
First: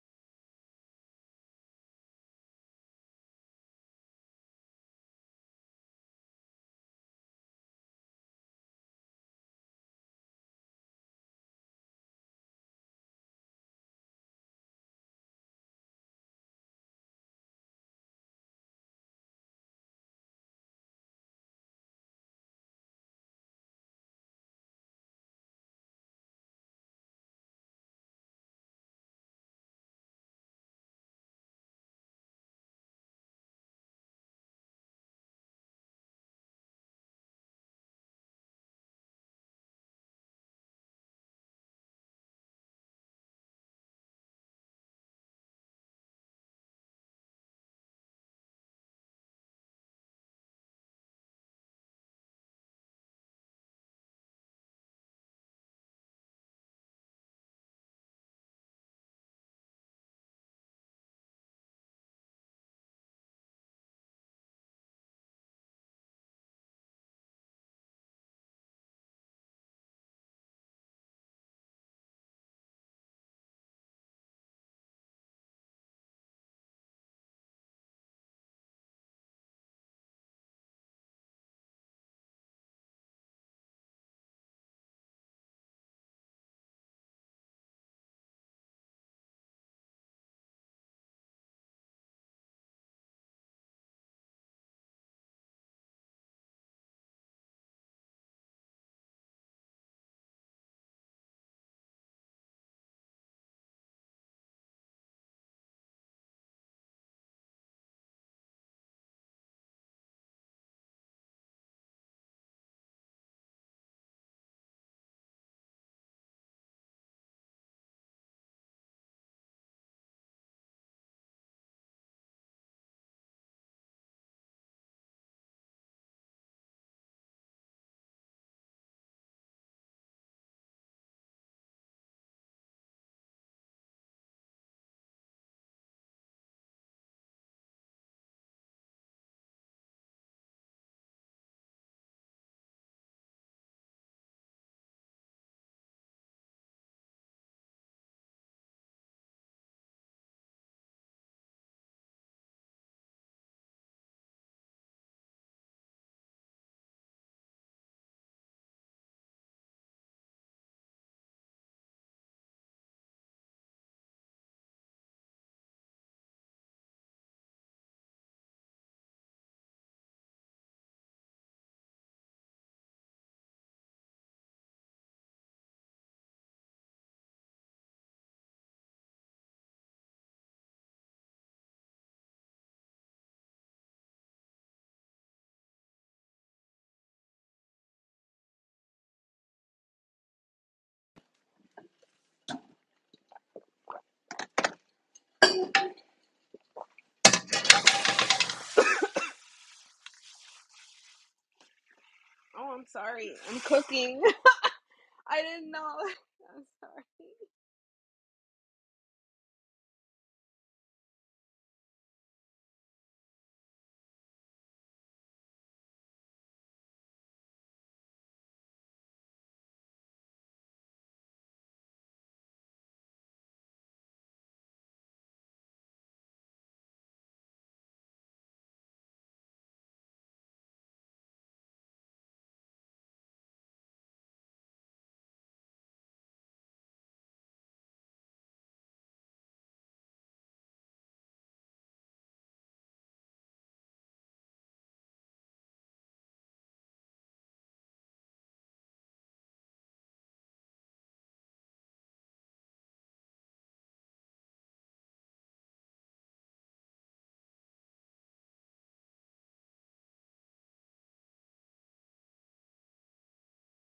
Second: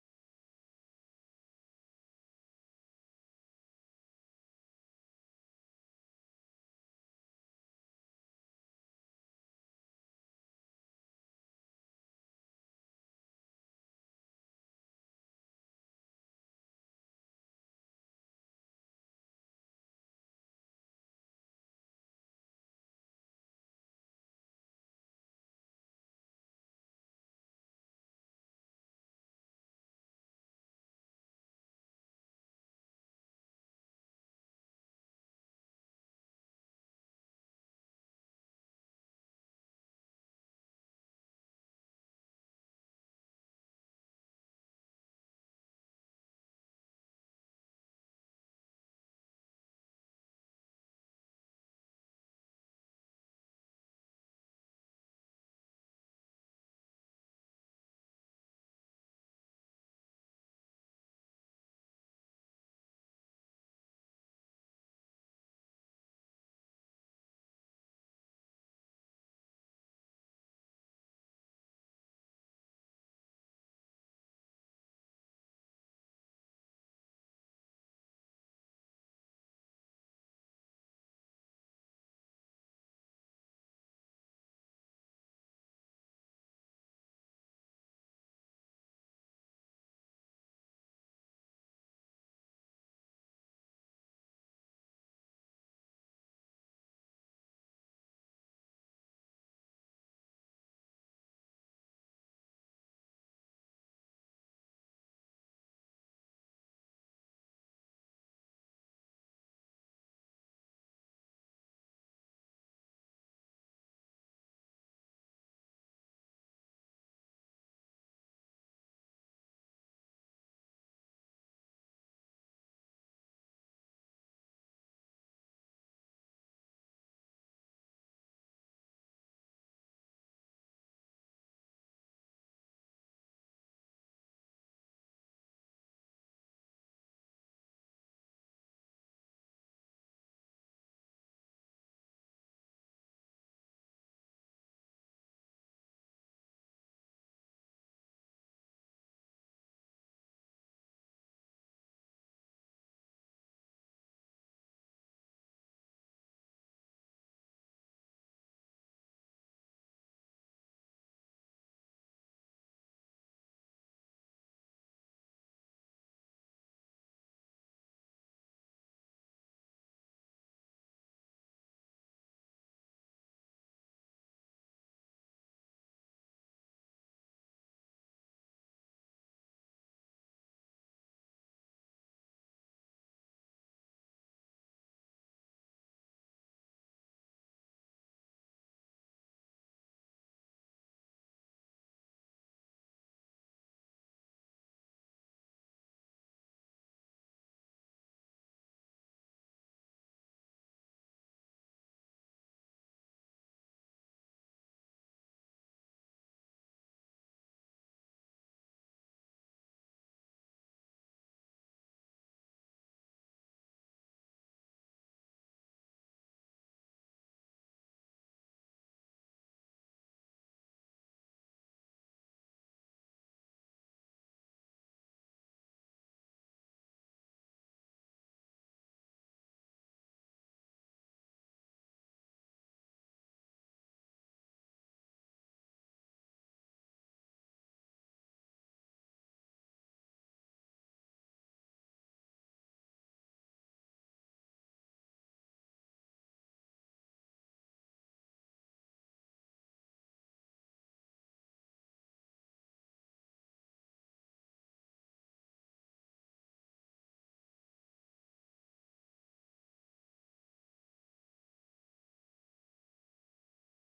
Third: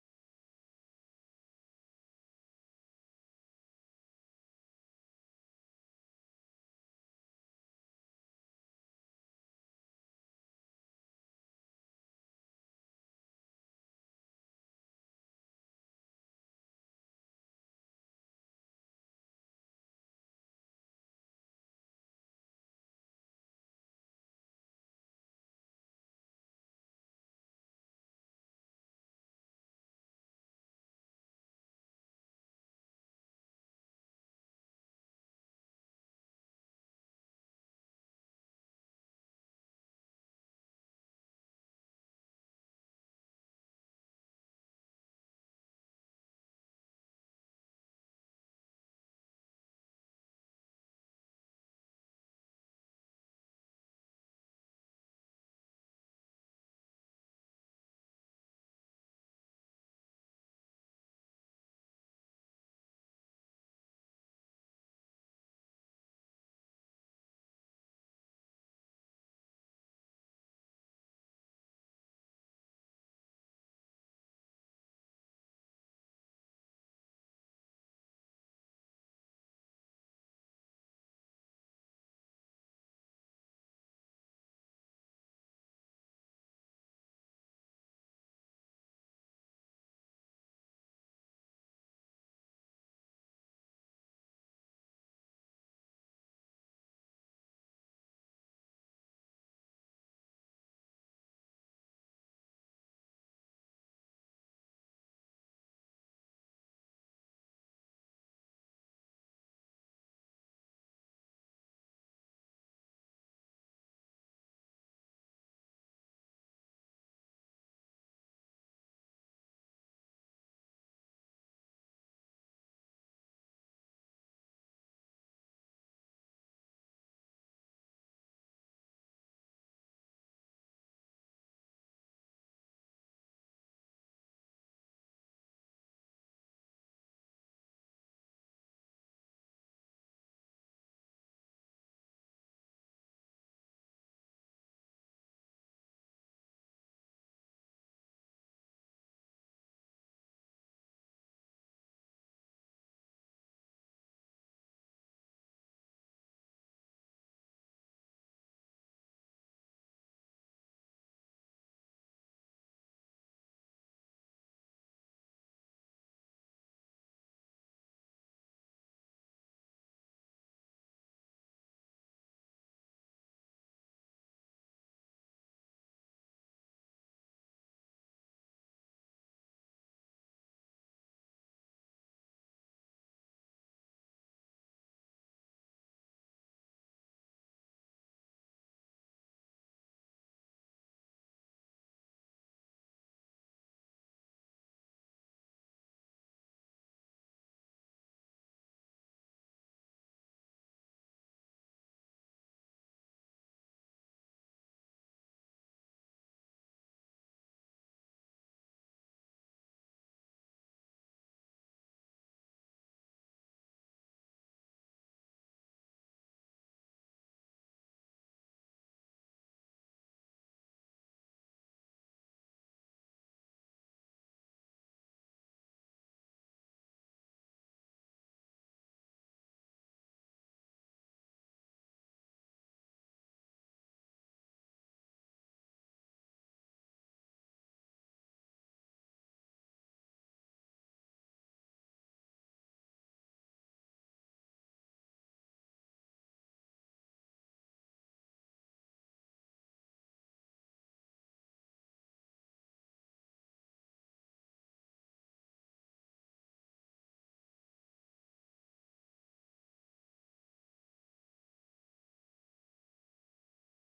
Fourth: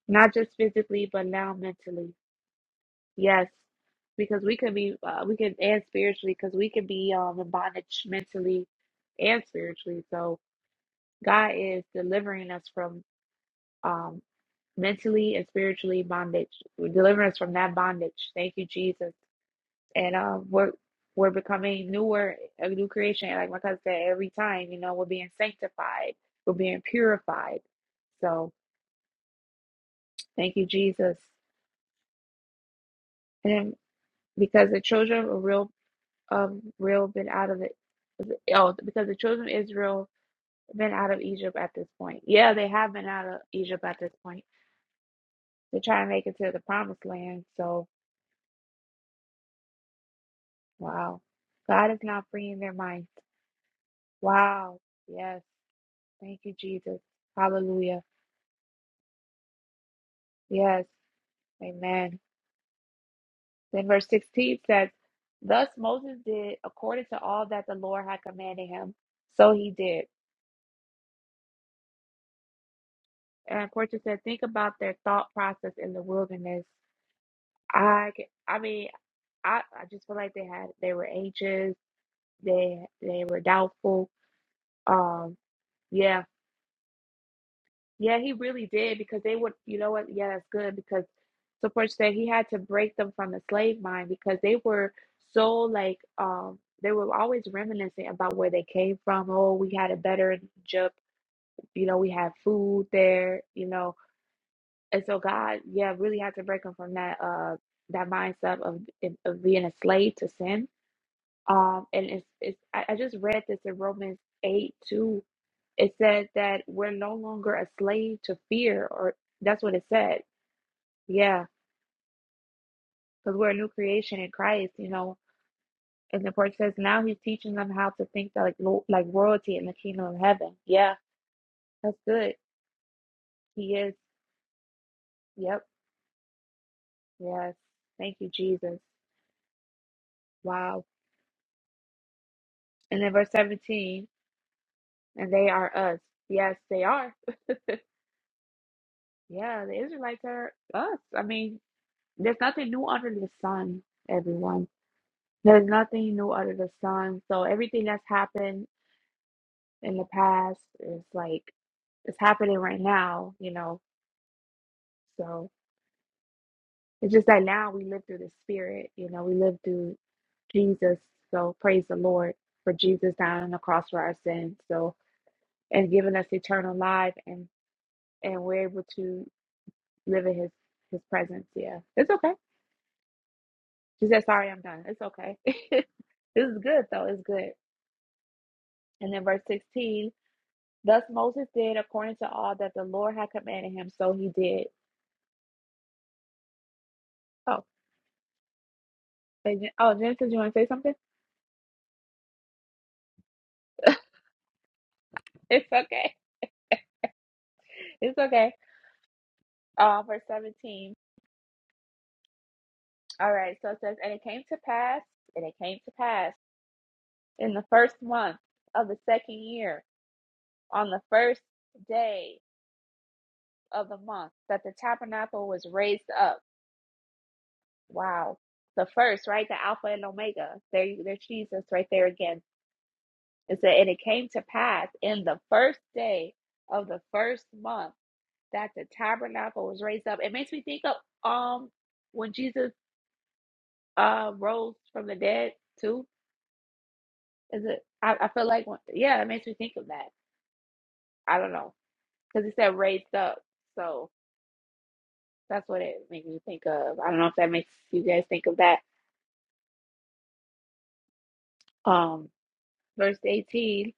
Speaker 1: not just physically but now mentally yes because we could be uh, we can and spiritually because we could be um in bondage mentally and spiritually so god is delivering us from um mentally and spiritually bondage delivering us from that bondage thank you jesus and um we're we're becoming newer a new creation like my cousin said every time you know we're being sanctified we're being purified so thank you jesus and because the children are real of Israel been out of the oh because the children of Israel have been out of Egypt at this point. Yeah, they have been out of Egypt at this point. They're trying to make it to the promised land. So wow. God is now freeing their minds. Wow. Yes. Thank you, Jesus. Hallelujah. Yes. Amen. Then verse 16 says, Thus Moses did according to all that the Lord had commanded him. So he did. And Portia said, Think about their thought process in the wilderness I c- I mean I I just feel like they had they were anxious they they were doubtful um yeah yeah he really did because they would you know what yeah that's good because support said he had to break them from the slave mind because they were so like um they were always reminiscing about where they came from oh we had it better in Egypt you know we had food there you know and so God yeah really had to break them from that uh that mindset of of being a slave to sin Um, and it's, it's I, I just read this in Romans 8 too. It said that we're no longer a slave to fear, or that's what it said. Yeah, because we're a new creation in Christ, you know. And the part says now he's teaching them how to think like lo- like royalty in the kingdom of heaven. Yeah, that's good. He is. Yep. Yes. Thank you, Jesus. Wow. And then verse 17, and they are us. Yes, they are. Yeah, the Israelites are us. I mean, There's nothing new under the sun, everyone. There's nothing new under the sun. So everything that's happened in the past is like it's happening right now, you know. So it's just that now we live through the spirit, you know, we live through Jesus. So praise the Lord for Jesus dying on the cross for our sins. So and giving us eternal life and and we're able to live in his his presence. Yeah. It's okay. She said, sorry, I'm done. It's okay. this is good though. It's good. And then verse 16, thus Moses did according to all that the Lord had commanded him, so he did. Oh, oh, Genesis, you want to say something?
Speaker 4: Oh, I'm sorry. I'm cooking. I
Speaker 1: It's
Speaker 4: didn't know
Speaker 1: okay. It's okay. Uh, verse 17. All right, so it says, And it came to pass, and it came to pass in the first month of the second year, on the first day of the month, that the tabernacle was raised up. Wow. The first, right? The Alpha and Omega. There, there's Jesus right there again It said, and it came to pass in the first day of the first month that the tabernacle was raised up. It makes me think of um when Jesus uh rose from the dead too. Is it? I, I feel like when- yeah, it makes me think of that. I don't know because it said raised up, so that's what it makes me think of. I don't know if that makes you guys think of that. Um, verse eighteen.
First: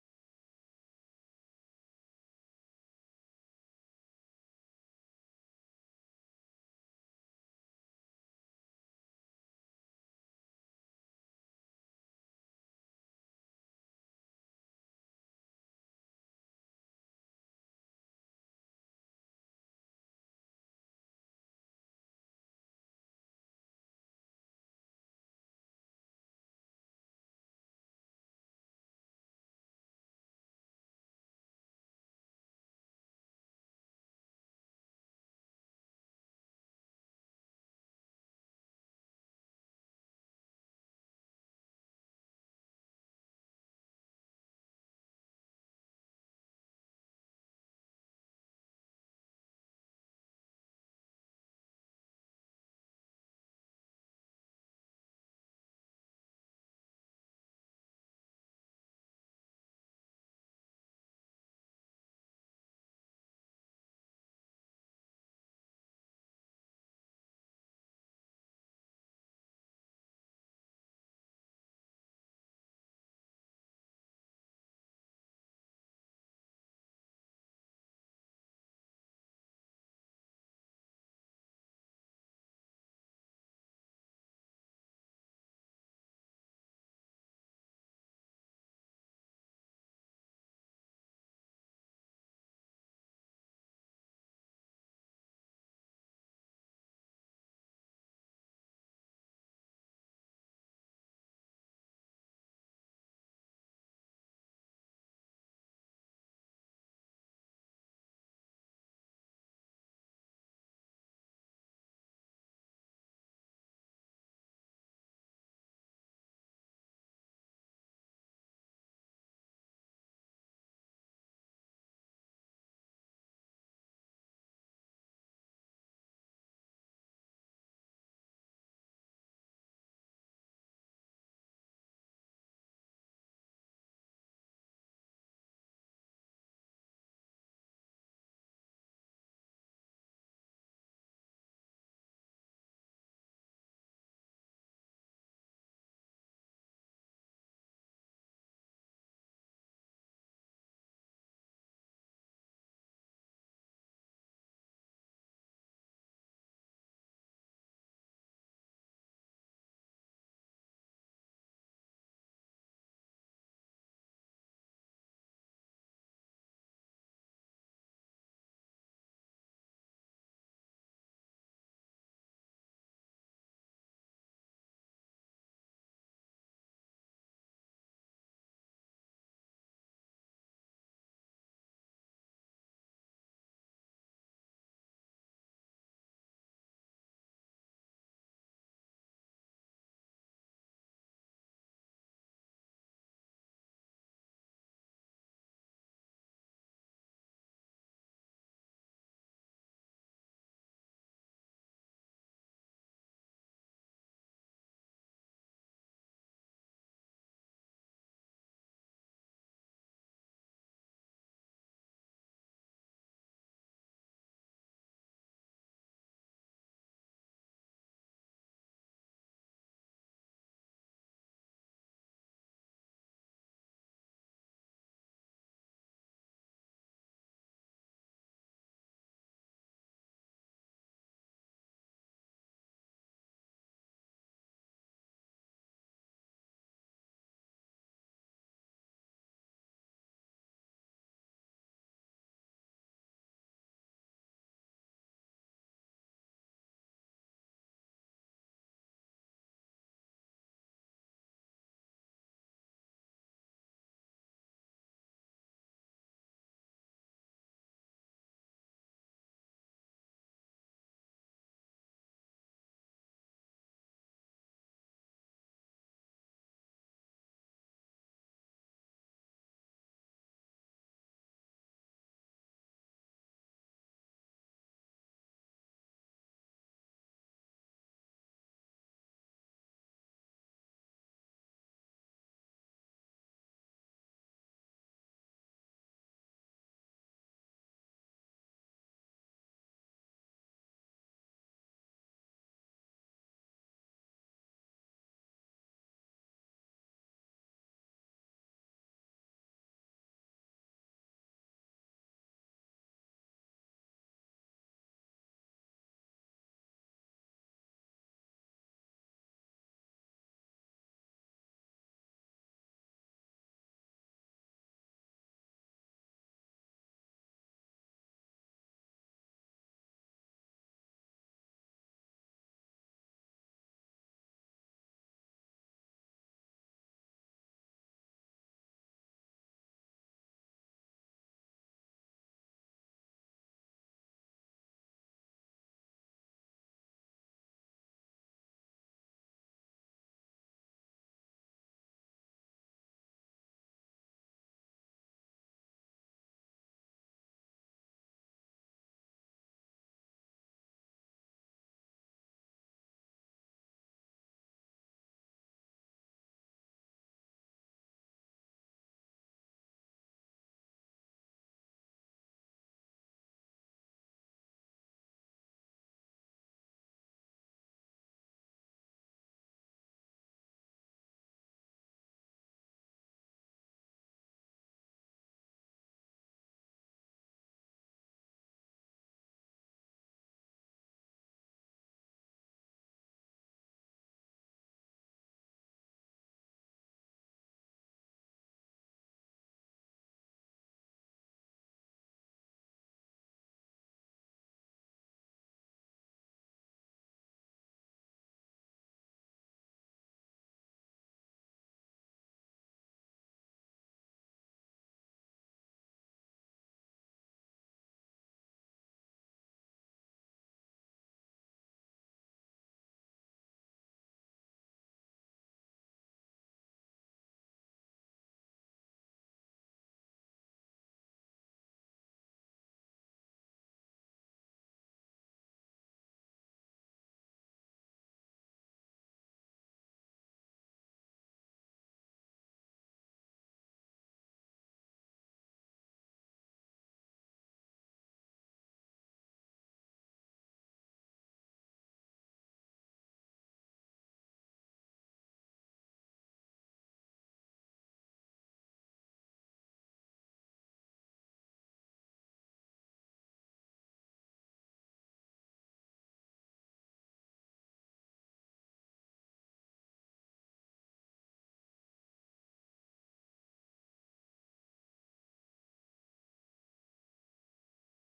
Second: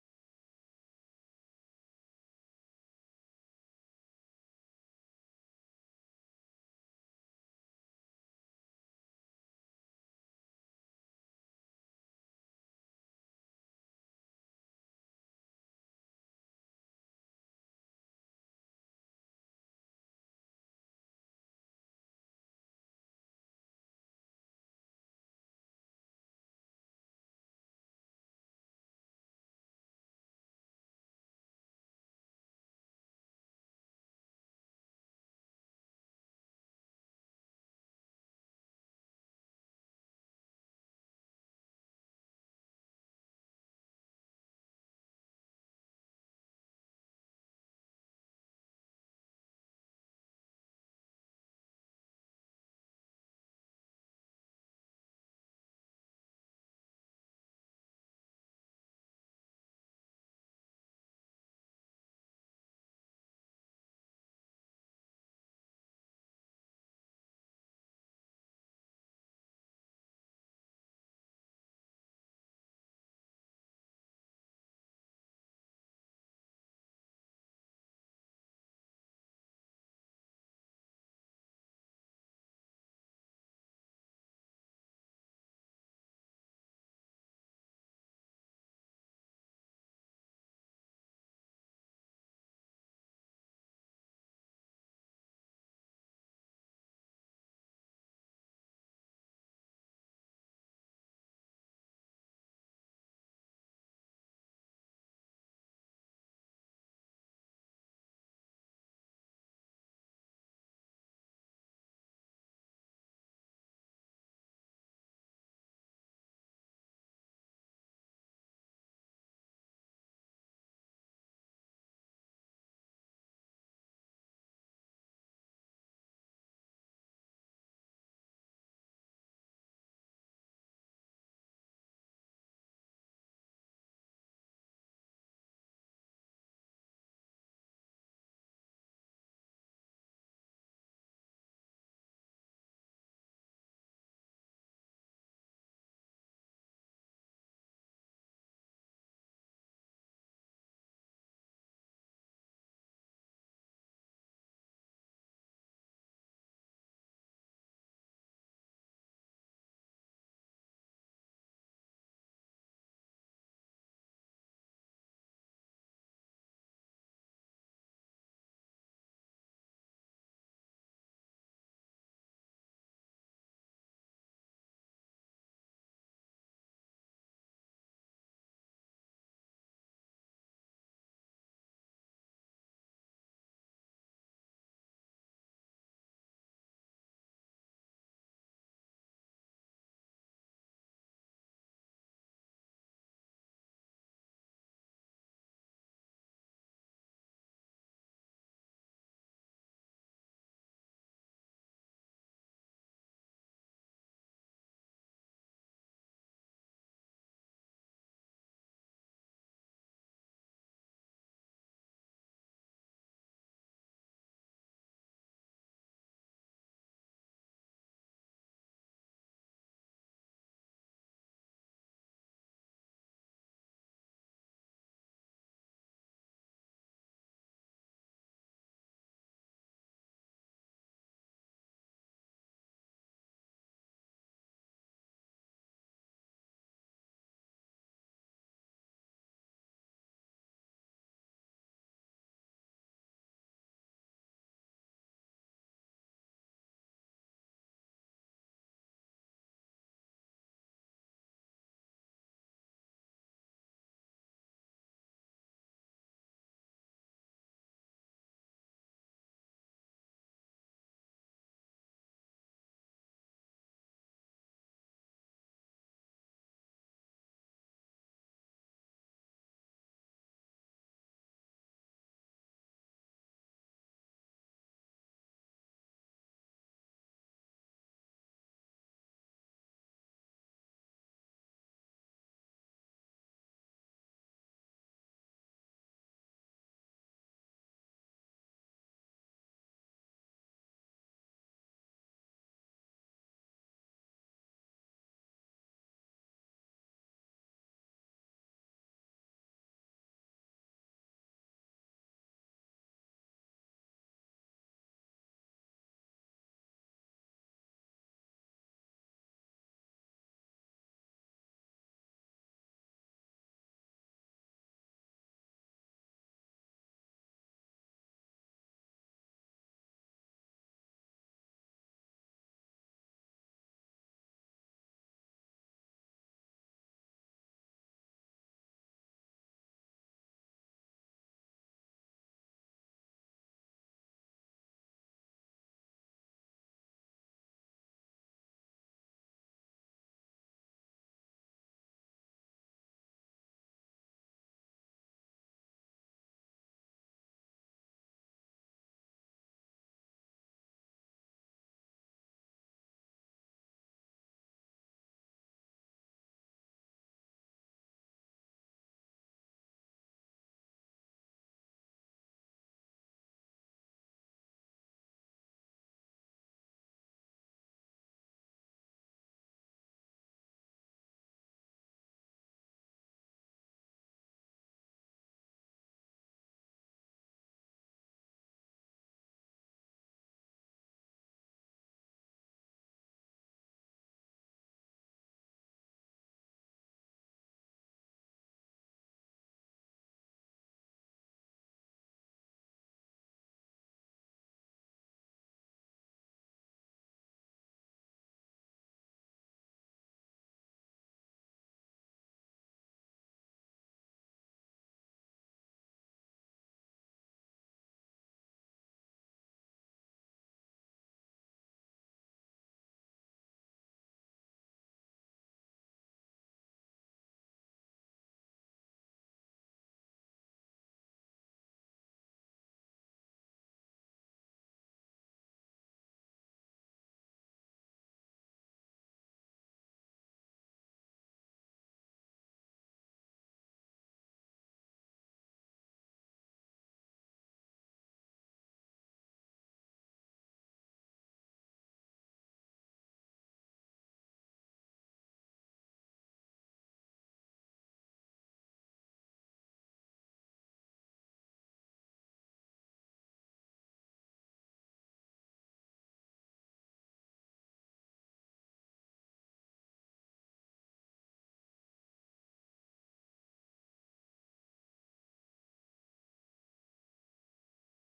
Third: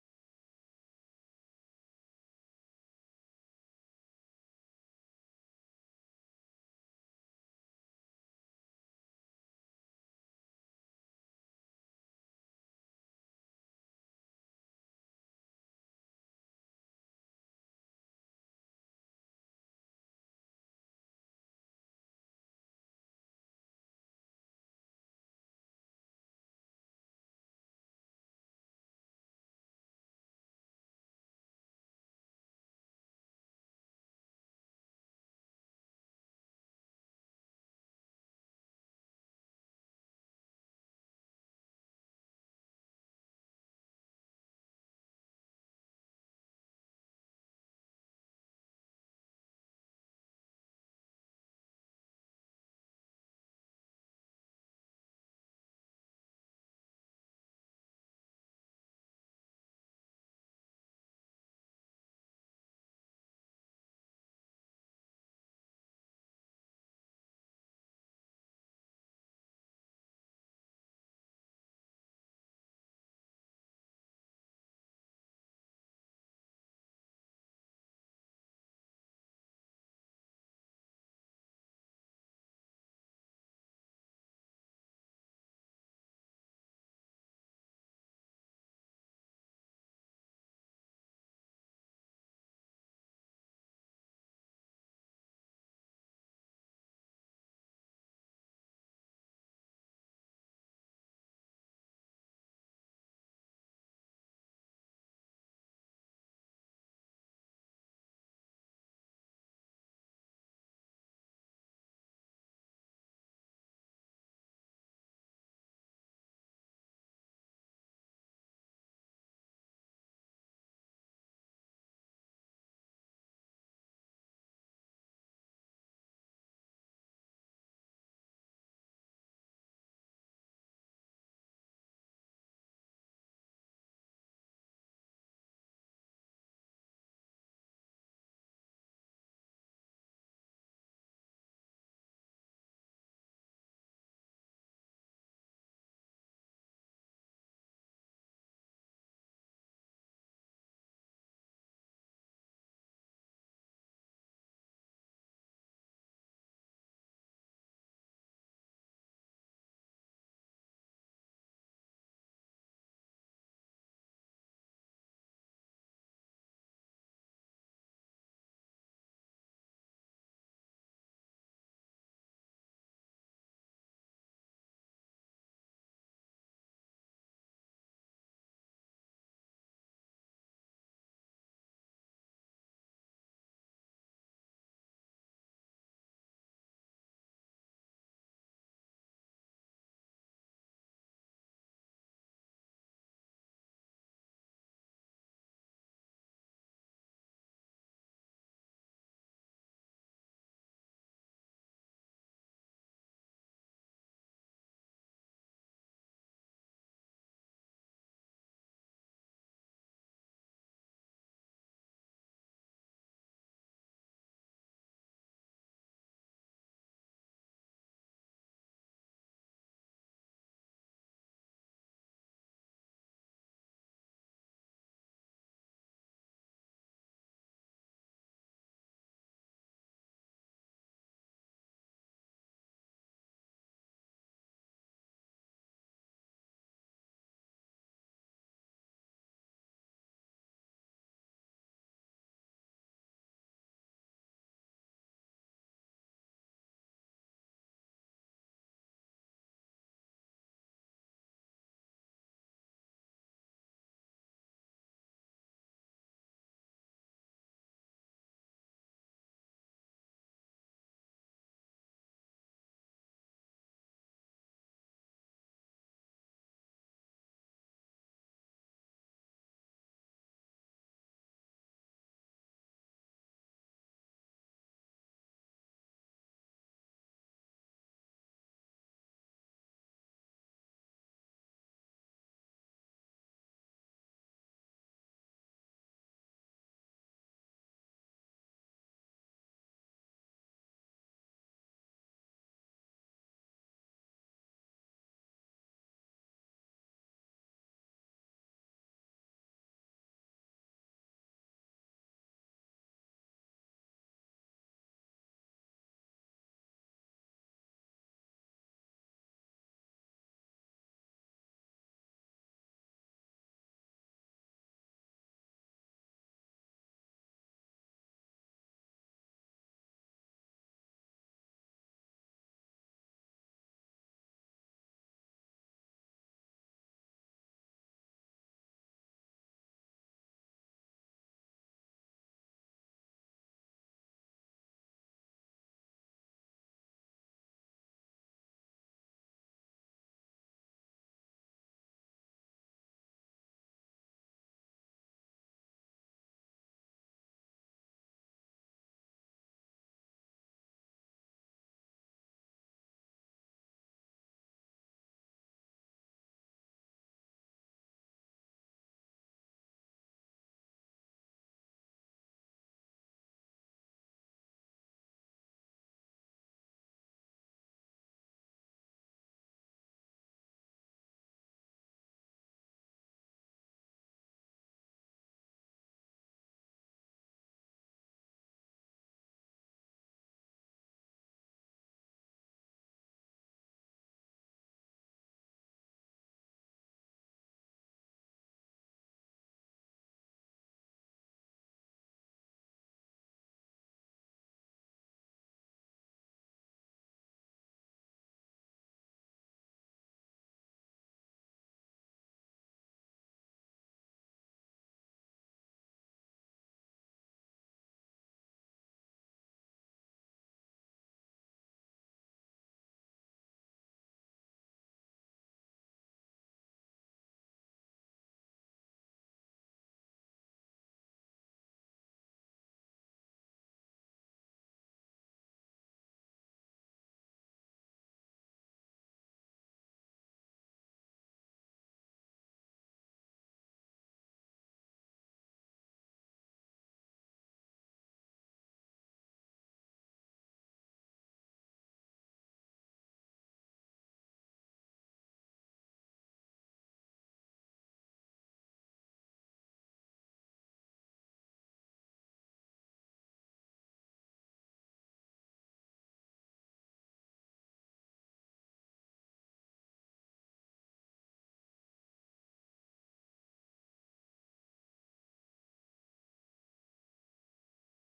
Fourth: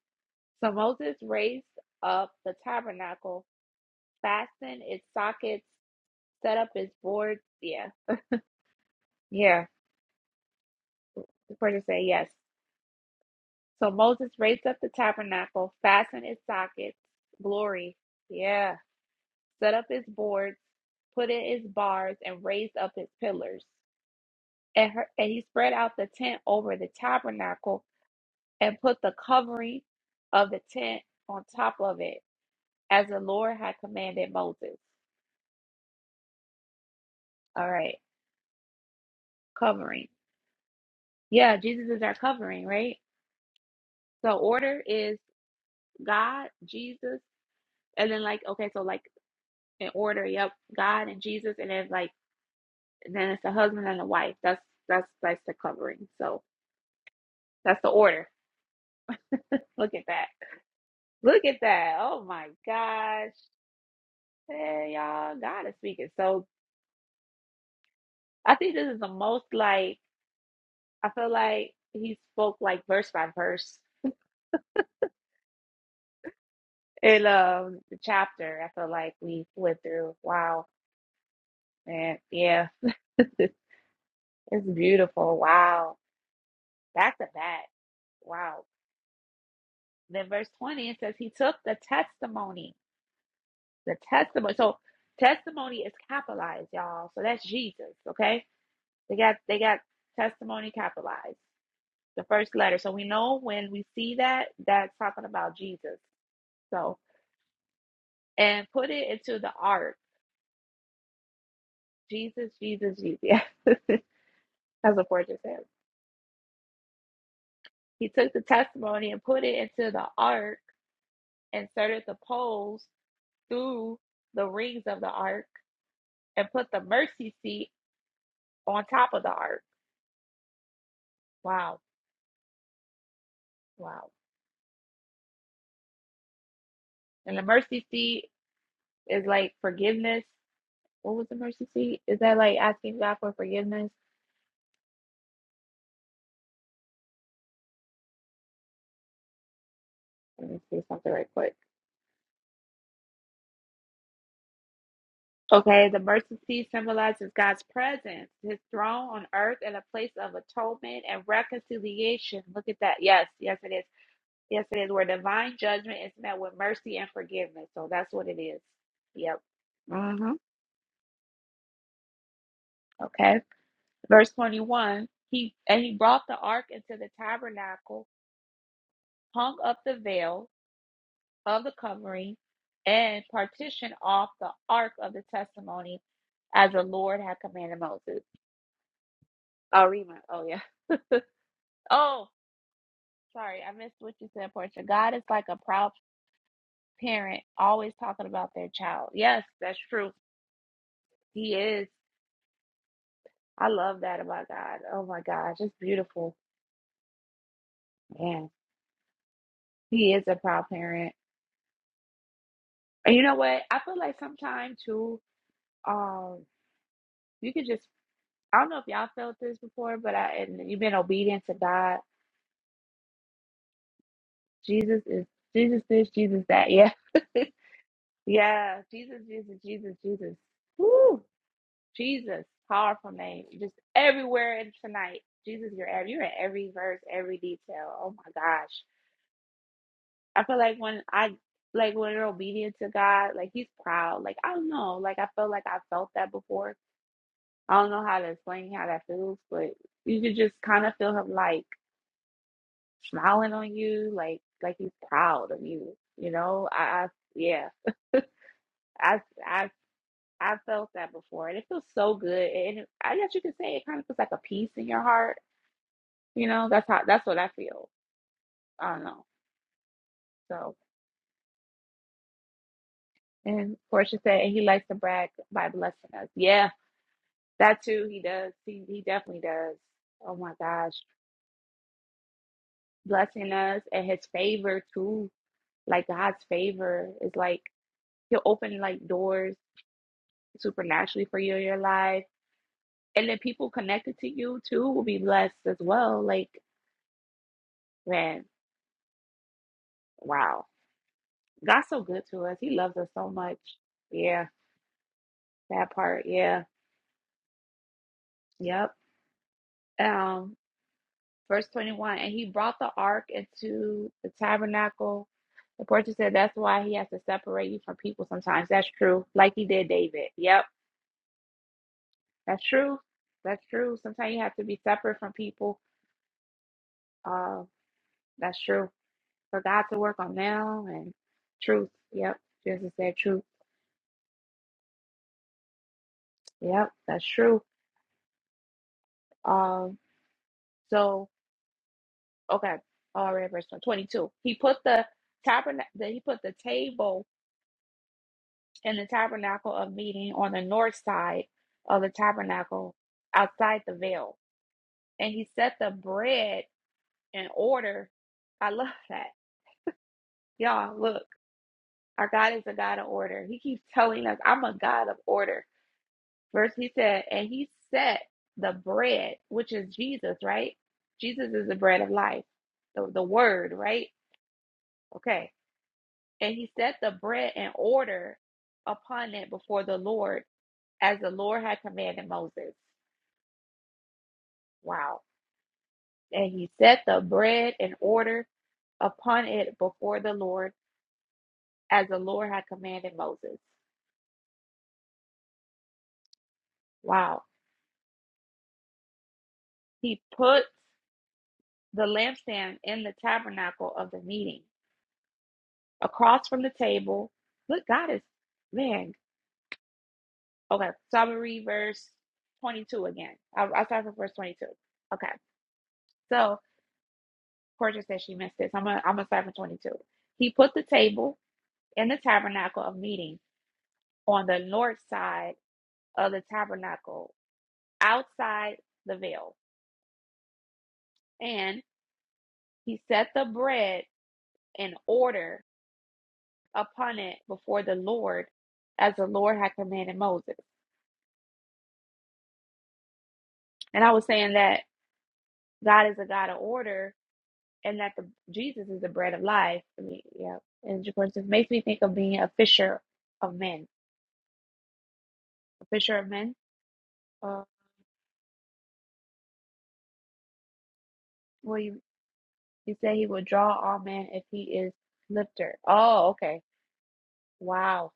Speaker 1: So Moses raised up the tabernacle, fastened its sockets, set up its boards. Yeah. Yeah, the person said yes. So Moses raised up the tabernacle, fastened its sockets, glory. Yeah. Set up its boards, put in its bars, and raised up its pillars. And, her, and he spread out the tent over the tabernacle and put the covering of the tent on top of it, as the Lord had commanded Moses. All right, covering. Yeah, Jesus is our covering, right? So order is God, Jesus, and then like okay, so like. in order. Yep, God and Jesus, and then like then it's the husband and the wife. That's that's that's the covering. So that's the order. Look at that. Look at that. Oh my gosh. Hey y'all, God is speaking. So I think this is the most like I feel like he spoke like verse by verse in um the chapter. I feel like we went through. Wow, man. Yeah, it's beautiful. Wow, back to back. Wow. Then verse 20 it says he took the testimony The testimony. So testimony is capitalized, y'all. So that's Jesus. Okay. They got they got testimony capitalized. The first letter. So we know when we see that, that's talking about Jesus. So and put it into the ark. Jesus, Jesus, Jesus. Yeah. that's what Fortune says. He took the testimony and put it into the ark, inserted the poles through the rings of the ark, and put the mercy seat on top of the ark. Wow. Wow. And the mercy seat is like forgiveness. What was the mercy seat? Is that like asking God for forgiveness? Let me see something right quick. Okay, the mercy seat symbolizes God's presence, his throne on earth, and a place of atonement and reconciliation. Look at that. Yes, yes, it is. Yes, it is where divine judgment is met with mercy and forgiveness. So that's what it is. Yep. Mm-hmm. Okay. Verse 21 He and he brought the ark into the tabernacle, hung up the veil. of the covering and partition off the ark of the testimony as the Lord had commanded Moses. I'll read my, oh yeah. Oh, sorry, I missed what you said, Portia. God is like a proud parent, always talking about their child. Yes, that's true. He is. I love that about God. Oh my gosh, it's beautiful. Man, He is a proud parent. And you know what? I feel like sometimes too, um, you could just. I don't know if y'all felt this before, but I and you've been obedient to God. Jesus is Jesus this, Jesus that. Yeah. yeah. Jesus, Jesus, Jesus, Jesus. Woo. Jesus. Powerful name. Just everywhere in tonight. Jesus, you're ev- you're in every verse, every detail. Oh my gosh. I feel like when I like when you're obedient to God, like he's proud. Like I don't know. Like I feel like I felt that before. I don't know how to explain how that feels, but you could just kind of feel him like smiling on you, like like he's proud of you. You know, I, I yeah. I've I've I've felt that before, and it feels so good. And it- I guess you could say it kind of feels like a peace in your heart. You know, that's how that's what I feel. I don't know. So, and Portia said, and he likes to brag by blessing us. Yeah, that too. He does. He he definitely does. Oh my gosh, blessing us and his favor too. Like God's favor is like he'll open like doors supernaturally for you in your life, and then people connected to you too will be blessed as well. Like man, wow God's so good to us. He loves us so much. Yeah, that part. Yeah. Yep. Um, verse 21, and he brought the ark into the tabernacle. The portrait said that's why he has to separate you from people sometimes. That's true. Like he did David. Yep. That's true. That's true. Sometimes you have to be separate from people. Uh, that's true. For God to work on now and truth. Yep. Jesus said truth. Yep. That's true. Um, so Okay. All right, verse 22. He put the tabernacle, he put the table and the tabernacle of meeting on the north side of the tabernacle outside the veil. And he set the bread in order. I love that. Y'all, look, our God is a God of order. He keeps telling us, I'm a God of order. Verse he said, and he set the bread, which is Jesus, right? Jesus is the bread of life, the, the word, right? Okay And he set the bread in order upon it before the Lord, as the Lord had commanded Moses. Wow. And he set the bread in order upon it before the Lord, as the Lord had commanded Moses. Wow. He put the lampstand in the tabernacle of the meeting across from the table. Look, God is, man. Okay. So I'm going to read verse 22 again. I, I'll start from verse 22. Okay. so. Portia said she missed this. I'm going I'm gonna start from 22. He put the table in the tabernacle of meeting on the north side of the tabernacle, outside the veil, and he set the bread in order upon it before the Lord, as the Lord had commanded Moses. And I was saying that God is a God of order, and that the Jesus is the bread of life. I mean, yeah, and of course, it makes me think of being a fisher of men, a fisher of men. Uh, what do you He said he will draw all men if he is lifter. Oh, okay. Wow.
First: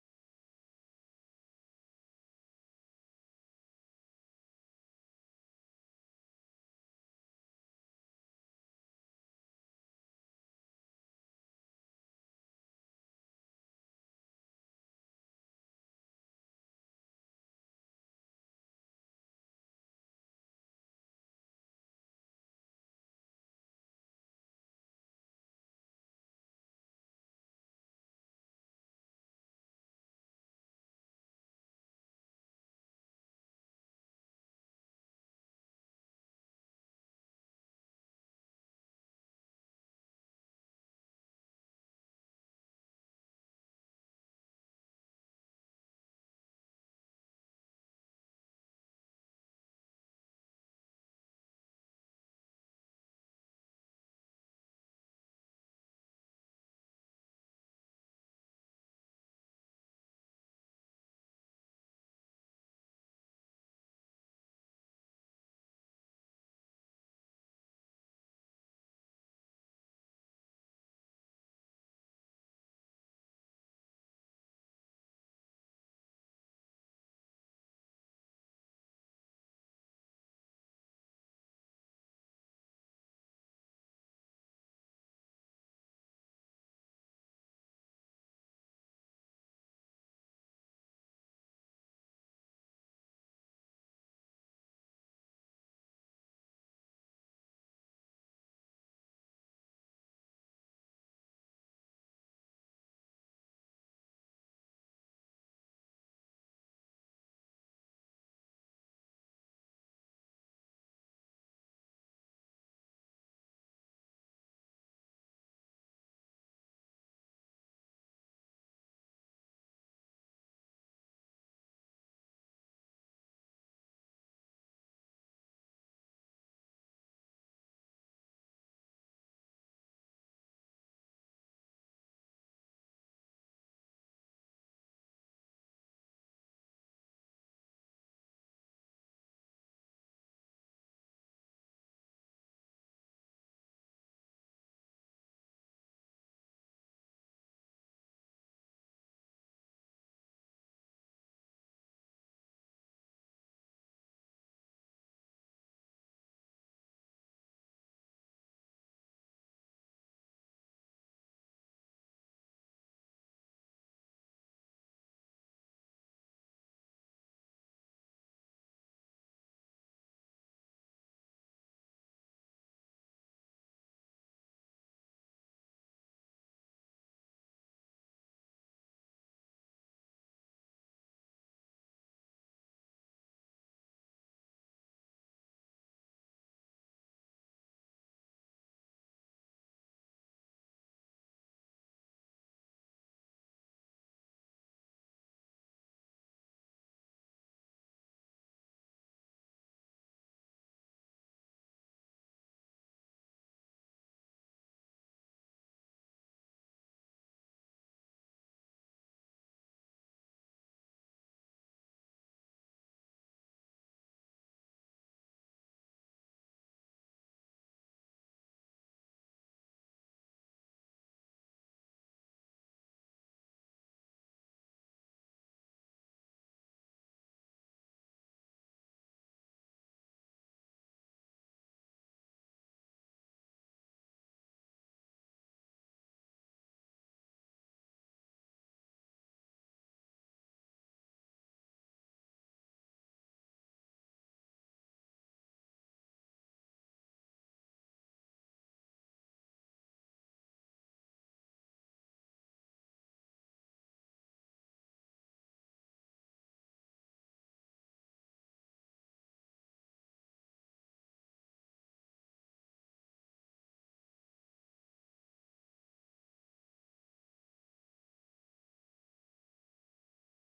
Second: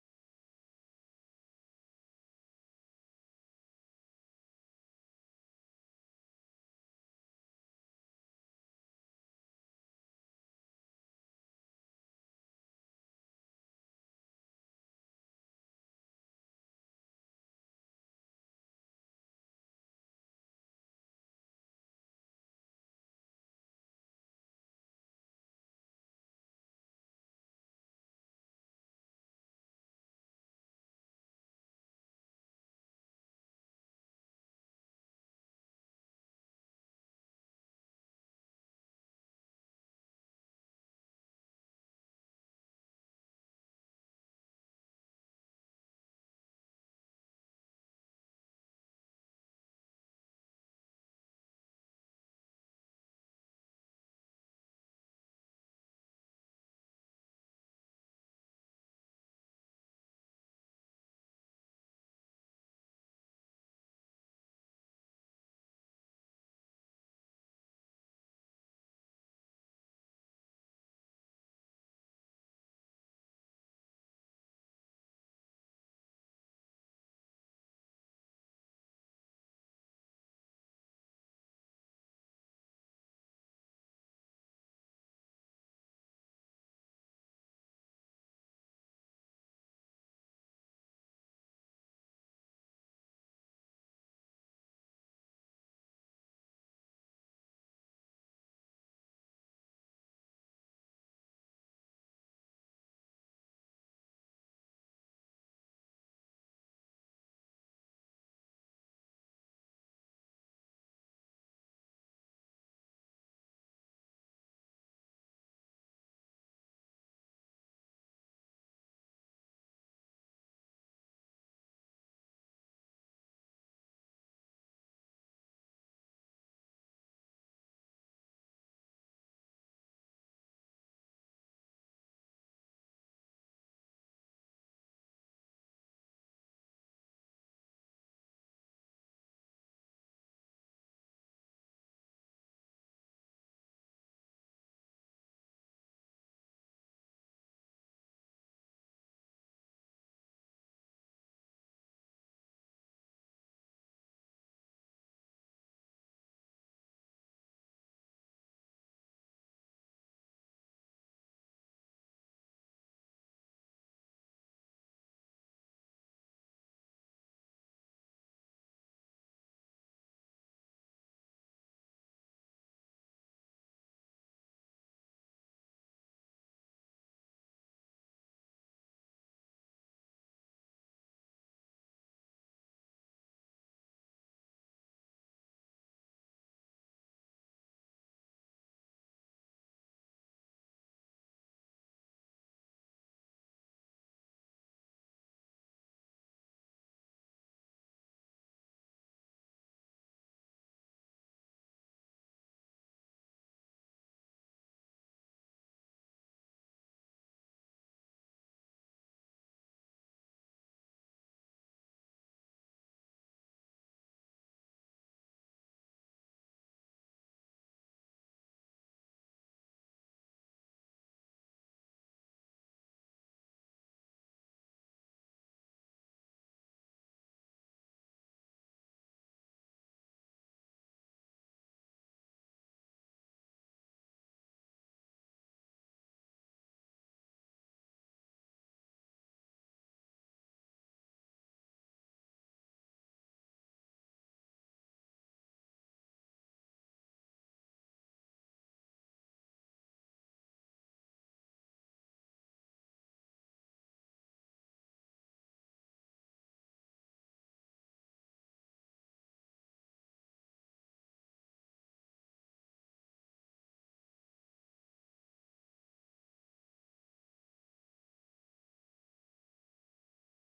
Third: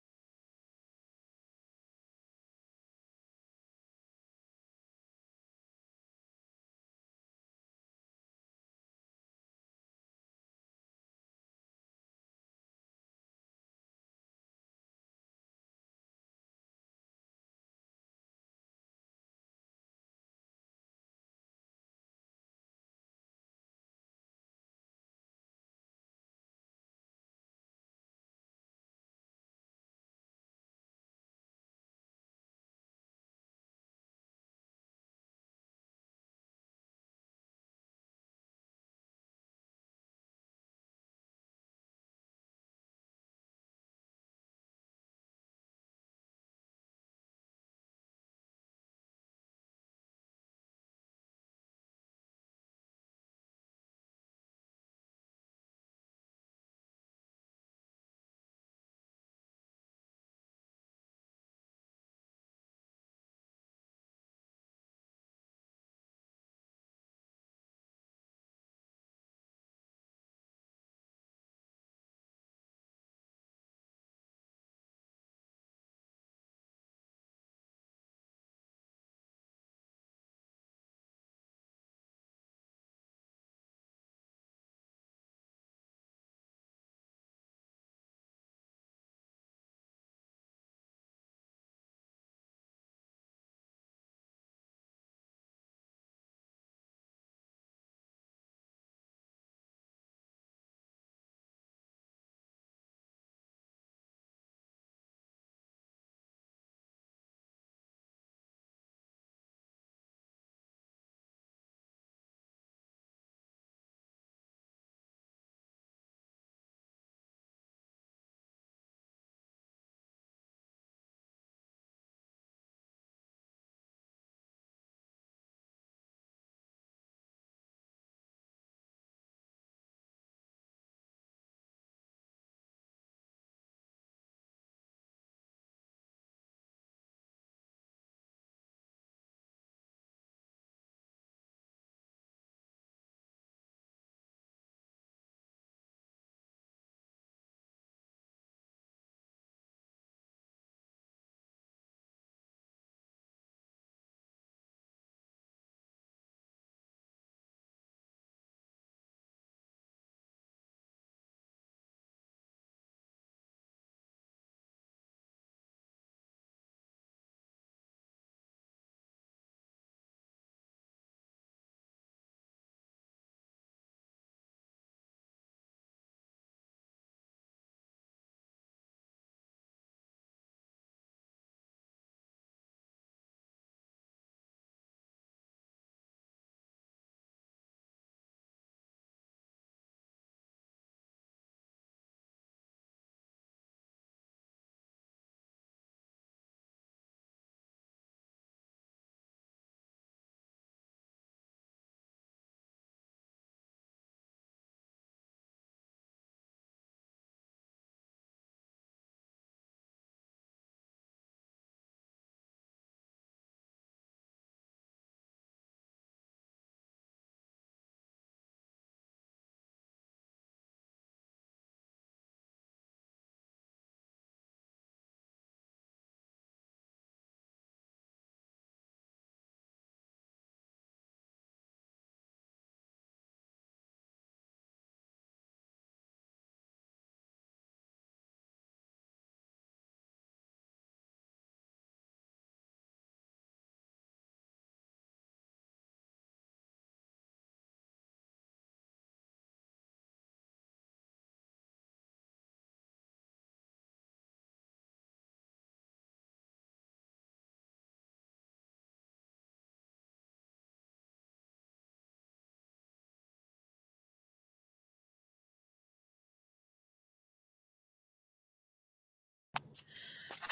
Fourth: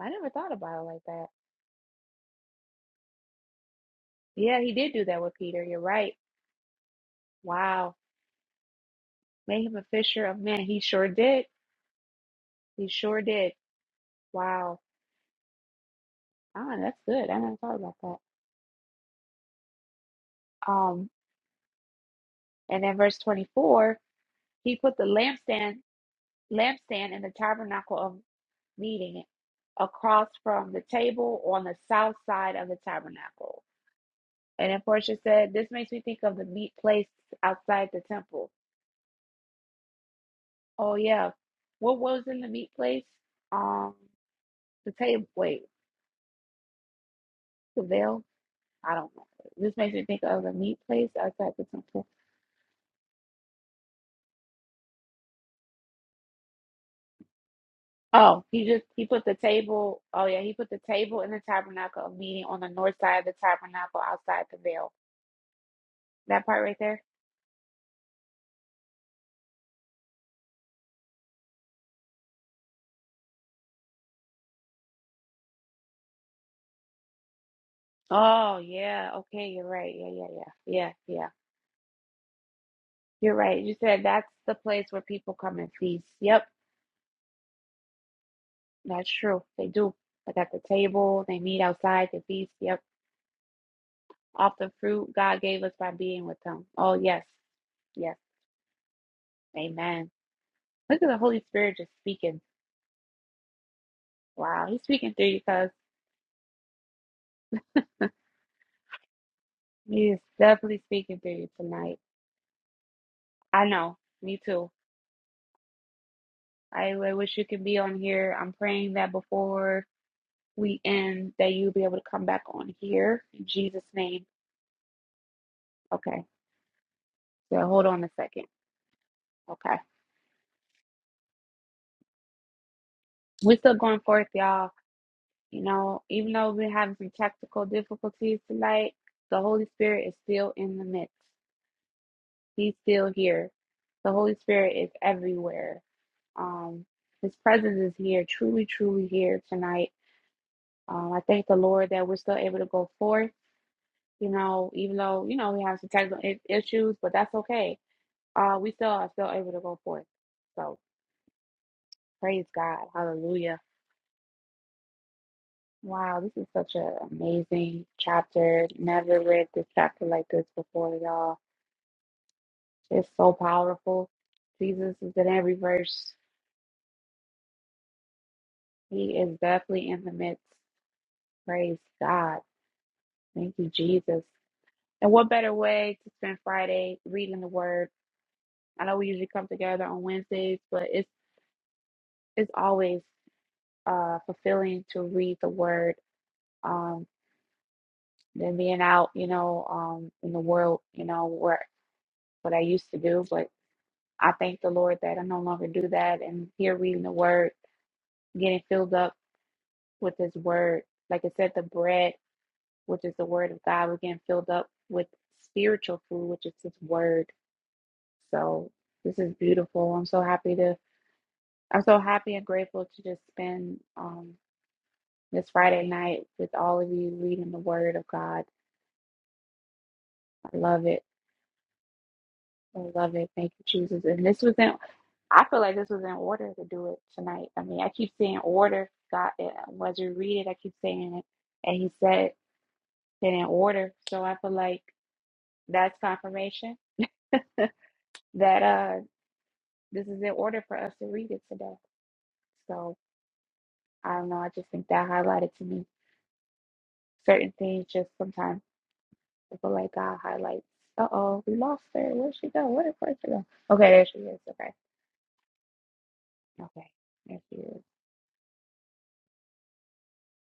Speaker 1: I never thought about it like that. Yeah, he did do that with Peter. You're right. Wow. Made him a fisher of men. He sure did. He sure did. Wow. Ah, that's good. I never thought about that. Um, and then verse 24, he put the lampstand lampstand in the tabernacle of meeting across from the table on the south side of the tabernacle. And then Portia said, This makes me think of the meat place outside the temple. Oh, yeah. What was in the meat place? Um, the table. Wait, the veil? I don't know. This makes me think of the meat place outside the temple. Oh, he just he put the table. Oh yeah, he put the table in the tabernacle of meeting on the north side of the tabernacle outside the veil. That part right there. Oh yeah, okay, you're right. Yeah, yeah, yeah, yeah, yeah. You're right. You said that's the place where people come and feast. Yep. That's true. They do. Like at the table, they meet outside, they feast. Yep. Off the fruit God gave us by being with Him. Oh, yes. Yes. Amen. Look at the Holy Spirit just speaking. Wow. He's speaking through you, cuz He is definitely speaking through you tonight. I know. Me too. I, I wish you could be on here. I'm praying that before we end, that you'll be able to come back on here in Jesus' name. Okay. So hold on a second. Okay. We're still going forth, y'all. You know, even though we're having some tactical difficulties tonight, the Holy Spirit is still in the midst. He's still here. The Holy Spirit is everywhere. Um, His presence is here, truly, truly here tonight. Um, I thank the Lord that we're still able to go forth. You know, even though you know we have some technical i- issues, but that's okay. Uh, we still are still able to go forth. So praise God, Hallelujah. Wow, this is such an amazing chapter. Never read this chapter like this before, y'all. It's so powerful. Jesus is in every verse. He is definitely in the midst. Praise God. Thank you, Jesus. And what better way to spend Friday reading the Word? I know we usually come together on Wednesdays, but it's it's always uh, fulfilling to read the Word um, than being out, you know, um, in the world, you know, where what I used to do, but. I thank the Lord that I no longer do that. And here reading the word, getting filled up with his word. Like I said, the bread, which is the word of God, we're getting filled up with spiritual food, which is his word. So this is beautiful. I'm so happy to I'm so happy and grateful to just spend um this Friday night with all of you reading the word of God. I love it. I love it. Thank you, Jesus. And this was in I feel like this was in order to do it tonight. I mean, I keep saying order. God, uh, as you read it, I keep saying it, and He said it in order. So I feel like that's confirmation that uh this is in order for us to read it today. So I don't know. I just think that highlighted to me certain things. Just sometimes I feel like God highlights. Uh oh, we lost her. Where'd she go? Where did where'd she go? Okay, there she is. Okay, okay, there she is.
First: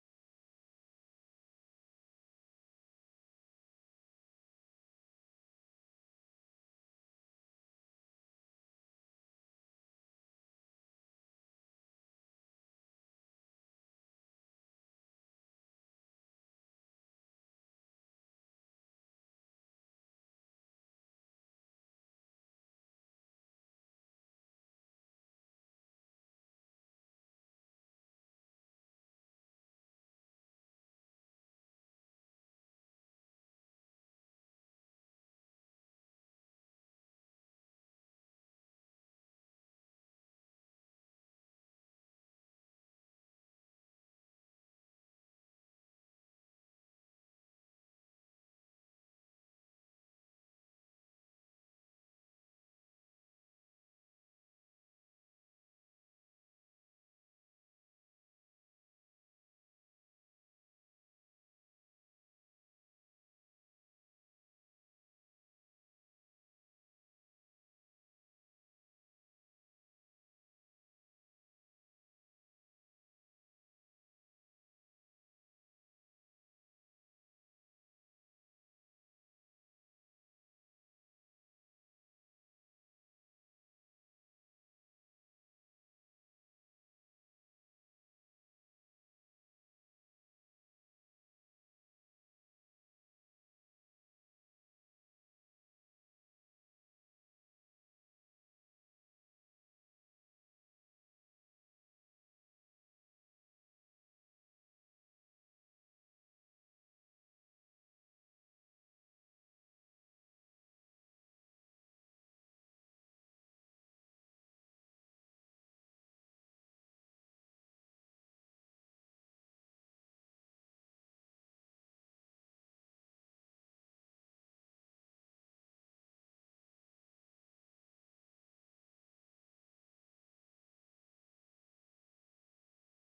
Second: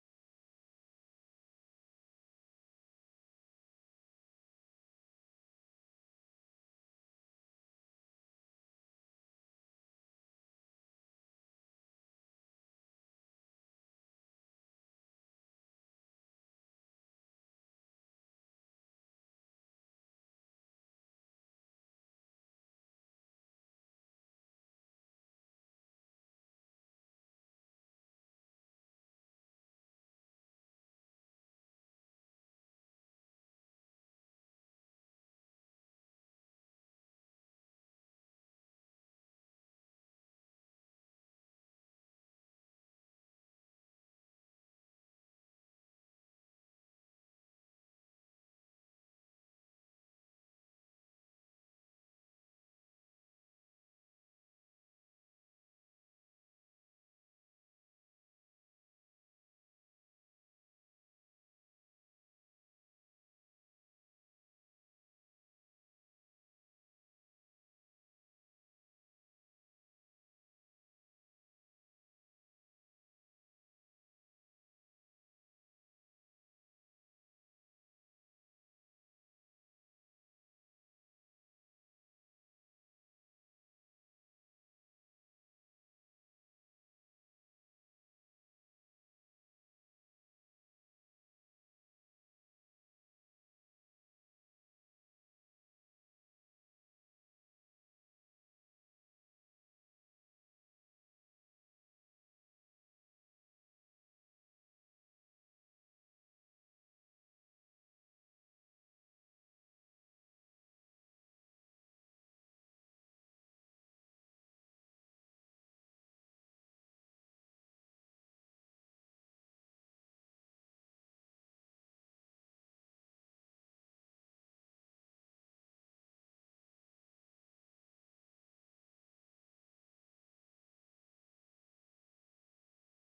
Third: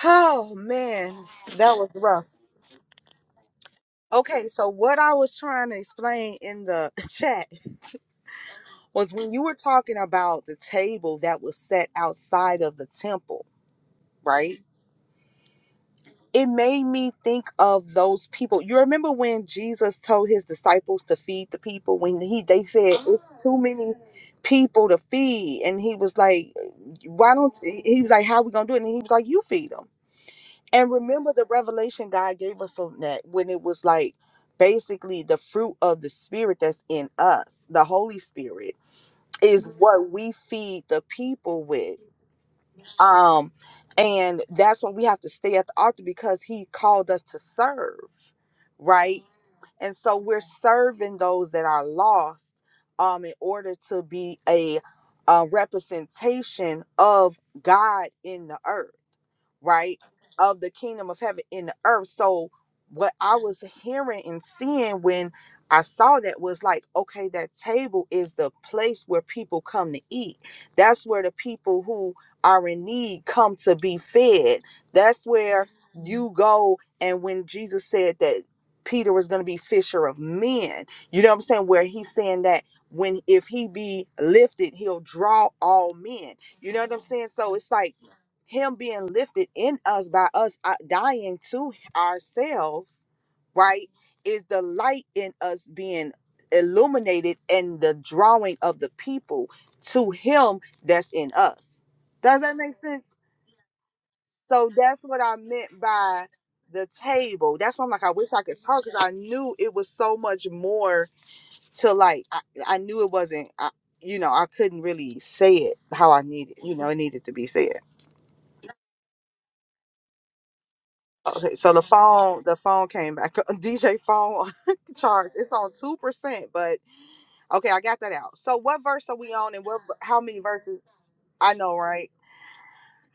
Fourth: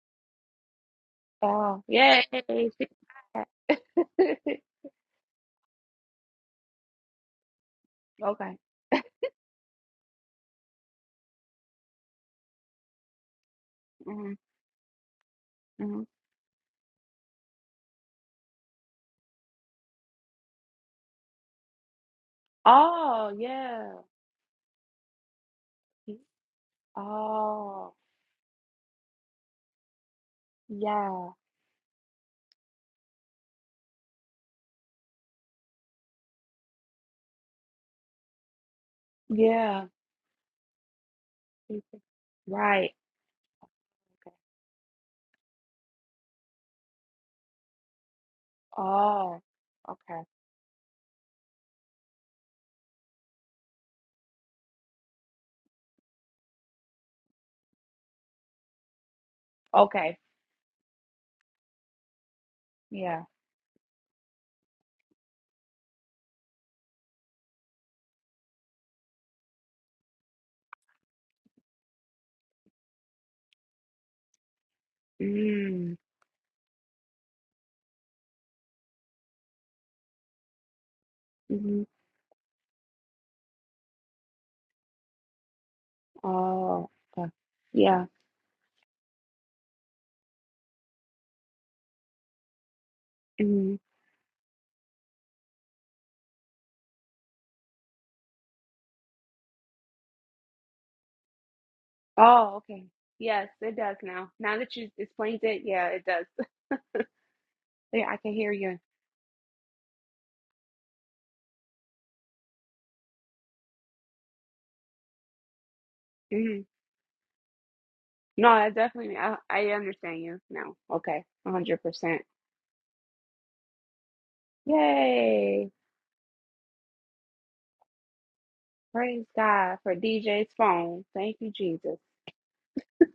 Speaker 3: oh man that
Speaker 1: Oh,
Speaker 3: was
Speaker 1: yay!
Speaker 3: rough
Speaker 1: She's back.
Speaker 3: okay so what i was trying to explain in the chat
Speaker 1: okay. Mm-hmm.
Speaker 3: was when you were talking about the table that was set outside of the temple right
Speaker 1: hmm
Speaker 3: it made me think of those people. You remember when Jesus told his disciples to feed the people when he they said
Speaker 1: Oh,
Speaker 3: it's too many
Speaker 1: yeah.
Speaker 3: people to feed and he was
Speaker 1: He-
Speaker 3: like why don't
Speaker 1: Oh,
Speaker 3: he was like how we going to do it and he was like you feed them. And
Speaker 1: yeah.
Speaker 3: remember the revelation God gave us on that when it was like basically the fruit of the spirit that's in us, the Holy Spirit is Mhm.
Speaker 1: Yeah.
Speaker 3: what we feed the people
Speaker 1: He
Speaker 3: with
Speaker 1: said- Right.
Speaker 3: Um,
Speaker 1: Okay.
Speaker 3: and that's why we have to stay at the altar because he called us to serve, right?
Speaker 1: Oh,
Speaker 3: And so
Speaker 1: okay.
Speaker 3: we're serving those that are lost um in order to be a, a representation of God in the earth right,
Speaker 1: Okay.
Speaker 3: of the kingdom of heaven in the earth. So what
Speaker 1: Yeah.
Speaker 3: I was hearing and seeing when I saw that was like, okay, that table is the place where people come to eat. That's where the people who are in need come to be fed. That's where
Speaker 1: Mm.
Speaker 3: you go. And when Jesus said that Peter was going to be fisher of men, you know what I'm saying? Where
Speaker 1: hmm
Speaker 3: he's saying that when if he be lifted, he'll draw all men. You know
Speaker 1: Oh,
Speaker 3: what I'm saying?
Speaker 1: okay.
Speaker 3: So it's like
Speaker 1: Yeah.
Speaker 3: him being lifted in us by us uh, dying to ourselves,
Speaker 1: hmm
Speaker 3: right, is the light in us being illuminated and the drawing of the people to him that's in us. Does
Speaker 1: Oh,
Speaker 3: that make
Speaker 1: okay.
Speaker 3: sense?
Speaker 1: Yes, it does now. Now
Speaker 3: So
Speaker 1: that you
Speaker 3: that's what I
Speaker 1: explained it,
Speaker 3: meant
Speaker 1: yeah, it does.
Speaker 3: by the table. That's why I'm like,
Speaker 1: Yeah,
Speaker 3: I
Speaker 1: I
Speaker 3: wish
Speaker 1: can
Speaker 3: I
Speaker 1: hear
Speaker 3: could
Speaker 1: you.
Speaker 3: talk because I knew it was so much more to like, I, I knew it wasn't, I, you know, I couldn't really say it how I needed,
Speaker 1: hmm
Speaker 3: you know, it needed to be said.
Speaker 1: No, I definitely, I, I understand you now. Okay.
Speaker 3: Okay, so
Speaker 1: 100%.
Speaker 3: the phone, the phone came back. DJ phone charge. It's
Speaker 1: Yay.
Speaker 3: on two percent, but okay, I got that out. So what verse are
Speaker 1: Praise
Speaker 3: we on, and
Speaker 1: God
Speaker 3: what?
Speaker 1: for
Speaker 3: How many
Speaker 1: DJ's
Speaker 3: verses?
Speaker 1: phone. Thank you,
Speaker 3: I know,
Speaker 1: Jesus.
Speaker 3: right?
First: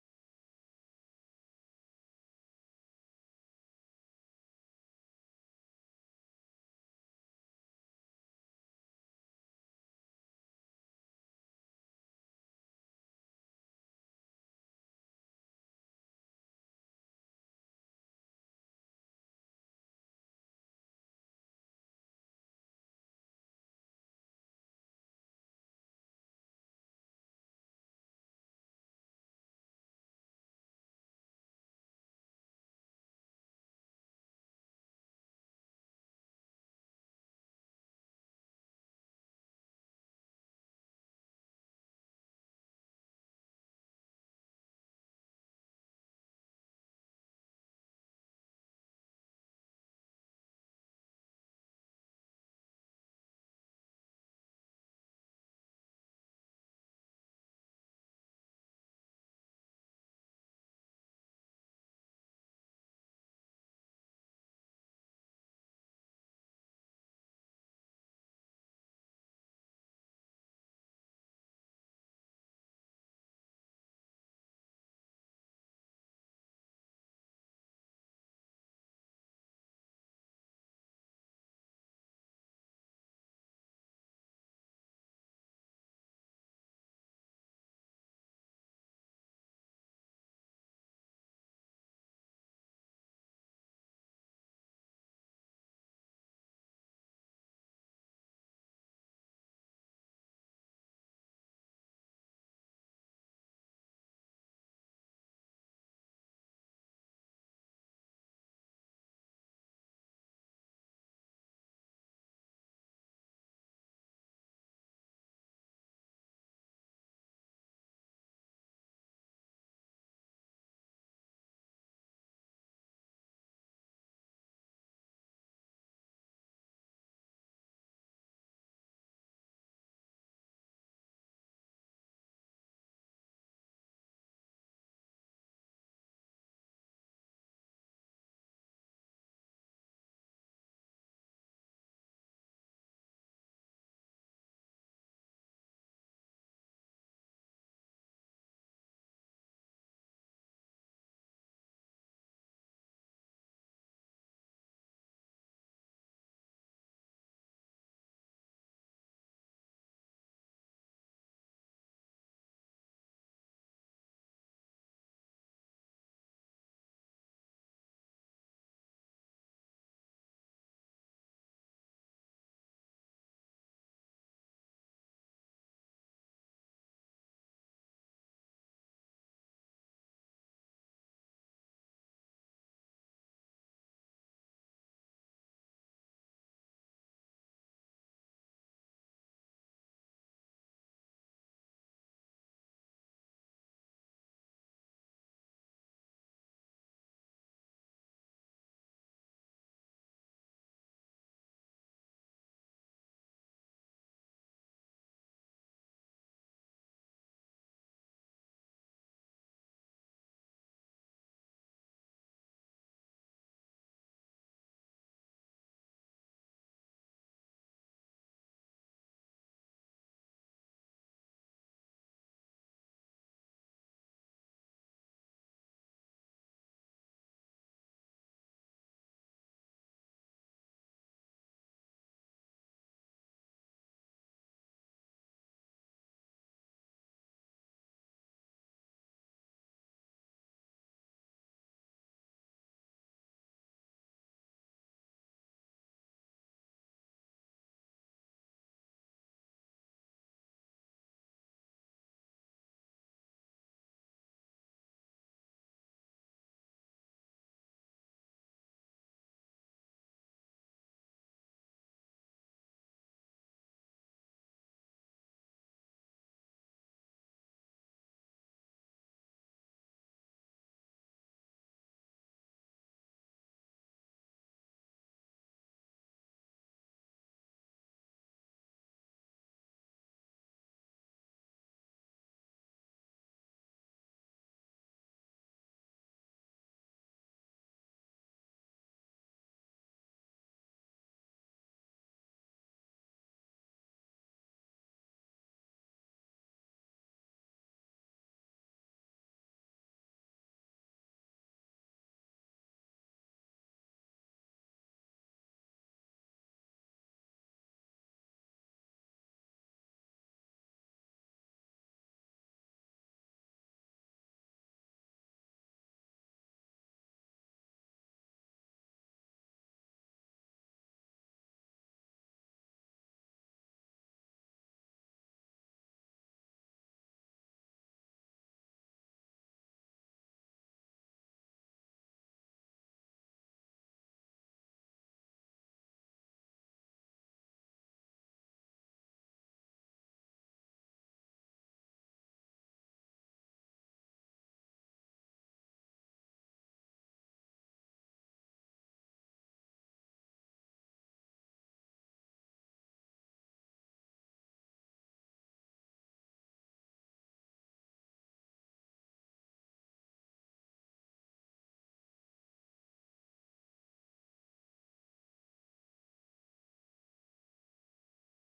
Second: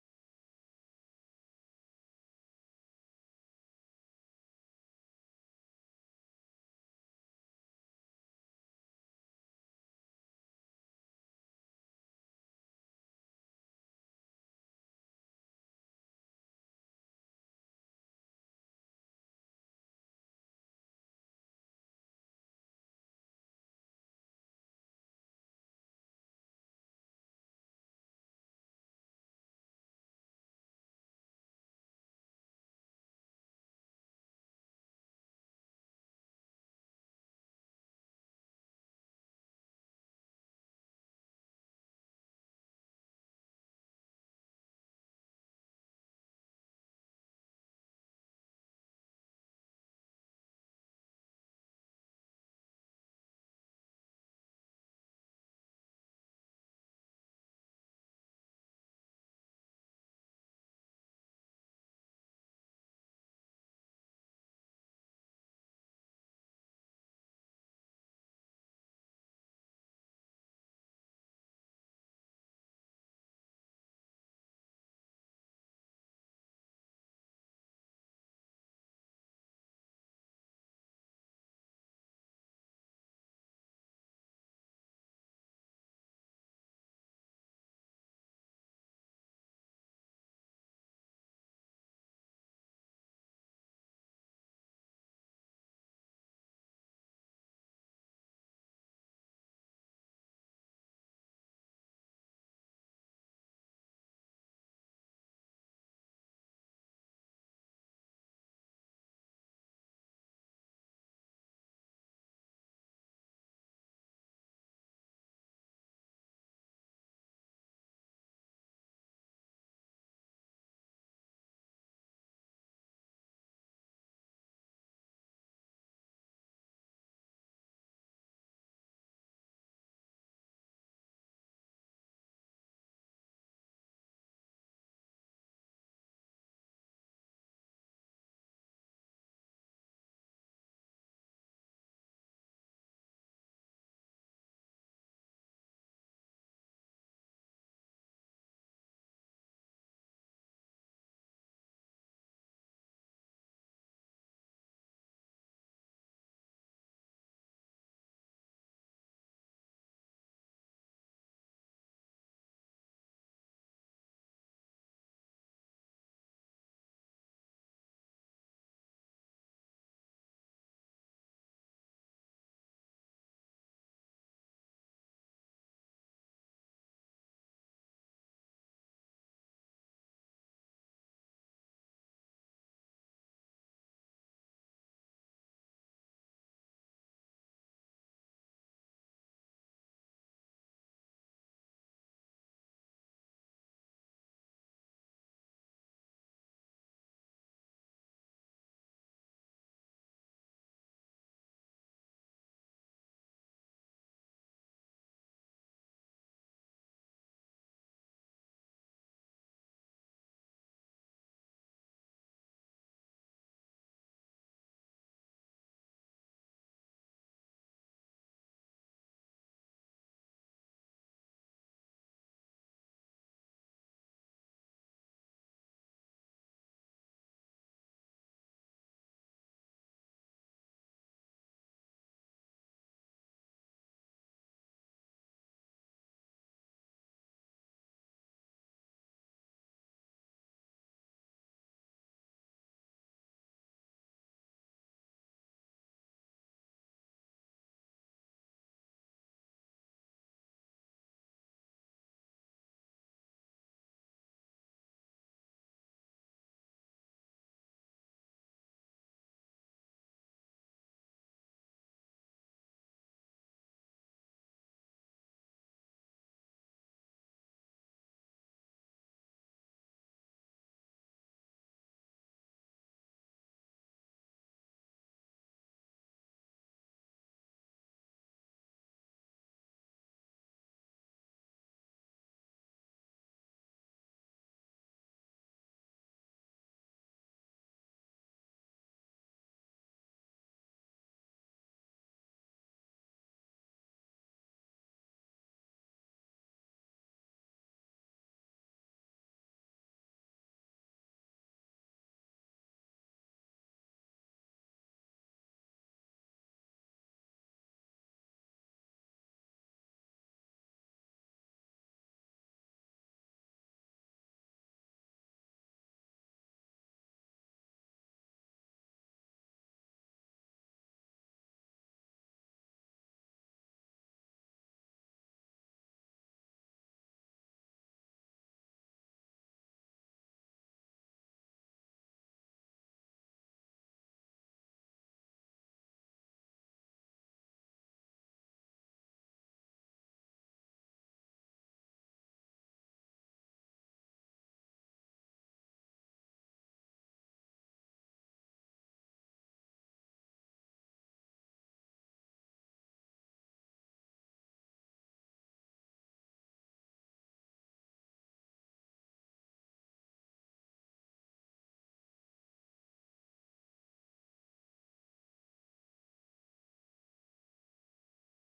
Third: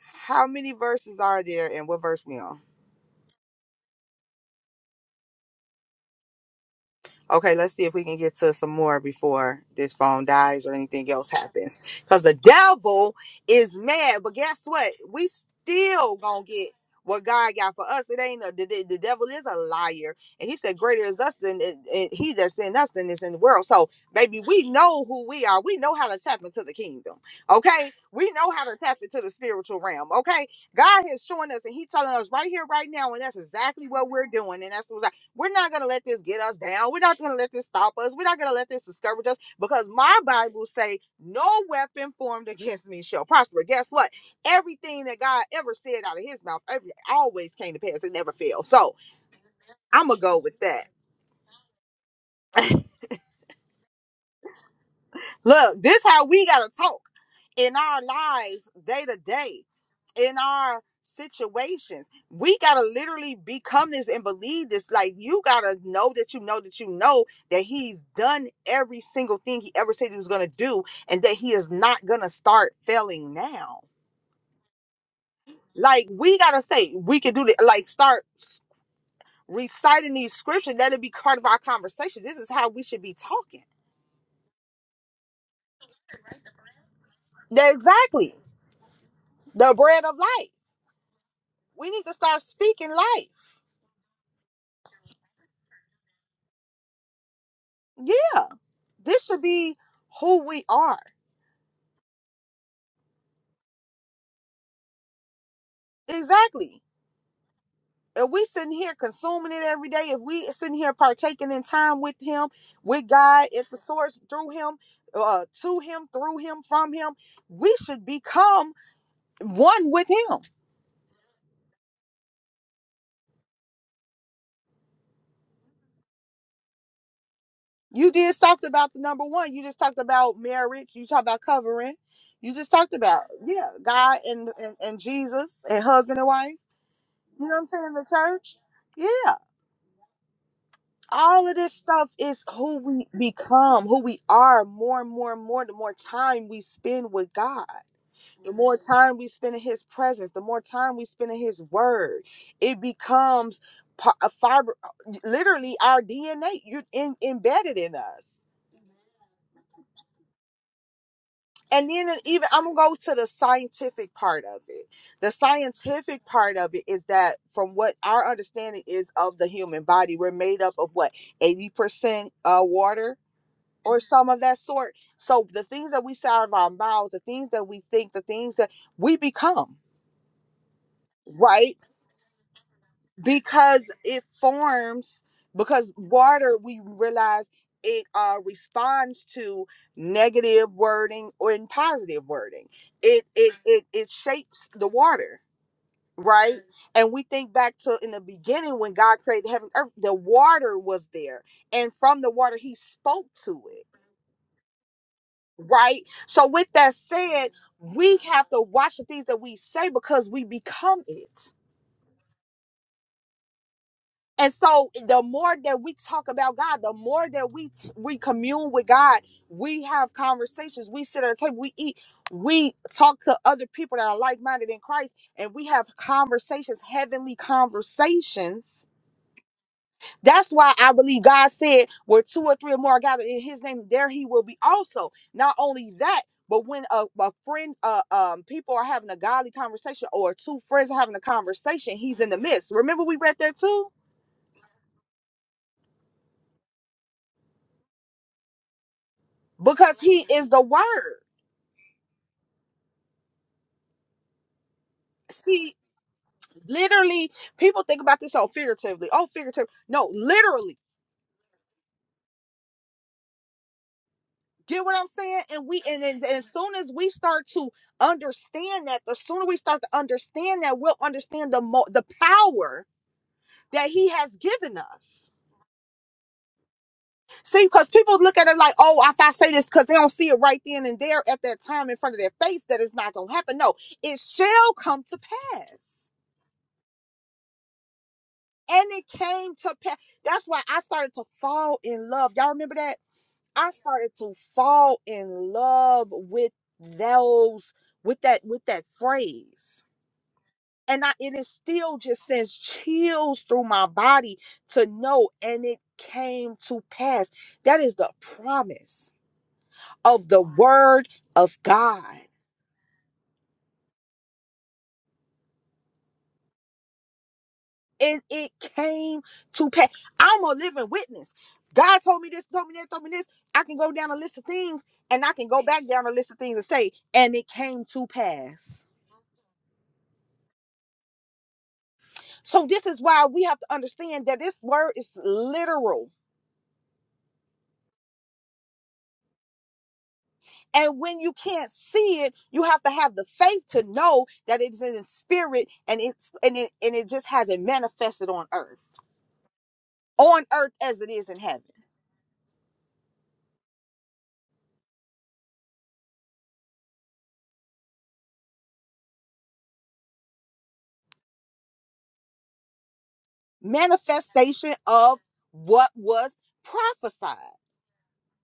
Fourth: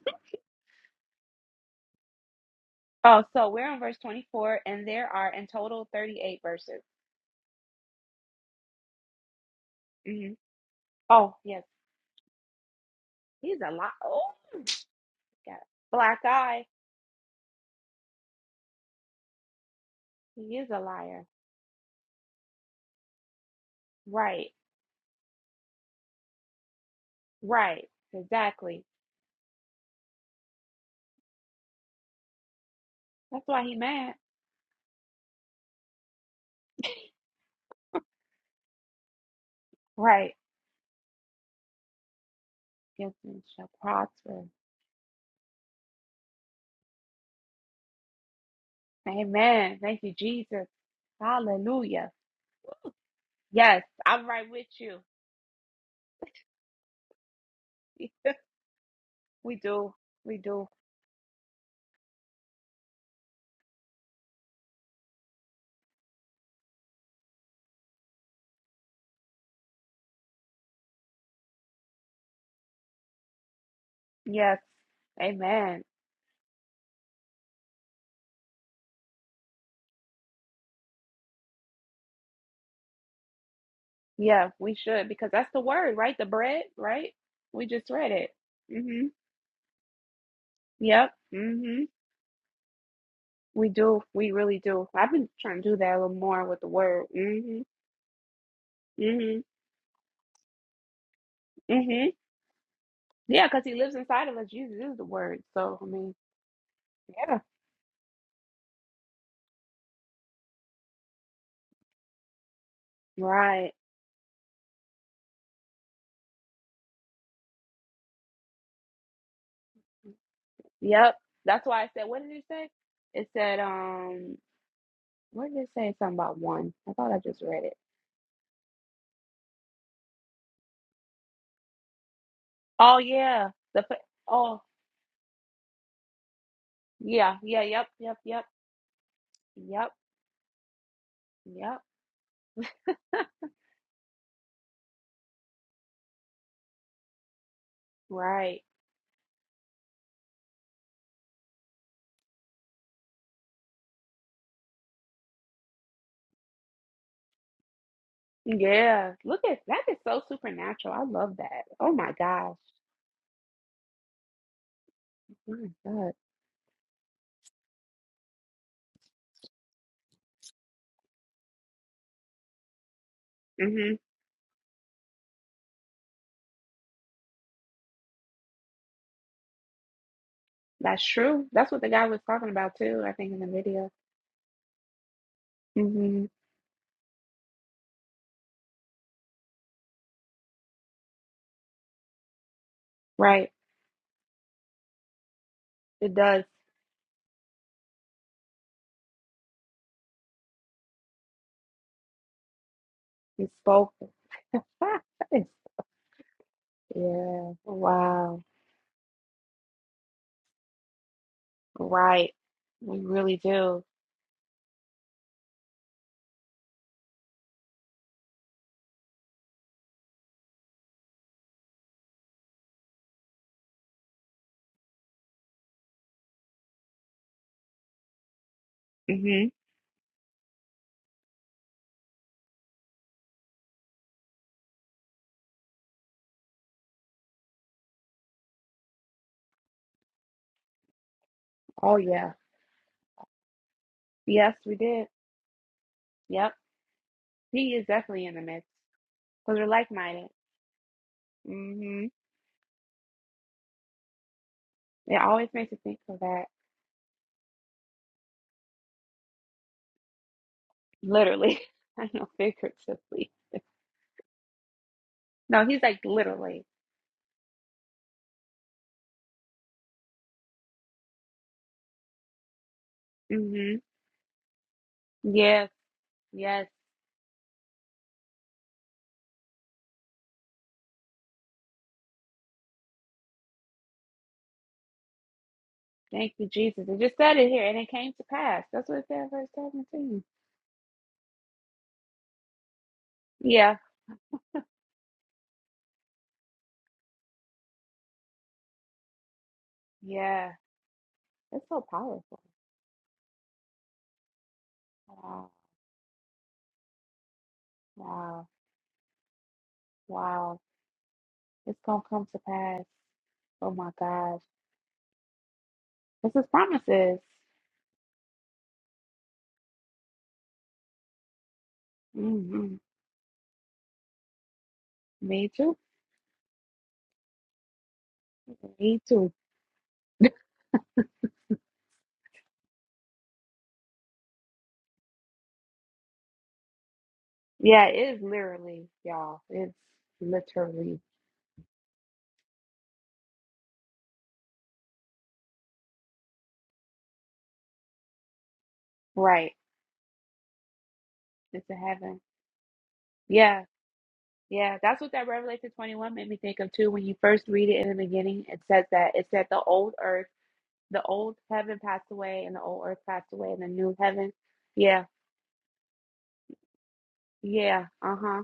Speaker 3: How many verses are there, and what verse we on?
Speaker 1: Oh, so we're on verse 24, and there are in total 38 verses.
Speaker 3: Okay, let's see if we can get to some more before this phone
Speaker 1: hmm
Speaker 3: dies or anything else
Speaker 1: Oh, yes.
Speaker 3: happens. Because the devil
Speaker 1: He's a
Speaker 3: is
Speaker 1: liar. Oh,
Speaker 3: mad, but guess
Speaker 1: got
Speaker 3: what? We
Speaker 1: a
Speaker 3: still
Speaker 1: black
Speaker 3: gonna
Speaker 1: eye.
Speaker 3: get what God got for us. It ain't a, the, the the devil is a liar, and he
Speaker 1: He is
Speaker 3: said,
Speaker 1: a
Speaker 3: "Greater is
Speaker 1: liar.
Speaker 3: us than it- it- he that's in us than is in the world." So, baby,
Speaker 1: Right.
Speaker 3: we know who we are. We know how to tap into the kingdom.
Speaker 1: Right.
Speaker 3: Okay, we know how to
Speaker 1: Exactly.
Speaker 3: tap into the spiritual realm. Okay, God is showing us, and He telling us right here, right now, and that's
Speaker 1: That's why he
Speaker 3: exactly what
Speaker 1: mad.
Speaker 3: we're doing, and that's what. We're not going to let this get us down. We're not going to let this stop us. We're not going to let this discourage us because my
Speaker 1: Right.
Speaker 3: Bible say no weapon formed against me
Speaker 1: Yes,
Speaker 3: shall
Speaker 1: and
Speaker 3: prosper.
Speaker 1: shall
Speaker 3: Guess what?
Speaker 1: prosper.
Speaker 3: Everything that God ever said out of his mouth every, always came to pass. It never failed. So
Speaker 1: Amen. Thank
Speaker 3: I'm
Speaker 1: you,
Speaker 3: going to go with
Speaker 1: Jesus.
Speaker 3: that.
Speaker 1: Hallelujah. Yes, I'm right with you.
Speaker 3: Look, this how we got to talk. in our lives day to
Speaker 1: We
Speaker 3: day,
Speaker 1: do.
Speaker 3: in
Speaker 1: We do.
Speaker 3: our situations. We got to literally become this and believe this. Like, you got to know that you know that you know that He's done every single thing He ever said He was going to do and that He is not going to start failing now.
Speaker 1: Yes. Amen.
Speaker 3: Like, we got to say, we can do that. Like, start reciting these scriptures. Let it be part of our conversation. This is how we should be talking.
Speaker 1: Yeah, we should because that's the word, right? The bread, right? We
Speaker 3: That-
Speaker 1: just read it.
Speaker 3: Exactly.
Speaker 1: Mm-hmm.
Speaker 3: The bread of life.
Speaker 1: Yep. hmm
Speaker 3: We need to start speaking life.
Speaker 1: We do. We really do. I've been trying to do that a little more with the word. hmm
Speaker 3: Yeah. This
Speaker 1: hmm
Speaker 3: should be who we are.
Speaker 1: hmm Yeah, because he lives inside of us. Jesus is the word. So I mean,
Speaker 3: Exactly.
Speaker 1: yeah.
Speaker 3: If we sitting here consuming it every day, if we sitting here partaking in time with Him, with God, at
Speaker 1: Right.
Speaker 3: the source, through Him, uh, to Him, through Him, from Him, we should become one with Him.
Speaker 1: Yep. That's why I said what did it say? It said, um, what did it say? Something about one. I thought I just read it.
Speaker 3: You just talked about the number one. You just talked about marriage. You talked about covering. You just talked
Speaker 1: Oh
Speaker 3: about
Speaker 1: yeah.
Speaker 3: yeah,
Speaker 1: The fa-
Speaker 3: God and
Speaker 1: oh
Speaker 3: and, and Jesus and husband and wife.
Speaker 1: yeah,
Speaker 3: You know what
Speaker 1: yeah,
Speaker 3: I'm
Speaker 1: yep,
Speaker 3: saying? The
Speaker 1: yep, yep,
Speaker 3: church. Yeah.
Speaker 1: yep,
Speaker 3: all of this
Speaker 1: yep.
Speaker 3: stuff is who we become, who we are more and more and more. The more time we spend with God, the
Speaker 1: Right.
Speaker 3: more time we spend in His presence, the more time we spend in His Word, it becomes pa- a fiber, uh, literally our DNA. You're in, embedded in us.
Speaker 1: Yeah. Look at that is so supernatural. I love that.
Speaker 3: And
Speaker 1: Oh
Speaker 3: then
Speaker 1: my
Speaker 3: it even
Speaker 1: gosh.
Speaker 3: I'm gonna go to the scientific part of it. The
Speaker 1: My God.
Speaker 3: scientific part of it is that from what our understanding is of the human body, we're made up of what 80% uh, water,
Speaker 1: hmm
Speaker 3: or some of that sort. So the things that we say out of our mouths, the things that we think, the things that we become,
Speaker 1: That's true. That's
Speaker 3: right?
Speaker 1: what the guy was talking about too, I think in the
Speaker 3: Because
Speaker 1: video.
Speaker 3: it forms because
Speaker 1: hmm
Speaker 3: water we realize it uh responds to negative wording or in positive wording. It
Speaker 1: Right.
Speaker 3: it it it shapes the water,
Speaker 1: It does.
Speaker 3: right? And we think back to in the beginning when God created heaven and earth, the water was there. And from the water he spoke
Speaker 1: He
Speaker 3: to it
Speaker 1: spoke. yeah.
Speaker 3: right? So, with that said, we
Speaker 1: Wow.
Speaker 3: have to watch the things that we say because we become it.
Speaker 1: Right. We really do.
Speaker 3: And so, the more that we talk about God, the more that we t- we commune with God, we have conversations, we sit at a table, we eat, we talk to other people that are like minded in Christ, and we have conversations, heavenly conversations
Speaker 1: hmm
Speaker 3: That's why I believe God said, where two or three or more are gathered in his name, there he will be also. Not only that, but when a, a friend, uh, um, people are having a godly conversation or two friends are having a conversation,
Speaker 1: Oh
Speaker 3: he's in
Speaker 1: yeah.
Speaker 3: the midst. Remember, we read that too?
Speaker 1: Yes, we did. Yep. He is definitely in the midst because we're
Speaker 3: Because he
Speaker 1: like-minded.
Speaker 3: is the word.
Speaker 1: hmm It always makes
Speaker 3: See,
Speaker 1: you think of that.
Speaker 3: literally, people think about this all figuratively. Oh, figurative. No, literally.
Speaker 1: Literally. I know figuratively.
Speaker 3: Get what I'm saying?
Speaker 1: No,
Speaker 3: And we
Speaker 1: he's like
Speaker 3: and, and, and as
Speaker 1: literally.
Speaker 3: soon as we start to understand that, the sooner we start to understand that, we'll understand the mo- the power
Speaker 1: hmm
Speaker 3: that he has given us.
Speaker 1: Yes. Yes.
Speaker 3: See, because people look at it like, oh, if I say this, because they don't see it right then and there at that time in front of their face, that it's not going to happen. No, it shall come to pass.
Speaker 1: Thank you, Jesus. It just said it here, and it came to pass.
Speaker 3: And
Speaker 1: That's what it
Speaker 3: it
Speaker 1: said in verse
Speaker 3: came to pass.
Speaker 1: 17.
Speaker 3: That's why I started to fall in love. Y'all remember that? I
Speaker 1: Yeah,
Speaker 3: started to fall in love with those, with that, with that phrase.
Speaker 1: yeah.
Speaker 3: and I and it
Speaker 1: It's so
Speaker 3: still just
Speaker 1: powerful.
Speaker 3: sends chills through my body to know
Speaker 1: Wow,
Speaker 3: and it came to pass. That is the
Speaker 1: wow,
Speaker 3: promise of the
Speaker 1: wow.
Speaker 3: word of
Speaker 1: It's going
Speaker 3: God.
Speaker 1: to come to pass. Oh, my gosh. This is promises.
Speaker 3: And it came to pass. I'm a living witness. God told me this, told me
Speaker 1: hmm
Speaker 3: that, told me this. I can go down a list of things and I can
Speaker 1: Me
Speaker 3: go
Speaker 1: too.
Speaker 3: back down a list of things and say, and it came to pass.
Speaker 1: Me too.
Speaker 3: So this is why we have to understand that this word is literal
Speaker 1: Yeah, it is literally, y'all. It's
Speaker 3: And
Speaker 1: literally
Speaker 3: when you can't see it, you have to have the faith to know that it's in the spirit and it's and it and it just hasn't manifested on earth.
Speaker 1: right.
Speaker 3: On earth as it is in heaven.
Speaker 1: It's in heaven. Yeah, yeah. That's what that Revelation 21 made me think of, too. When you first read it in the beginning, it says that it said the old earth the old heaven passed away and the old earth passed away and the new heaven.
Speaker 3: Manifestation
Speaker 1: Yeah,
Speaker 3: of what was prophesied.
Speaker 1: yeah, uh huh,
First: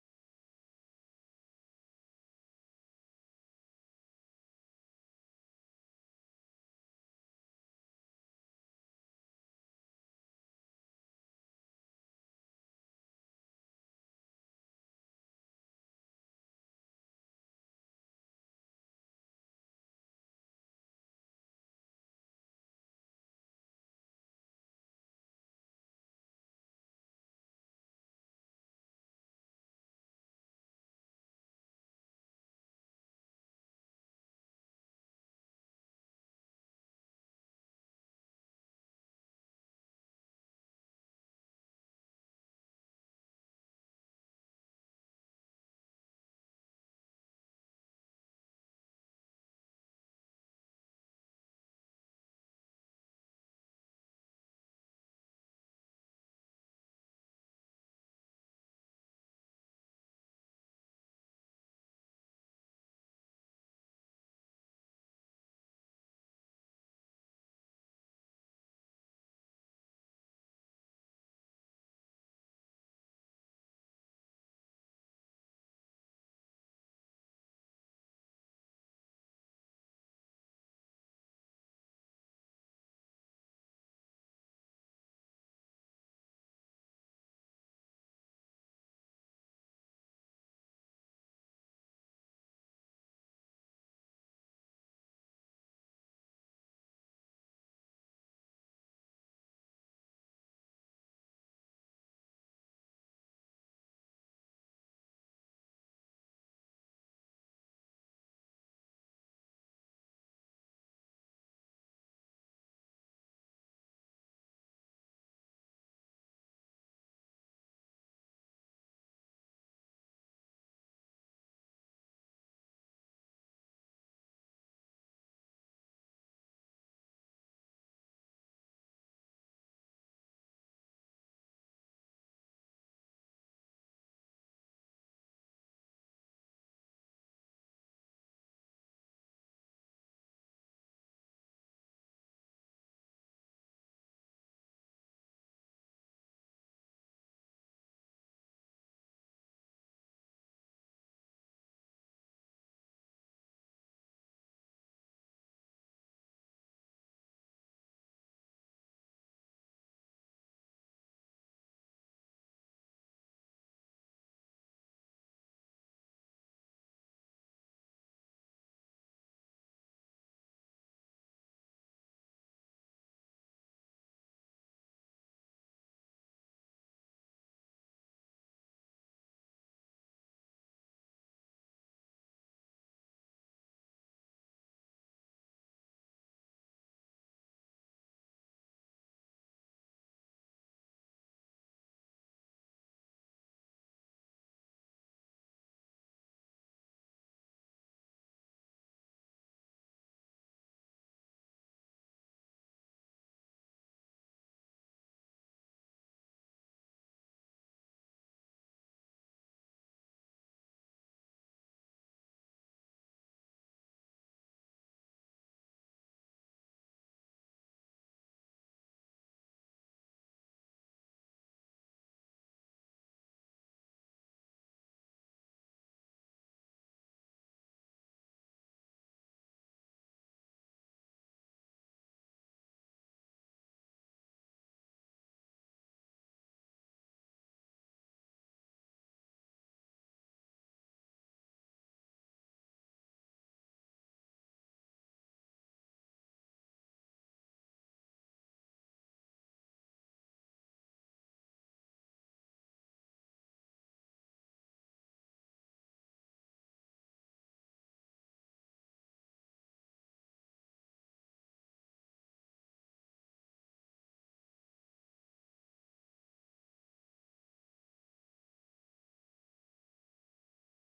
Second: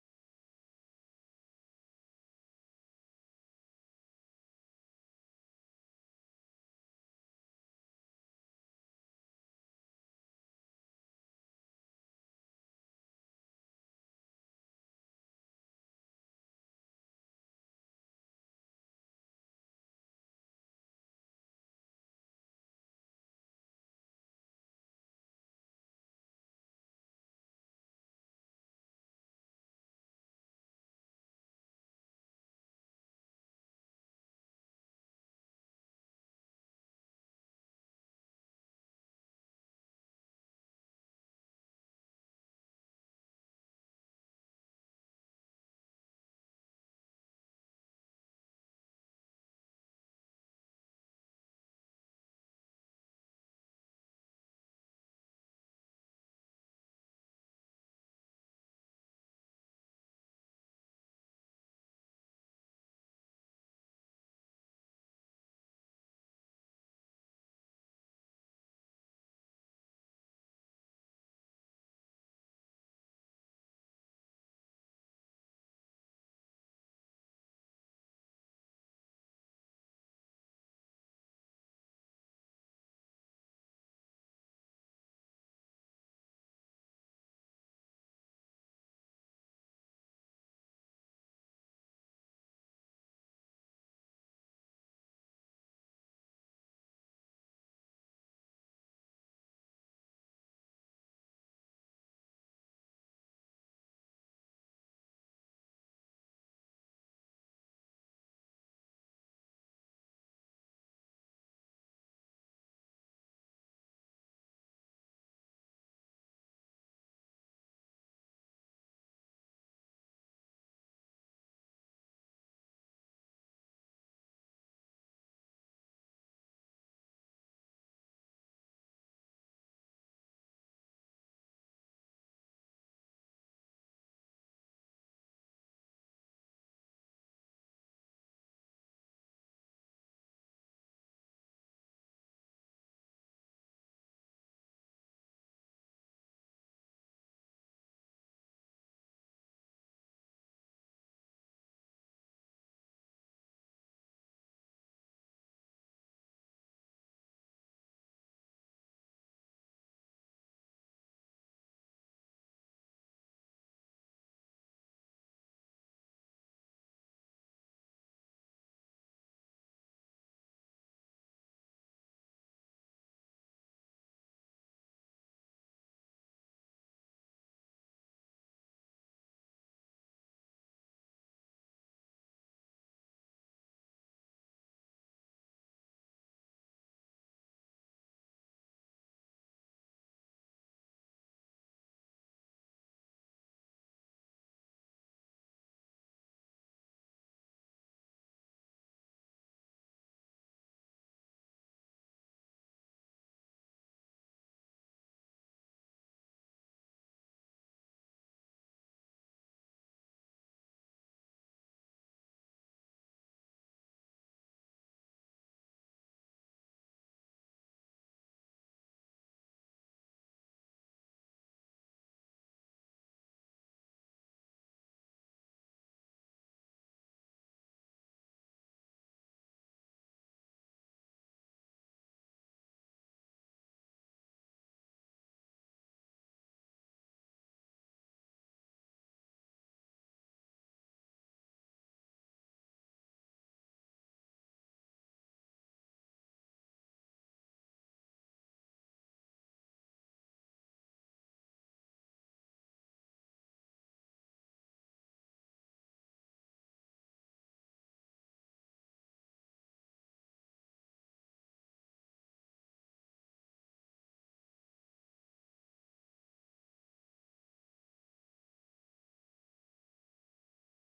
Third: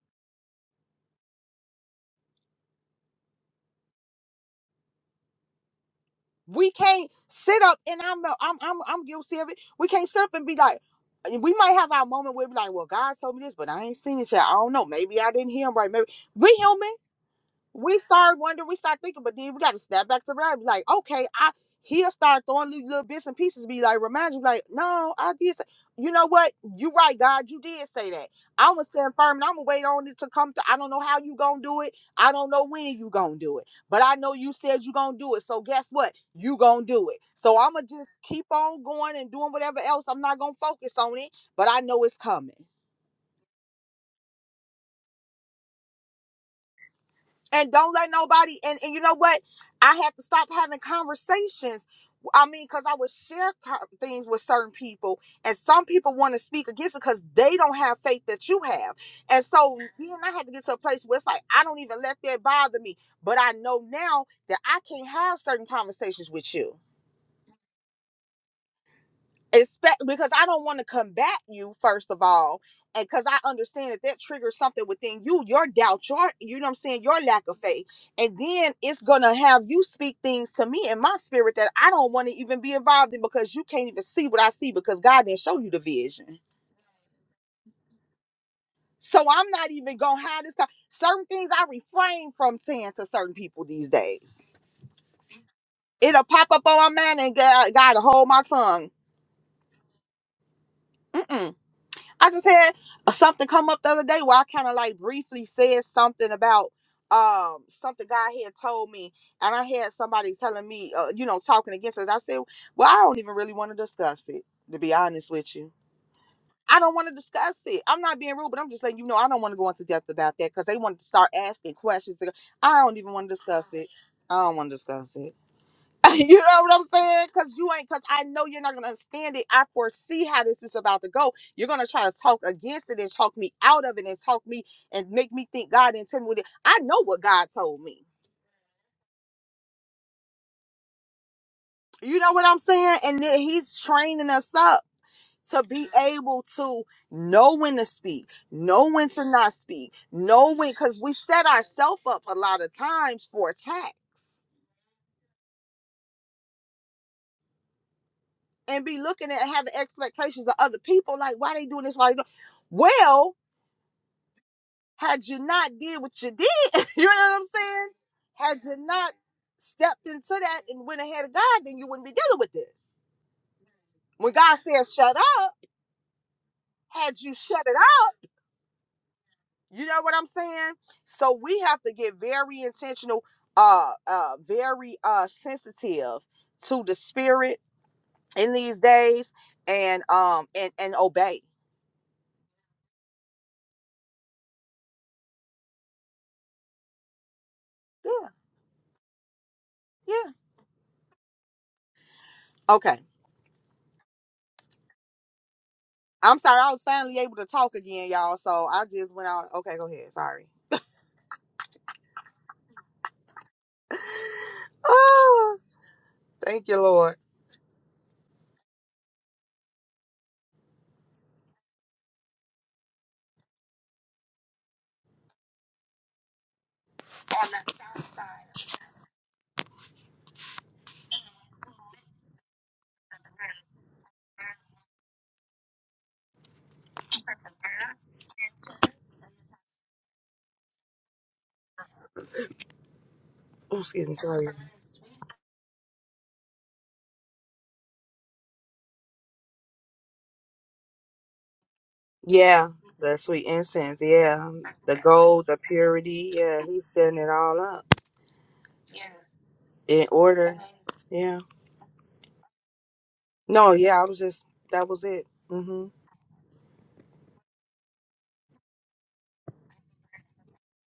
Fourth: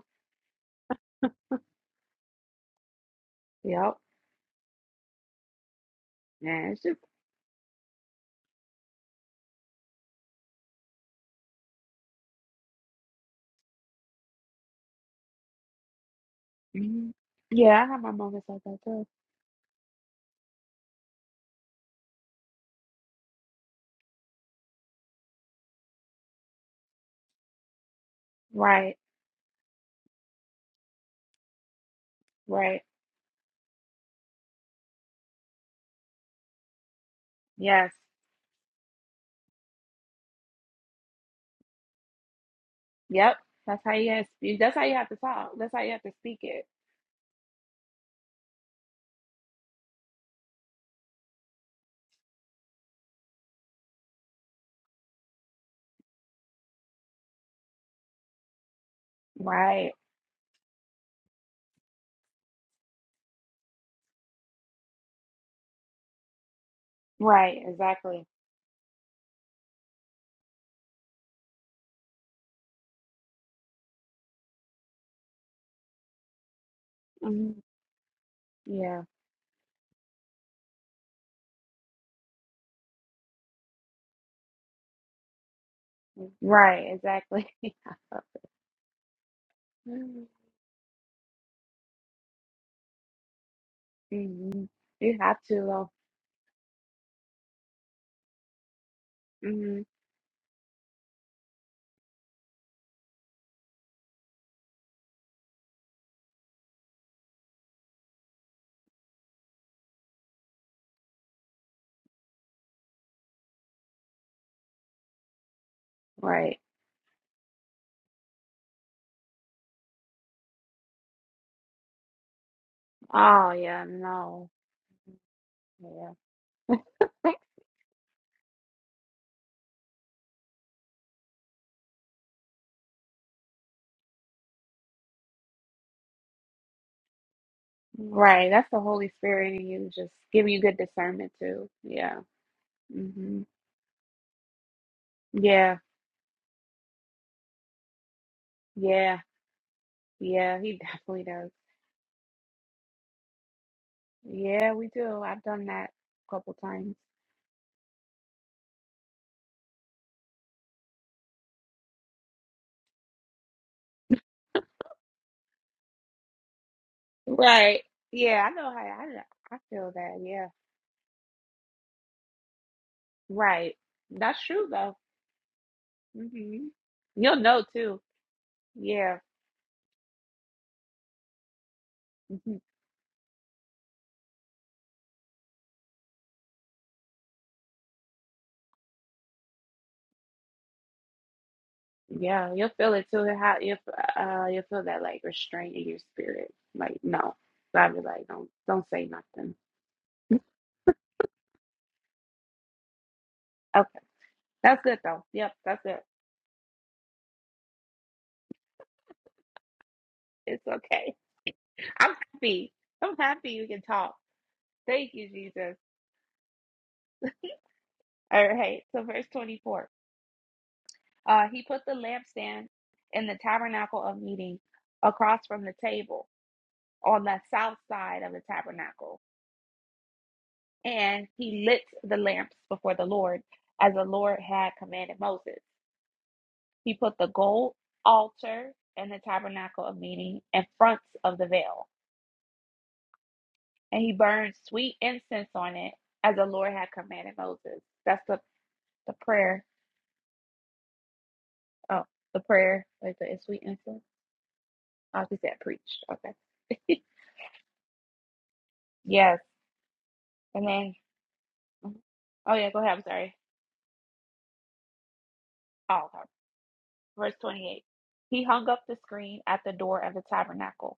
Speaker 1: yep.
Speaker 3: We
Speaker 1: Man, it's just,
Speaker 3: can't sit up and I'm I'm I'm I'm guilty of it. We can't sit up and be like we might have our moment where we're like, well, God told me this, but I ain't seen it yet. I don't know. Maybe I didn't hear him right. Maybe we human.
Speaker 1: mhm. yeah, I
Speaker 3: we
Speaker 1: have my
Speaker 3: start
Speaker 1: moments like
Speaker 3: wondering, we
Speaker 1: that
Speaker 3: start
Speaker 1: too.
Speaker 3: thinking, but then we got to snap back to reality. Like, okay, I he'll start throwing little, little bits and pieces, be like, remind you, like, no, I did say, you know what? You right, God, you did say that. I'm gonna
Speaker 1: Right,
Speaker 3: stand firm and I'm gonna wait on it to come to. I don't know how you gonna do it. I don't know
Speaker 1: right,
Speaker 3: when you gonna do it, but I know you said you gonna do it. So guess what? You gonna do it. So I'm gonna
Speaker 1: yes,
Speaker 3: just keep on going and doing whatever else. I'm not gonna focus on it, but I know it's coming.
Speaker 1: yep. That's how you have, that's how you have to talk. That's how you have to speak it.
Speaker 3: and don't let nobody and, and you know what i had to stop having conversations i mean because i would share co- things with certain people and some people want to speak against it because they don't have faith that you have and so
Speaker 1: Right,
Speaker 3: then i had to get to a place where it's like i don't even let that bother me but i know now that i can't have certain conversations with you
Speaker 1: right, exactly.
Speaker 3: expect because I don't want to combat you first of all, and because I understand that that triggers something within you, your doubt, your you know what I'm saying, your lack of
Speaker 1: Mhm.
Speaker 3: faith, and then it's
Speaker 1: Yeah,
Speaker 3: gonna have you speak things to me in my spirit that I don't want to even be involved in because you can't even see what I see because God didn't show you the vision.
Speaker 1: right, exactly.
Speaker 3: So I'm not even gonna
Speaker 1: hmm
Speaker 3: have this. Time. Certain things I refrain from saying to certain people these days.
Speaker 1: You have to though.
Speaker 3: It'll pop up on my mind and God, God will hold my tongue.
Speaker 1: hmm
Speaker 3: Mm-mm I just had something come up the other day where I kind of like briefly said something about um something God had told me, and I had somebody telling me, uh, you know, talking against it. I said, well, I don't even really want to discuss it, to be honest with you.
Speaker 1: Right.
Speaker 3: I don't want to discuss it. I'm not being rude, but I'm just letting you know I don't want to go into depth about that because they wanted to start asking questions. I don't even want to
Speaker 1: Oh
Speaker 3: discuss
Speaker 1: yeah,
Speaker 3: it. I
Speaker 1: no.
Speaker 3: don't want to discuss it.
Speaker 1: Yeah.
Speaker 3: you know what I'm saying? Because you ain't, because I know you're not going to understand it. I foresee how this is about to go. You're going to try to talk against it and talk me out of it and talk me and make me think God didn't tell intimidated. I know what God told me.
Speaker 1: Right. That's the Holy Spirit in you, just giving you good discernment too.
Speaker 3: You
Speaker 1: Yeah.
Speaker 3: know what I'm saying? And then
Speaker 1: hmm
Speaker 3: He's training us up to
Speaker 1: Yeah.
Speaker 3: be able to know when to speak, know when
Speaker 1: Yeah.
Speaker 3: to not speak, know
Speaker 1: Yeah.
Speaker 3: when,
Speaker 1: He
Speaker 3: because we
Speaker 1: definitely
Speaker 3: set
Speaker 1: does.
Speaker 3: ourselves up a lot of times for attacks
Speaker 1: Yeah, we do. I've done that a couple times.
Speaker 3: and be looking at having expectations of other people like, why they doing this? Why they doing well? Had you not did what you did, you know what I'm
Speaker 1: Right.
Speaker 3: saying?
Speaker 1: Yeah. I
Speaker 3: Had
Speaker 1: know how
Speaker 3: you not
Speaker 1: I, I feel
Speaker 3: stepped
Speaker 1: that.
Speaker 3: into
Speaker 1: Yeah.
Speaker 3: that and went ahead of God, then you wouldn't be dealing with this.
Speaker 1: Right.
Speaker 3: When
Speaker 1: That's
Speaker 3: God
Speaker 1: true
Speaker 3: says
Speaker 1: though.
Speaker 3: shut up,
Speaker 1: hmm
Speaker 3: had you
Speaker 1: You'll
Speaker 3: shut
Speaker 1: know
Speaker 3: it
Speaker 1: too.
Speaker 3: out,
Speaker 1: Yeah.
Speaker 3: you know what I'm saying? So we have to get
Speaker 1: hmm
Speaker 3: very intentional, uh uh very uh sensitive to the spirit in these days and um and and obey.
Speaker 1: Yeah. You'll feel it too. How you uh you'll feel that like restraint in your spirit. Like no. I'll be like
Speaker 3: Yeah,
Speaker 1: don't don't say nothing.
Speaker 3: yeah. Okay.
Speaker 1: Okay. That's good though. Yep, that's it.
Speaker 3: I'm sorry, I was finally able to talk again, y'all. So I just went out. Okay, go ahead. Sorry.
Speaker 1: It's okay. I'm happy. I'm happy you can talk. Thank you,
Speaker 3: Oh,
Speaker 1: Jesus.
Speaker 3: thank you, Lord.
Speaker 1: All right. So verse 24. Uh he put the lampstand in the tabernacle of meeting across from the table on the south side of the tabernacle. And he lit the lamps before the Lord as the Lord had commanded Moses. He put the gold altar in the tabernacle of meeting in front of the veil
Speaker 3: Oh,
Speaker 1: and
Speaker 3: excuse
Speaker 1: he
Speaker 3: me, sorry.
Speaker 1: burned sweet incense on it as the Lord had commanded Moses. That's the, the prayer. Oh, the
Speaker 3: Yeah,
Speaker 1: prayer.
Speaker 3: the
Speaker 1: Wait, the
Speaker 3: sweet
Speaker 1: sweet
Speaker 3: incense.
Speaker 1: incense?
Speaker 3: Yeah, the
Speaker 1: Oh, he
Speaker 3: gold,
Speaker 1: said
Speaker 3: the
Speaker 1: preach.
Speaker 3: purity.
Speaker 1: Okay.
Speaker 3: Yeah, he's setting it all up
Speaker 1: yes.
Speaker 3: in order.
Speaker 1: And then,
Speaker 3: Yeah.
Speaker 1: mm-hmm. oh, yeah, go ahead. I'm sorry.
Speaker 3: No, yeah, I was just, that was it. Mm-hmm.
Speaker 1: Oh, okay. verse 28. He hung up the screen at the door of the tabernacle,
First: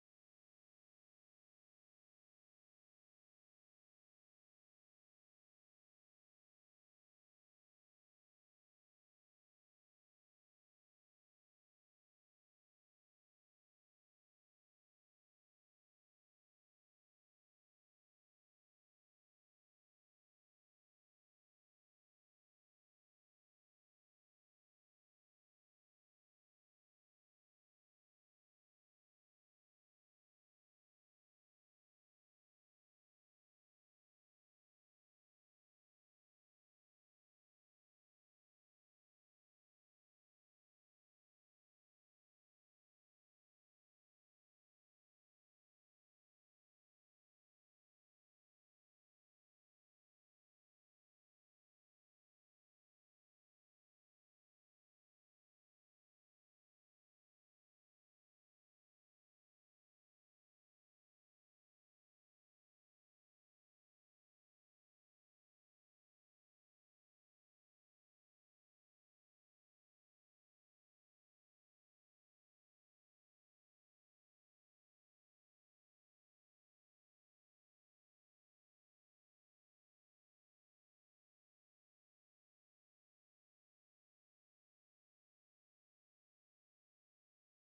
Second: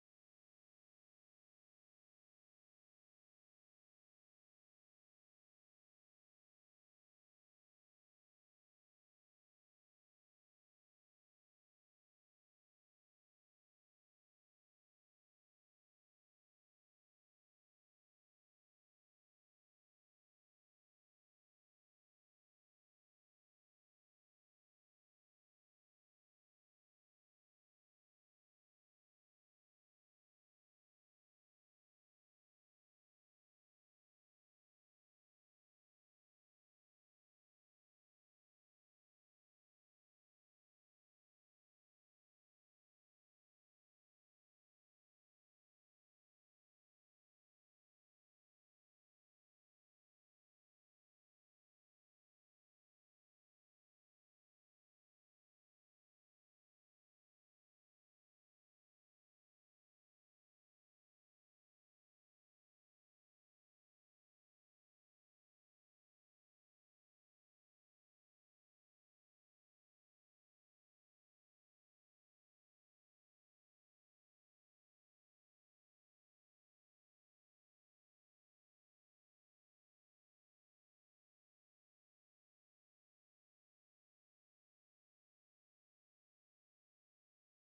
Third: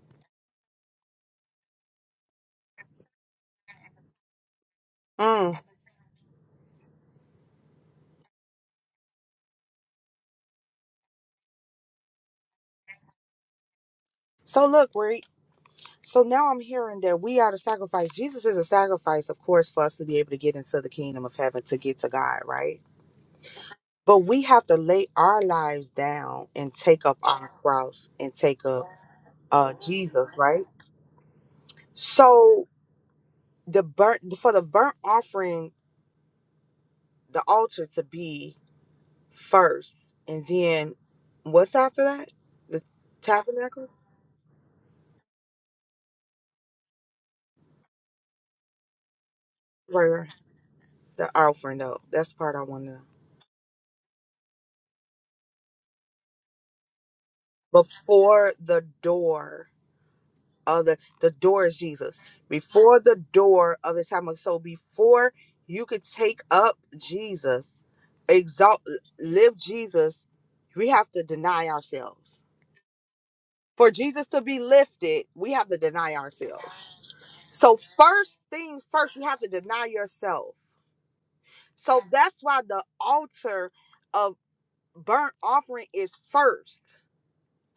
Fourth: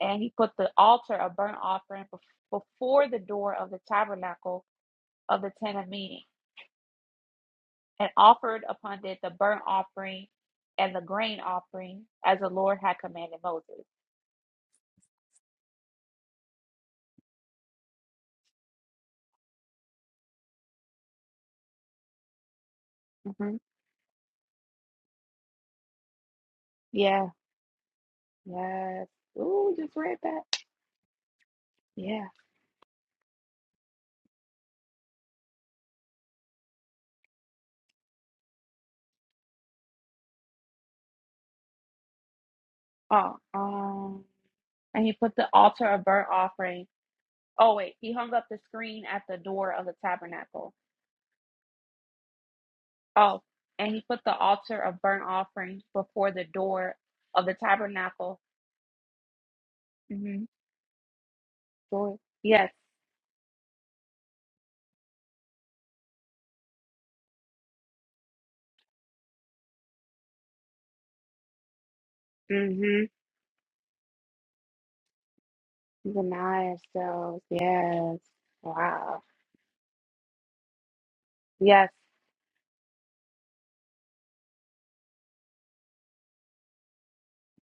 Speaker 1: and he put the altar of burnt offering bef- before the door of the tabernacle of the
Speaker 3: Mm.
Speaker 1: tent of meeting, and offered upon it the burnt offering and the grain offering as the Lord had commanded Moses.
Speaker 3: So look, Reek. So now I'm hearing that we are the sacrifice. Jesus is a sacrifice, of course, for us to be able to get into the kingdom of heaven, to get to God, right?
Speaker 1: hmm
Speaker 3: But we have to lay our lives down and take up
Speaker 1: Yeah.
Speaker 3: our cross and take up
Speaker 1: Yes.
Speaker 3: uh,
Speaker 1: Ooh, just read
Speaker 3: Jesus,
Speaker 1: that.
Speaker 3: right?
Speaker 1: Yeah.
Speaker 3: So the burnt for the burnt offering, the altar to be first, and then what's after that? The
Speaker 1: Oh,
Speaker 3: tabernacle,
Speaker 1: um, and he put the altar of burnt offering. Oh, wait. He hung up the screen at the door of the
Speaker 3: right? right.
Speaker 1: tabernacle.
Speaker 3: The offering, though. That's the part I want to know.
Speaker 1: Oh, and he put the altar of burnt offering before the door of the tabernacle.
Speaker 3: Before the door
Speaker 1: Mm-hmm.
Speaker 3: of the the door is
Speaker 1: Door.
Speaker 3: Jesus.
Speaker 1: Yes.
Speaker 3: Before the door of the tabernacle. So before you could take up Jesus, exalt, live Jesus, we have to deny ourselves.
Speaker 1: Mm-hmm.
Speaker 3: for Jesus to be lifted, we have to deny ourselves.
Speaker 1: Deny ourselves.
Speaker 3: So,
Speaker 1: Yes.
Speaker 3: first things first,
Speaker 1: Wow.
Speaker 3: you have to deny yourself.
Speaker 1: Yes.
Speaker 3: So, that's why the altar of burnt offering is first,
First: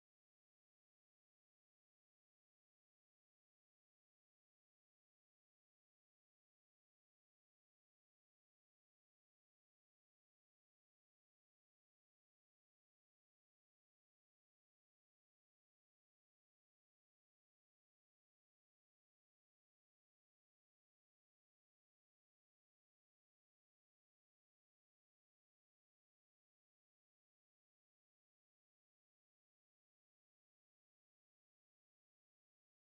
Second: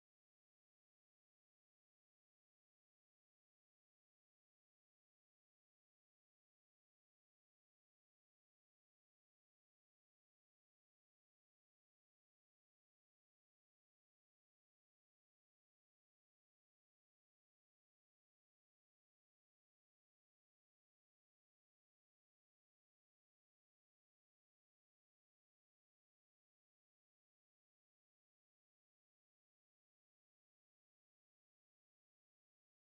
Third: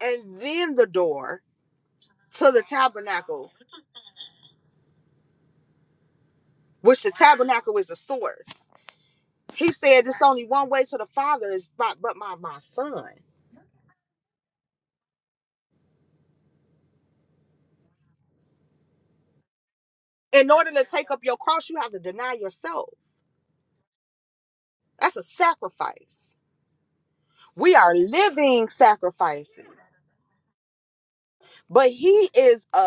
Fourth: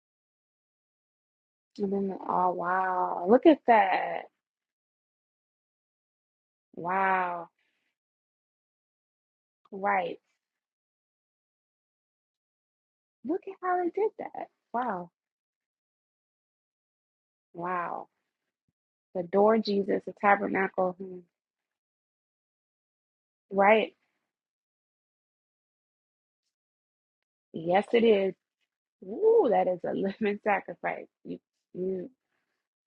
Speaker 3: and then the door
Speaker 1: And then,
Speaker 3: to
Speaker 1: oh,
Speaker 3: the
Speaker 1: wow. Look
Speaker 3: tabernacle,
Speaker 1: at that.
Speaker 3: which the
Speaker 1: Wow.
Speaker 3: tabernacle is the source. He said,
Speaker 1: Right.
Speaker 3: It's only one way to the Father, is by, but my, my son.
Speaker 1: Look at how they did that. Wow. Wow. The door, Jesus, the
Speaker 3: In order to
Speaker 1: tabernacle,
Speaker 3: take
Speaker 1: hmm,
Speaker 3: up your cross, you have to deny yourself.
Speaker 1: right?
Speaker 3: That's a sacrifice. We
Speaker 1: Yes,
Speaker 3: are
Speaker 1: it is.
Speaker 3: living
Speaker 1: Ooh, that
Speaker 3: sacrifices.
Speaker 1: is a living sacrifice. You,
Speaker 3: but
Speaker 1: you,
Speaker 3: he is a,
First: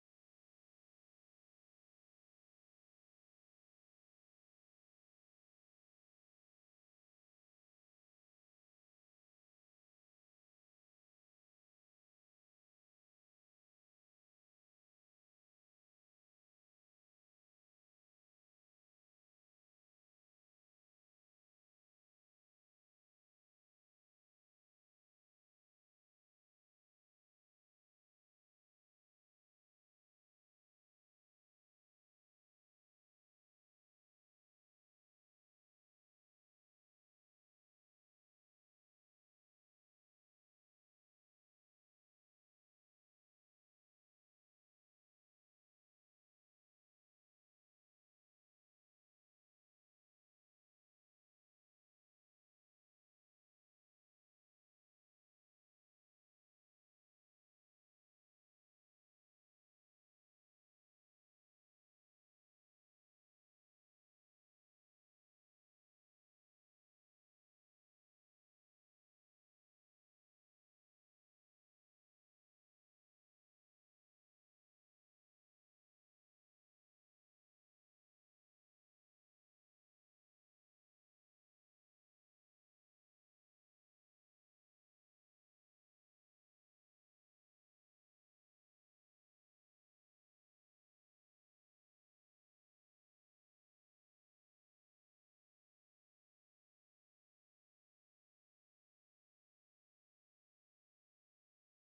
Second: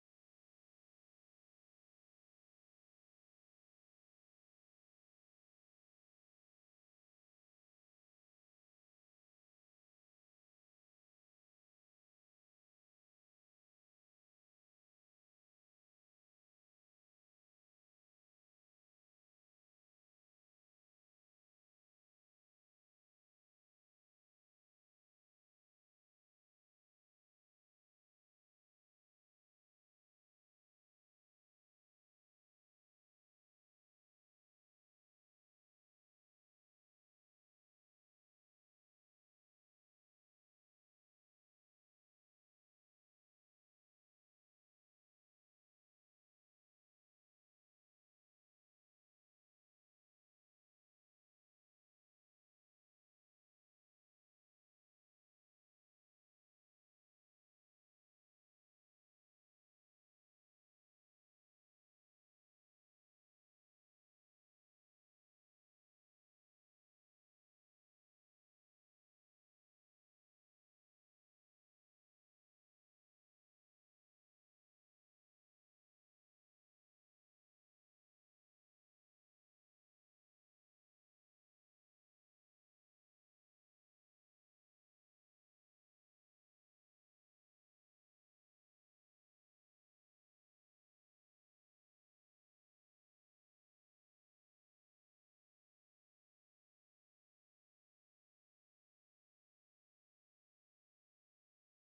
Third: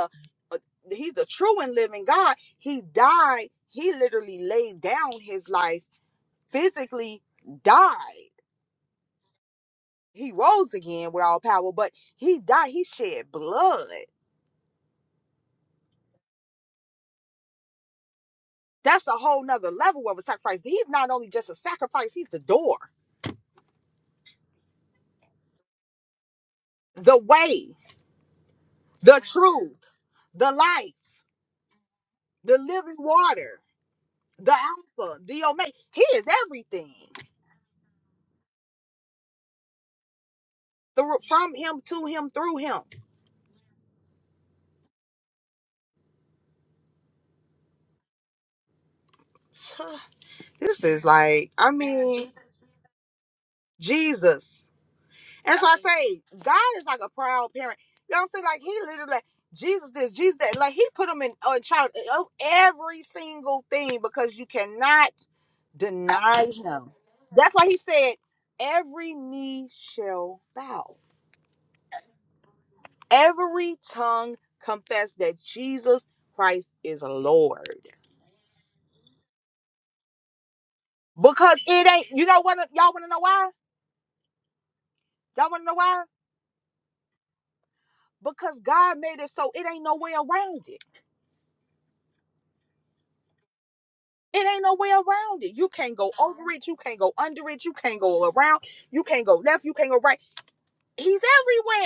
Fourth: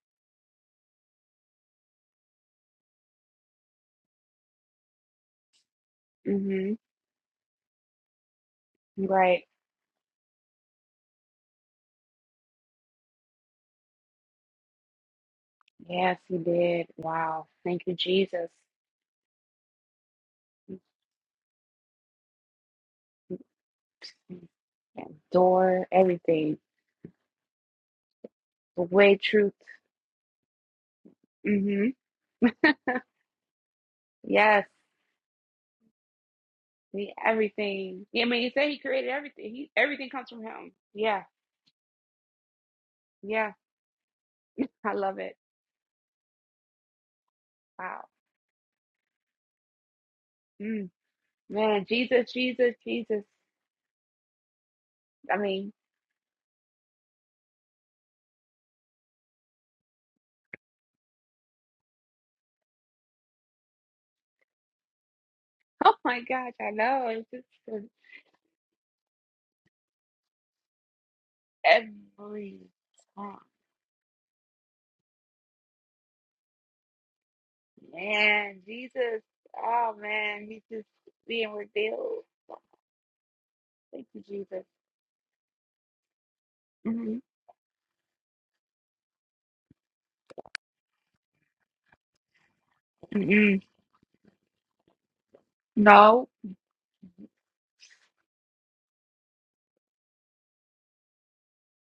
Speaker 3: a- he's the true and living god he died he literally laid down his life
Speaker 1: hmm
Speaker 3: physically died
Speaker 1: Right.
Speaker 3: he rose again with all power but he died he shed blood
Speaker 1: Yes, he did. Wow. Thank you, Jesus.
Speaker 3: that's a whole nother level of a sacrifice he's not only just a sacrifice he's the door
Speaker 1: Mhm. That door, everything.
Speaker 3: the way
Speaker 1: The way,
Speaker 3: the
Speaker 1: truth.
Speaker 3: truth the life
Speaker 1: hmm
Speaker 3: the living water the
Speaker 1: Yes.
Speaker 3: alpha the omega he is everything
Speaker 1: The everything. Yeah, I mean, you say he created everything. He, everything comes from him.
Speaker 3: through
Speaker 1: Yeah.
Speaker 3: from him to him through him
Speaker 1: Yeah. I love it. Wow.
Speaker 3: This
Speaker 1: Mm.
Speaker 3: is like, I
Speaker 1: Man,
Speaker 3: mean,
Speaker 1: Jesus, Jesus, Jesus.
Speaker 3: Jesus.
Speaker 1: I
Speaker 3: And so
Speaker 1: mean,
Speaker 3: I say, God is like a proud parent. You know what I'm saying? Like he literally, like, Jesus this, Jesus that. Like he put him in on charge of every single thing because you cannot
Speaker 1: oh my
Speaker 3: deny
Speaker 1: gosh, I
Speaker 3: him.
Speaker 1: know. It's just
Speaker 3: That's why he
Speaker 1: for
Speaker 3: said, every knee shall bow,
Speaker 1: every time.
Speaker 3: every tongue confess that Jesus Christ is Lord.
Speaker 1: Man, Jesus. Oh man, he's just being
Speaker 3: Because it ain't,
Speaker 1: revealed.
Speaker 3: you know what? Y'all want to know why?
Speaker 1: Thank you, Jesus.
Speaker 3: Y'all want to know why?
Speaker 1: mm
Speaker 3: because God made it so it ain't no way around it.
Speaker 1: mm
Speaker 3: It ain't no way around it. You can't go
Speaker 1: No,
Speaker 3: over it. You can't go under it. You can't go around. You can't go left. You can't go right. He's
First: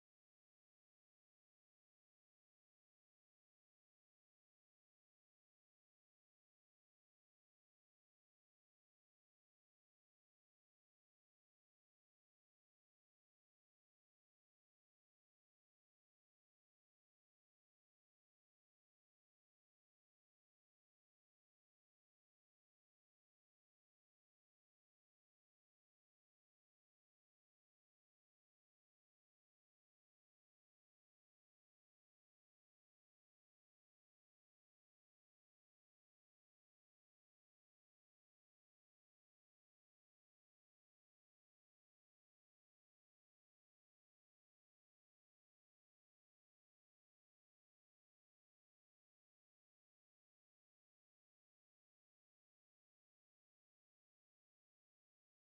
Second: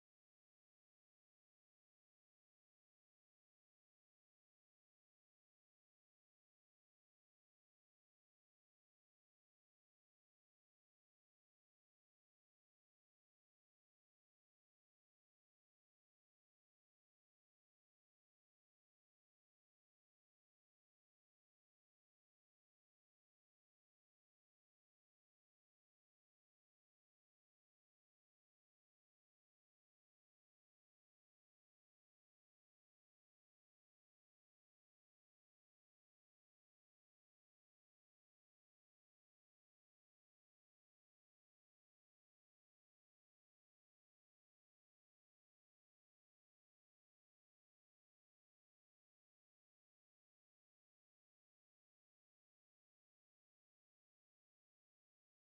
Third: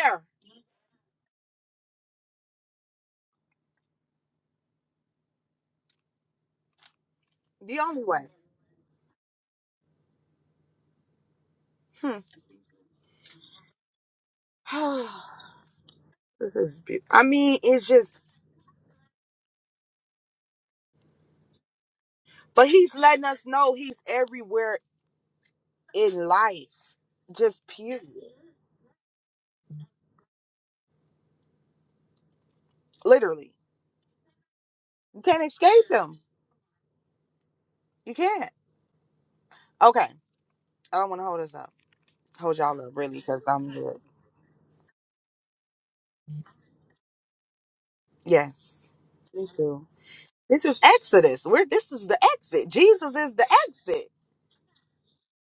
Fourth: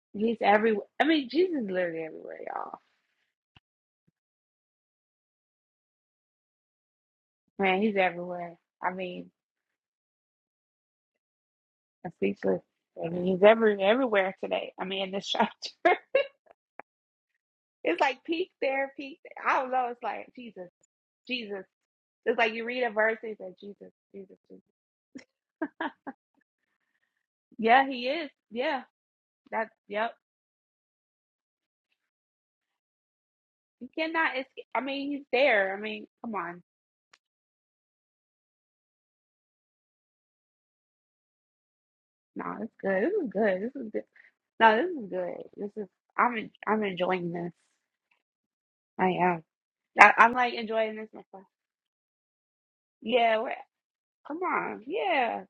Speaker 3: everywhere.
Speaker 1: he's everywhere. I mean, Jesus is literally everywhere, y'all.
Speaker 3: The
Speaker 1: Man, he's
Speaker 3: only way.
Speaker 1: everywhere. I mean, I'm speechless. I mean, he's every everywhere today. I mean,
Speaker 3: Hmm.
Speaker 1: in this chapter,
Speaker 3: this is beautiful. I mean, it's
Speaker 1: it's
Speaker 3: just,
Speaker 1: like peak there, peak. There. I don't know. It's like Jesus, Jesus. It's like you
Speaker 3: but
Speaker 1: read a
Speaker 3: he's
Speaker 1: verse,
Speaker 3: letting
Speaker 1: and it's
Speaker 3: us
Speaker 1: like
Speaker 3: know
Speaker 1: Jesus,
Speaker 3: he's
Speaker 1: Jesus,
Speaker 3: everywhere
Speaker 1: Jesus.
Speaker 3: in life. Just
Speaker 1: Yeah,
Speaker 3: period.
Speaker 1: he is. Yeah, that's yep.
Speaker 3: Literally.
Speaker 1: You cannot. It's. I mean,
Speaker 3: You
Speaker 1: he's
Speaker 3: can't
Speaker 1: there. I
Speaker 3: escape
Speaker 1: mean,
Speaker 3: him.
Speaker 1: come on.
Speaker 3: You can't. Okay. I don't want to hold us up.
Speaker 1: No,
Speaker 3: Hold
Speaker 1: it's
Speaker 3: y'all up,
Speaker 1: good.
Speaker 3: really,
Speaker 1: This is
Speaker 3: because
Speaker 1: good.
Speaker 3: I'm
Speaker 1: This is
Speaker 3: good.
Speaker 1: good. No, this is good. This is. I'm. en- I'm enjoying this.
Speaker 3: Yes.
Speaker 1: I am.
Speaker 3: Me too.
Speaker 1: I, I'm like
Speaker 3: This is
Speaker 1: enjoying this
Speaker 3: Exodus.
Speaker 1: myself.
Speaker 3: We're this is the exit. Jesus is
Speaker 1: Yeah.
Speaker 3: the
Speaker 1: We're,
Speaker 3: exit.
Speaker 1: come on. Yeah.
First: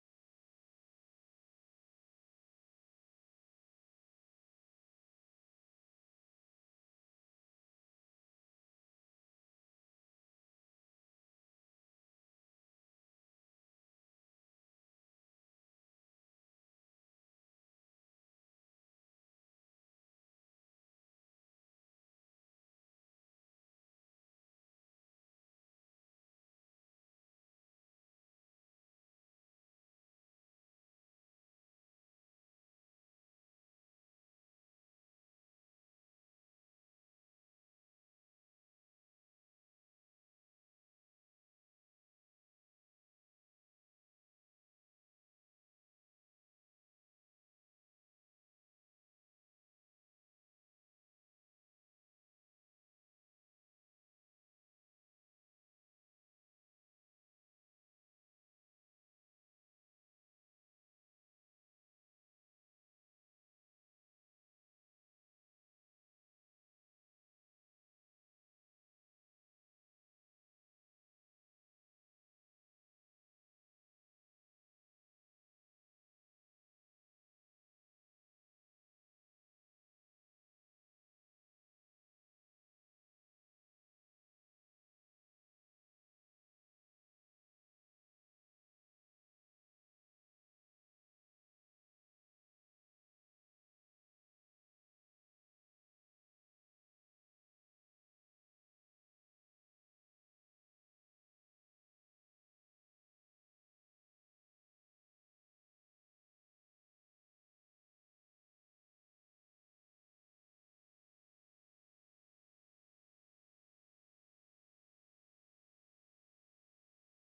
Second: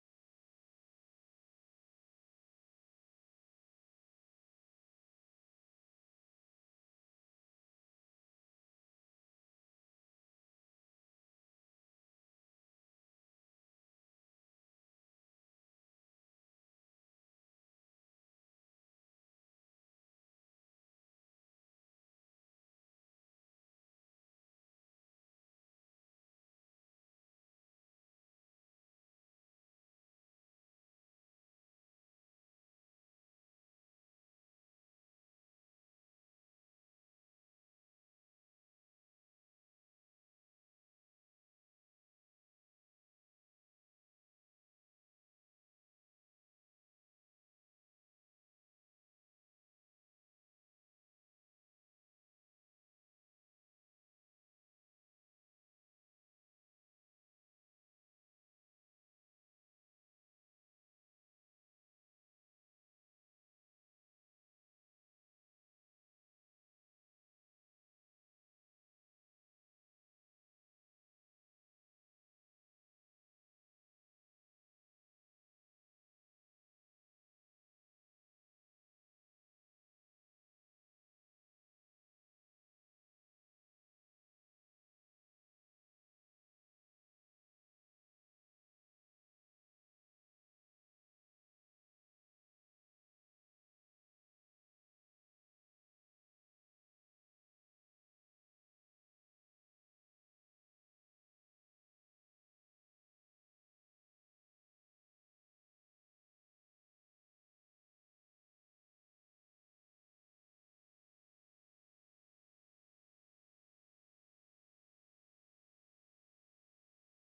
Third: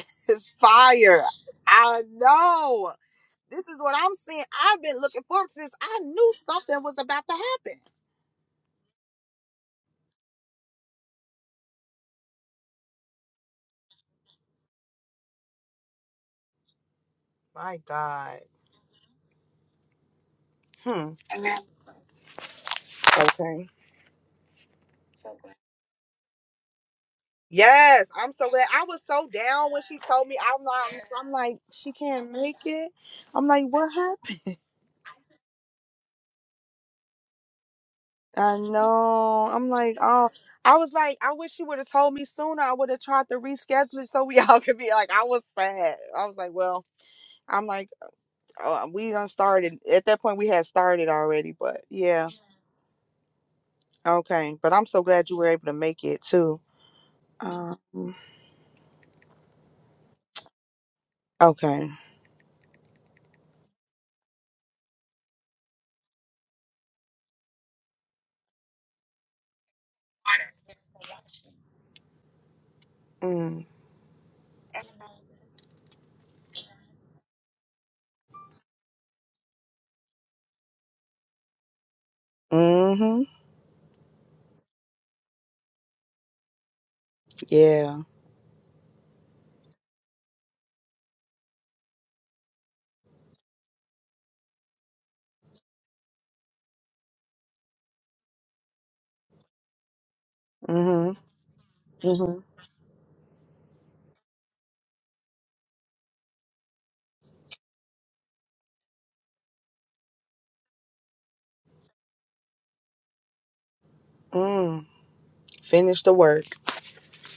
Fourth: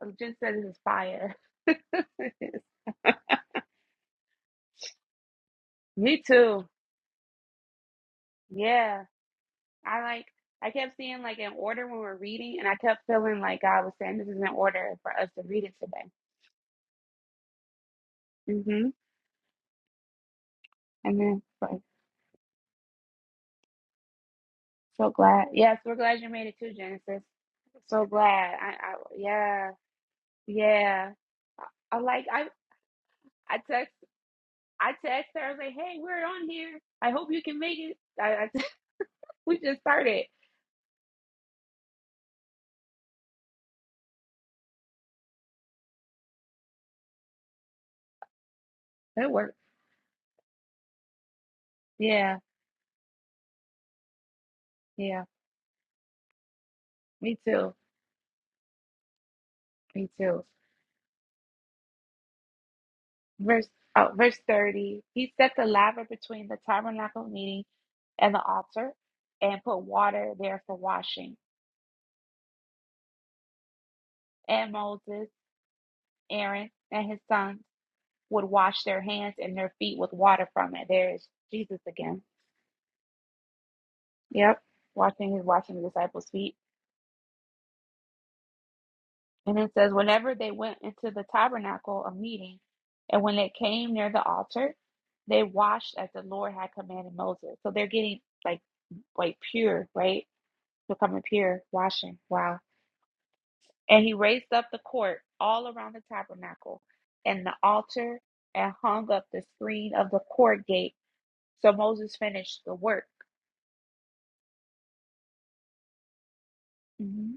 Speaker 1: I just
Speaker 3: It's
Speaker 1: said this is
Speaker 3: fire.
Speaker 1: fire.
Speaker 3: I know. This is what I'm saying. I've been looking forward to this. I
Speaker 1: Me
Speaker 3: knew
Speaker 1: too.
Speaker 3: something was about to happen.
Speaker 1: Yeah. I like. I kept seeing like an order when we're reading, and I kept feeling like God was saying this is an order for us to read it today.
Speaker 3: My God.
Speaker 1: Mm-hmm.
Speaker 3: Hmm.
Speaker 1: Amen.
Speaker 3: Okay.
Speaker 1: So glad. Yes, we're glad you made it too, Genesis.
Speaker 3: Yes,
Speaker 1: So
Speaker 3: I'm so
Speaker 1: glad.
Speaker 3: glad.
Speaker 1: I,
Speaker 3: I
Speaker 1: I
Speaker 3: was so down
Speaker 1: yeah,
Speaker 3: when she told me. I'm like,
Speaker 1: yeah.
Speaker 3: I'm like, she
Speaker 1: I, am like
Speaker 3: can't
Speaker 1: I
Speaker 3: make it. I'm
Speaker 1: I
Speaker 3: like, what
Speaker 1: text
Speaker 3: happened?
Speaker 1: I text her. I was like, hey, we're on here. I hope you can make it. I, I
Speaker 3: I know.
Speaker 1: we
Speaker 3: I'm
Speaker 1: just
Speaker 3: like,
Speaker 1: started.
Speaker 3: oh, I was like, I wish she would have told me sooner. I would have tried to reschedule it so we all could be like, I was sad. I was like, well. I'm like, uh, we done
Speaker 1: That worked.
Speaker 3: started. At that point, we had started already, but yeah,
Speaker 1: Yeah,
Speaker 3: okay. But I'm so
Speaker 1: yeah.
Speaker 3: glad you were able to make it too.
Speaker 1: Me too.
Speaker 3: Um,
Speaker 1: Me too.
Speaker 3: okay.
Speaker 1: Verse oh, verse thirty. He set the laver between the tabernacle meeting and the altar, and put water there for washing.
Speaker 3: Mm.
Speaker 1: And Moses, Aaron, and his sons. would wash their hands and their feet with water from it. There's Jesus again.
Speaker 3: Mm-hmm.
Speaker 1: Yep. Washing his washing the disciples' feet.
Speaker 3: Yeah.
Speaker 1: And it says, Whenever they went into the tabernacle of meeting, and when they came near the altar, they washed as the Lord had commanded Moses. So they're getting like like pure, right? Becoming
Speaker 3: Mm-hmm.
Speaker 1: pure, washing.
Speaker 3: Mm-hmm.
Speaker 1: Wow. And he raised up the court all around the tabernacle and the altar and hung up the screen of the court gate. So Moses finished the work.
Speaker 3: Mm. Finish the work.
Speaker 1: hmm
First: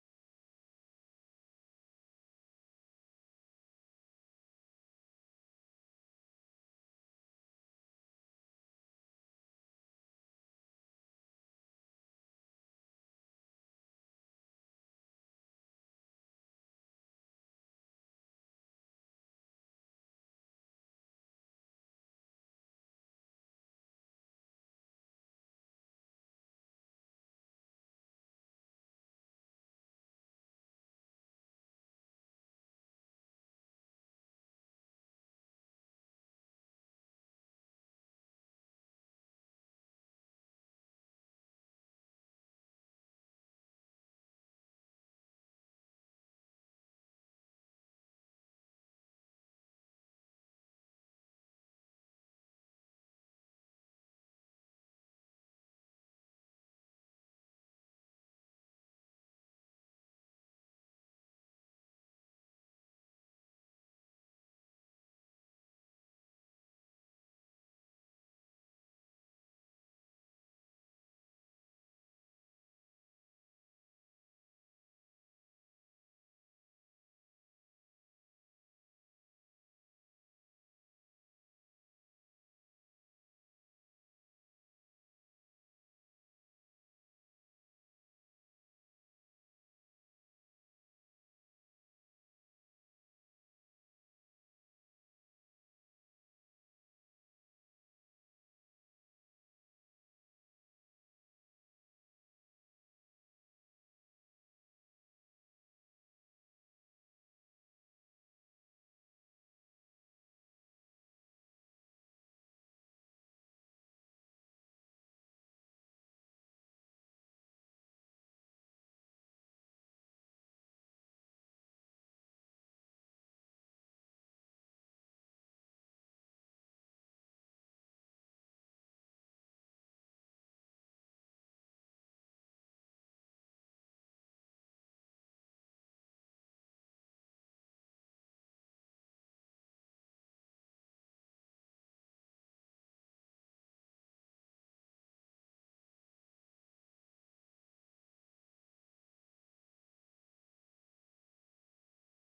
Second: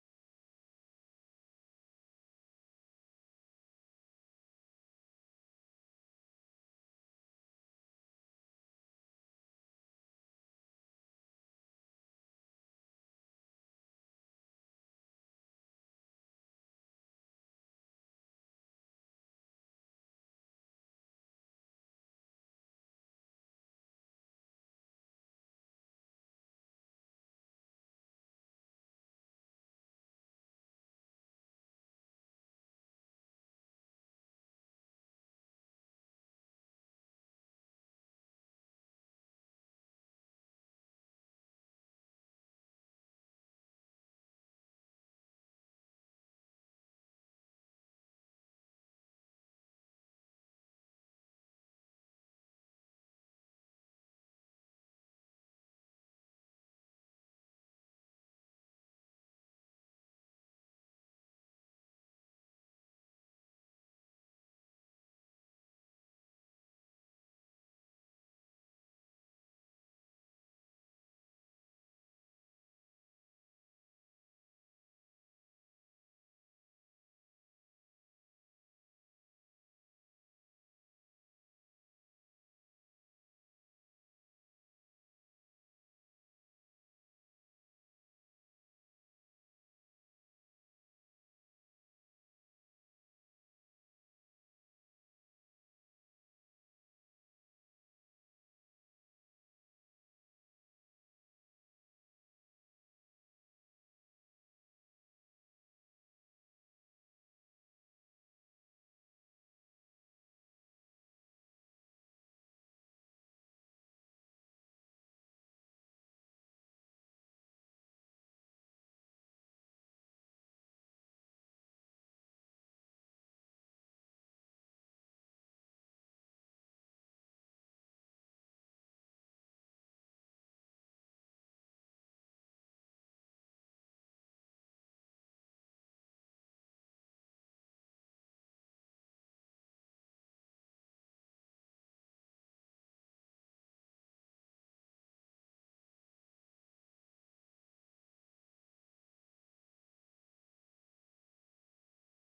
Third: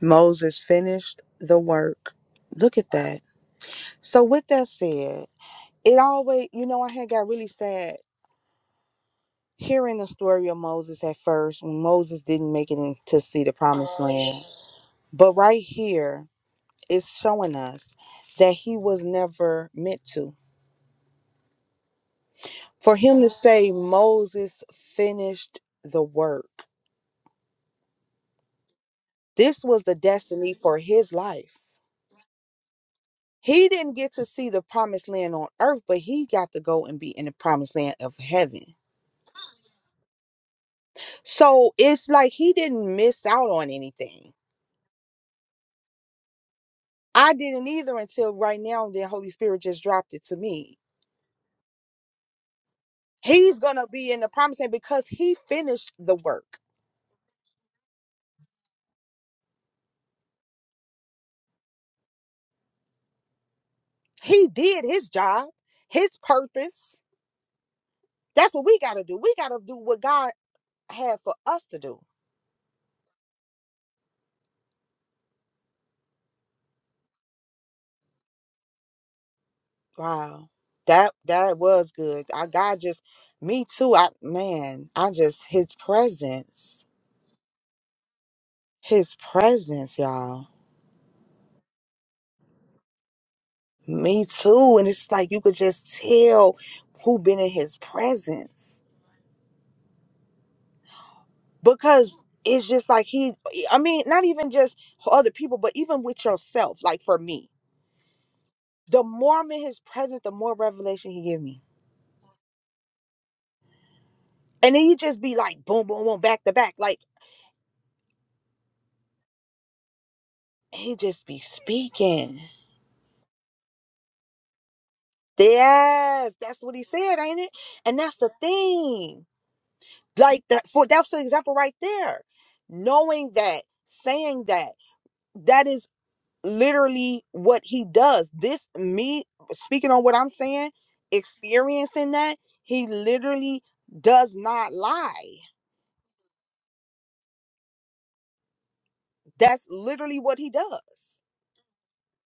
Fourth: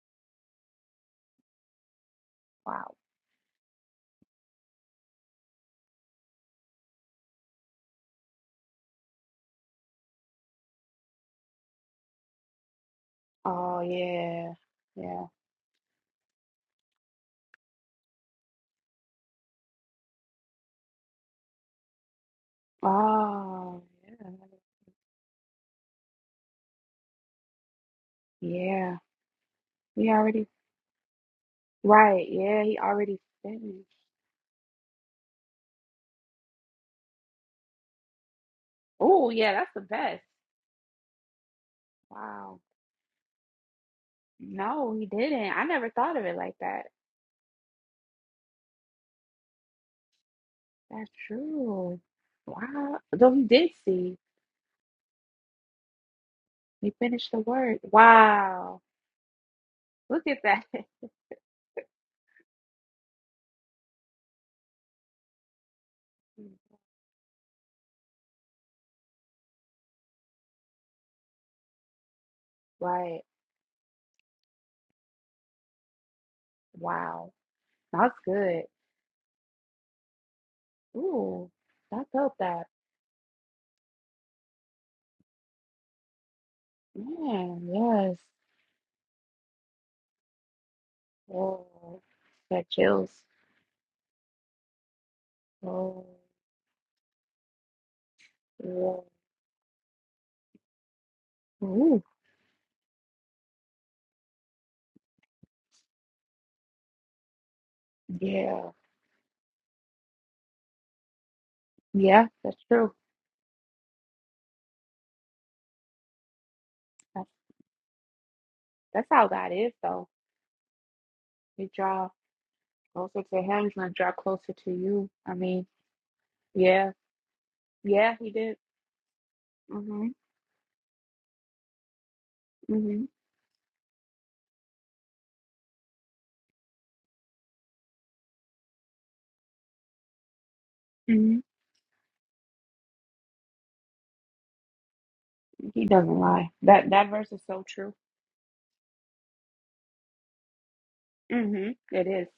Speaker 3: Moses finished the work. Look at
Speaker 1: Wow.
Speaker 3: that. So with that said, it always, you know, I had got really sad hearing the story of Moses at first when Moses didn't make it in to see the
Speaker 1: Oh
Speaker 3: promised land.
Speaker 1: yeah, yeah.
Speaker 3: But right here. is showing us that he was never meant to. For him to say
Speaker 1: Oh yeah,
Speaker 3: Moses finished the work,
Speaker 1: yeah.
Speaker 3: this was the
Speaker 1: He already
Speaker 3: destiny for his life.
Speaker 1: right. Yeah, he already
Speaker 3: He
Speaker 1: finished.
Speaker 3: didn't get to see the promised land on earth, but he got to go and be in the promised land of heaven.
Speaker 1: Oh yeah, that's the best.
Speaker 3: So it's like he
Speaker 1: Wow.
Speaker 3: didn't miss out on anything.
Speaker 1: No, he didn't. I never thought of it like that.
Speaker 3: I didn't either until right now, then Holy Spirit just dropped it to me.
Speaker 1: That's true. Wow. Though he
Speaker 3: He's
Speaker 1: did
Speaker 3: going to be
Speaker 1: see.
Speaker 3: in the promised land because he finished the work.
Speaker 1: He finished the word. Wow. Look at that.
Speaker 3: He did his job, his purpose. That's what we gotta do. We gotta do what God had for us to do.
Speaker 1: Right. Wow. That's good.
Speaker 3: Wow. That
Speaker 1: Ooh,
Speaker 3: that was
Speaker 1: I
Speaker 3: good.
Speaker 1: felt
Speaker 3: I
Speaker 1: that.
Speaker 3: God just me too. I man, I just his presence.
Speaker 1: Man, yes.
Speaker 3: His presence, y'all.
Speaker 1: Oh, that chills.
Speaker 3: Me too. And it's like you could just
Speaker 1: Oh.
Speaker 3: tell who been in his presence.
Speaker 1: Yeah. Ooh,
Speaker 3: Because it's just like he e, I mean, not even just other people, but even with yourself, like for me.
Speaker 1: yeah.
Speaker 3: The more I'm in his presence, the more revelation he give me.
Speaker 1: Yeah, that's true.
Speaker 3: And then you just be like boom, boom, boom, back to back. Like
Speaker 1: That's, that's how God is, though.
Speaker 3: He just be
Speaker 1: You draw
Speaker 3: speaking.
Speaker 1: closer to Him, He's gonna draw closer to you. I mean,
Speaker 3: Yes, that's what he
Speaker 1: yeah,
Speaker 3: said, ain't it? And
Speaker 1: yeah,
Speaker 3: that's the
Speaker 1: He did.
Speaker 3: thing.
Speaker 1: Mhm,
Speaker 3: Like that for that's the example right there.
Speaker 1: mhm,
Speaker 3: Knowing that, saying that, that is literally what he does. This me speaking on what I'm saying,
Speaker 1: mhm.
Speaker 3: experiencing that, he literally does not lie.
Speaker 1: He doesn't lie. That that verse is so true.
Speaker 3: That's literally what he does.
Speaker 1: Mhm, it is.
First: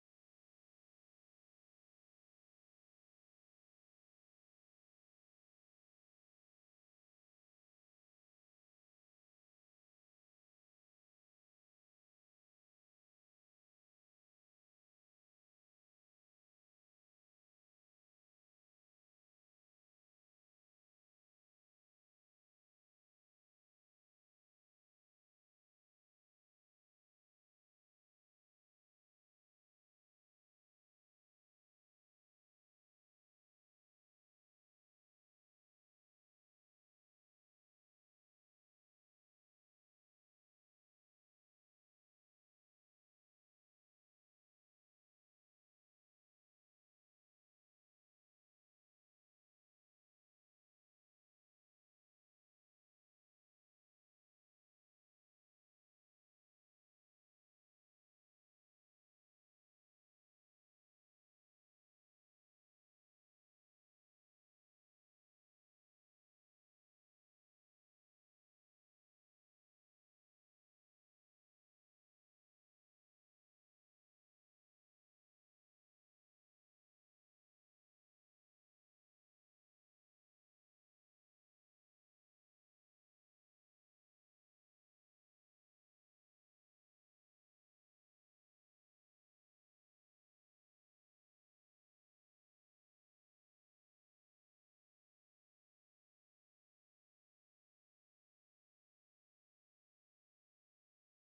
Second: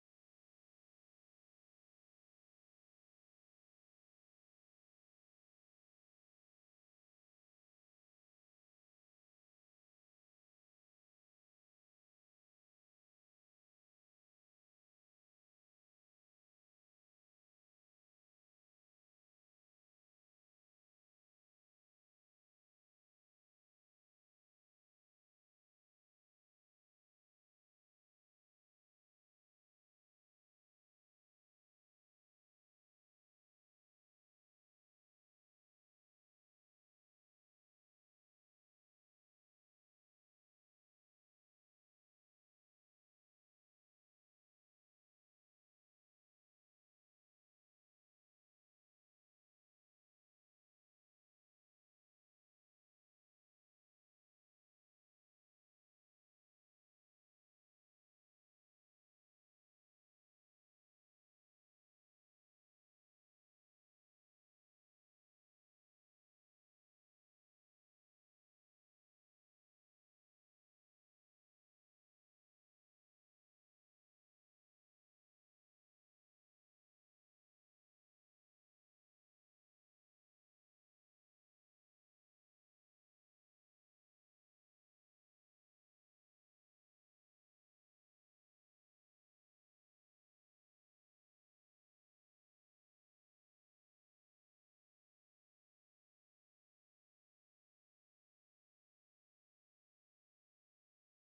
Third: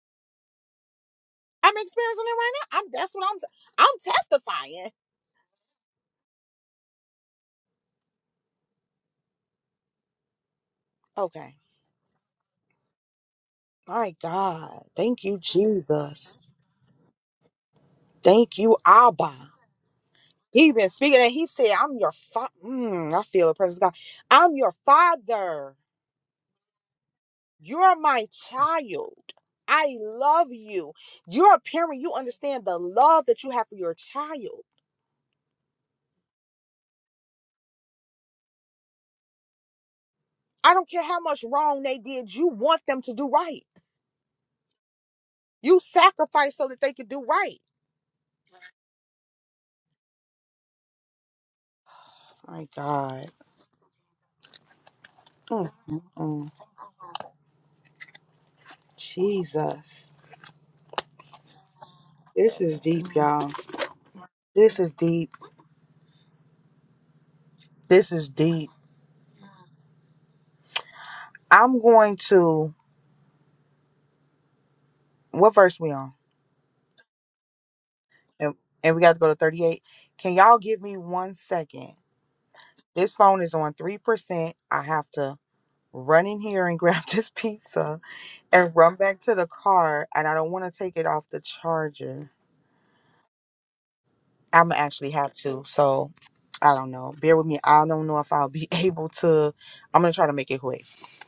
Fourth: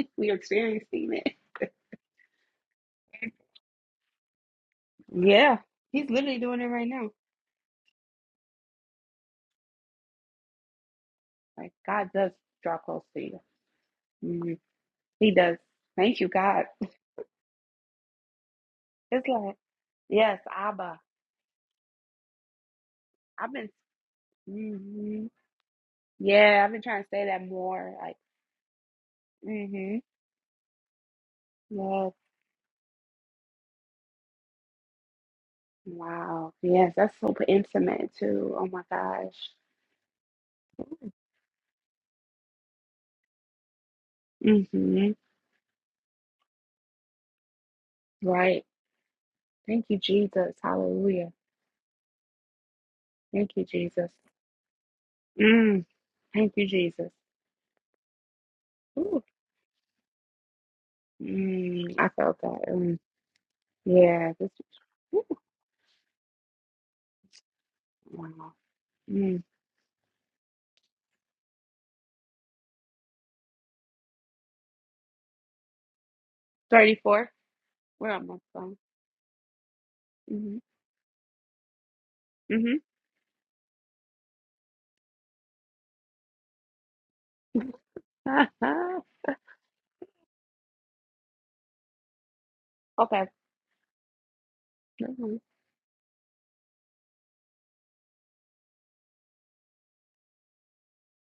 Speaker 1: We are experiencing it.
Speaker 3: I'm experiencing it right now. I'm that's what I'm I'm testifying.
Speaker 1: Yeah, He's literally doing it right now.
Speaker 3: Okay.
Speaker 1: Like God does draw close to you.
Speaker 3: My
Speaker 1: Mhm,
Speaker 3: God. Thank
Speaker 1: He
Speaker 3: you,
Speaker 1: does. Thank you,
Speaker 3: Jesus.
Speaker 1: God.
Speaker 3: Thank you,
Speaker 1: It's
Speaker 3: Abba.
Speaker 1: like yes,
Speaker 3: He been
Speaker 1: Abba.
Speaker 3: speaking and he said, I'm your father. Mm, I feel
Speaker 1: I've
Speaker 3: the
Speaker 1: been.
Speaker 3: presence of God. I'm your
Speaker 1: mm-hmm,
Speaker 3: father.
Speaker 1: Yeah, I've been trying to say that more.
Speaker 3: You're
Speaker 1: Like,
Speaker 3: my child. I
Speaker 1: mm-hmm.
Speaker 3: love you. You're a parent.
Speaker 1: Yes.
Speaker 3: You understand the love that you have for your child.
Speaker 1: Wow. Yes, that's so intimate too. Oh my gosh.
Speaker 3: I don't care how much wrong they did. You want them to do right.
Speaker 1: Mm-hmm.
Speaker 3: You sacrifice so that they could do right.
Speaker 1: Right. Thank you, Jesus. Hallelujah.
Speaker 3: My God.
Speaker 1: Thank you, Jesus.
Speaker 3: Mm,
Speaker 1: Mm.
Speaker 3: mm, mm.
Speaker 1: Thank you, Jesus. Ooh.
Speaker 3: Jesus.
Speaker 1: Mm. I felt
Speaker 3: This
Speaker 1: that.
Speaker 3: is
Speaker 1: Mm.
Speaker 3: deep, y'all.
Speaker 1: Yeah. This,
Speaker 3: This is
Speaker 1: ooh.
Speaker 3: deep. This is
Speaker 1: Wow.
Speaker 3: deep.
Speaker 1: Mm.
Speaker 3: I'm going to what verse we on?
Speaker 1: 34. We're on my
Speaker 3: And,
Speaker 1: phone.
Speaker 3: and we got to go to 38. Can y'all
Speaker 1: Mm-hmm.
Speaker 3: give me one second?
Speaker 1: Mm-hmm.
Speaker 3: This phone is on 3%. I have to run in here and grab this pizza and run back to the car and I don't want to take it off the charger.
Speaker 1: okay.
Speaker 3: I'm going to actually
Speaker 1: mm-hmm,
Speaker 3: have to. So, I don't know. Bear with me. I don't know if I'll be able to I'm going to try to make it quick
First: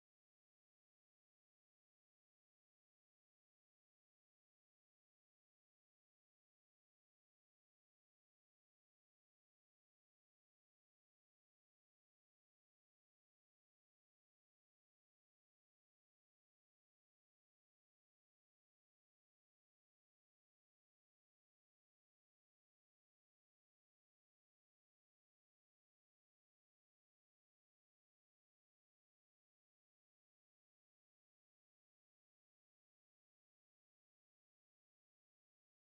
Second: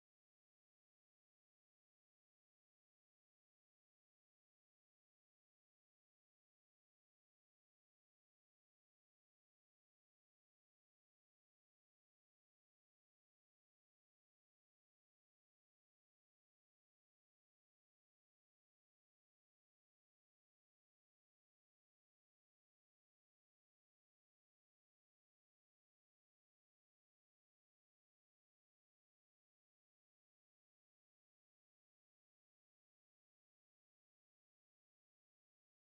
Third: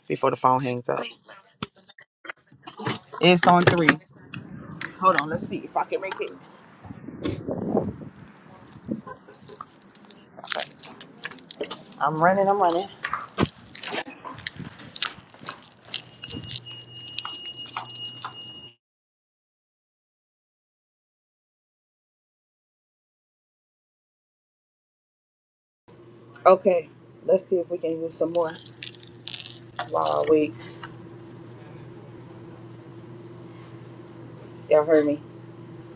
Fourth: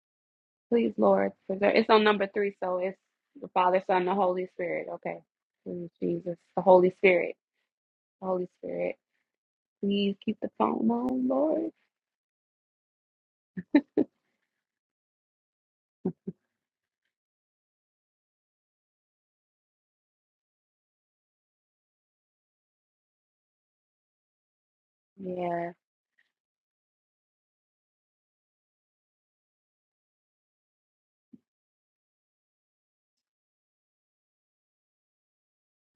Speaker 3: before the phone hangs
Speaker 1: Please,
Speaker 3: up.
Speaker 1: Lord, preserve. It's on number three, so it's
Speaker 3: It's
Speaker 1: the
Speaker 3: on
Speaker 1: Father,
Speaker 3: 3.
Speaker 1: Son, the Holy Spirit.
Speaker 3: Hold
Speaker 1: Okay.
Speaker 3: on, let's see if I
Speaker 1: Please,
Speaker 3: can make it.
Speaker 1: Jesus, the Holy Spirit, the Holy Spirit. Please keep the phone on, Lord.
Speaker 3: I'm running, I'm running.
Speaker 1: Yeah.
Speaker 3: Okay, let's see if we can read some more while I wait. Y'all heard me.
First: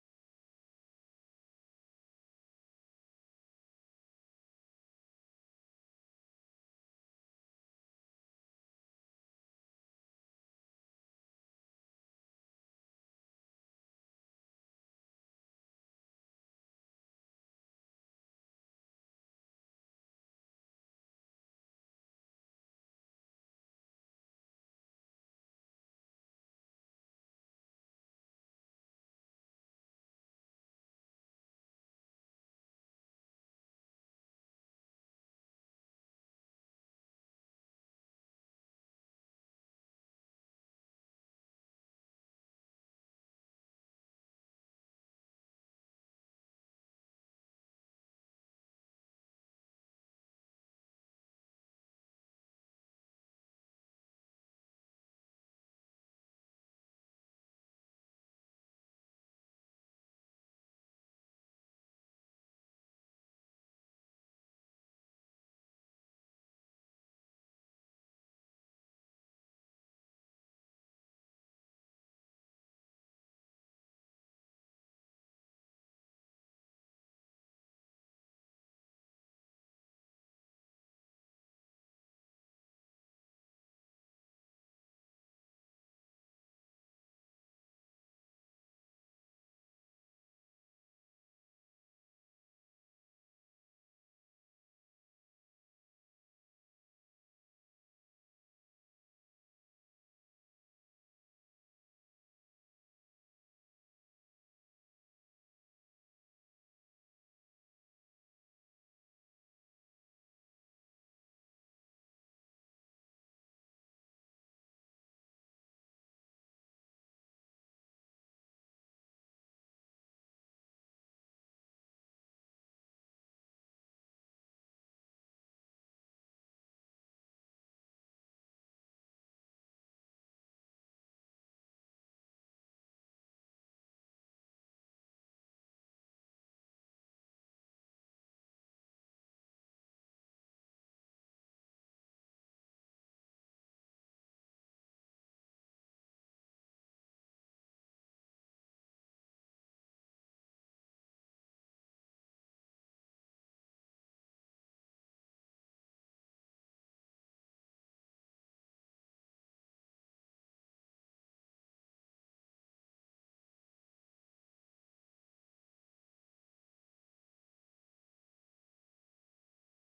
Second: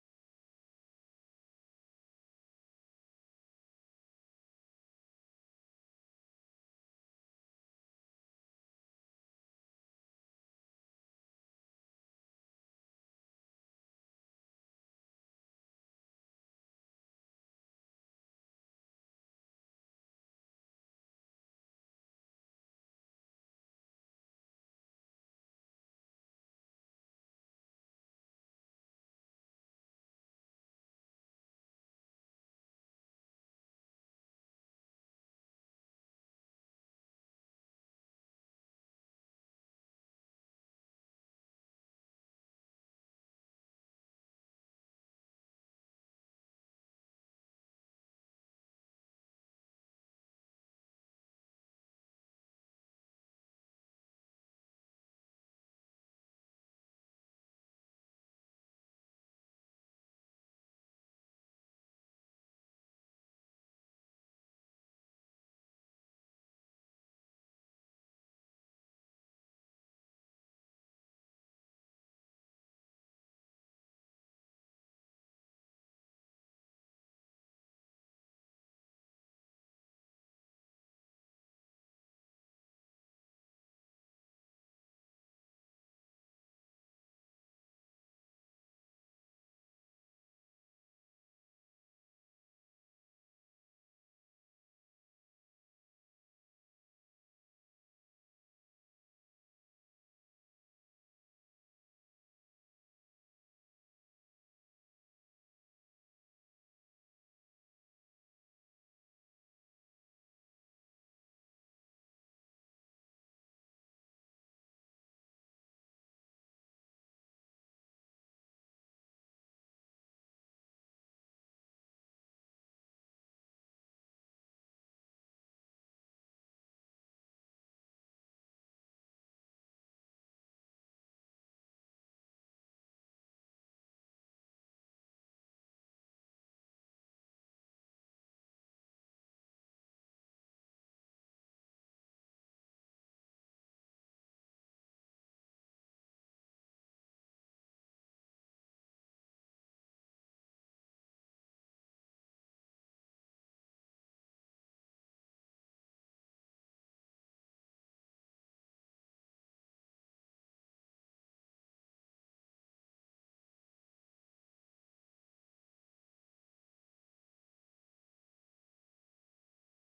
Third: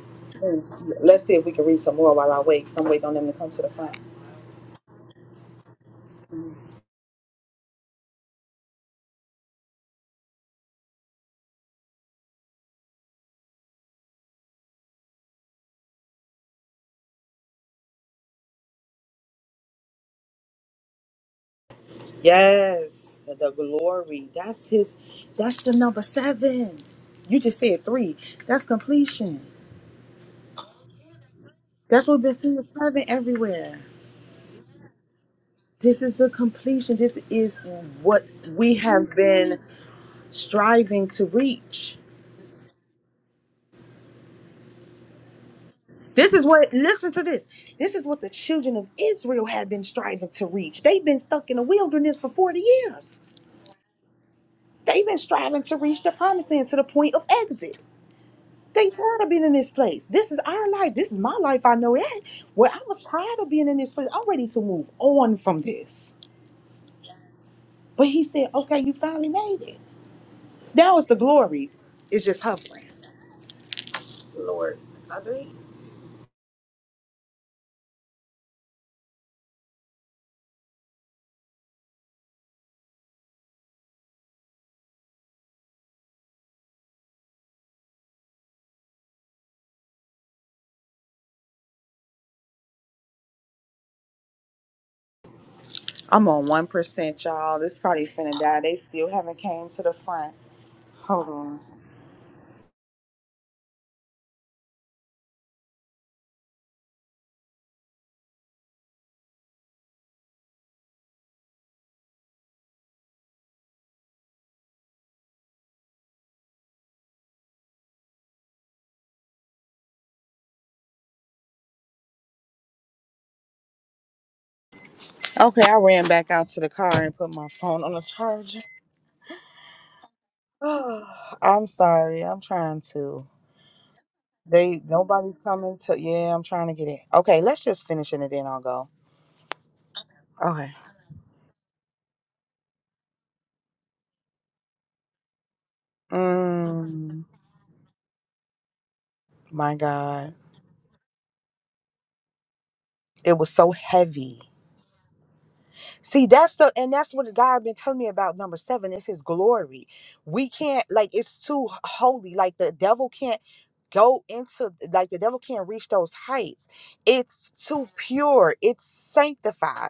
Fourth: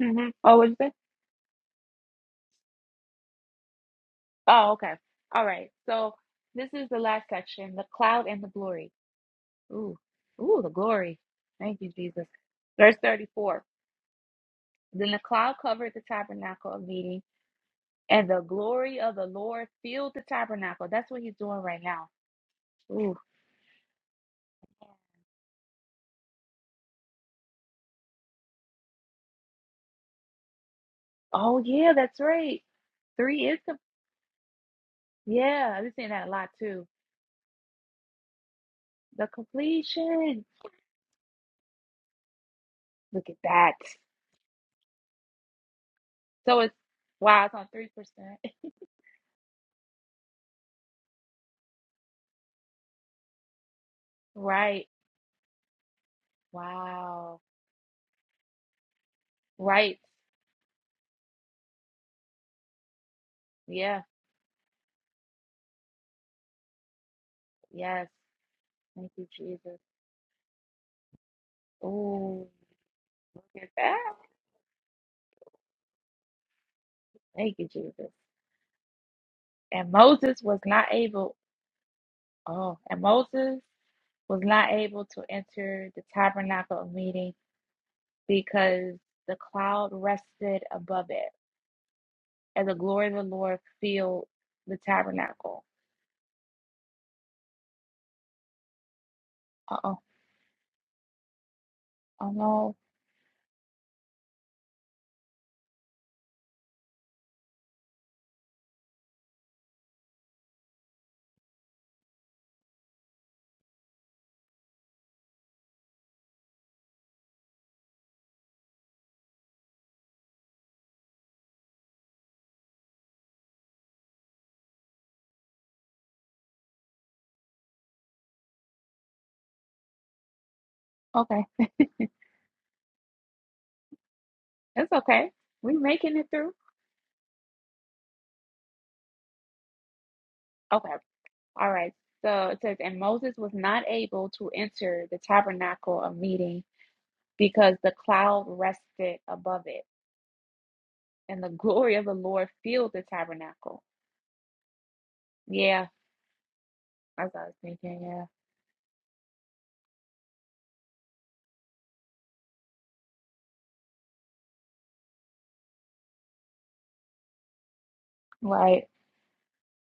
Speaker 1: hmm Oh, what did you say?
Speaker 3: Let's see if we can read some more while I wait. 'cause I'm waiting on them to come to the front.
Speaker 1: Oh, okay. All right. So this is the last section: the cloud and the glory. Ooh, ooh, the glory. Thank you, Jesus. Verse thirty-four. Then the cloud covered the tabernacle of meeting, and the glory of the Lord filled the tabernacle. That's what He's doing right now.
Speaker 3: Yes,
Speaker 1: Ooh.
Speaker 3: the the glory. That's his. That's the number seven. You just said three. That's completion.
Speaker 1: Oh yeah,
Speaker 3: That's what
Speaker 1: that's
Speaker 3: we've been
Speaker 1: right.
Speaker 3: seeing seven
Speaker 1: Three is com-
Speaker 3: everywhere.
Speaker 1: yeah, I've been
Speaker 3: This
Speaker 1: seeing
Speaker 3: is
Speaker 1: that
Speaker 3: the
Speaker 1: a lot too.
Speaker 3: completion. This is what we have
Speaker 1: The
Speaker 3: been
Speaker 1: completion.
Speaker 3: striving to reach.
Speaker 1: Look at that.
Speaker 3: This is
Speaker 1: So
Speaker 3: what,
Speaker 1: it's
Speaker 3: listen to
Speaker 1: wow,
Speaker 3: this.
Speaker 1: it's on three
Speaker 3: This is what the
Speaker 1: percent.
Speaker 3: children of Israel had been striving to reach. They've been stuck in the wilderness for 40 years.
Speaker 1: Right.
Speaker 3: They've been striving to reach the promised land to the point of
Speaker 1: Wow.
Speaker 3: exit. They tired of being in this
Speaker 1: Right.
Speaker 3: place. This is our life. This is my life. I know that. Well, I was tired of being in this
Speaker 1: Yeah.
Speaker 3: place. I'm ready to move on from this.
Speaker 1: Yes.
Speaker 3: But he said, okay, you
Speaker 1: Thank you,
Speaker 3: finally made it.
Speaker 1: Jesus.
Speaker 3: Now it's the glory. It's just
Speaker 1: Ooh,
Speaker 3: hovering.
Speaker 1: look at that.
Speaker 3: Lord, I do.
Speaker 1: Thank you, Jesus. And Moses was not able oh, and Moses was not able to enter the tabernacle of meeting because the cloud rested above it. and the glory of the Lord filled the tabernacle.
Speaker 3: I'm on 1%, y'all. This probably finna die. They still haven't came
Speaker 1: Uh
Speaker 3: to the
Speaker 1: oh.
Speaker 3: front. Hold on.
Speaker 1: Oh no.
Speaker 3: Okay, I ran back out to the car and put my phone on the charger.
Speaker 1: Okay.
Speaker 3: I'm sorry. I'm trying to. They
Speaker 1: It's okay.
Speaker 3: nobody's
Speaker 1: We
Speaker 3: coming to.
Speaker 1: making it
Speaker 3: Yeah, I'm
Speaker 1: through.
Speaker 3: trying to get it. Okay, let's just finish it and then I'll go. Okay.
Speaker 1: Okay. All right. So it says, and Moses was not able to enter the tabernacle of meeting
Speaker 3: Mm,
Speaker 1: because the cloud rested above
Speaker 3: my
Speaker 1: it,
Speaker 3: God,
Speaker 1: and the glory of the Lord filled the
Speaker 3: it was so
Speaker 1: tabernacle.
Speaker 3: heavy.
Speaker 1: Yeah,
Speaker 3: See, that's the and that's what the
Speaker 1: that's what I was
Speaker 3: guy been telling me
Speaker 1: thinking. Yeah,
Speaker 3: about number seven. It's His glory. We can't like it's too holy. Like the devil can't go into like the devil can't reach those heights. It's too pure.
Speaker 1: right.
Speaker 3: It's sanctified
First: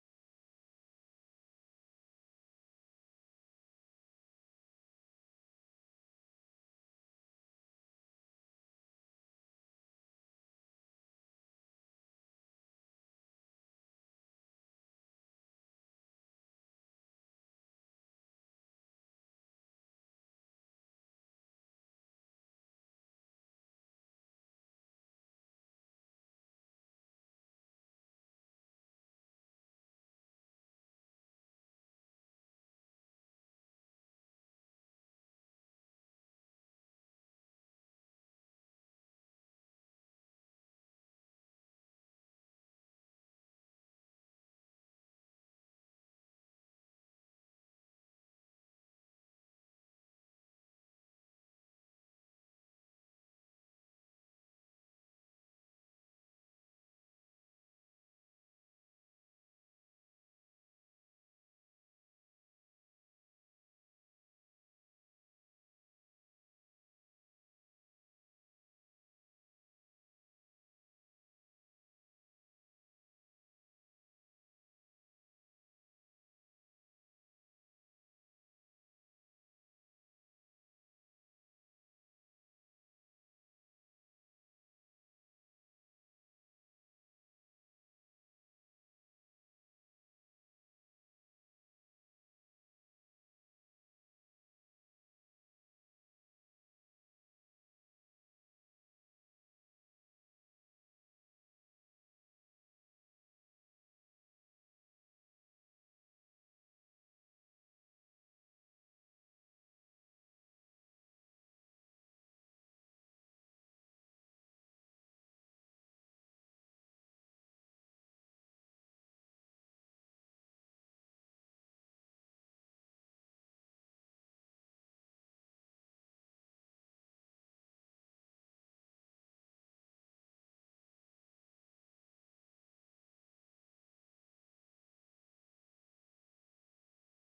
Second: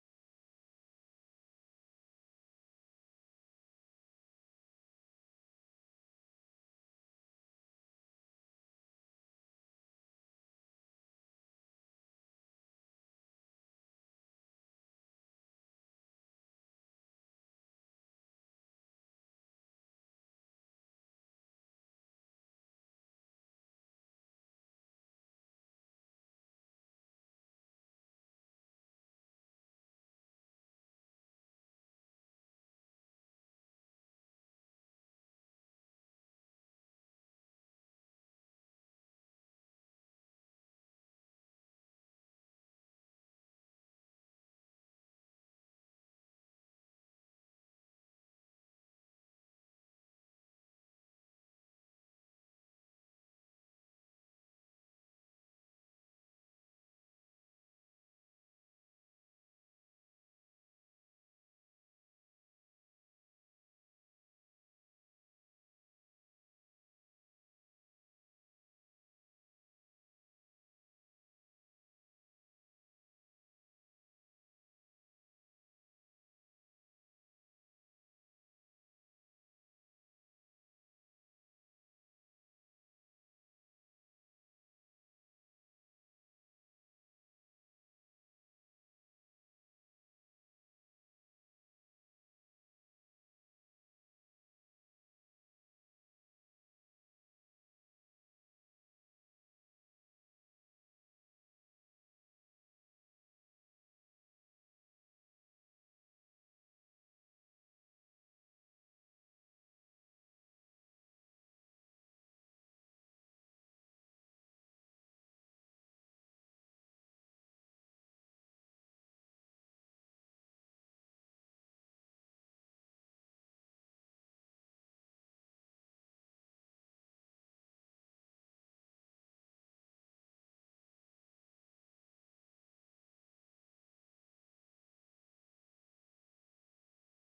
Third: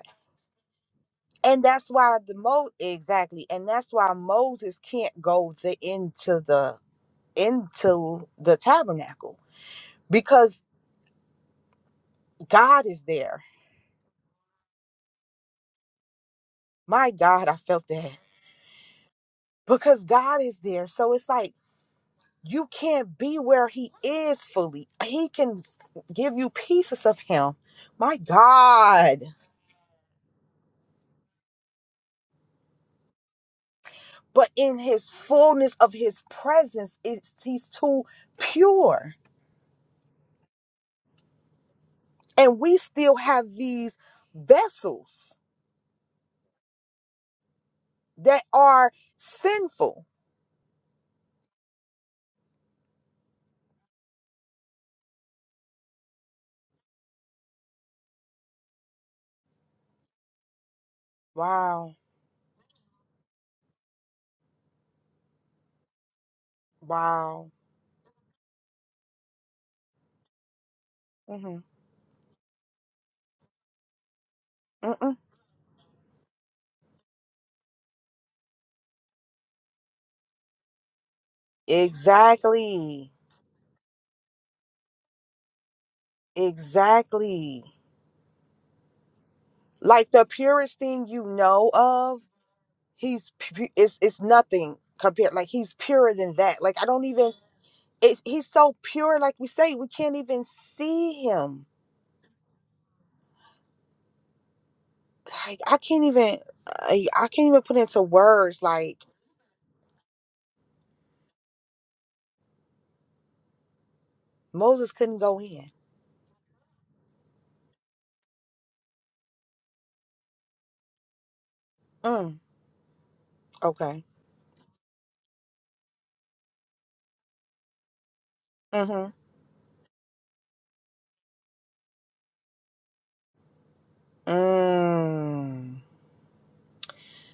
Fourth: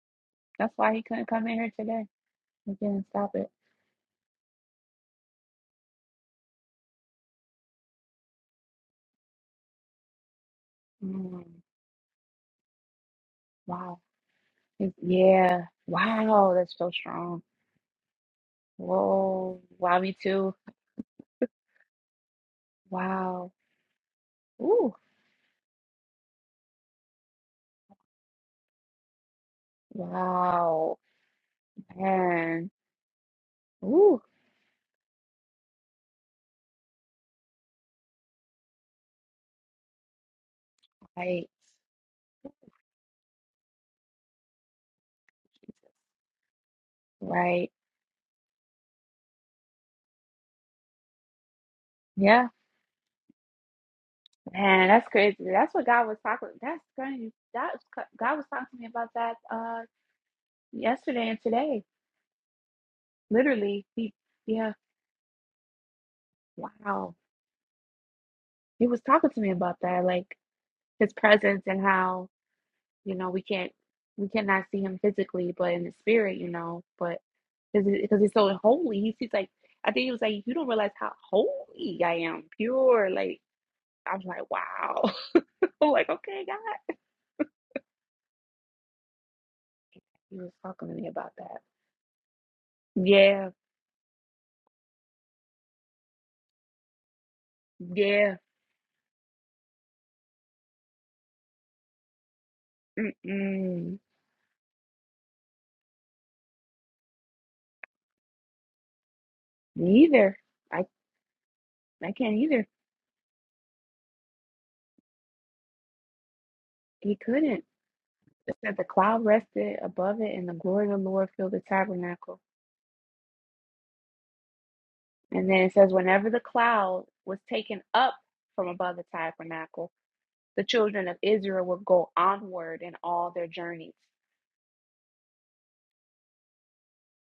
Speaker 1: That's why he couldn't come in
Speaker 3: And
Speaker 1: here
Speaker 3: that's
Speaker 1: today.
Speaker 3: why the Mo
Speaker 1: He couldn't stop
Speaker 3: exactly,
Speaker 1: it.
Speaker 3: and that's why Moses can't go the into the into the tabernacle because
Speaker 1: Mm,
Speaker 3: God is there.
Speaker 1: wow. It's- yeah. Wow. That's so
Speaker 3: My
Speaker 1: strong.
Speaker 3: God, I felt that.
Speaker 1: Whoa. Wow,
Speaker 3: Because
Speaker 1: me
Speaker 3: God
Speaker 1: too.
Speaker 3: is there. So it's like you can't be
Speaker 1: Wow.
Speaker 3: where he is fully.
Speaker 1: Ooh.
Speaker 3: He can give you pieces of him. My God.
Speaker 1: Wow. Man. Ooh.
Speaker 3: But in his fullness of his presence, it's, he's too pure.
Speaker 1: Right.
Speaker 3: And we still have these vessels
Speaker 1: Jesus. Right.
Speaker 3: that are sinful.
Speaker 1: Yeah. Man, that's crazy. That's what God was talking. That's crazy. That was, God was talking to me about that uh yesterday and today.
Speaker 3: Wow.
Speaker 1: Literally. He, yeah. Wow.
Speaker 3: Wow.
Speaker 1: He was talking to me about that, like his
Speaker 3: hmm
Speaker 1: presence and how, you know, we can't we cannot see him
Speaker 3: Mm-mm.
Speaker 1: physically, but in the spirit, you know, but because because it's so holy. He's, he's like, I think he was like, you don't realize how holy I am, pure.
Speaker 3: Exactly.
Speaker 1: Like I'm like, wow. I'm like, okay, God.
Speaker 3: Exactly. Like the
Speaker 1: He was
Speaker 3: purest
Speaker 1: talking to
Speaker 3: thing
Speaker 1: me
Speaker 3: you
Speaker 1: about that.
Speaker 3: know of, he's
Speaker 1: Yeah,
Speaker 3: pu- it's it's nothing compared. Like he's purer than that. Like I don't even. It's
Speaker 1: yeah.
Speaker 3: he's so pure. Like we say, we can't even see him.
Speaker 1: Mm-mm.
Speaker 3: Like I can't even. I, I can't even put into words. Like
Speaker 1: Neither. I I can't either.
Speaker 3: Moses couldn't go in.
Speaker 1: He couldn't. It said the cloud rested above it, and the glory of the Lord filled the
Speaker 3: Mm.
Speaker 1: tabernacle.
Speaker 3: Okay.
Speaker 1: And then it says, whenever the cloud was taken up from above the
Speaker 3: Mm-hmm.
Speaker 1: tabernacle, the children of Israel would go onward in all their journeys.
Speaker 3: Mm.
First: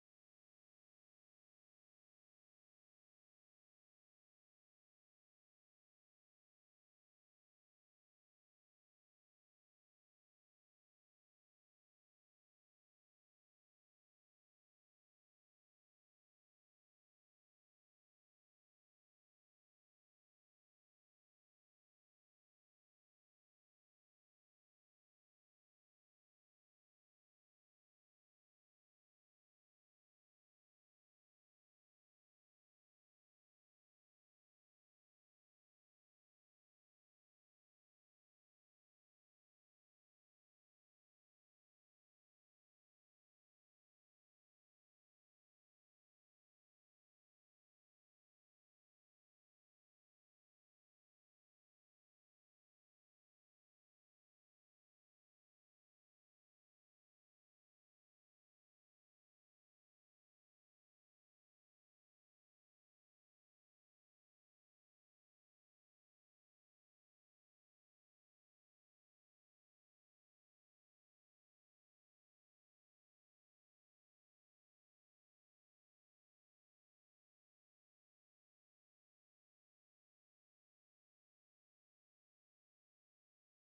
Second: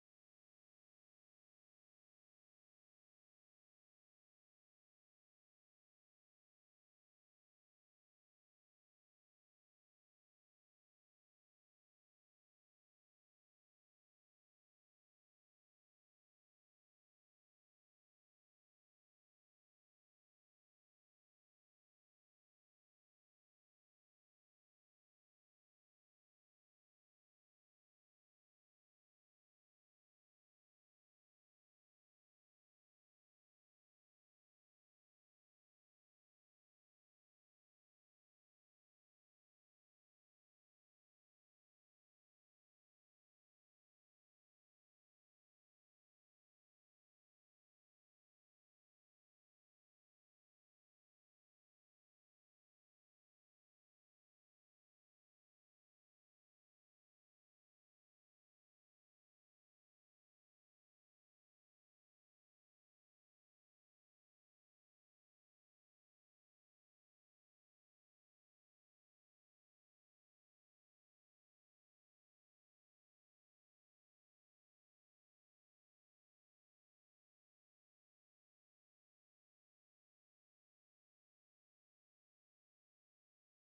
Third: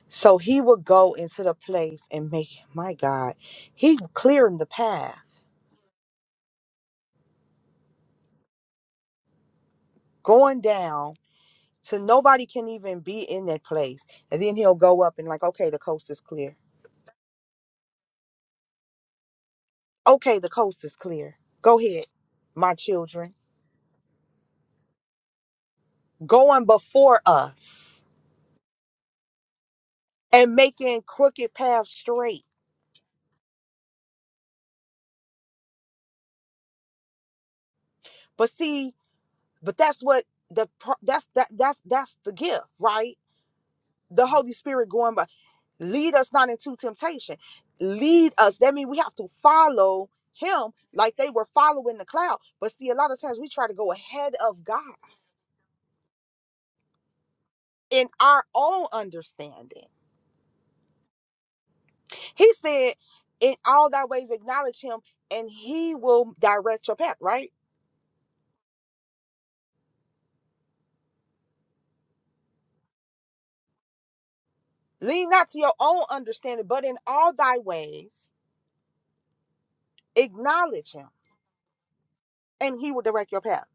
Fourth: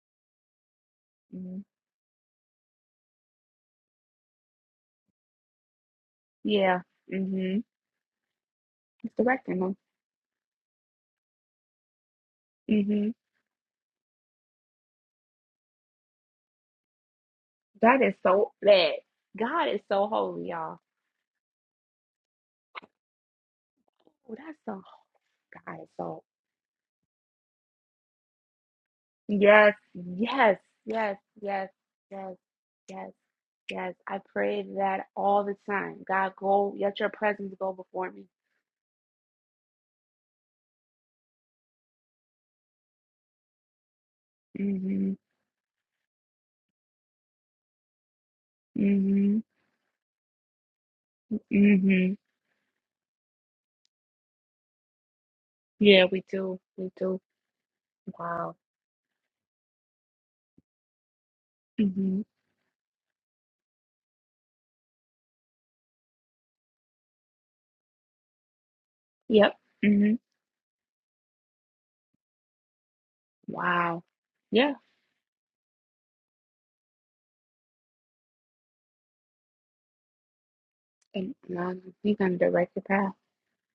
Speaker 3: So he would go into the place and make, my God, he clearing the path,
Speaker 1: Yeah. hmm It's directing them.
Speaker 3: going down to nobody can even
Speaker 1: Mhm.
Speaker 3: be in that place. And then he'll go up and, like, okay, the coast is clear.
Speaker 1: That is so bad. God is so
Speaker 3: Okay,
Speaker 1: holy,
Speaker 3: the
Speaker 1: y'all.
Speaker 3: coast is clear. Go ahead, my children.
Speaker 1: Oh, that's so God is so
Speaker 3: Going before us
Speaker 1: yes,
Speaker 3: and
Speaker 1: yes,
Speaker 3: making
Speaker 1: yes,
Speaker 3: crooked
Speaker 1: yes,
Speaker 3: paths
Speaker 1: yes,
Speaker 3: straight.
Speaker 1: yes, yes. I pray that all the time. God go, let your presence go before me.
Speaker 3: But see, but that's what the pro- that's that that's that's the gift, right? The Holy Spirit
Speaker 1: hmm
Speaker 3: going by. Lead us not into temptation. Lead us. That means we have to
Speaker 1: hmm
Speaker 3: follow him like they were following the
Speaker 1: hmm
Speaker 3: cloud. But see, a lot of times we try to go ahead of God
Speaker 1: Yeah, we do. We do.
Speaker 3: in our
Speaker 1: Wow.
Speaker 3: own understanding.
Speaker 1: hmm
Speaker 3: He said, In all thy ways acknowledge him, and he will direct your path, right?
Speaker 1: Yep. hmm Wow. Yeah.
Speaker 3: Lean not to your own understanding, but in all thy ways acknowledge him,
Speaker 1: And um, he's gonna direct
Speaker 3: and
Speaker 1: your
Speaker 3: he will
Speaker 1: path.
Speaker 3: direct your path.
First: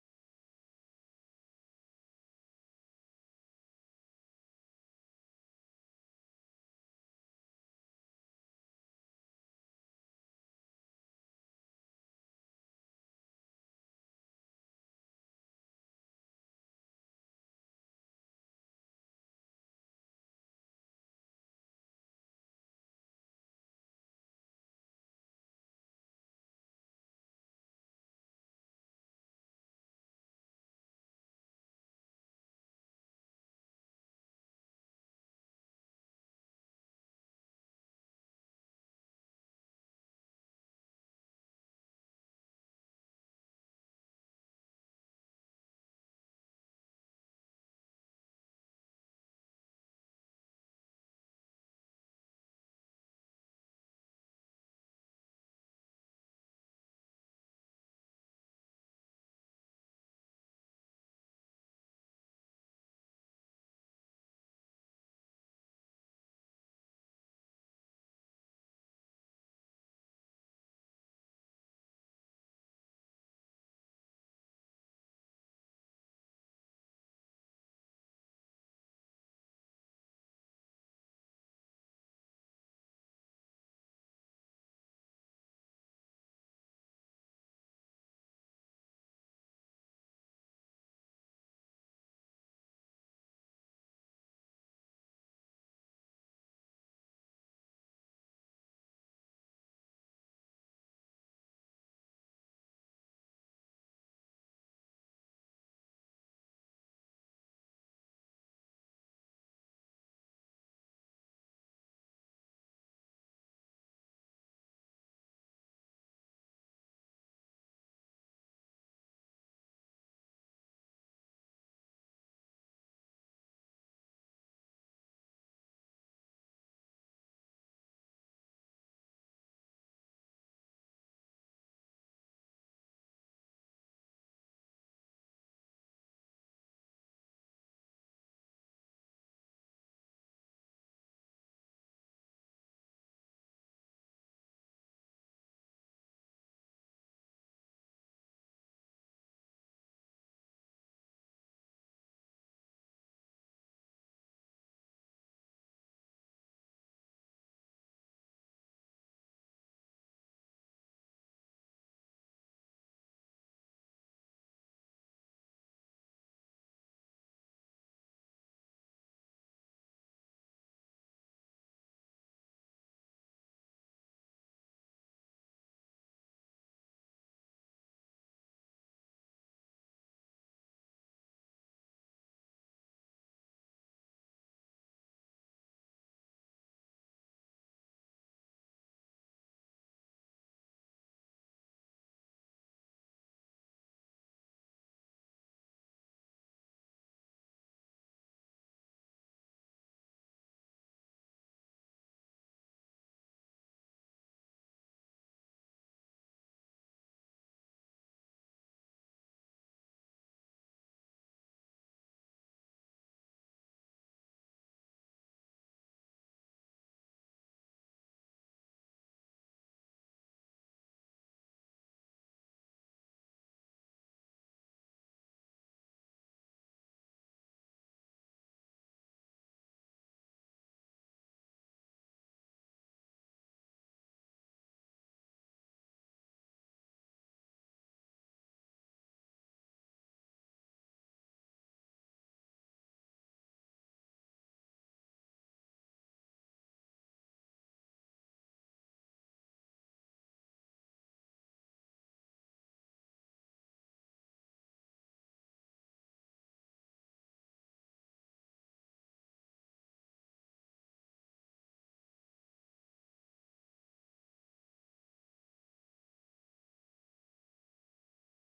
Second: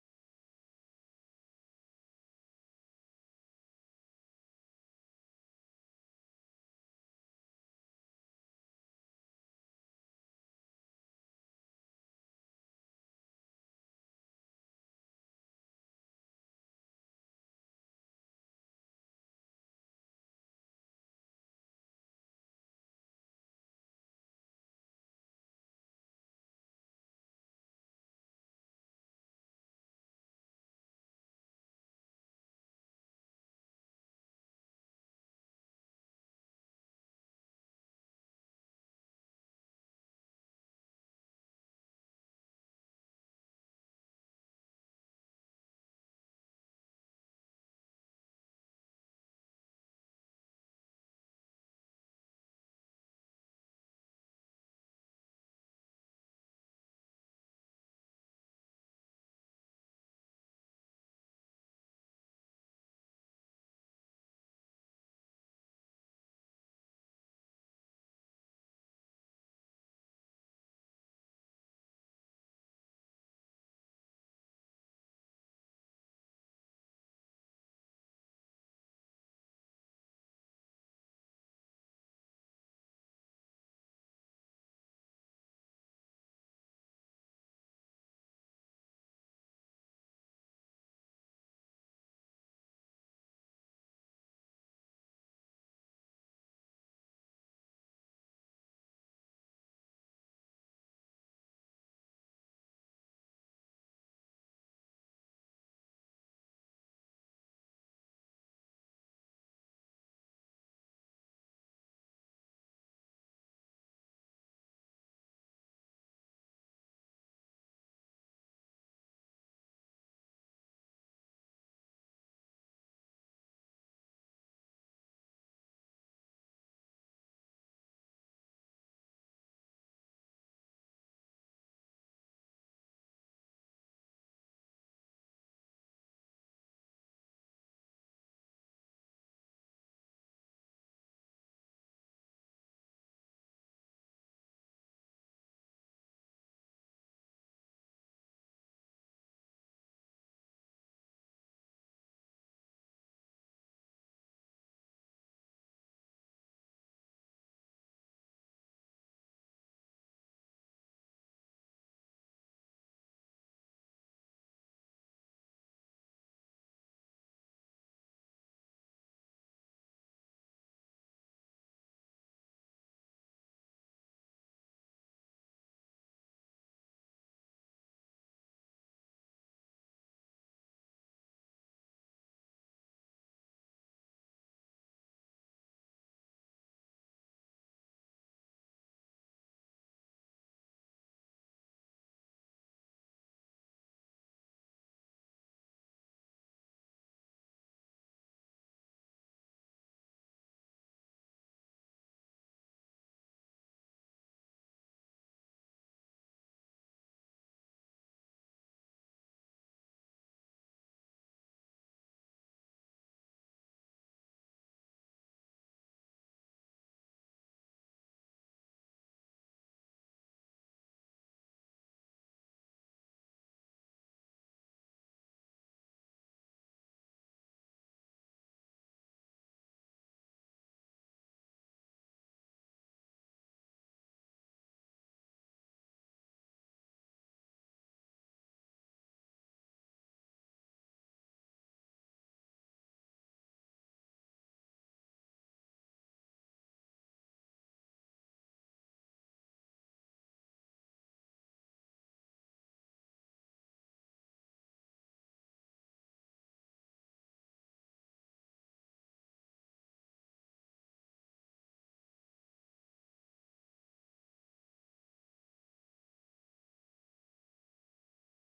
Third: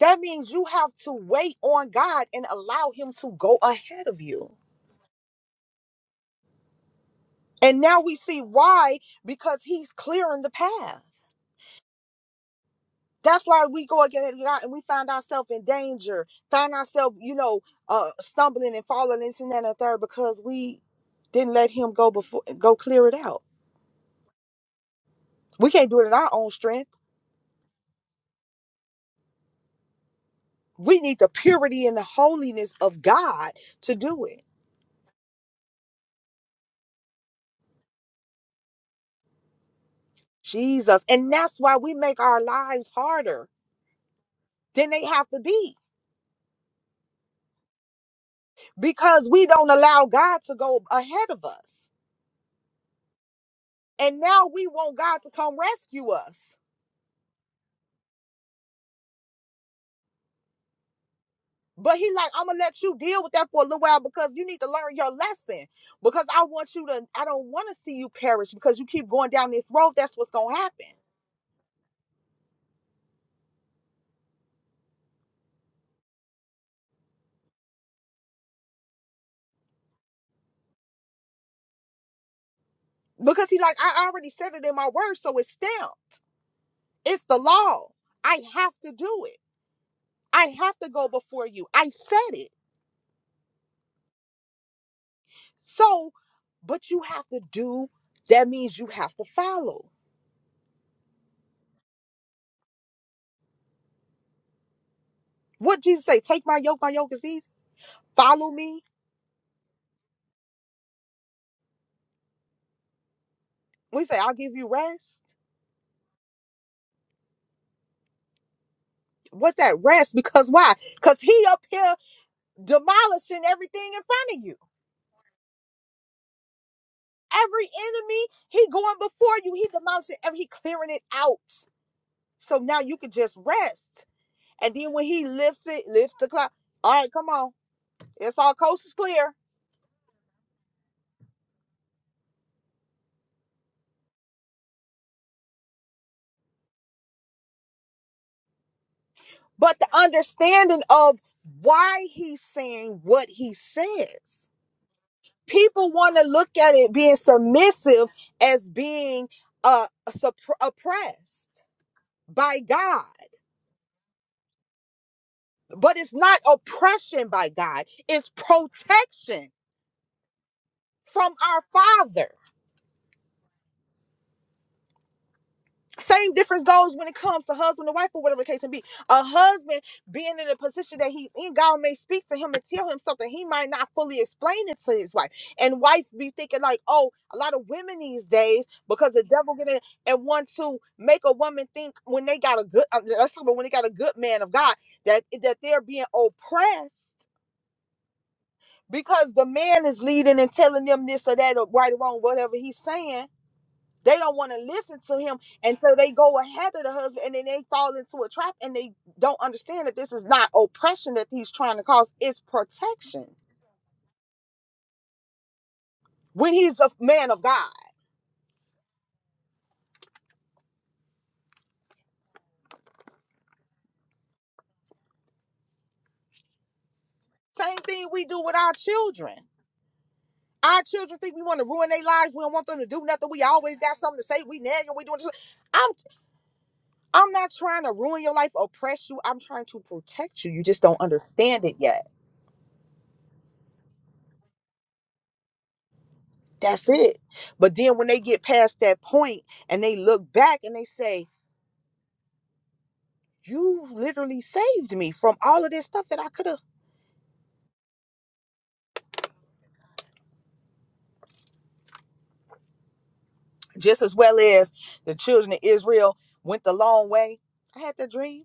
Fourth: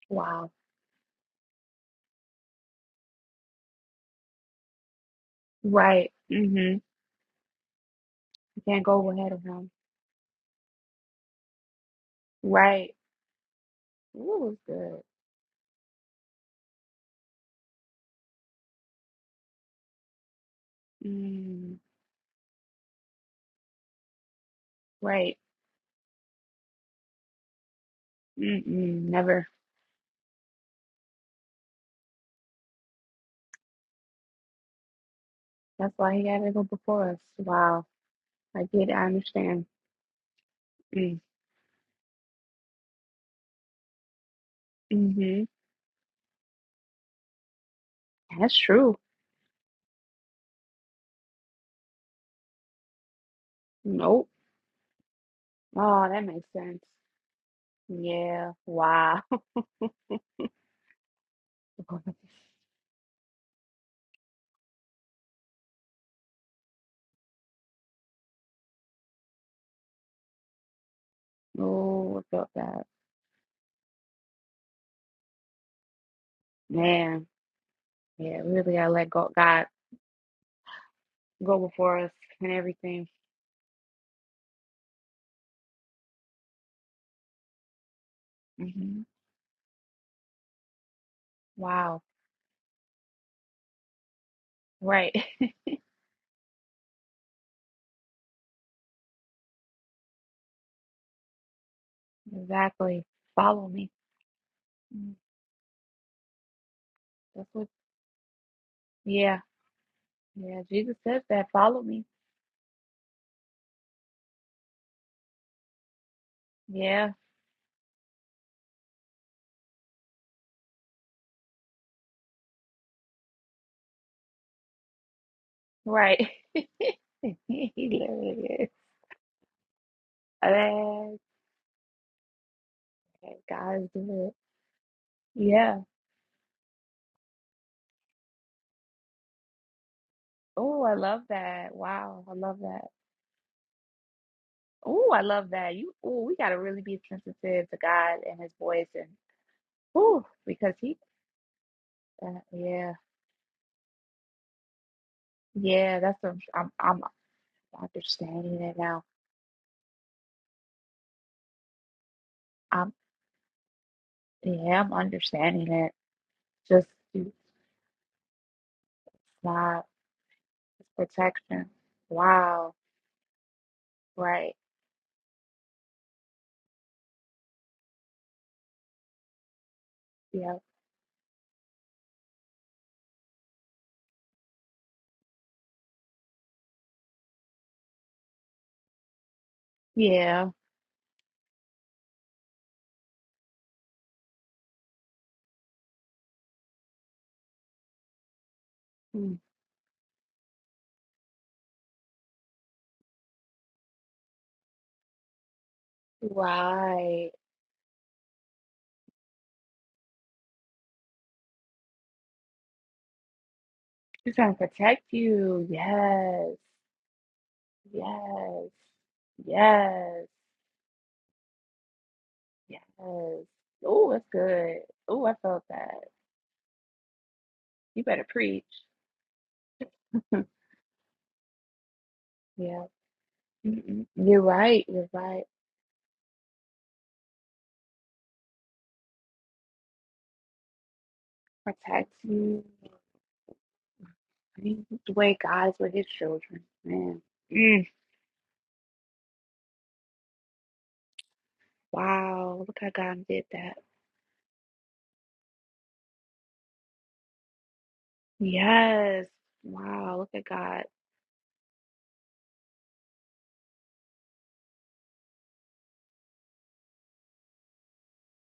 Speaker 3: That means
Speaker 1: Wow.
Speaker 3: you have to wait on God and allow him to go ahead of you.
Speaker 1: Right. Mm-hmm.
Speaker 3: And now we see
Speaker 1: Can't
Speaker 3: why,
Speaker 1: go ahead of
Speaker 3: because
Speaker 1: him.
Speaker 3: he's clearing the path.
Speaker 1: Right.
Speaker 3: That's why we go against
Speaker 1: Ooh,
Speaker 3: God and we
Speaker 1: good.
Speaker 3: find ourselves in danger, find ourselves, you know, uh, stumbling and falling this and that and the third because we didn't let
Speaker 1: Mm,
Speaker 3: him go before go clear it out.
Speaker 1: right.
Speaker 3: We can't do it in our own strength.
Speaker 1: Mm-mm, never.
Speaker 3: We need the purity and the holiness of God to do it.
Speaker 1: That's why he had to go before us. Wow. I get. I understand.
Speaker 3: Jesus.
Speaker 1: Mm,
Speaker 3: And that's why we make our lives harder than they have to
Speaker 1: hmm
Speaker 3: be
Speaker 1: That's true.
Speaker 3: because we don't allow God to go ahead of us. And
Speaker 1: Nope.
Speaker 3: now we want God to come
Speaker 1: Oh,
Speaker 3: rescue
Speaker 1: that makes
Speaker 3: us.
Speaker 1: sense. Yeah. Wow.
Speaker 3: But he like, I'm gonna let you deal with that for a little while because you need to learn your lesson. Because I want you to, I don't want to see you perish because you keep going down this road. That's what's gonna happen.
Speaker 1: oh, I felt that. Man. Yeah. Really, I let go. God go before us and everything.
Speaker 3: Because he like, I already said it in my word, so it's stamped. It's the law. I have to
Speaker 1: hmm
Speaker 3: do it. I have to go before you. I
Speaker 1: Wow.
Speaker 3: said it.
Speaker 1: Right.
Speaker 3: So, but you have to do. That means you have to follow.
Speaker 1: exactly. Follow me. Mm,
Speaker 3: What Jesus say? Take my yoke. My yoke is easy.
Speaker 1: That's what.
Speaker 3: Follow me.
Speaker 1: Yeah. Yeah, Jesus says that. Follow me.
Speaker 3: We say, I'll give you rest.
Speaker 1: Yeah,
Speaker 3: What's that rest? Because why? Because he up here demolishing everything in front of you.
Speaker 1: right.
Speaker 3: Every
Speaker 1: He
Speaker 3: enemy,
Speaker 1: literally
Speaker 3: he
Speaker 1: is.
Speaker 3: going before you. He demolishing every he clearing it
Speaker 1: Okay,
Speaker 3: out. So now you can just
Speaker 1: God is
Speaker 3: rest.
Speaker 1: good.
Speaker 3: And then when he lifts
Speaker 1: Yeah.
Speaker 3: it, lift the cloud. All right, come on. It's all coast is clear.
Speaker 1: Oh, I love that. Wow, I love that. Oh, I love that. You. Oh, we gotta really be sensitive to God and His voice, and
Speaker 3: But the
Speaker 1: oh, because
Speaker 3: understanding
Speaker 1: He.
Speaker 3: of why
Speaker 1: Uh,
Speaker 3: he's
Speaker 1: yeah,
Speaker 3: saying what he says. People
Speaker 1: yeah.
Speaker 3: want
Speaker 1: That's
Speaker 3: to
Speaker 1: what
Speaker 3: look
Speaker 1: I'm,
Speaker 3: at it
Speaker 1: I'm.
Speaker 3: being
Speaker 1: I'm
Speaker 3: submissive
Speaker 1: understanding
Speaker 3: as
Speaker 1: it now.
Speaker 3: being uh, supp- oppressed by
Speaker 1: I'm.
Speaker 3: God.
Speaker 1: Yeah, I'm understanding it.
Speaker 3: But it's not
Speaker 1: Just His
Speaker 3: oppression by God, it's protection
Speaker 1: love,
Speaker 3: from our
Speaker 1: protection.
Speaker 3: Father.
Speaker 1: Wow. Right.
Speaker 3: Same difference goes when it comes to husband and wife, or whatever the case may be. A husband being in a
Speaker 1: Yeah.
Speaker 3: position that he's in, God may speak to him and tell him something. He might not fully explain it to his wife. And wife be thinking, like, oh, a lot of women these days, because the devil get in and want
Speaker 1: Yeah.
Speaker 3: to make a woman think when they got a good, uh, let's talk about when they got a good man of God, that, that they're being oppressed because the man is leading and telling them this or that or right or wrong, whatever he's saying. They don't want to listen to him, and so they go ahead of the husband,
Speaker 1: Right.
Speaker 3: and then they fall into a trap, and they don't understand that this is not oppression that he's trying to cause; it's protection.
Speaker 1: He's trying to protect you.
Speaker 3: When
Speaker 1: Yes.
Speaker 3: he's a man of God,
Speaker 1: Yes. Yes. Yes. Oh, that's good. Oh, I felt that.
Speaker 3: same
Speaker 1: You
Speaker 3: thing we
Speaker 1: better
Speaker 3: do with
Speaker 1: preach.
Speaker 3: our children. Our children think we want to ruin their lives. We don't want them
Speaker 1: Yeah.
Speaker 3: to do nothing. We always got
Speaker 1: Mm-mm.
Speaker 3: something to
Speaker 1: You're
Speaker 3: say. We
Speaker 1: right.
Speaker 3: nagging. We
Speaker 1: You're
Speaker 3: doing this.
Speaker 1: right.
Speaker 3: I'm I'm not trying to ruin your life, oppress you. I'm trying to protect you. You just don't understand it yet
Speaker 1: Protect you. I mean, the way God is with his children.
Speaker 3: That's it.
Speaker 1: Man.
Speaker 3: But
Speaker 1: Mm.
Speaker 3: then when they get past that point and they look back and they say,
Speaker 1: Wow. Look how God did that.
Speaker 3: You literally saved me from all of this stuff that I could have.
Speaker 1: Yes. Wow. Look at God.
Speaker 3: Just as well as the children of Israel went the long way. I had that dream.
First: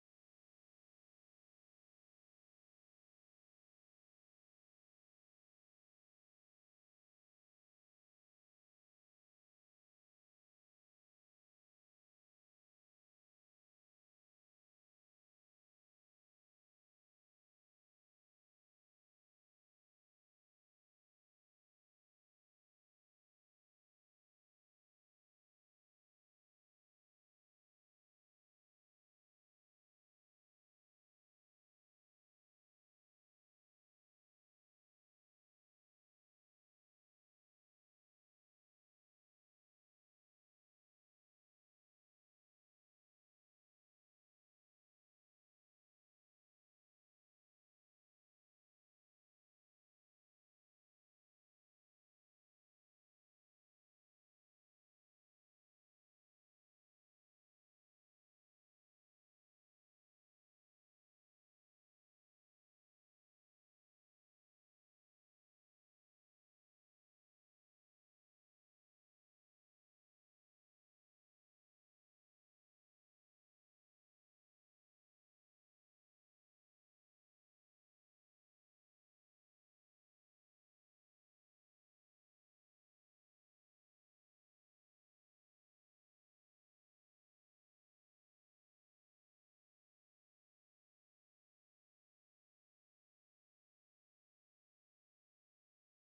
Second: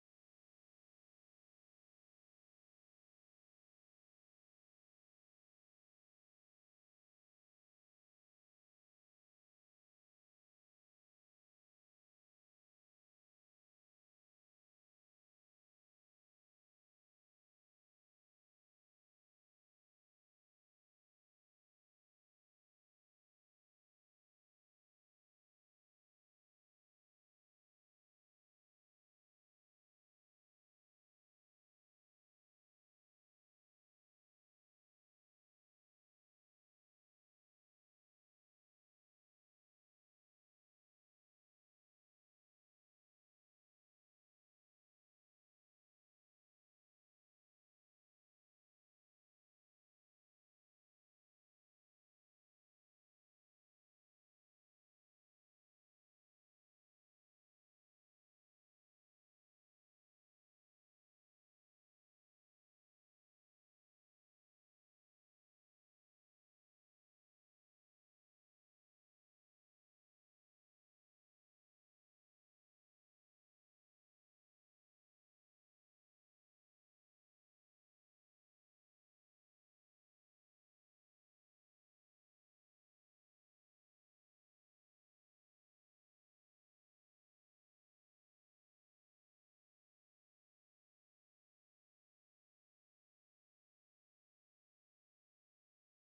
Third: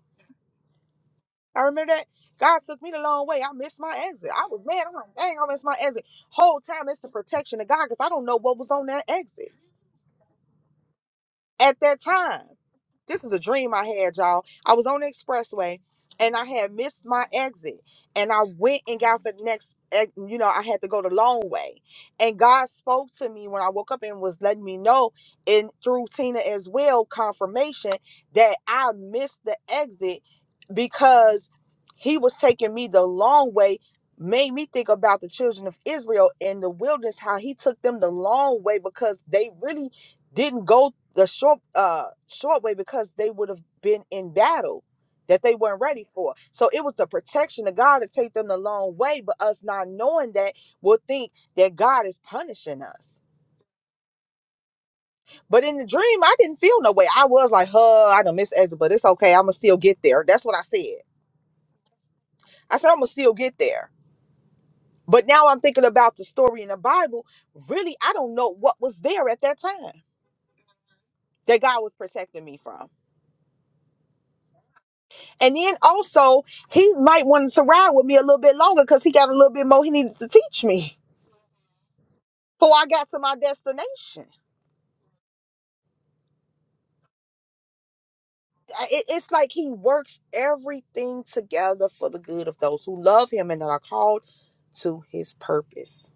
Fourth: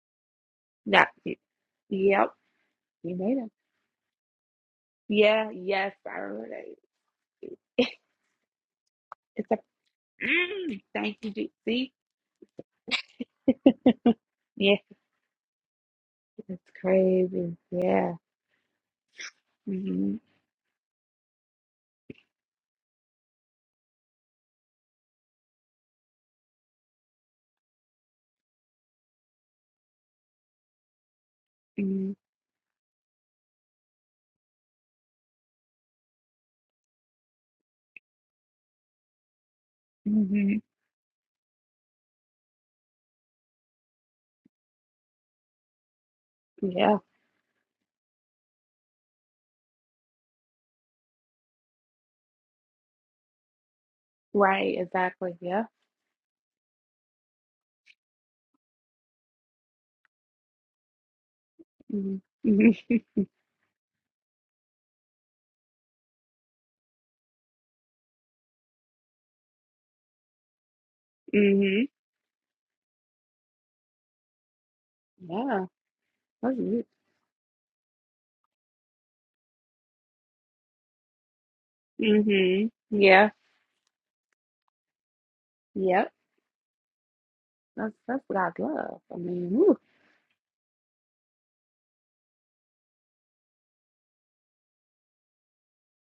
Speaker 1: Yeah. y-
Speaker 3: I remember that.
Speaker 1: Yep.
Speaker 3: God took me the
Speaker 1: You
Speaker 3: long
Speaker 1: made
Speaker 3: way.
Speaker 1: him.
Speaker 3: I missed my exit. I was mad. I'm like, dang,
Speaker 1: Yeah.
Speaker 3: I missed my
Speaker 1: Yes.
Speaker 3: exit.
Speaker 1: I remember
Speaker 3: Whole time
Speaker 1: that.
Speaker 3: it's the protection of God because I don't know what was on that exit
Speaker 1: Mm, thank you, G-
Speaker 3: at
Speaker 1: see?
Speaker 3: that time. This is a dream I had, y'all. I
Speaker 1: Yeah,
Speaker 3: was on the expressway and I
Speaker 1: it's
Speaker 3: had missed my
Speaker 1: crazy.
Speaker 3: exit.
Speaker 1: Yeah.
Speaker 3: And I went and got the next, ex-
Speaker 1: Mm-hmm.
Speaker 3: you know, I had to go the long way. And God spoke to me when I woke up and was letting me know, and through Tina as well, confirmation that I missed the exit because
Speaker 1: Mm-hmm.
Speaker 3: He was taking me the long way. Made me think about the children of Israel in the wilderness, how He took them the long way because they really
Speaker 1: hmm
Speaker 3: didn't go the short uh short way because they would have been in battle that they weren't ready for. So it was
Speaker 1: Yeah.
Speaker 3: the protection of God to take them the long way, but us not knowing that will think that God is punishing us.
Speaker 1: Right. Exactly.
Speaker 3: But
Speaker 1: Yeah.
Speaker 3: in the dream, I didn't feel no way. I was like, huh, I done miss exit, but it's okay. I'ma still get there. That's what I said.
Speaker 1: Mm-hmm.
Speaker 3: I
Speaker 1: Mm-hmm.
Speaker 3: said I'ma still get there. But now I'm thinking about the story in the Bible. Really, I don't know what was there at that time that God was protecting me from.
Speaker 1: Mm-hmm.
Speaker 3: And
Speaker 1: Yeah.
Speaker 3: then also,
Speaker 1: That's it.
Speaker 3: he might want to ride with me a little bit longer because he got a little bit more he needed to teach me before I
Speaker 1: Mm-hmm.
Speaker 3: got to
Speaker 1: Yeah.
Speaker 3: my destination.
Speaker 1: Yep. That's that's what I
Speaker 3: I-
Speaker 1: love.
Speaker 3: it-
Speaker 1: I
Speaker 3: it's
Speaker 1: mean,
Speaker 3: like he
Speaker 1: whew.
Speaker 3: works everything together for the good of those who love him and are called to his purpose.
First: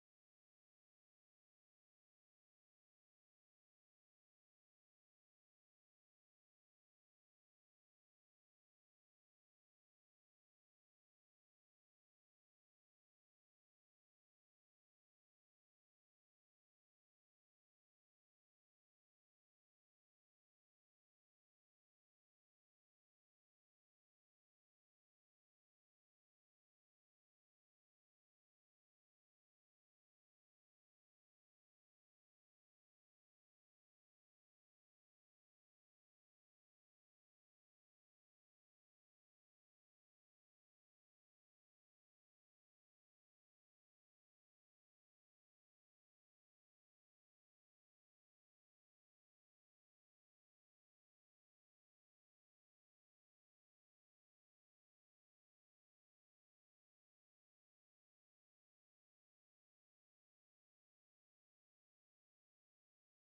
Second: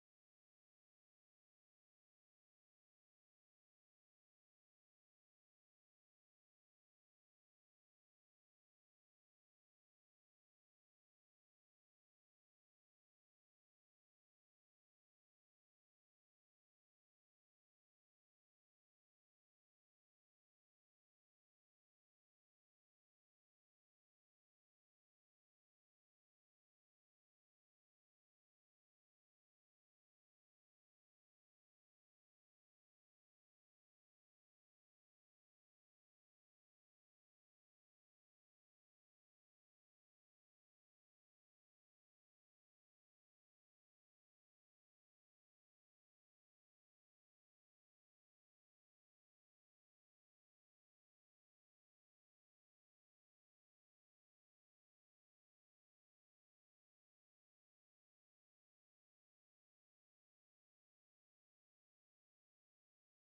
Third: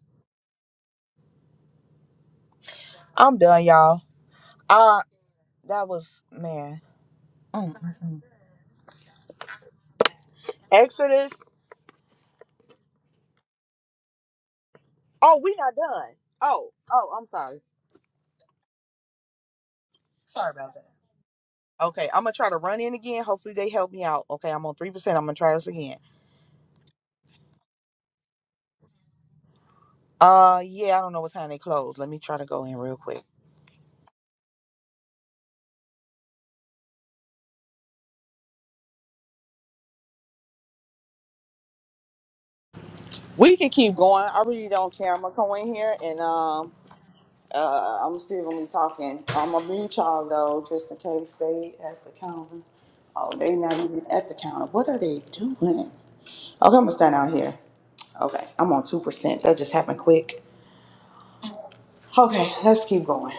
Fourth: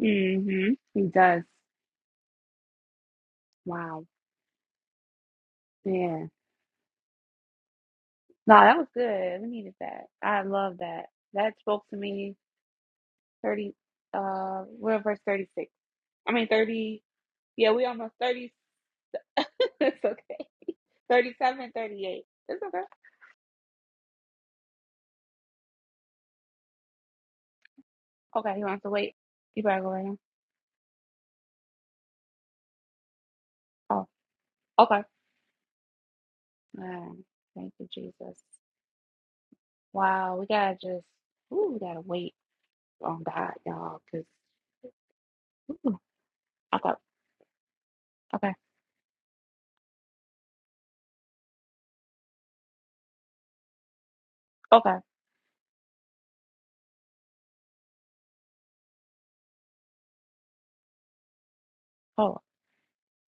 Speaker 1: Mm-hmm. He does.
Speaker 3: I'm done, y'all.
Speaker 1: Wow.
Speaker 3: I that was
Speaker 1: Yeah.
Speaker 3: man. Mm, mm, mm.
Speaker 1: No, that was good. We needed that. I love that.
Speaker 3: Exodus.
Speaker 1: That spoke to me. Thirty. Uh, we're on verse
Speaker 3: Oh, we
Speaker 1: thirty-six.
Speaker 3: not done.
Speaker 1: I mean
Speaker 3: Oh,
Speaker 1: thirty.
Speaker 3: oh, I'm sorry.
Speaker 1: Yeah, we almost 36 That's okay.
Speaker 3: Sorry about that.
Speaker 1: 37, thirty
Speaker 3: Okay, I'm
Speaker 1: eight.
Speaker 3: gonna try to
Speaker 1: It's
Speaker 3: run
Speaker 1: okay.
Speaker 3: in again. Hopefully they help me out. Okay, I'm on three percent. I'm gonna try this again.
Speaker 1: Okay, he wants to wait. You better go right now.
Speaker 3: Uh, yeah, I don't know what time they close. Let me try to go in real quick.
Speaker 1: Oh, okay. Man, thank you, Jesus. Wow, we gotta just, ooh, we gotta wait on God,
Speaker 3: We can keep
Speaker 1: y'all,
Speaker 3: going.
Speaker 1: because,
Speaker 3: I really don't care. I'm gonna come in here
Speaker 1: Ooh,
Speaker 3: and um
Speaker 1: okay,
Speaker 3: uh I'm still
Speaker 1: okay,
Speaker 3: gonna be talking. I'm gonna mute y'all though, just in case they at the counter. Oh, they not even at the counter. What
Speaker 1: okay,
Speaker 3: are they doing? Okay, I'm gonna stand out here. Okay, I'm on two percent. That just happened quick.
Speaker 1: oh,
Speaker 3: Okay, let's keep going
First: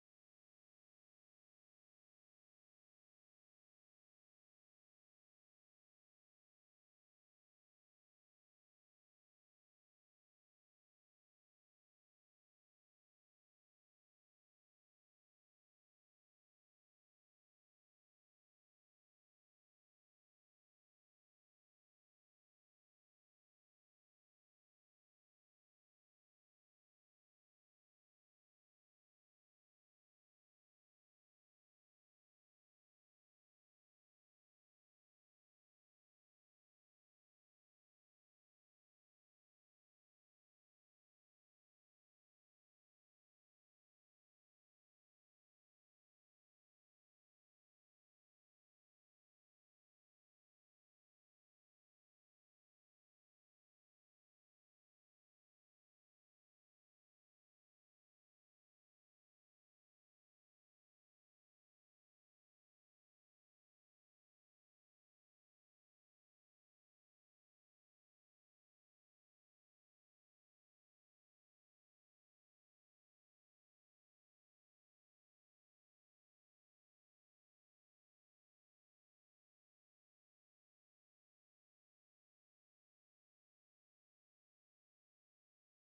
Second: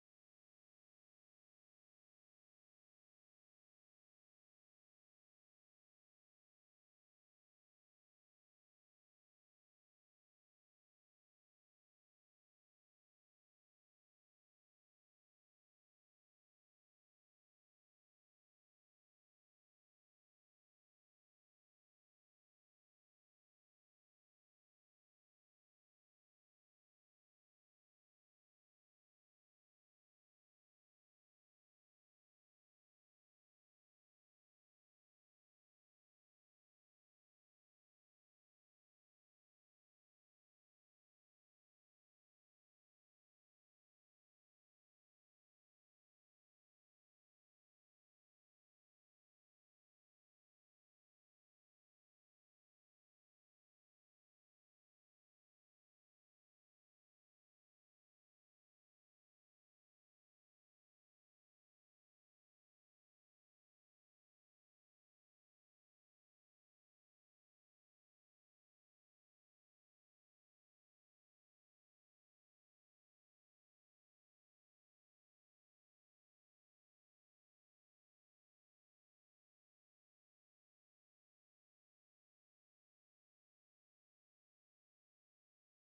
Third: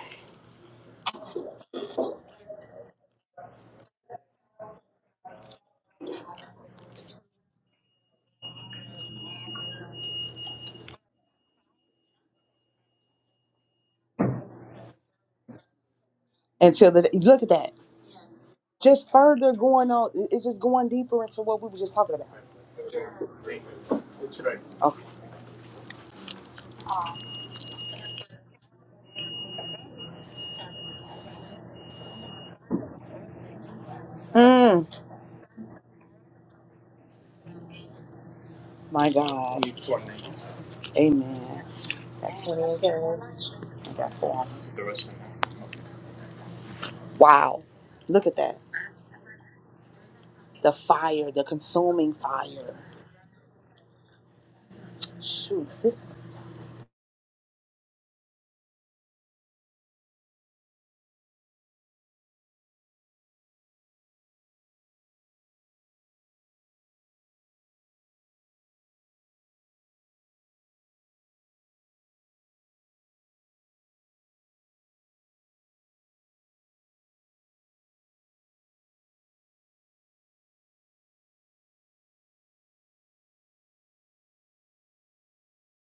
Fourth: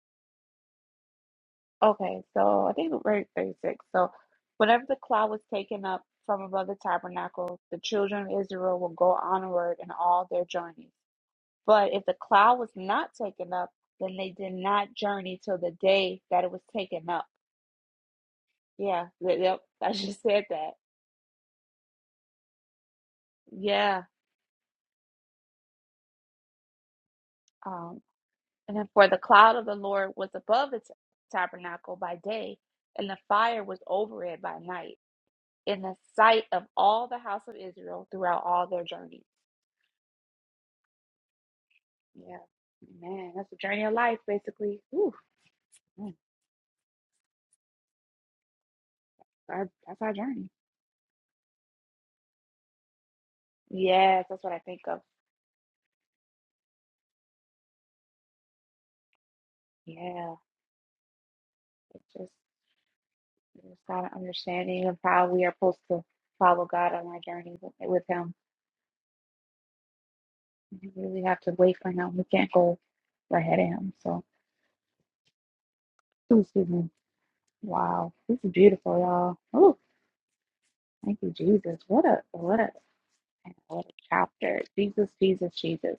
Speaker 1: okay. So I think we're at 36. So whenever the cloud was taken up from above the tabernacle, the children of Israel will go onward in all their journeys. But if the cloud was not taken up, then they did not journey till the day that it was
Speaker 3: until
Speaker 1: taken
Speaker 3: the
Speaker 1: up.
Speaker 3: look at that.
Speaker 1: Yeah,
Speaker 3: Just
Speaker 1: th-
Speaker 3: further
Speaker 1: yep,
Speaker 3: going
Speaker 1: I
Speaker 3: on.
Speaker 1: just
Speaker 3: it-
Speaker 1: said
Speaker 3: It's just
Speaker 1: that.
Speaker 3: going deeper into what we were just talking about.
Speaker 1: Yeah. Um, and then for the cloud of the Lord was above the t- tabernacle by day, and the fire was over it by
Speaker 3: Okay.
Speaker 1: night, in the sight of all the house of Israel throughout all their
Speaker 3: My
Speaker 1: journey.
Speaker 3: God. Need four names. Amen.
Speaker 1: Yeah,
Speaker 3: Got 28.
Speaker 1: man, that's the journey of
Speaker 3: I got
Speaker 1: life,
Speaker 3: four.
Speaker 1: basically. Ooh, mm,
Speaker 3: Wow. Look at that.
Speaker 1: our, that's our journey.
Speaker 3: The fire, the consuming fire.
Speaker 1: Yes, that's what I think of.
Speaker 3: Shoot, this is
Speaker 1: Yeah, it just. Just got an understanding of how we are supposed to follow God on our journey with, with Him. We really have to wait for Him. We can't go right ahead of Him. So, ooh, excuse me. Wow, this is beautiful, y'all. Oh, thank you, Jesus. What a what a what a chapter. Jesus, Jesus, Jesus,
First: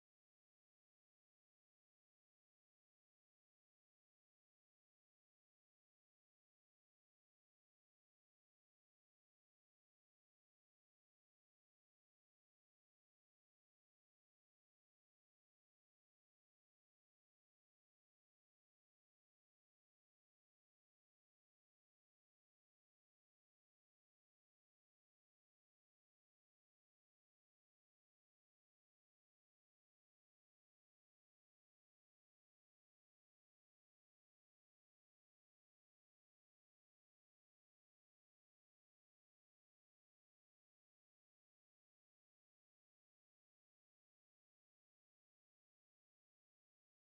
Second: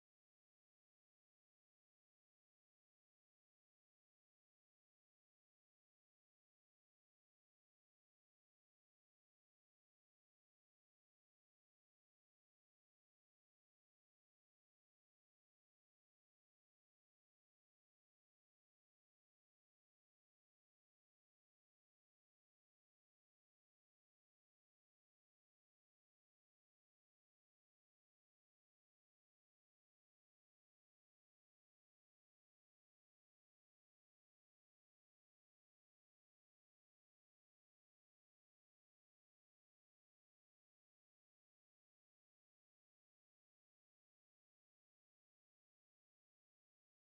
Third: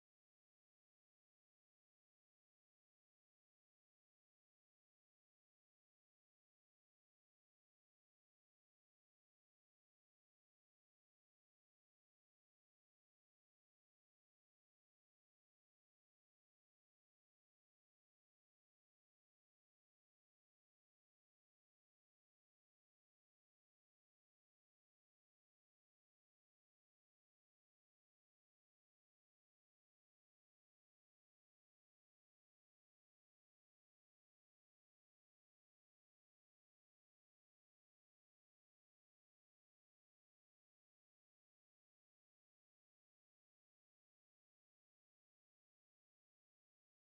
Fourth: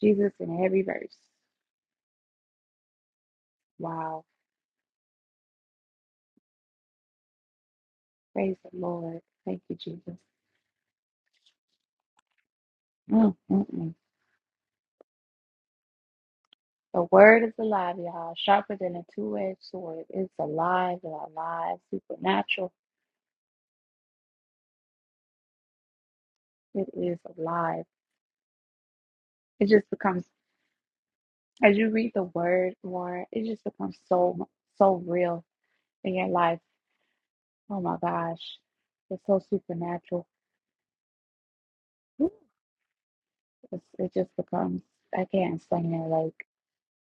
Speaker 1: Jesus in every verse. Wow, praise the Lord. Thank you, Jesus. Mm, mm, mm. The word is alive, y'all. Sharper than a two-edged sword. It's alive in our lives, supernatural. It is alive. It just becomes, as you read the word more, it just becomes so, so real in your life. Oh my gosh. It's so supernatural. Ooh, It's, it just becomes, I can't explain it. Like,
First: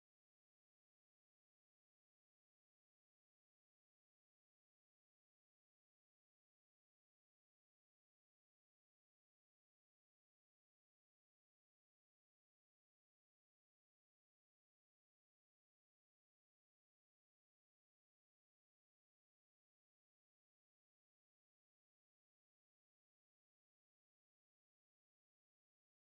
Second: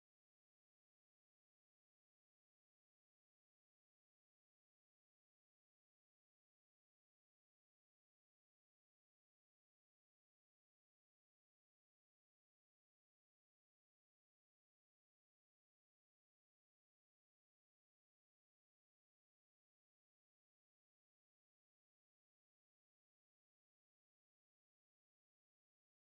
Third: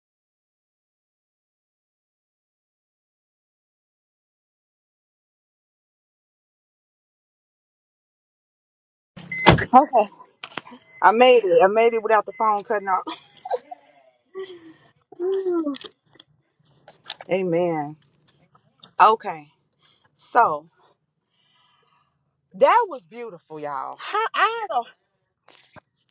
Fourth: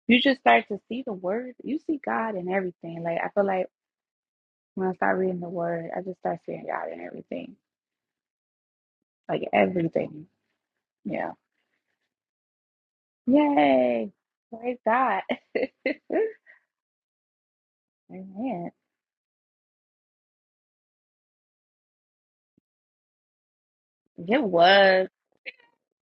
Speaker 1: you just start to see the word. You see God in everything. Like, I feel like when I start reading the word, I just start seeing God in everything. Like,
Speaker 3: okay.
Speaker 1: everything.
Speaker 3: I
Speaker 1: Yeah.
Speaker 3: made it. I made it without the phone cutting off.
Speaker 1: Yay. Praise God.
Speaker 3: Amen.
Speaker 1: Amen.
Speaker 3: Okay. So that was beautiful, y'all.
Speaker 1: It was.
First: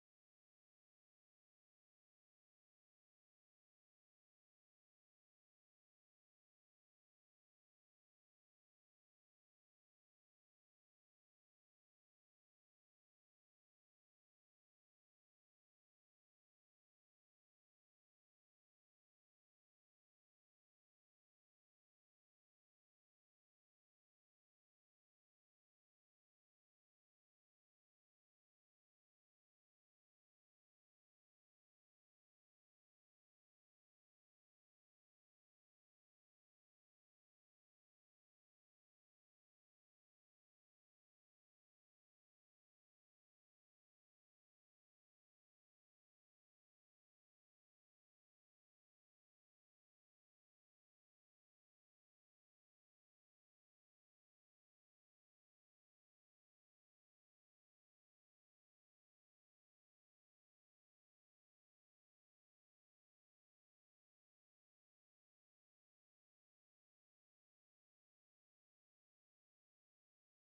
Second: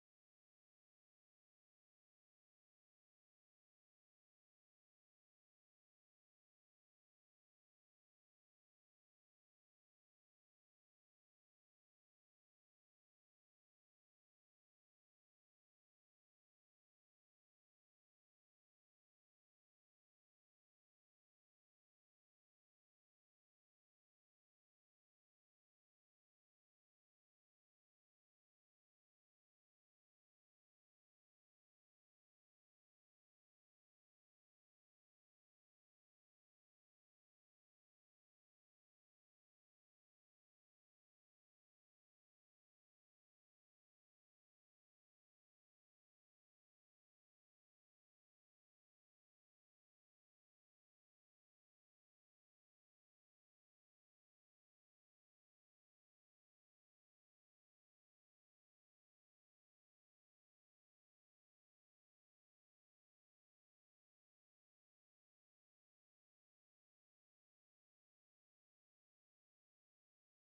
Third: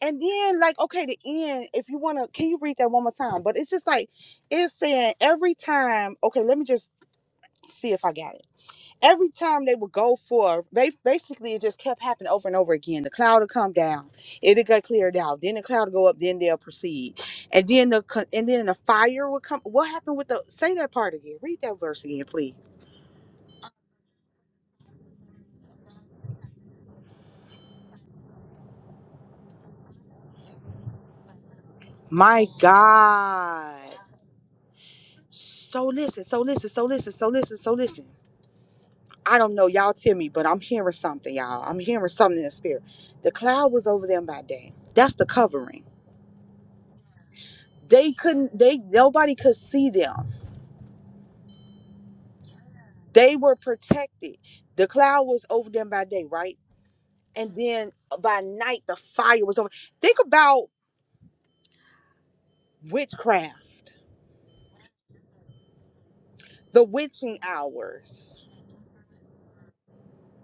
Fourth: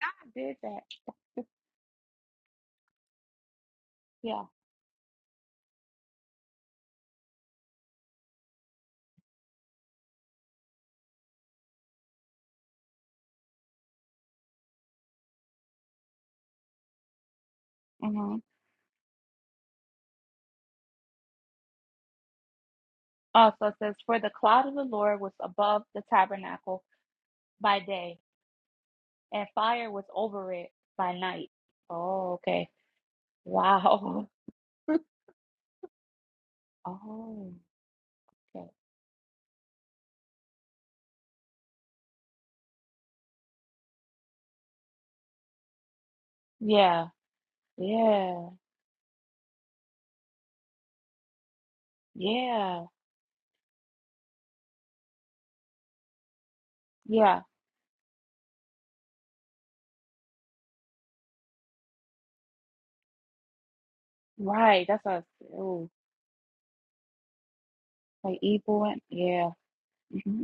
Speaker 3: And
Speaker 1: God did
Speaker 3: then, like,
Speaker 1: that.
Speaker 3: okay, the end, if you want to, can you read that one more time? But it's just like,
Speaker 1: Yeah.
Speaker 3: it's saying every time, okay, let me just see if I got it every time they would go for they basically it just kept happening over and over again the cloud would come down it'll get cleared out then the cloud would go up then they'll proceed and then the co-
Speaker 1: Mm-hmm.
Speaker 3: and then the fire would come what happened with the say that part again read that verse again please
Speaker 1: Also it says, For the cloud of the Lord was above the tabernacle by day, and fire was over it by night. Oh,
Speaker 3: my
Speaker 1: okay.
Speaker 3: god
Speaker 1: Wow.
Speaker 3: so listen so listen so listen so
Speaker 1: Oh,
Speaker 3: listen so listen
Speaker 1: okay.
Speaker 3: I don't know, y'all tell me, but I'm hearing something, y'all. I'm hearing something in the spirit. The cloud was over them by day. That's the covering.
Speaker 1: Yeah.
Speaker 3: They
Speaker 1: Yeah.
Speaker 3: couldn't, they nobody could see them
Speaker 1: Yeah.
Speaker 3: They were protected. The cloud was over them by day, right?
Speaker 1: Yeah.
Speaker 3: And then uh, by night, the fire was over. Think about witchcraft,
Speaker 1: Right. That's us. Ooh.
Speaker 3: the witching
Speaker 1: Like
Speaker 3: hours,
Speaker 1: evil and yeah. Mm-hmm.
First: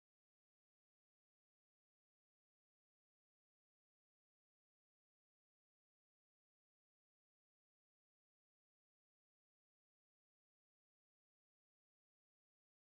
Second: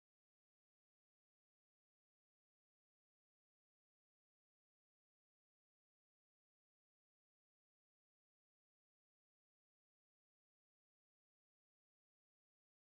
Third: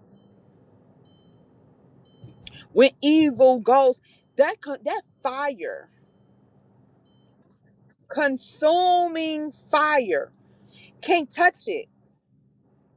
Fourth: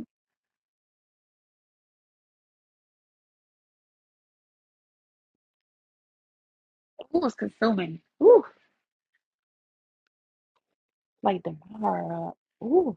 Speaker 3: when evil goes. That co- that fire,
Speaker 1: Ooh, it's consuming. Ooh.
Speaker 3: consuming fire, can't
Speaker 1: Like
Speaker 3: touch it
Speaker 1: devour. Ooh.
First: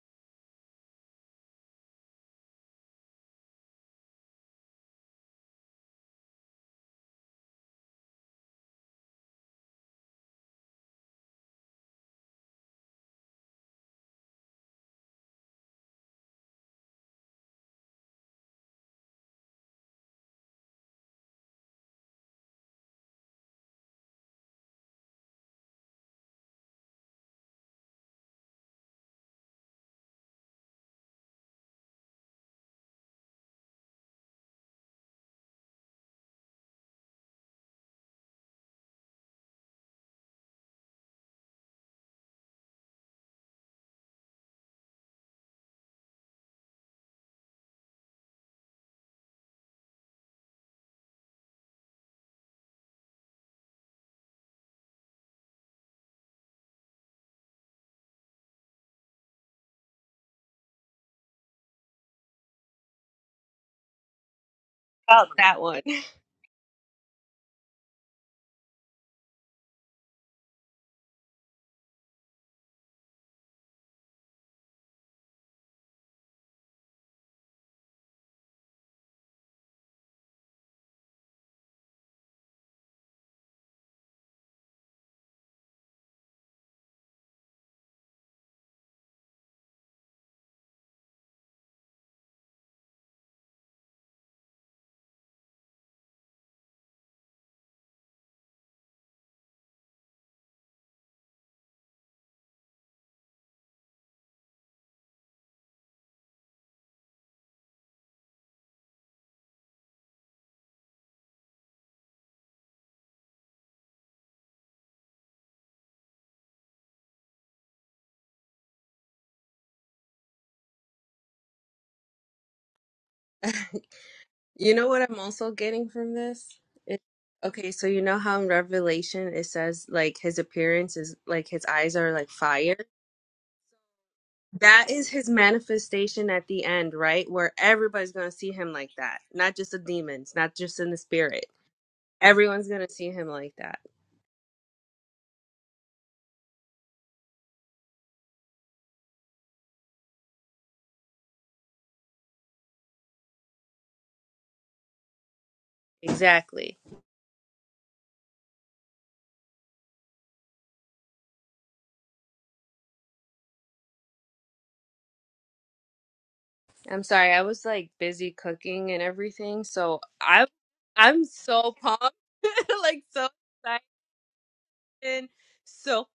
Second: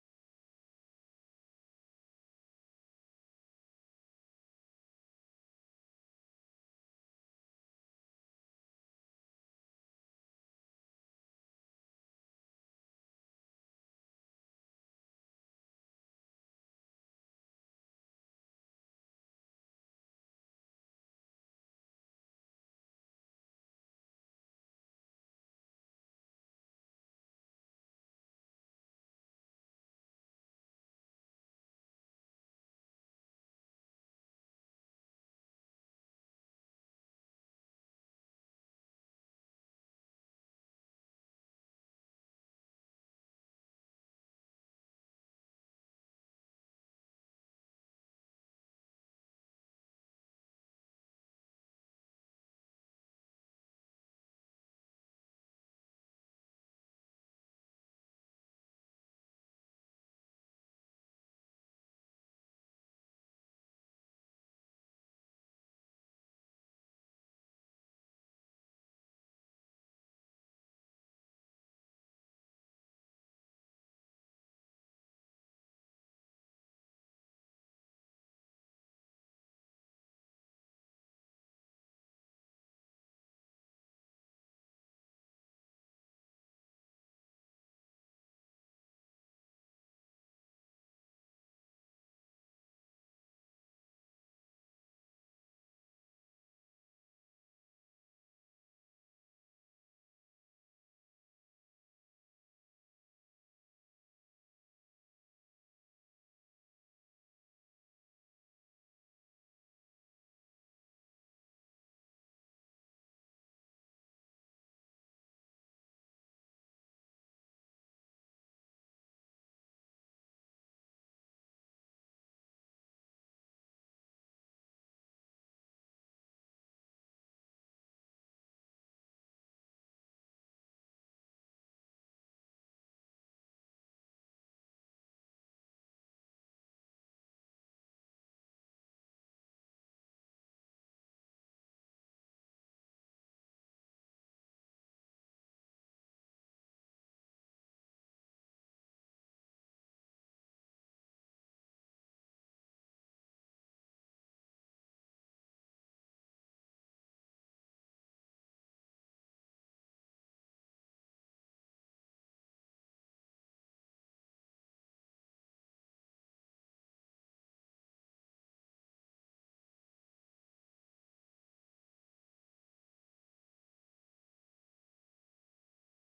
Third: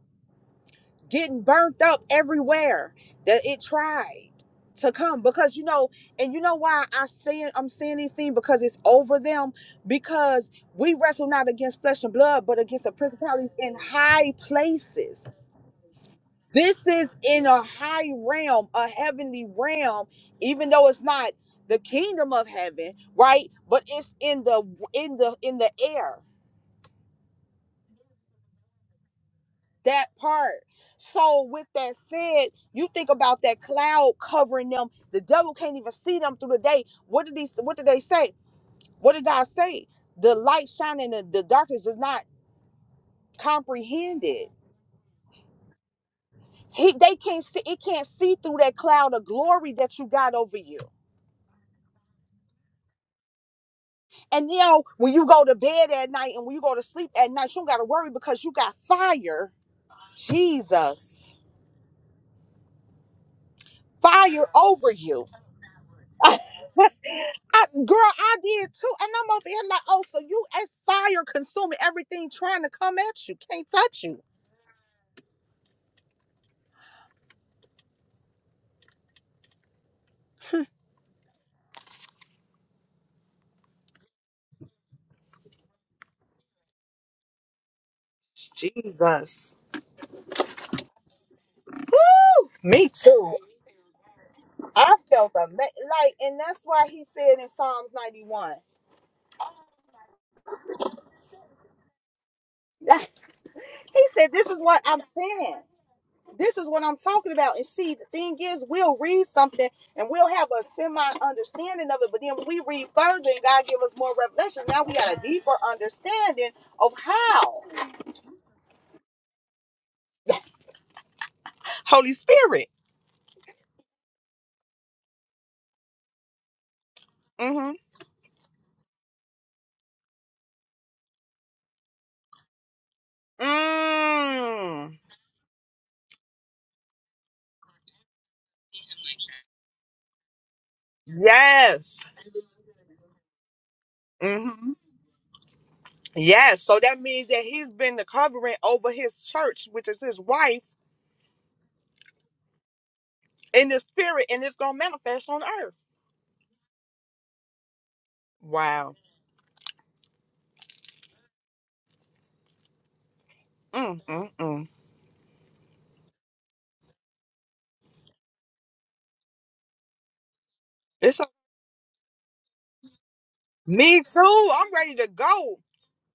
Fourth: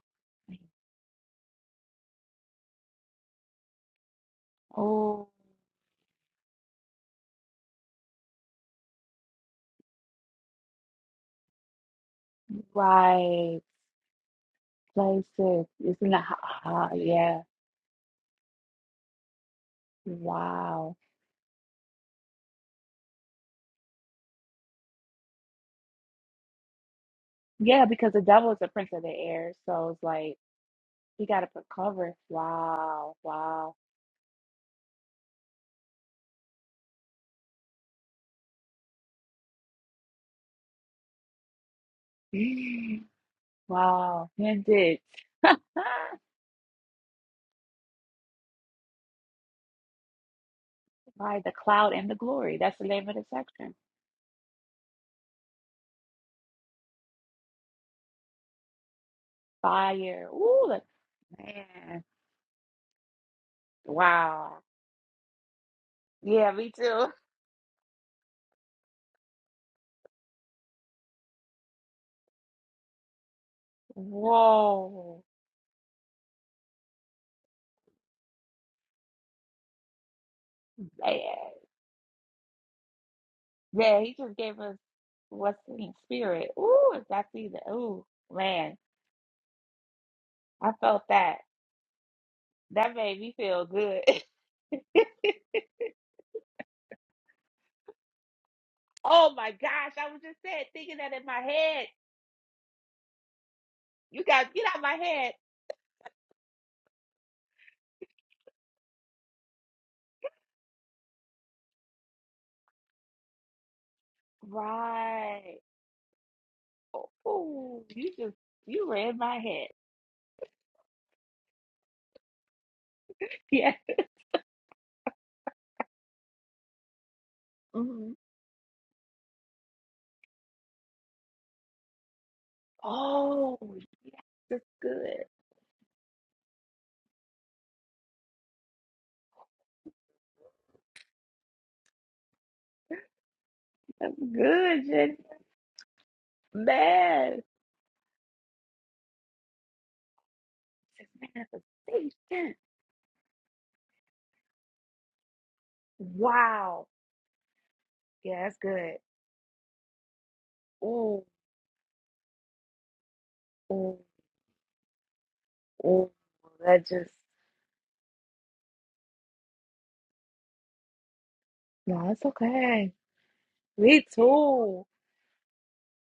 Speaker 3: getting burnt up everywhere that it tried to come
Speaker 1: Oh,
Speaker 3: because you know and you know why i saying i'm saying these things because it's over them because we wrestle not against flesh and blood but against the principalities
Speaker 1: right.
Speaker 3: in high places
Speaker 1: Places. It's not the
Speaker 3: this is
Speaker 1: Yeah.
Speaker 3: in a high realm a heavenly realm even though
Speaker 1: Wow.
Speaker 3: it's not the kingdom of heaven right but it's in the in the in the air
Speaker 1: Yeah, because the devil is the prince of the air, so it's
Speaker 3: that
Speaker 1: like
Speaker 3: part.
Speaker 1: he got
Speaker 3: So,
Speaker 1: to put
Speaker 3: with that
Speaker 1: cover.
Speaker 3: said, you think
Speaker 1: Wow,
Speaker 3: about that
Speaker 1: wow,
Speaker 3: cloud covering them. The devil can't even see them through the day. What did he? What did they say? What did God say? The light shining, in the darkness is not
Speaker 1: wow!
Speaker 3: comprehended.
Speaker 1: And it ah,
Speaker 3: He, they can't see. It can't see through that cloud of glory that you got over you.
Speaker 1: by the cloud and the glory. That's the name of the section.
Speaker 3: And you know when you go to bed at night and when you go to sleep at night, you don't got to worry because you got fire,
Speaker 1: Fire. Ooh, look,
Speaker 3: Jesus,
Speaker 1: man.
Speaker 3: fire
Speaker 1: Wow.
Speaker 3: over you.
Speaker 4: about that one.
Speaker 3: I,
Speaker 1: Yeah, me
Speaker 3: girl,
Speaker 1: too.
Speaker 3: I did too. And I'm over here like, oh, so you as fire consuming everything trying to come at you. Can't touch you.
Speaker 1: Whoa. Man. Yeah, he just gave us what's in spirit. Ooh, if I see the ooh, man,
Speaker 3: Jesus.
Speaker 1: I felt that.
Speaker 3: Woo! Me
Speaker 1: That made me
Speaker 3: too.
Speaker 1: feel good.
Speaker 3: I felt ama- like, and that's why he said in Psalms 91.
Speaker 1: Oh my gosh, I was just saying, thinking that in my head.
Speaker 3: Like, he
Speaker 1: You
Speaker 3: said,
Speaker 1: guys,
Speaker 3: This is
Speaker 1: get
Speaker 3: what
Speaker 1: out my
Speaker 3: I'm
Speaker 1: head.
Speaker 3: saying. This is what I'm talking about. And see, the thing is, we'll read something and we'll have a semi understanding of it. But then when we read further and God give us more revelation, now we got a deeper
Speaker 1: Right.
Speaker 3: understanding of
Speaker 1: Oh,
Speaker 3: how.
Speaker 1: ooh, you just, you read my head.
Speaker 3: Holy Spirit.
Speaker 1: Yeah.
Speaker 4: You know what I'm also getting from this? It,
Speaker 3: mm hmm
Speaker 4: okay, so you
Speaker 1: Mhm.
Speaker 4: know how in Revelation it says like his appearance is like his eyes are like fire?
Speaker 1: Oh, yeah, that's
Speaker 4: That
Speaker 3: Mm.
Speaker 4: is
Speaker 1: good.
Speaker 4: his manifestation at the end, right? Where everybody's going to see him like that. Not just the demons, not just in the spirit.
Speaker 3: Yes.
Speaker 4: Everyone's going to see him like that.
Speaker 1: That's
Speaker 3: hmm
Speaker 1: good, Jen.
Speaker 3: Yes. So that means
Speaker 1: Man.
Speaker 3: that he's been the covering over his church, which is his wife,
Speaker 1: It's manifestation.
Speaker 3: in the spirit, and it's gonna manifest on earth.
Speaker 4: Exactly.
Speaker 1: Wow. Yeah, that's
Speaker 3: Wow.
Speaker 1: good. Ooh, ooh,
Speaker 3: Mm, mm, mm.
Speaker 1: ooh. That
Speaker 4: I'm
Speaker 1: just,
Speaker 4: sorry. I was like busy cooking and everything, so I
Speaker 3: It's
Speaker 4: I'm
Speaker 3: a-
Speaker 4: so
Speaker 1: no,
Speaker 4: pumped,
Speaker 1: it's okay.
Speaker 4: like so
Speaker 3: me
Speaker 1: Me
Speaker 3: too. I'm
Speaker 1: too.
Speaker 3: ready to
Speaker 4: excited,
Speaker 3: go.
Speaker 4: so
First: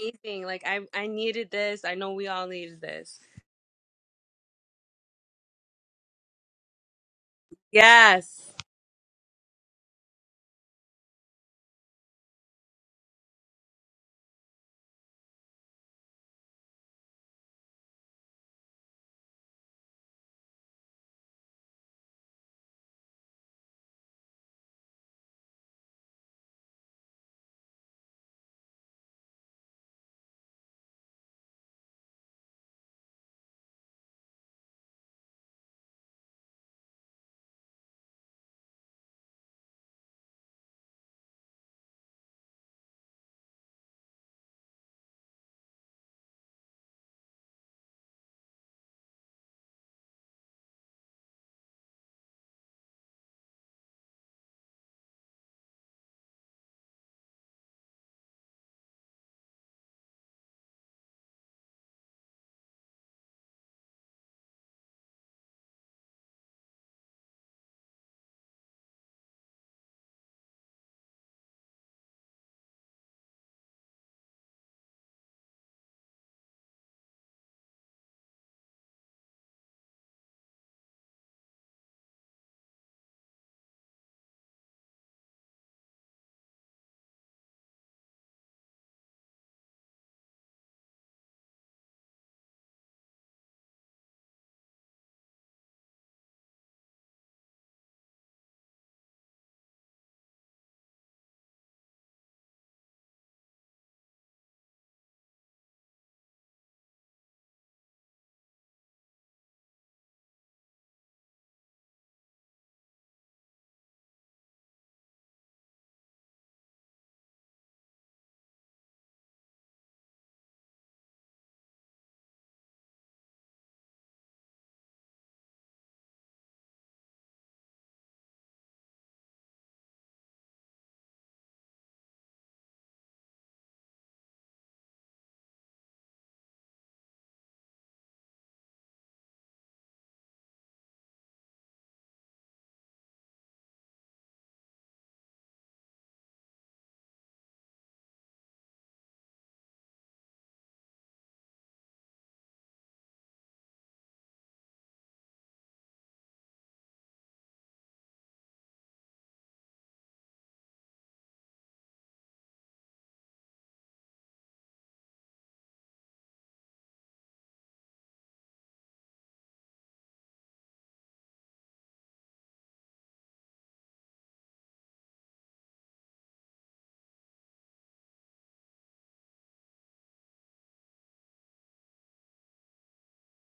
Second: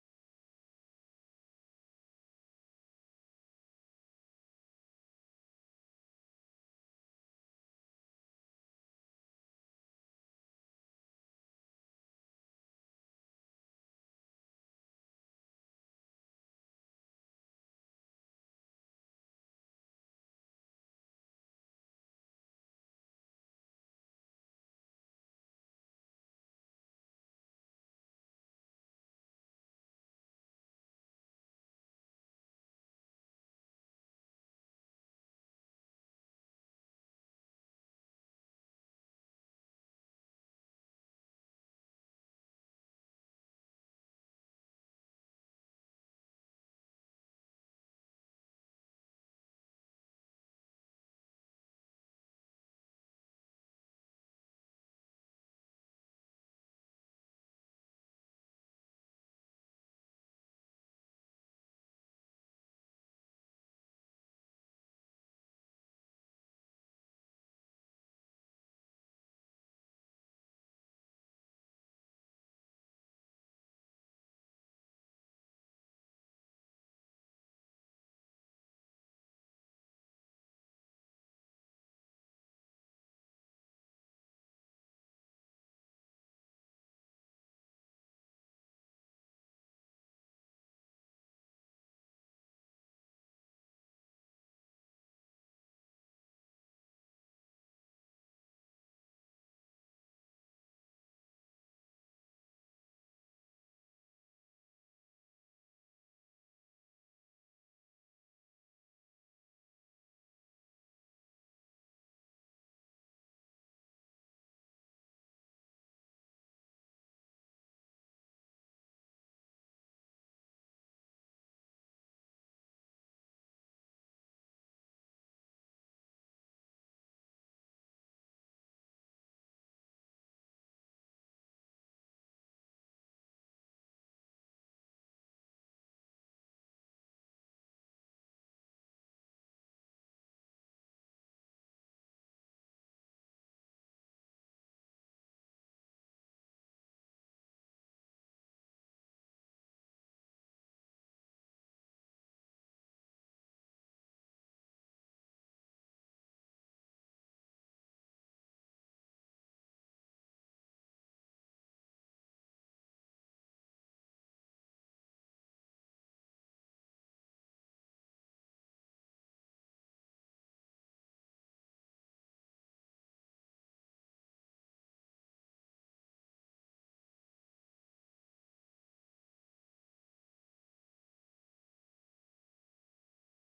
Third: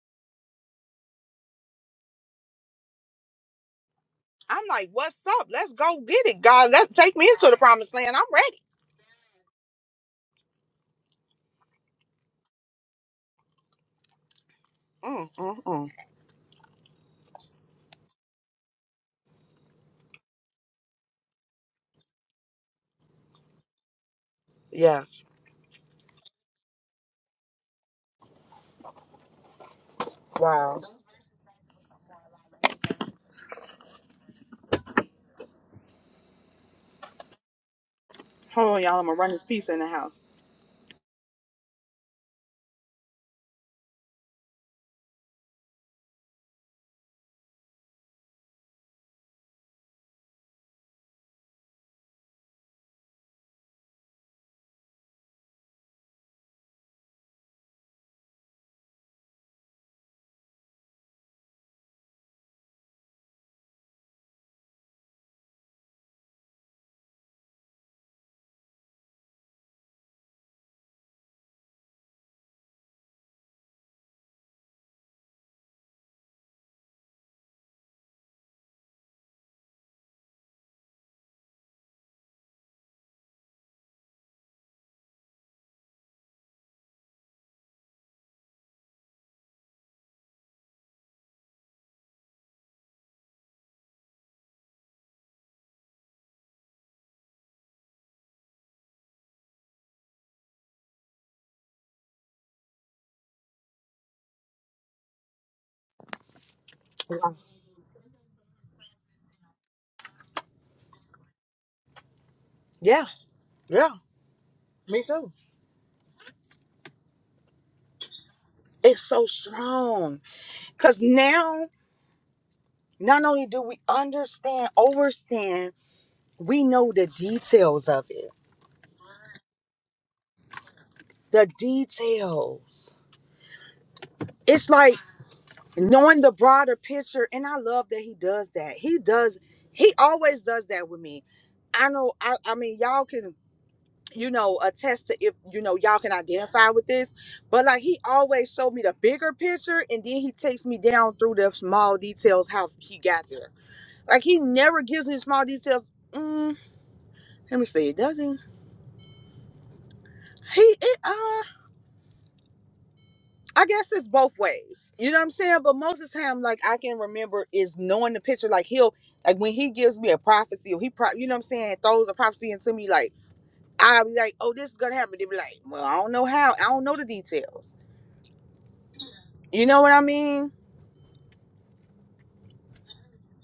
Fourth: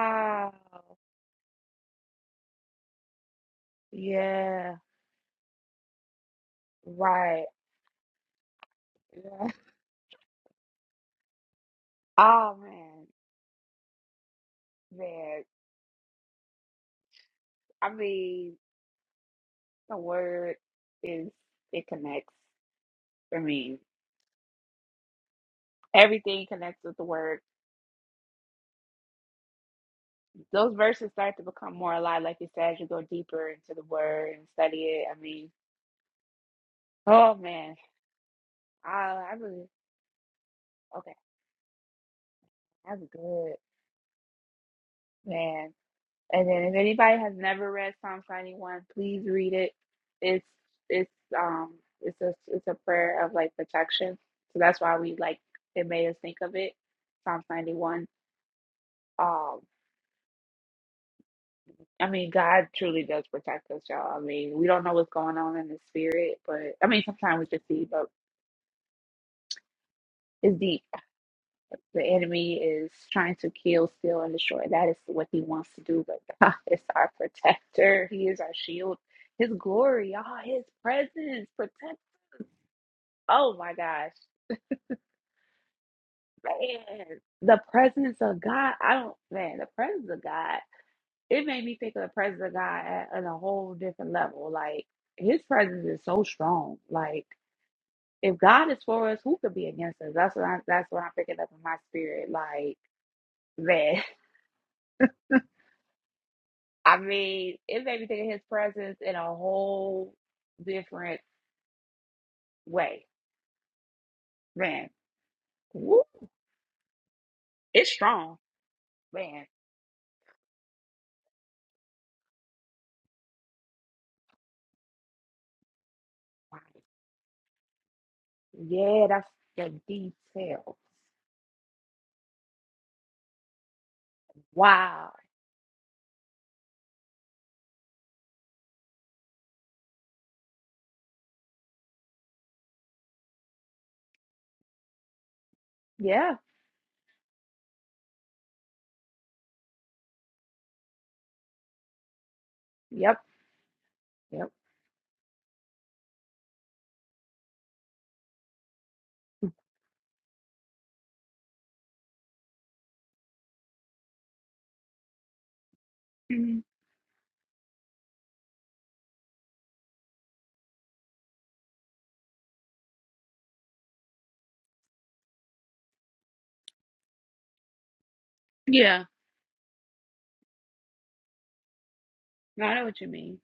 Speaker 4: amazing. Like I I needed this. I know we all needed this.
Speaker 3: I'm
Speaker 1: Yeah.
Speaker 3: like, what's up? Let's go get it, God. Let's take me
Speaker 1: Right.
Speaker 3: into the promised land. I'm
Speaker 4: Yes.
Speaker 3: ready.
Speaker 1: Oh man,
Speaker 3: Mm,
Speaker 1: that
Speaker 3: mm, mm.
Speaker 1: I mean, the word is it connects. I mean,
Speaker 3: Yeah.
Speaker 1: everything connects with the word. Those
Speaker 3: Wow.
Speaker 1: verses start to become more alive, like you said, as you go deeper into the word and study it. I mean, oh man,
Speaker 3: Hold on, y'all. I'm gonna
Speaker 1: I
Speaker 3: run
Speaker 1: I
Speaker 3: this
Speaker 1: really
Speaker 3: piece in the house.
Speaker 1: okay. That's good, man. And then if anybody has never read Psalm 91, please read it. It's it's um it's a it's a prayer of like protection. So that's why we like it made us think of it. Psalm 91. Um I mean God truly does protect us, y'all. I mean, we don't know what's going on in the spirit, but I mean sometimes we can see, but it's deep. The enemy is trying to kill, steal, and destroy. That is what he wants to do. But God is our protector. He is our shield. His glory, all his presence, protects. Oh my gosh, man, the presence of God. I don't, man, the presence of God. It made me think of the presence of God at, on a whole different level. Like His presence is so strong. Like if God is for us, who could be against us? That's what I, that's what I'm picking up in my spirit. Like man. I mean, it made me think of his presence in a whole different
Speaker 3: Yeah.
Speaker 1: way.
Speaker 3: Yeah.
Speaker 1: Man,
Speaker 3: Me too.
Speaker 1: woo, it's strong.
Speaker 3: It's so
Speaker 1: Man,
Speaker 3: strong. Because now, not only do we understand, overstand,
Speaker 1: wow.
Speaker 3: we know the details of it.
Speaker 1: yeah, that's the detail.
Speaker 3: The details. It's like
Speaker 1: Wow.
Speaker 3: knowing the broader picture. And I love that he does that. He does, he always does that with me. I know, I, I mean, y'all can, you know, attest to if, you know, y'all can
Speaker 1: Yeah.
Speaker 3: identify with this. But like he always showed me the bigger picture and then he takes me down through the small details how he
Speaker 1: Yep.
Speaker 3: got there. Like he
Speaker 1: Yep.
Speaker 3: never gives me small details. Mm, Let me see. Does he? He. It, uh, I guess it's both ways. You know what I'm saying? But most of the time, like
Speaker 1: Mhm.
Speaker 3: I can remember, is knowing the picture. Like he'll, like when he gives me a prophecy, or he, pro, you know what I'm saying, throws a prophecy into me. Like I'll be like, oh, this is gonna happen. They be like, well, I don't know how. I don't know the details.
Speaker 1: Yeah.
Speaker 3: You know what I mean?
Speaker 1: No, I know what you mean.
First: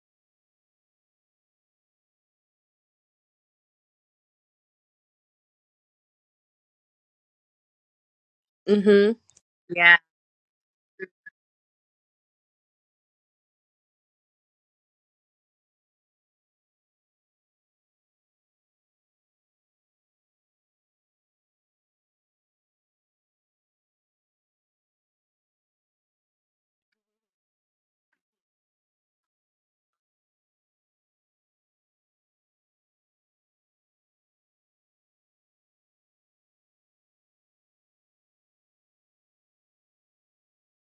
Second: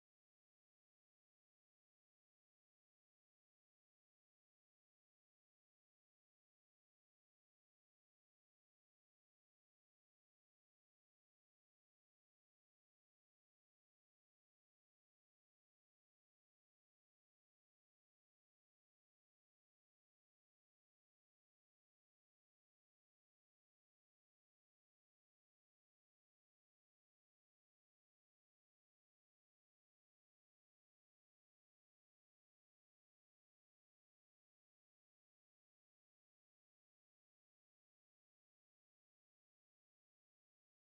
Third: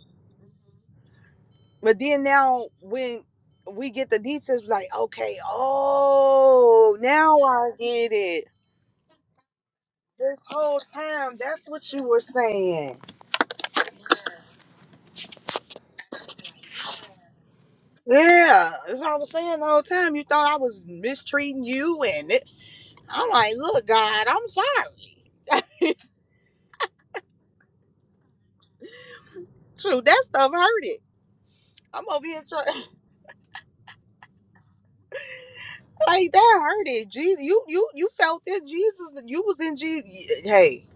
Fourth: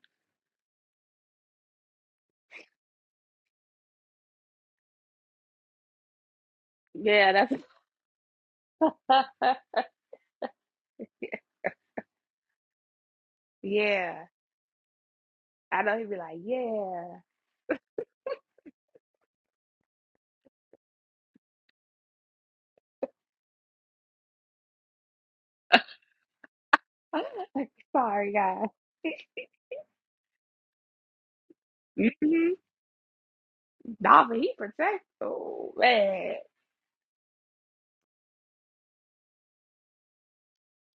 Speaker 3: But then now when we get the details, like okay, oh,
Speaker 1: Yeah,
Speaker 3: now
Speaker 1: that's
Speaker 3: I get it.
Speaker 4: Mhm. Yeah.
Speaker 3: This whole time, that's what you were saying.
Speaker 1: yeah. I know he'd be like, yeah.
Speaker 3: Yeah, that's what I was saying the whole time. You thought I was mistreating you, and it, I'm like, look, God, I'm sorry.
Speaker 1: Sorry, guys.
Speaker 3: Shoot, that stuff hurted. I'm over here
Speaker 1: Mm-hmm.
Speaker 3: trying,
Speaker 1: Nah, but he protects. Oh
Speaker 3: like
Speaker 1: man.
Speaker 3: that hurted. Jesus, you you you felt it. Jesus, you was in Jesus. Hey,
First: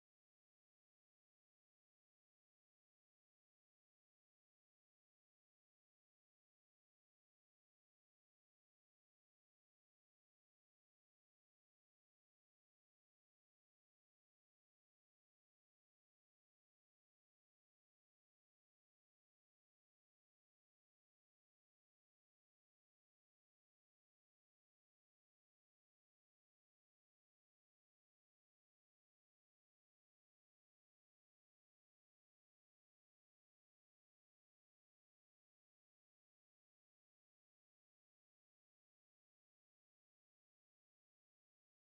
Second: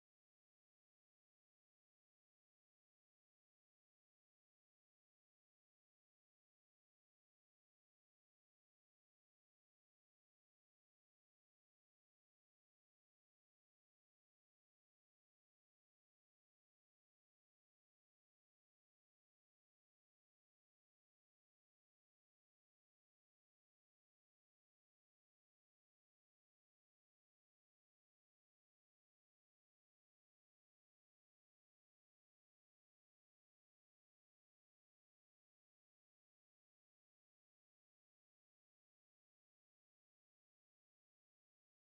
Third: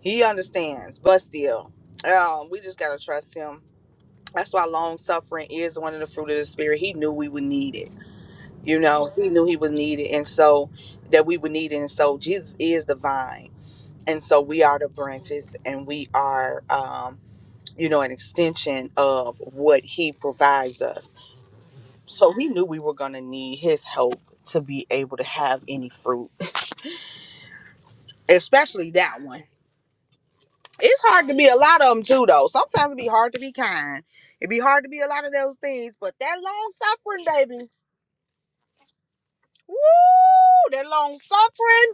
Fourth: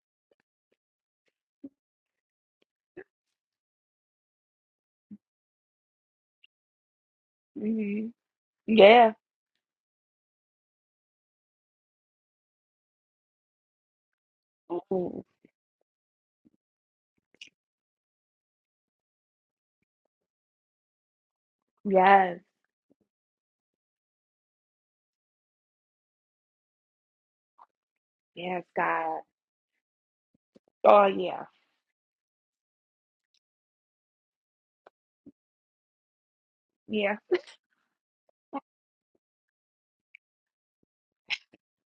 Speaker 3: He understands, but still, um, we just gotta trust Him. That's why long suffering is one of the fruit of the spirit. He knew we would need it.
Speaker 1: hmm
Speaker 3: You know,
Speaker 1: Yeah.
Speaker 3: He knew He would need it, and so that we would need it, and so Jesus is divine and so we are the
Speaker 1: Ooh.
Speaker 3: branches and we are um you know an extension of what he provides us so
Speaker 1: Yes.
Speaker 3: he knew we were going to need his help to be able to have any fruit
Speaker 1: Yes,
Speaker 3: especially that
Speaker 1: God.
Speaker 3: one it's
Speaker 1: Oh,
Speaker 3: hard to
Speaker 1: yeah.
Speaker 3: be a lot of them too though sometimes it be hard to be kind it be hard to be a lot of those things but that long
Speaker 1: Yeah.
Speaker 3: suffering baby woo that long suffering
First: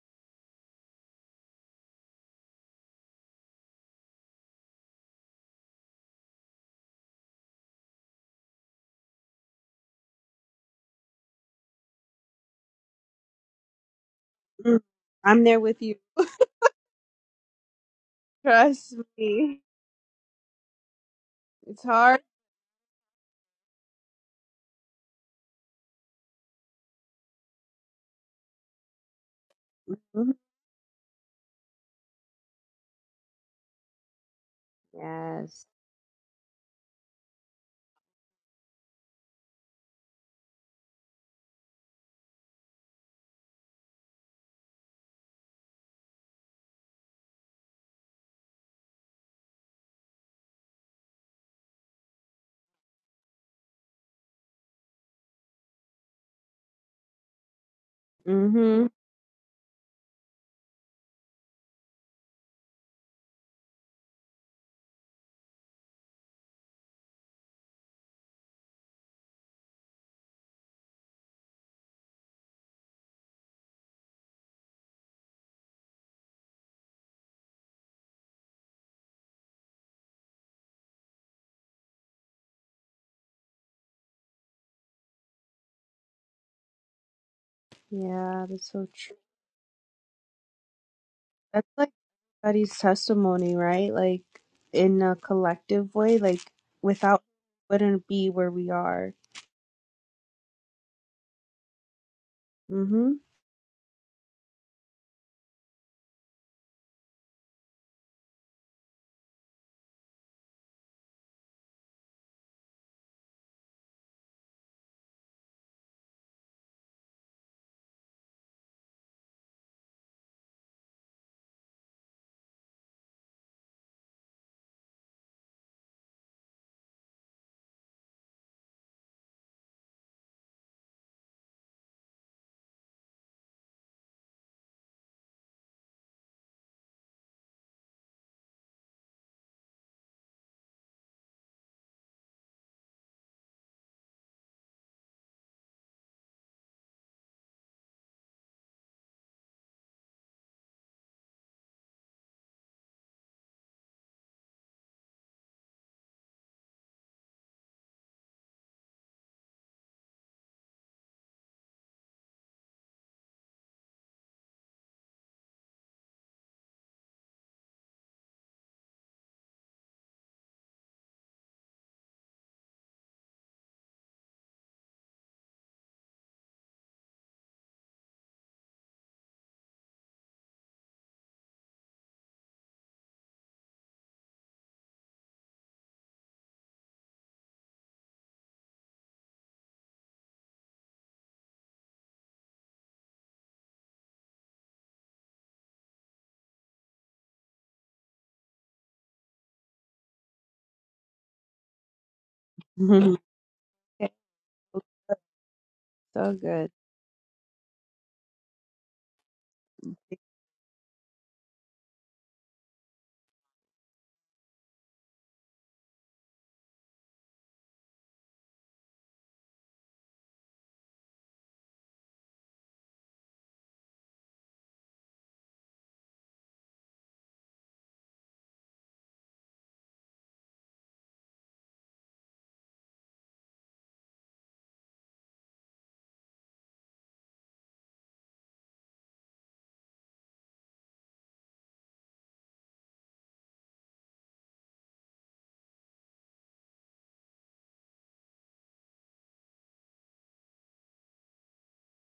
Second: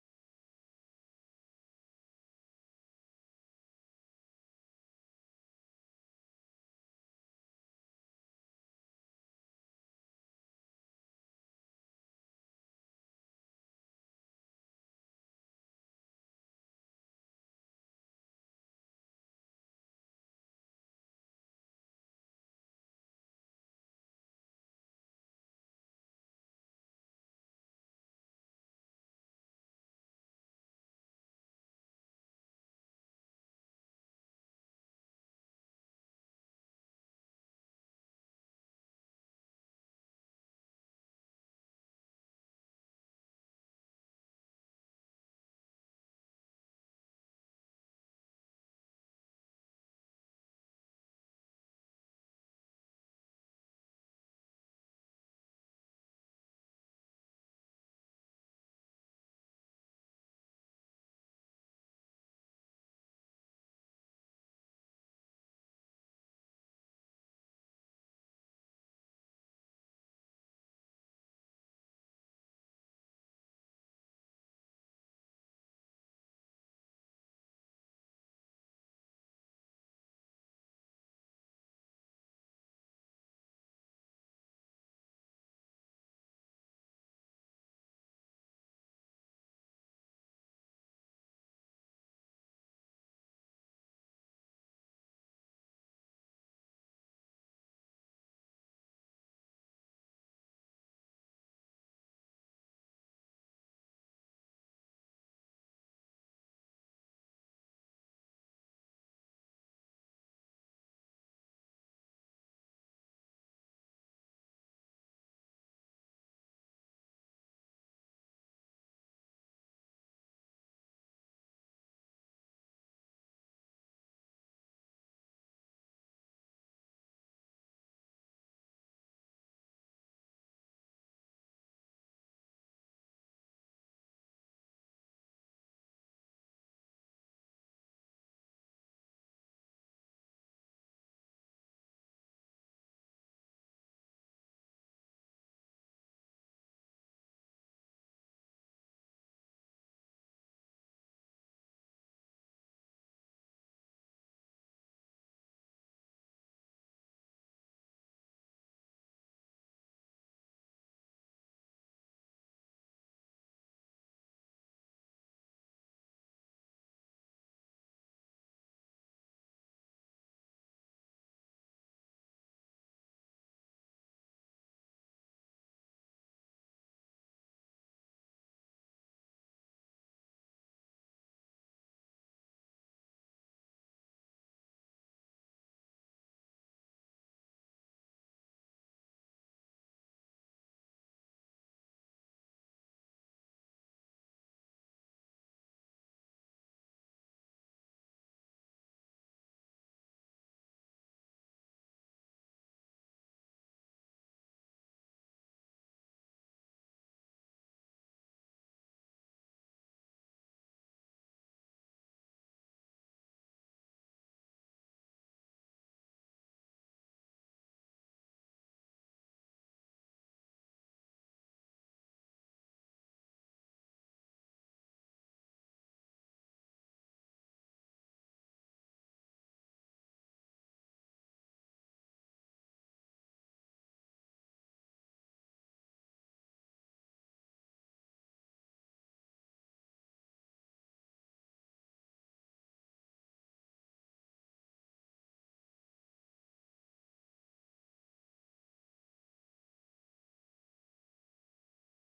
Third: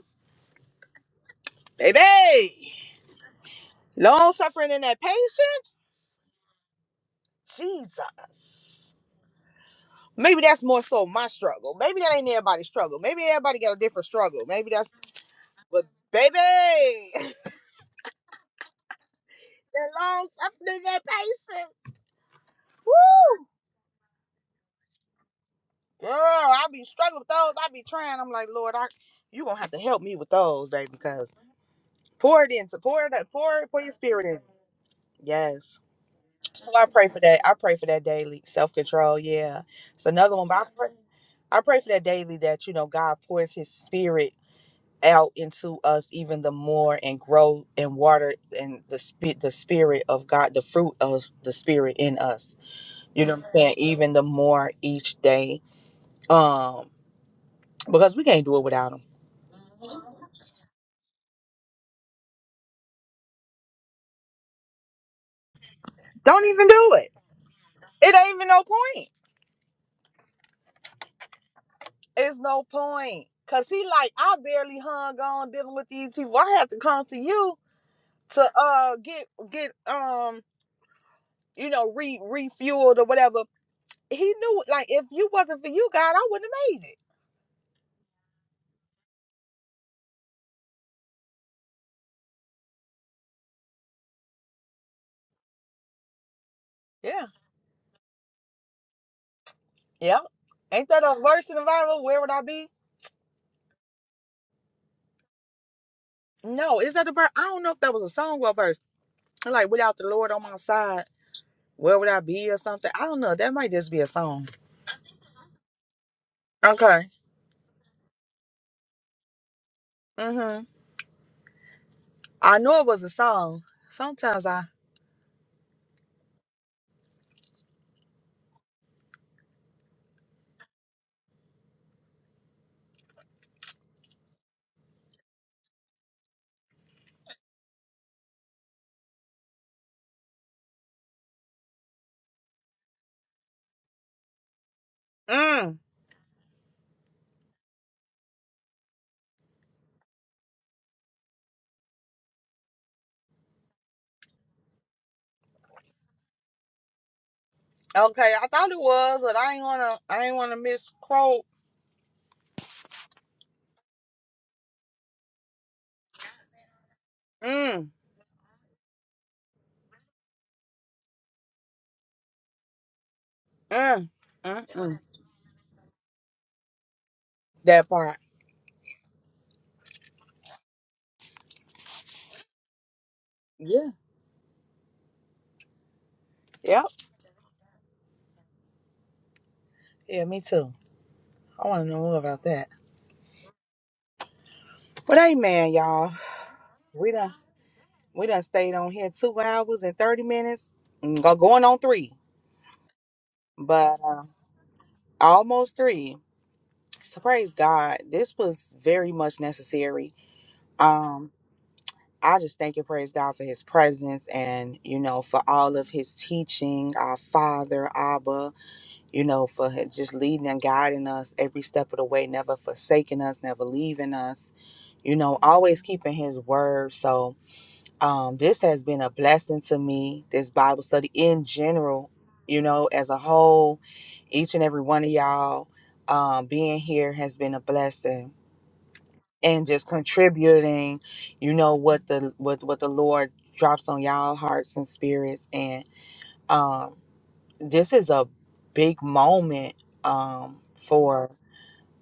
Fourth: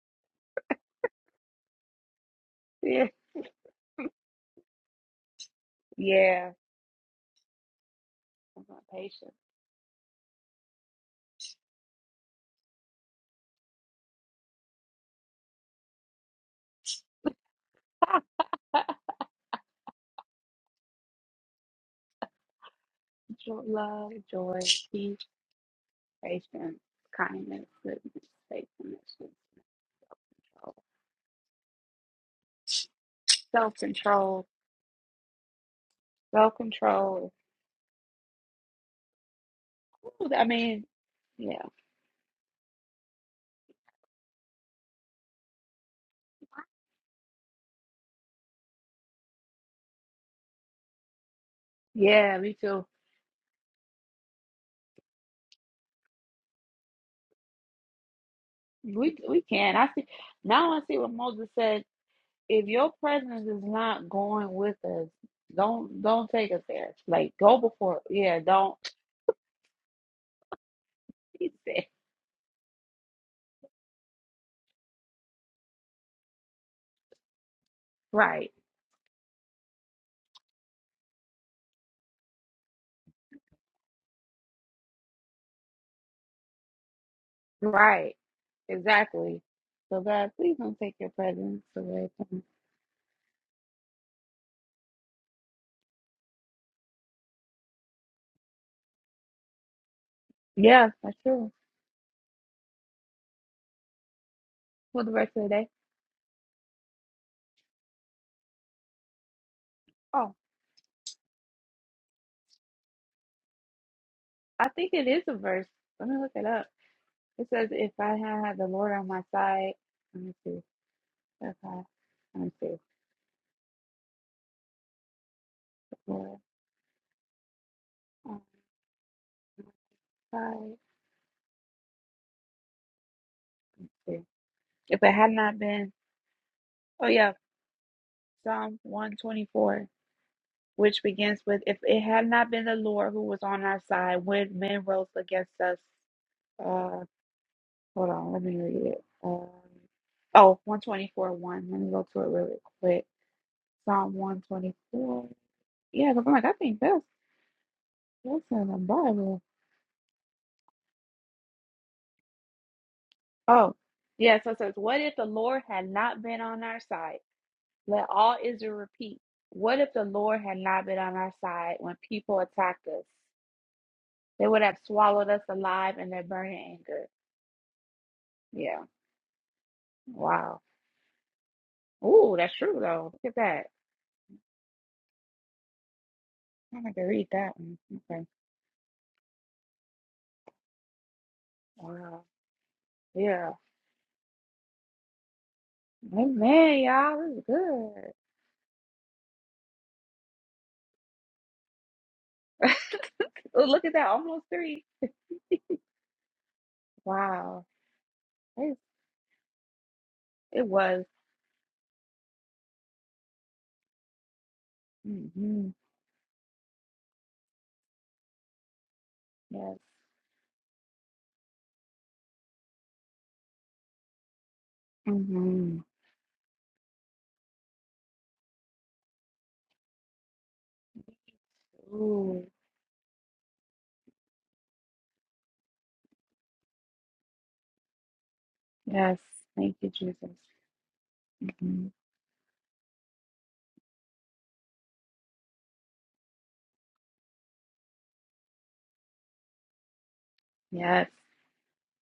Speaker 3: baby
Speaker 1: Yeah.
Speaker 3: long suffering and that patience
Speaker 1: Yeah.
Speaker 3: jesus
Speaker 1: Patience,
Speaker 3: Maybe that's more so my struggle. Maybe that ain't everybody's struggle. Maybe everybody got a different struggle. Maybe
Speaker 4: Mm,
Speaker 3: that's
Speaker 4: I'm there with
Speaker 3: but
Speaker 4: you.
Speaker 3: baby, that
Speaker 4: Trust me.
Speaker 3: long suffering, that patience.
Speaker 4: It's hard.
Speaker 3: Woo,
Speaker 1: joy, love, joy, peace,
Speaker 3: girl, I
Speaker 1: patience,
Speaker 3: be struggling with those.
Speaker 1: kindness,
Speaker 3: I be
Speaker 1: goodness,
Speaker 3: trying. I'm like, Lord, I,
Speaker 1: faithfulness,
Speaker 3: you gonna have to help me with
Speaker 4: Mhm.
Speaker 3: those, baby, because pour it in, support pour it, pour it,
Speaker 1: self
Speaker 3: pour your spirit in.
Speaker 1: control.
Speaker 4: Yes.
Speaker 3: Yes.
Speaker 1: Self
Speaker 3: So I pray for
Speaker 1: control.
Speaker 3: that. I pray for that daily self control. Yeah, it's another
Speaker 1: I
Speaker 3: one, but I
Speaker 1: mean,
Speaker 3: pray, I
Speaker 1: yeah.
Speaker 3: pray for that daily that you know God pours His spirit out into us even the more and grow and water and the spirit the spirit of God the fruit of the spirit in
Speaker 1: Yeah,
Speaker 3: us
Speaker 1: me too.
Speaker 3: you know what I'm saying even the more each day um because we can't do it
Speaker 4: Mm-hmm.
Speaker 3: without him
Speaker 1: We we can. I see now I see what Moses said. If your presence is not going with us, don't don't
Speaker 3: don't
Speaker 1: take us
Speaker 3: even
Speaker 1: there.
Speaker 3: do it
Speaker 1: Like go before
Speaker 3: it ain't
Speaker 1: yeah,
Speaker 3: even no
Speaker 1: don't
Speaker 3: point
Speaker 1: he said.
Speaker 3: it's no point cuz he like I barely hung on dealing with these people I have to come to you to
Speaker 1: right.
Speaker 3: uh get get um you know re refueled or whatever he knew like if you wasn't for you God I wouldn't have made it
Speaker 1: Right.
Speaker 4: Yeah, that's so true.
Speaker 1: Exactly. So God, please don't take your presence
Speaker 4: That's like
Speaker 1: away from me.
Speaker 4: everybody's testimony, right? Like in a collective way, like without
Speaker 3: Yeah.
Speaker 4: wouldn't be where we are.
Speaker 3: Yeah.
Speaker 1: Yeah,
Speaker 3: Ain't that a
Speaker 1: that's
Speaker 3: verse
Speaker 1: true.
Speaker 3: in the Bible? Where would I be?
Speaker 4: Mm-hmm.
Speaker 1: What the verse of the day?
Speaker 3: No, is that a verse? I don't know if that was a song or a verse. Like without the Lord
Speaker 1: Oh,
Speaker 3: on my side, where would I be or something? I don't know. That might just be a song.
Speaker 1: I think it is a verse. Let me look it up.
Speaker 3: Okay.
Speaker 1: It says, "If I had had the Lord on my side, let me see.
Speaker 3: Mhm.
Speaker 1: If I let me
Speaker 3: I
Speaker 1: see,
Speaker 3: know it was a song. Sometimes I.
Speaker 1: Lord on my side. Let's see. If it had not been, oh yeah, Psalm one twenty four, which begins with, "If it had not been the Lord who was on our side when men rose against
Speaker 3: Mm.
Speaker 1: us." uh, Hold on, let me read it. Um, oh, 1. twenty-four one. Let me go to it really quick. Psalm 124. Yeah, because I'm like, I think that's,
Speaker 3: Okay.
Speaker 1: that's
Speaker 3: I
Speaker 1: in
Speaker 3: thought
Speaker 1: the
Speaker 3: it was, but
Speaker 1: Bible.
Speaker 3: I ain't wanna. I ain't wanna misquote.
Speaker 1: Oh, yeah, so it says, What if the Lord had not been on our side?
Speaker 3: Mm.
Speaker 1: Let all Israel repeat. What if the Lord had not been on our side when people attacked us?
Speaker 3: Mm.
Speaker 1: They would
Speaker 3: Mm.
Speaker 1: have
Speaker 3: Mm.
Speaker 1: swallowed us alive in their burning anger.
Speaker 3: That part.
Speaker 1: Yeah, wow. Ooh, that's true, though. Look at that.
Speaker 3: Yeah.
Speaker 1: I'm
Speaker 3: Yep.
Speaker 1: going to read that one. Okay,
Speaker 3: Yeah. Me too. I want to know more
Speaker 1: wow.
Speaker 3: about that.
Speaker 1: Yeah.
Speaker 3: But hey, man, y'all.
Speaker 1: Amen,
Speaker 3: We
Speaker 1: y'all.
Speaker 3: done.
Speaker 1: This is
Speaker 3: We done stayed on here two hours and 30 minutes, Mm, go- going on three,
Speaker 1: good.
Speaker 4: Mhm.
Speaker 1: Oh, Look at
Speaker 3: but
Speaker 1: that,
Speaker 3: uh,
Speaker 4: Okay.
Speaker 1: almost three.
Speaker 3: almost three.
Speaker 4: So good.
Speaker 3: So praise
Speaker 1: Wow.
Speaker 3: God. This was
Speaker 1: It,
Speaker 3: very much necessary.
Speaker 1: it was.
Speaker 3: Um, I just thank and praise God for his presence and, you know, for
Speaker 1: hmm
Speaker 3: all of his teaching, our Father, Abba, you know, for
Speaker 1: Yes.
Speaker 3: hi- just leading and guiding us every step of the way, never forsaking us, never leaving us, you know,
Speaker 1: hmm
Speaker 3: always keeping his word. So, um, this has been a blessing to me, this Bible study in general,
Speaker 1: Ooh.
Speaker 3: you know, as a whole, each and every one of y'all um, being here has been a blessing
Speaker 1: Yes.
Speaker 3: and
Speaker 1: Thank
Speaker 3: just
Speaker 1: you, Jesus.
Speaker 3: contributing, you know,
Speaker 1: hmm
Speaker 3: what the what what the Lord drops on y'all hearts and spirits. And um, this is a big moment um,
Speaker 1: Yes.
Speaker 3: for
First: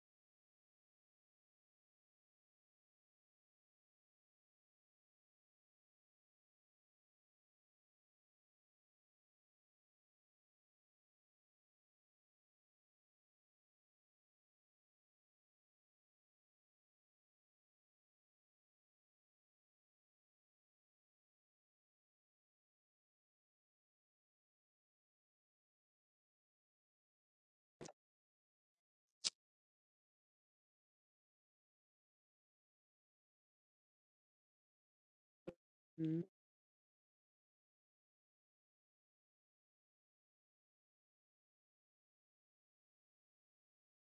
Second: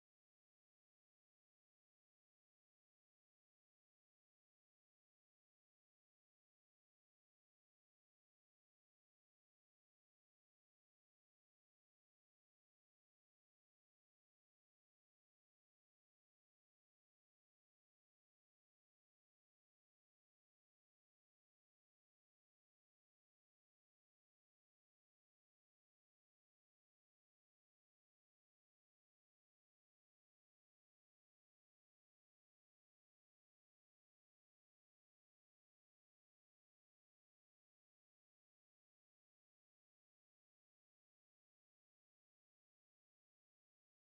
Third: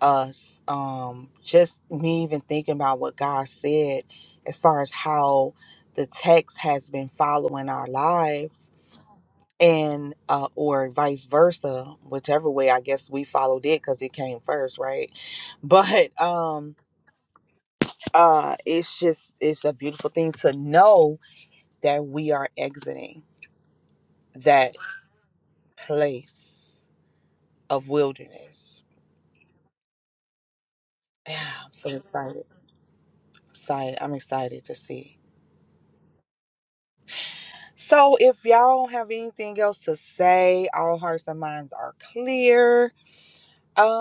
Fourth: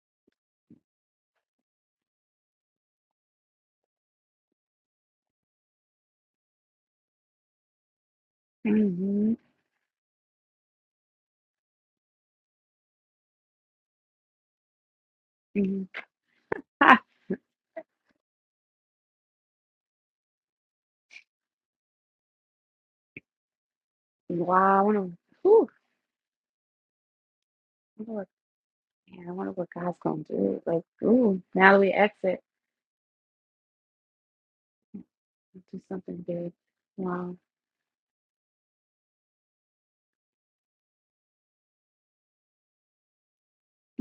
Speaker 3: us um just me even thinking about what god said as far as how the text has been following our lives
Speaker 1: hmm
Speaker 3: and uh or vice versa whichever way i guess we followed it because it came first right
Speaker 1: hmm
Speaker 3: but um
Speaker 1: Ha.
Speaker 3: uh it's just it's a beautiful thing to know that we are exiting that
Speaker 1: Wow. I want to.
Speaker 3: place of
Speaker 1: Lord,
Speaker 3: wilderness
Speaker 1: man, I wonder what God's gonna do. Like,
Speaker 3: yeah
Speaker 1: ooh, now
Speaker 3: i'm
Speaker 1: that we
Speaker 3: so
Speaker 1: exit,
Speaker 3: excited excited i'm excited to see
Speaker 1: do something
Speaker 4: Mhm.
Speaker 1: big. Wow.
Speaker 3: So, if y'all don't have anything else to say, all hearts and minds are clear.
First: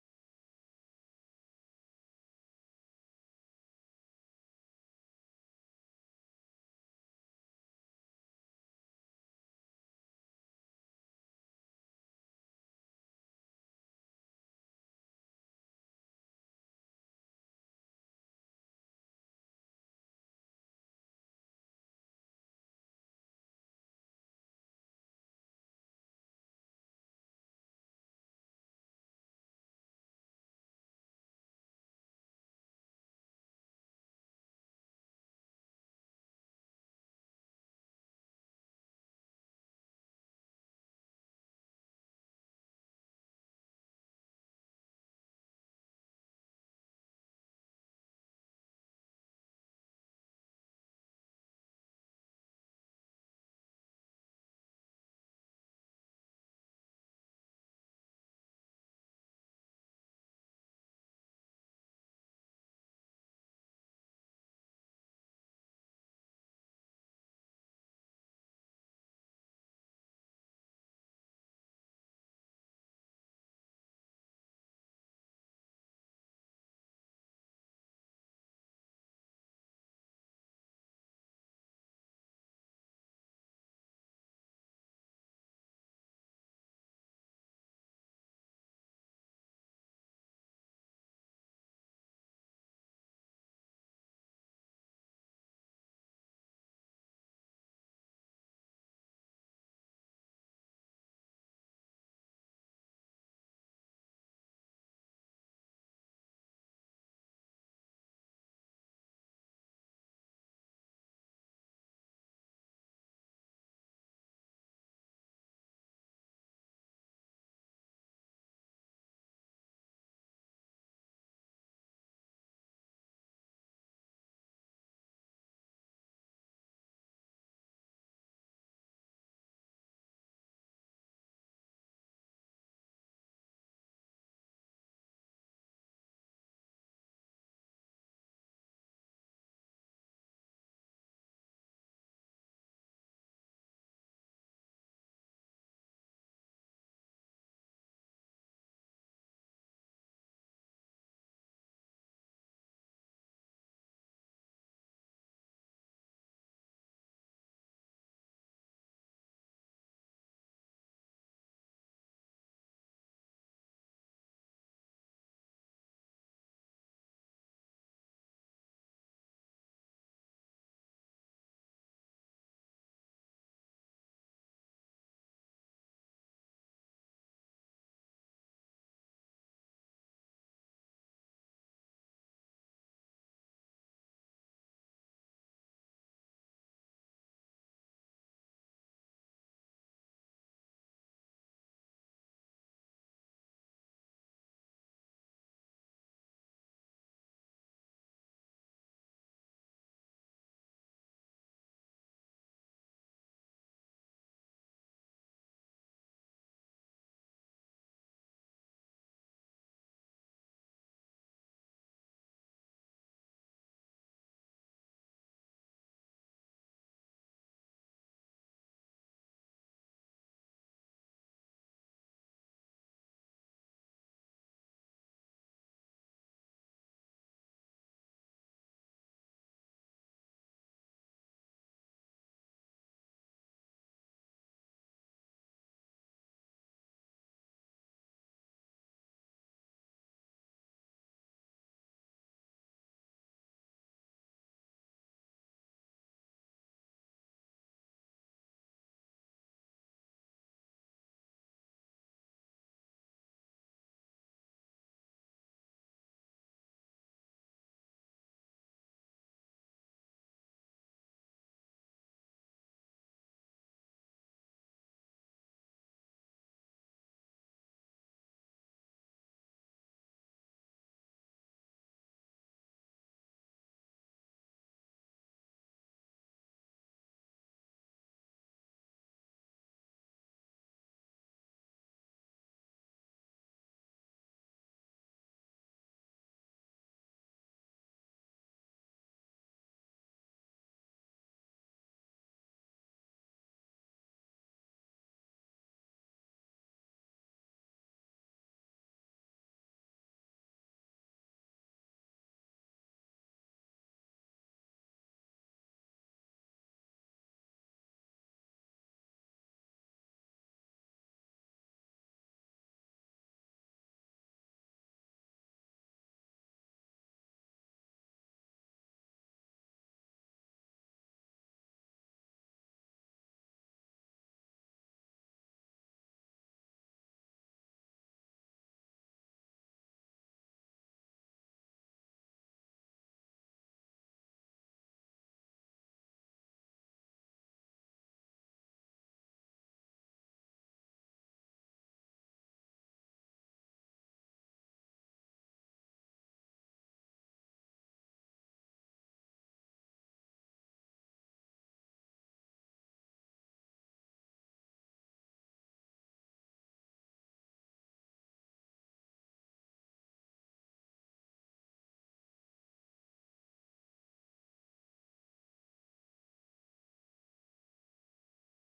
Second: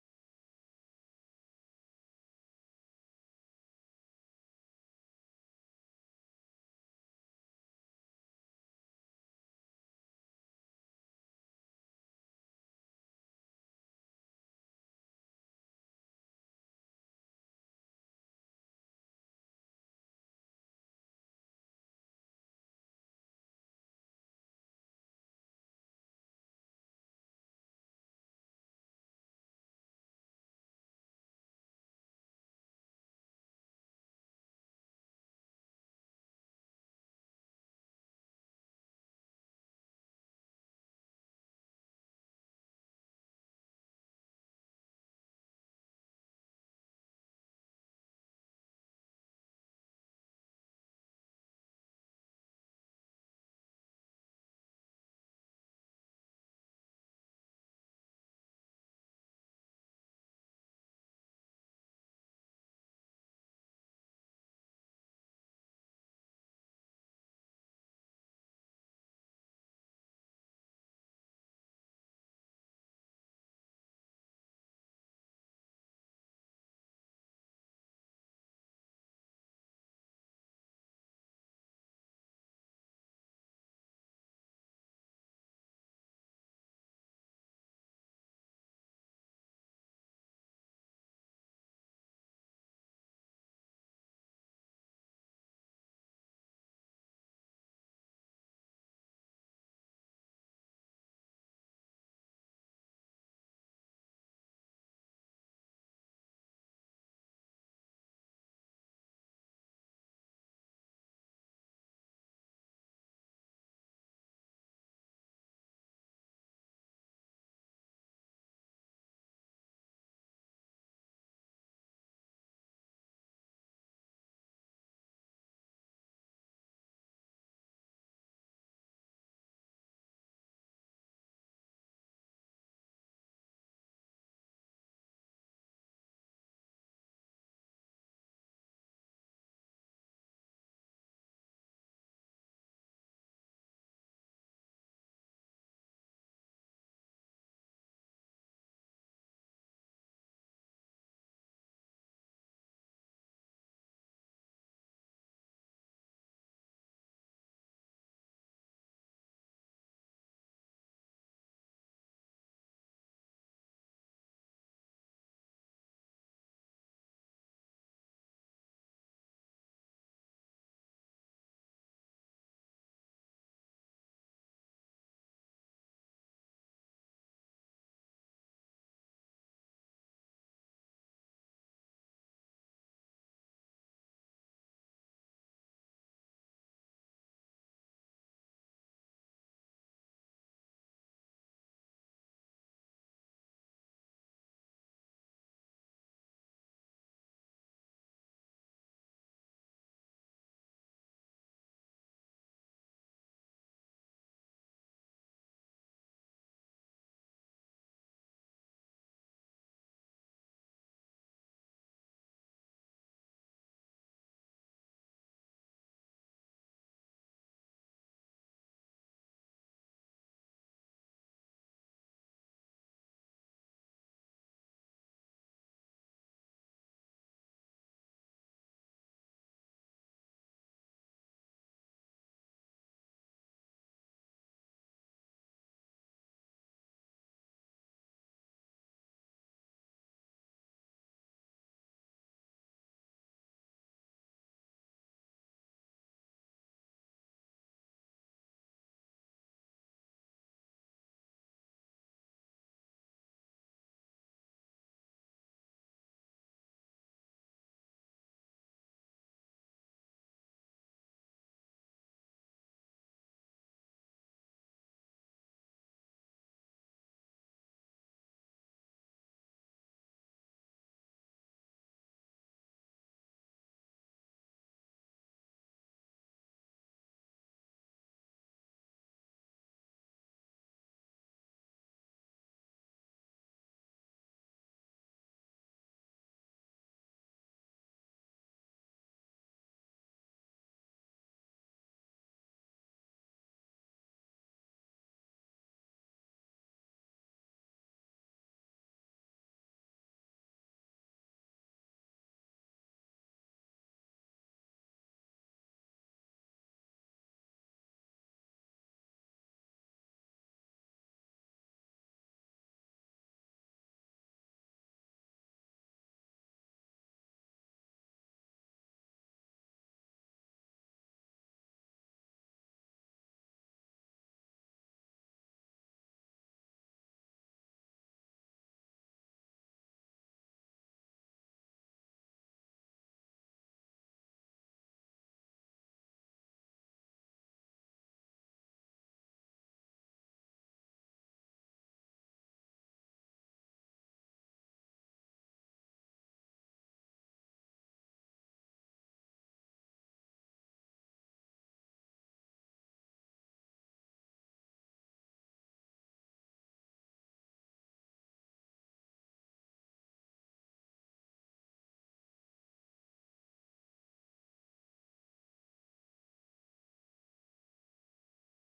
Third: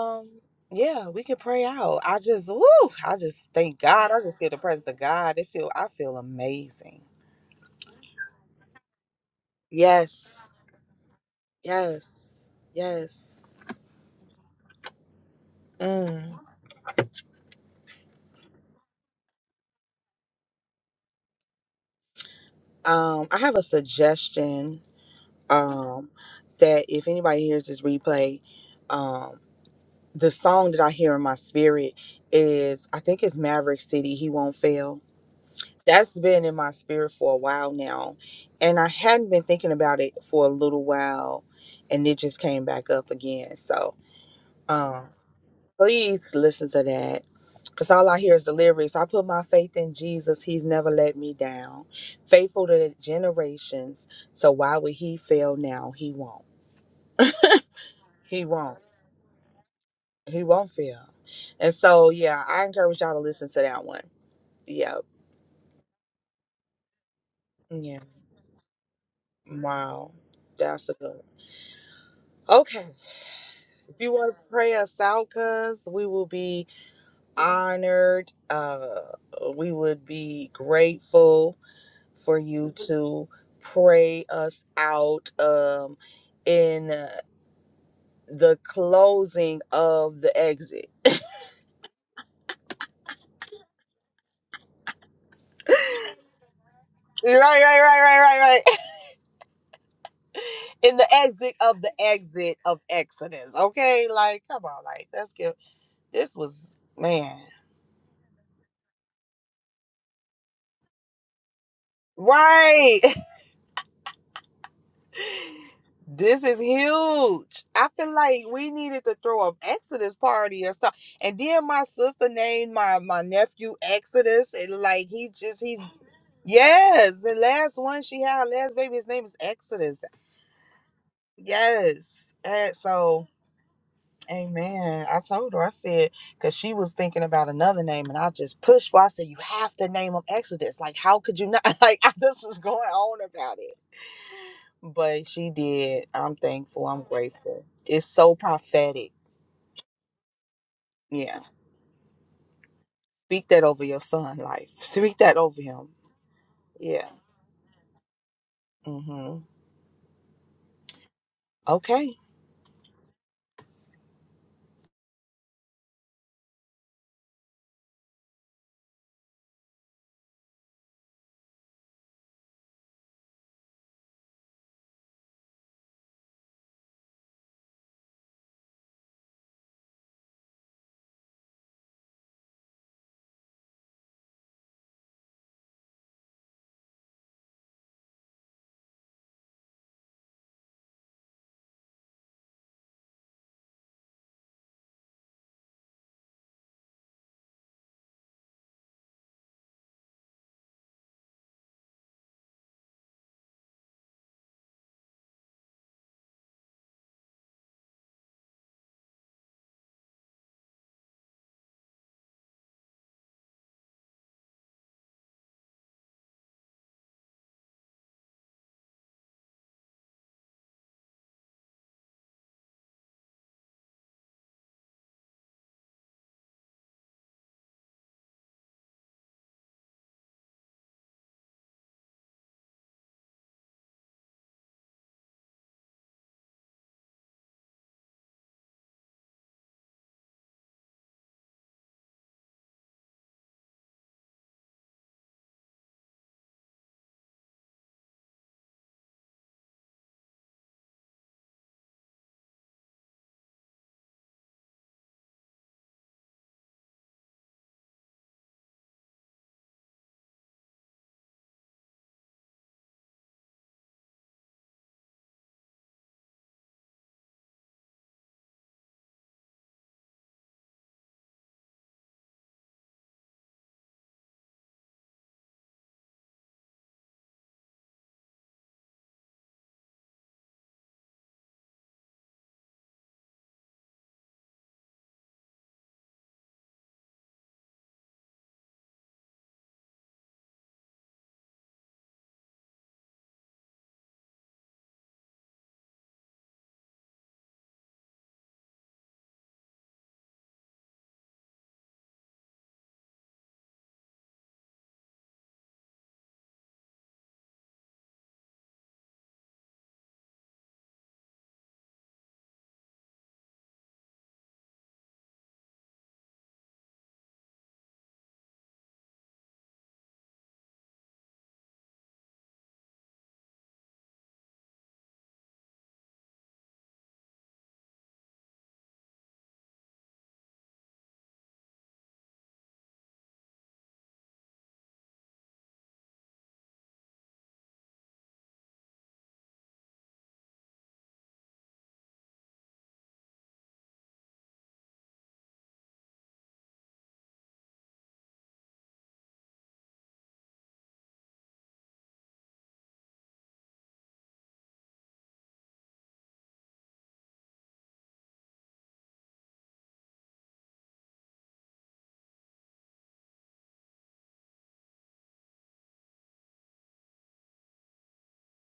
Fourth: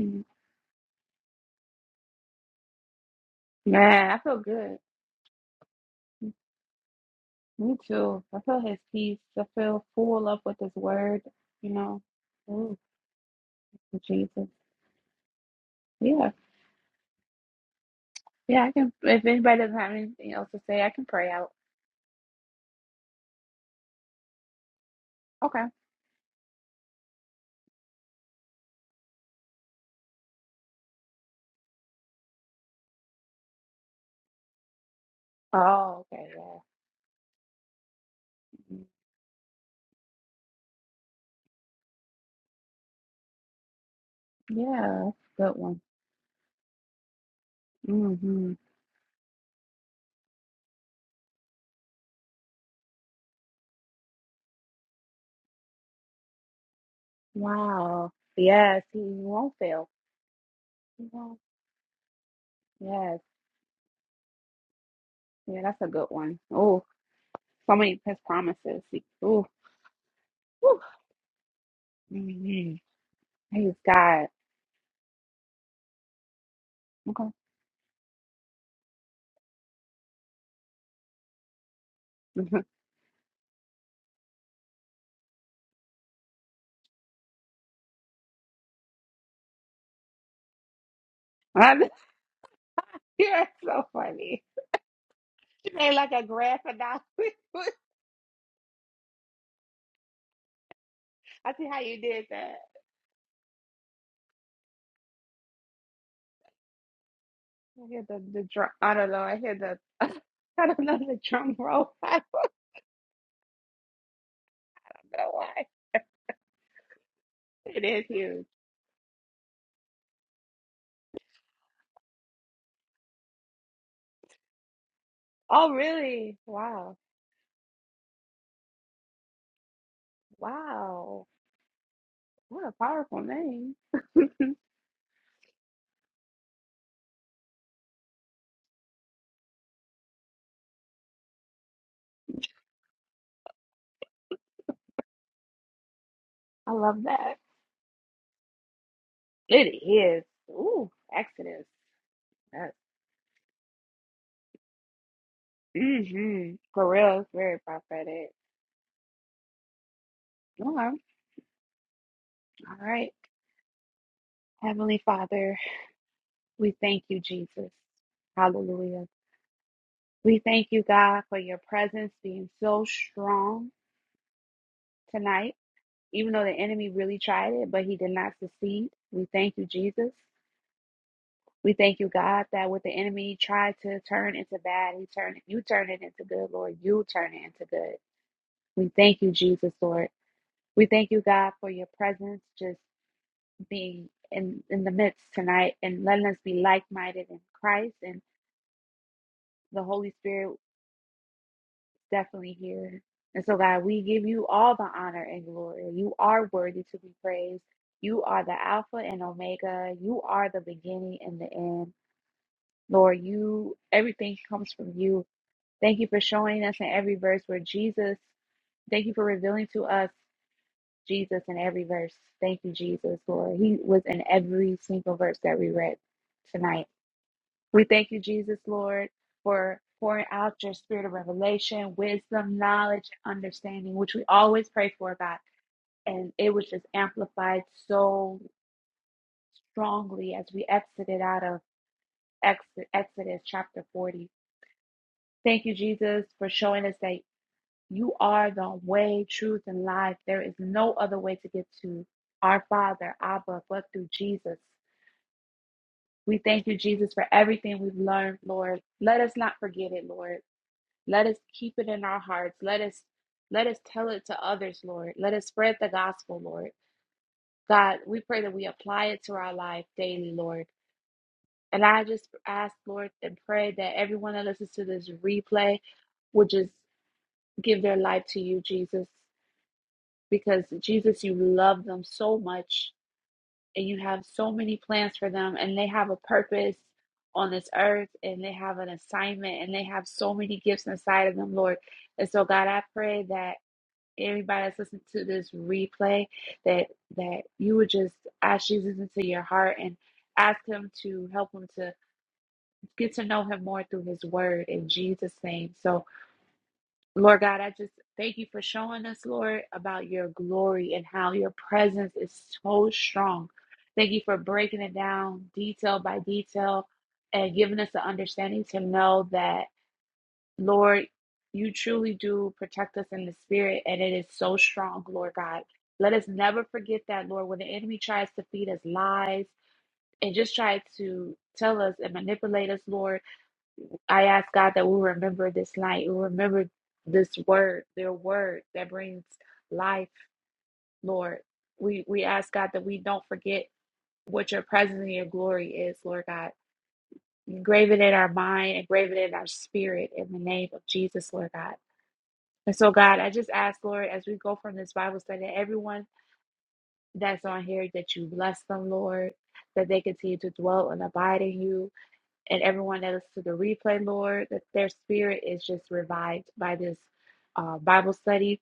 Speaker 1: Mhm.
Speaker 3: yeah, we can pray out. I just, woo, I just thank
Speaker 1: Man,
Speaker 3: God.
Speaker 1: I
Speaker 3: I
Speaker 1: feel
Speaker 3: just feel the
Speaker 1: good.
Speaker 3: presence of God. It feel, I feel amazing.
Speaker 1: Me too. I feel his peace. I feel full
Speaker 3: Yes,
Speaker 1: up with his word, you know.
Speaker 3: yes,
Speaker 1: Ooh,
Speaker 3: yes.
Speaker 1: Jesus. Yeah.
Speaker 3: Mm.
Speaker 1: Yeah, I can if anybody doesn't have anything else to say, I can pray out.
Speaker 3: Um, I have a suggestion.
Speaker 1: Okay.
Speaker 3: Um, that if anybody hears this replay, um, the song that I hear in my spirit is, I think it's Maverick City. He won't fail
Speaker 1: Oh,
Speaker 3: that's
Speaker 1: okay,
Speaker 3: been in
Speaker 1: yeah.
Speaker 3: my spirit for a while now and
Speaker 1: Mhm.
Speaker 3: i hadn't been thinking about it for a little while and it just came back up again so
Speaker 1: Yeah,
Speaker 3: um
Speaker 1: that's a good one.
Speaker 3: please listen to that because all i hear is the
Speaker 1: Mm-hmm.
Speaker 3: lyrics i put my faith in jesus he's never let me down faithful to the generations so why would he fail now he won't
Speaker 1: Wow.
Speaker 3: he won't
Speaker 1: Yes, he won't fail.
Speaker 3: he won't
Speaker 1: He
Speaker 3: fail
Speaker 1: won't.
Speaker 3: and so yeah i encourage y'all to
Speaker 1: Yes.
Speaker 3: listen to that one yeah
Speaker 1: Yeah, that's a good one. Oh, so many
Speaker 3: yeah
Speaker 1: of his promises. Oh,
Speaker 3: wow that's a good one.
Speaker 1: mm-hmm.
Speaker 3: okay
Speaker 1: he's
Speaker 3: If you
Speaker 1: God.
Speaker 3: want to pray us out, cuz we will be
Speaker 1: Okay.
Speaker 3: honored. Uh, we would be grateful for you to pray us out um, in uh, the closing of the exit.
Speaker 1: yeah, it's so funny. She
Speaker 3: right,
Speaker 1: made like a graphic novel.
Speaker 3: right, right, right, right, right. In the
Speaker 1: I
Speaker 3: exit
Speaker 1: see
Speaker 3: of
Speaker 1: how
Speaker 3: the
Speaker 1: you did that.
Speaker 3: exit of Exodus. Okay, like, come on, like, let's get this was man.
Speaker 1: I hear the, the drum. I don't know. I hear the, I don't know the drum roll. I don't
Speaker 3: Right.
Speaker 1: know why.
Speaker 3: This is huge.
Speaker 1: It
Speaker 3: I
Speaker 1: is
Speaker 3: feel like
Speaker 1: huge.
Speaker 3: we needed to throw an Exodus party or stuff. And then my sister named my my nephew Exodus, and like he just
Speaker 1: Oh,
Speaker 3: he's
Speaker 1: really? Wow.
Speaker 3: yes. The last one she had, her last baby, his name is Exodus.
Speaker 1: Wow.
Speaker 3: Yes.
Speaker 1: What a
Speaker 3: And
Speaker 1: powerful
Speaker 3: so,
Speaker 1: name.
Speaker 3: Amen. I told her I said because she was thinking about another name, and I just pushed. For, I said you have to name him Exodus. Like how could you not? Like I just was going on about it but she did. I'm
Speaker 1: I
Speaker 3: thankful. I'm
Speaker 1: love that.
Speaker 3: grateful. It's so prophetic.
Speaker 1: It is. Ooh,
Speaker 3: Yeah.
Speaker 1: Exodus. That's,
Speaker 3: Speak that over your son' life. Speak that over him.
Speaker 1: mm-hmm. For
Speaker 3: Yeah.
Speaker 1: real, it's very prophetic.
Speaker 3: Mm-hmm.
Speaker 1: Okay. All
Speaker 3: Okay.
Speaker 1: right. Heavenly Father, we thank you, Jesus. Hallelujah. We thank you, God, for your presence being so strong tonight. Even though the enemy really tried it, but he did not succeed. We thank you, Jesus. We thank you, God, that what the enemy tried to turn into bad, he turned it, you turn it into good, Lord. You turn it into good. We thank you, Jesus, Lord. We thank you, God, for your presence just being in, in the midst tonight and letting us be like minded in Christ and the Holy Spirit definitely here. And so, God, we give you all the honor and glory. You are worthy to be praised. You are the Alpha and Omega. You are the beginning and the end. Lord, you everything comes from you. Thank you for showing us in every verse where Jesus, thank you for revealing to us Jesus in every verse. Thank you, Jesus, Lord. He was in every single verse that we read tonight. We thank you, Jesus, Lord, for pouring out your spirit of revelation, wisdom, knowledge, and understanding, which we always pray for, God. And it was just amplified so strongly as we exited out of Ex- Exodus chapter 40. Thank you, Jesus, for showing us that you are the way, truth, and life. There is no other way to get to our Father, Abba, but through Jesus. We thank you, Jesus, for everything we've learned, Lord. Let us not forget it, Lord. Let us keep it in our hearts. Let us let us tell it to others, Lord. Let us spread the gospel, Lord. God, we pray that we apply it to our life daily, Lord. And I just ask, Lord, and pray that everyone that listens to this replay would just give their life to you, Jesus, because Jesus, you love them so much and you have so many plans for them, and they have a purpose on this earth and they have an assignment and they have so many gifts inside of them, Lord. And so, God, I pray that. anybody that's listening to this replay that that you would just ask Jesus into your heart and ask him to help him to get to know him more through his word in Jesus name. So Lord God, I just thank you for showing us Lord about your glory and how your presence is so strong. Thank you for breaking it down detail by detail and giving us the understanding to know that Lord, you truly do protect us in the spirit, and it is so strong, Lord God. Let us never forget that, Lord, when the enemy tries to feed us lies and just try to tell us and manipulate us, Lord, I ask God that we remember this night. We remember this word, their word that brings life, Lord. We we ask God that we don't forget what your presence and your glory is, Lord God. Engrave it in our mind, engrave it in our spirit in the name of Jesus, Lord God. And so, God, I just ask, Lord, as we go from this Bible study, everyone that's on here, that you bless them, Lord, that they continue to dwell and abide in you. And everyone that listens to the replay, Lord, that their spirit is just revived by this uh, Bible study.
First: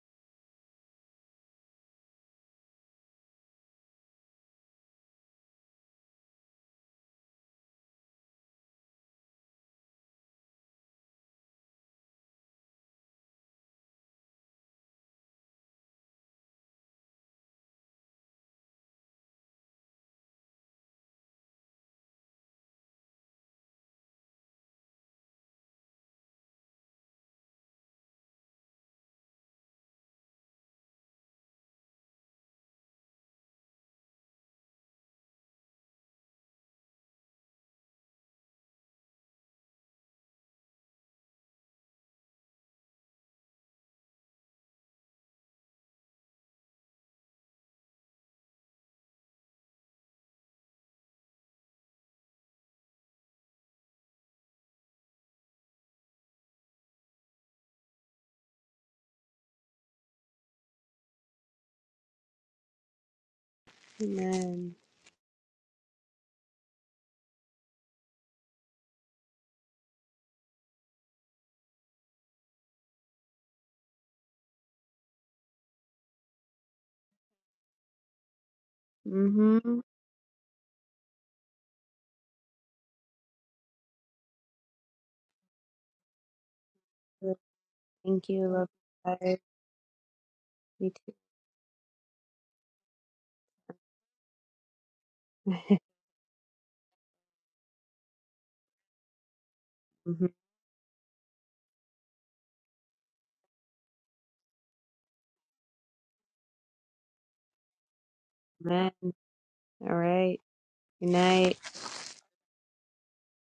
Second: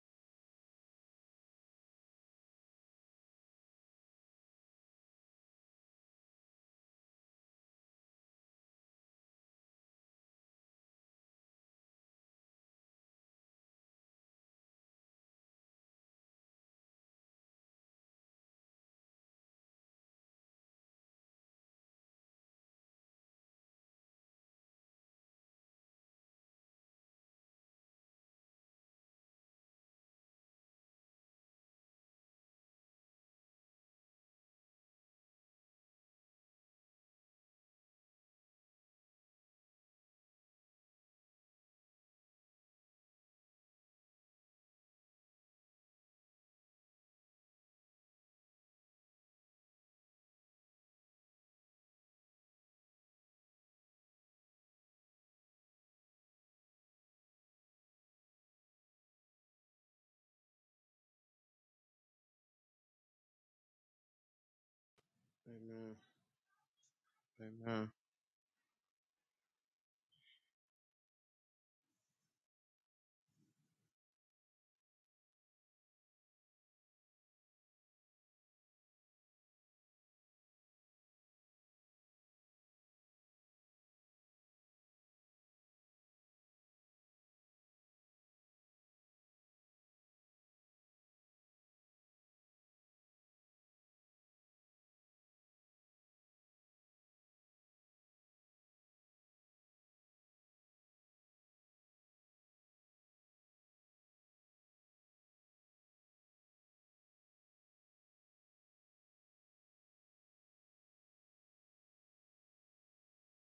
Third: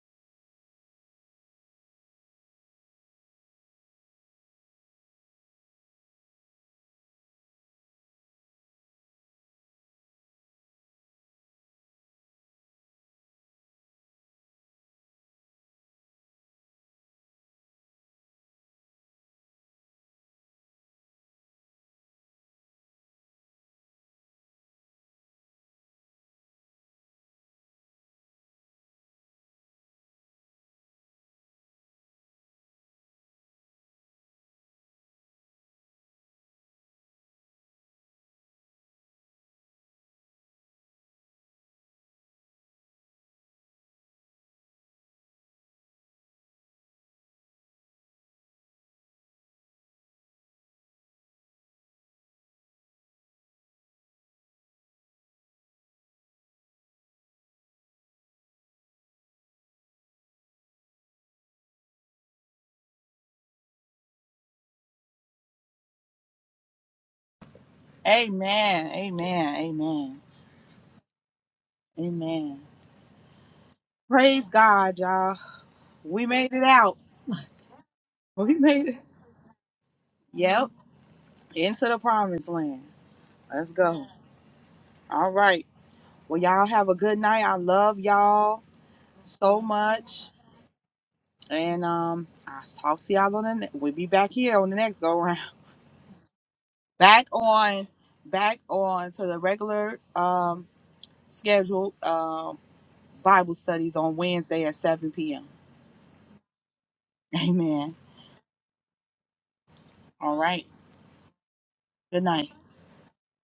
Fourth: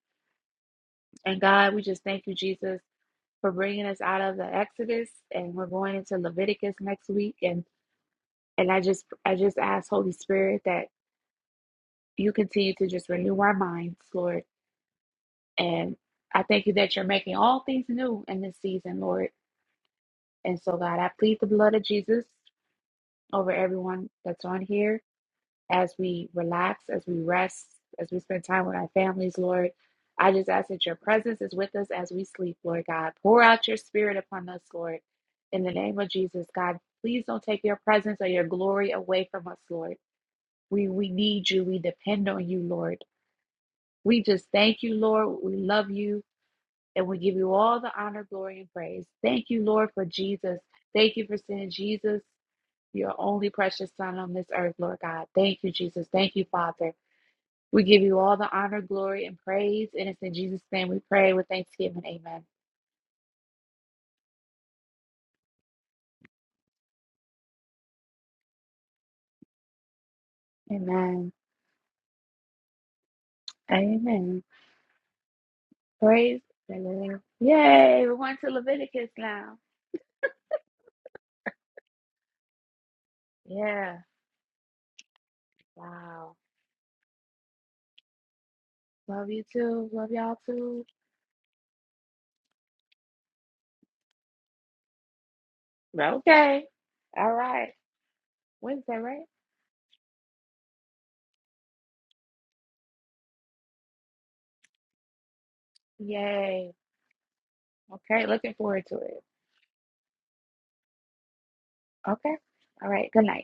Speaker 1: And God, we just thank you, Jesus, for bringing us out of the Exodus, and we're going into Leviticus next week. And and I just I just ask, Holy Spirit, that you continue to just renew our minds, Lord And I thank you that you're making all things new in this season, Lord. And so, God, I plead the blood of Jesus over everyone that's on here as we relax, as we rest, as we spend time with our families, Lord. I just ask that your presence is with us as we sleep, Lord God. Pour out your spirit upon us, Lord. In the name of Jesus, God, please don't take your presence or your glory away from us, Lord. We we need you. We depend on you, Lord. We just thank you, Lord. We love you. And we give you all the honor, glory, and praise. Thank you, Lord, for Jesus. Thank you for sending Jesus, your only precious Son on this earth, Lord God. Thank you, Jesus. Thank you, Father. We give you all the honor, glory, and praise. And it's in Jesus' name we pray with thanksgiving. Amen.
Speaker 4: Amen.
Speaker 2: Amen. Amen.
Speaker 3: Amen. Amen. Amen.
Speaker 1: Amen.
Speaker 3: Amen.
Speaker 1: Amen.
Speaker 3: Praise God, y'all. We
Speaker 1: Praise
Speaker 3: made it
Speaker 1: the
Speaker 3: out.
Speaker 1: Lord. Yay. We're going to
Speaker 3: We made it.
Speaker 1: Leviticus now.
Speaker 4: Mm-hmm.
Speaker 3: Yep. Into the promised land. Let's
Speaker 1: Yeah.
Speaker 3: go. All right.
Speaker 1: Wow.
Speaker 3: Well, y'all have a good night. I love
Speaker 4: Thank you.
Speaker 3: y'all
Speaker 4: Love you
Speaker 1: Love
Speaker 4: guys.
Speaker 1: you
Speaker 3: so
Speaker 1: too. Love
Speaker 3: much.
Speaker 1: y'all too.
Speaker 4: Me too.
Speaker 3: And um, I'll talk to y'all on the ne- we'll be back here on the next go round.
Speaker 1: Okay.
Speaker 3: back
Speaker 1: All right.
Speaker 3: on back
Speaker 1: Wednesday,
Speaker 3: on
Speaker 1: right?
Speaker 3: to the regular
Speaker 4: Mhm.
Speaker 3: um scheduled um Bible studies on Wednesday at 7 p.m.
Speaker 1: Yay.
Speaker 3: Amen.
Speaker 1: Okay. Looking forward
Speaker 4: Amen.
Speaker 1: to it.
Speaker 4: All
Speaker 3: All
Speaker 4: right.
Speaker 3: right.
Speaker 4: Good night.
Speaker 3: Good
Speaker 1: Okay.
Speaker 3: night.
Speaker 1: All right. Good night.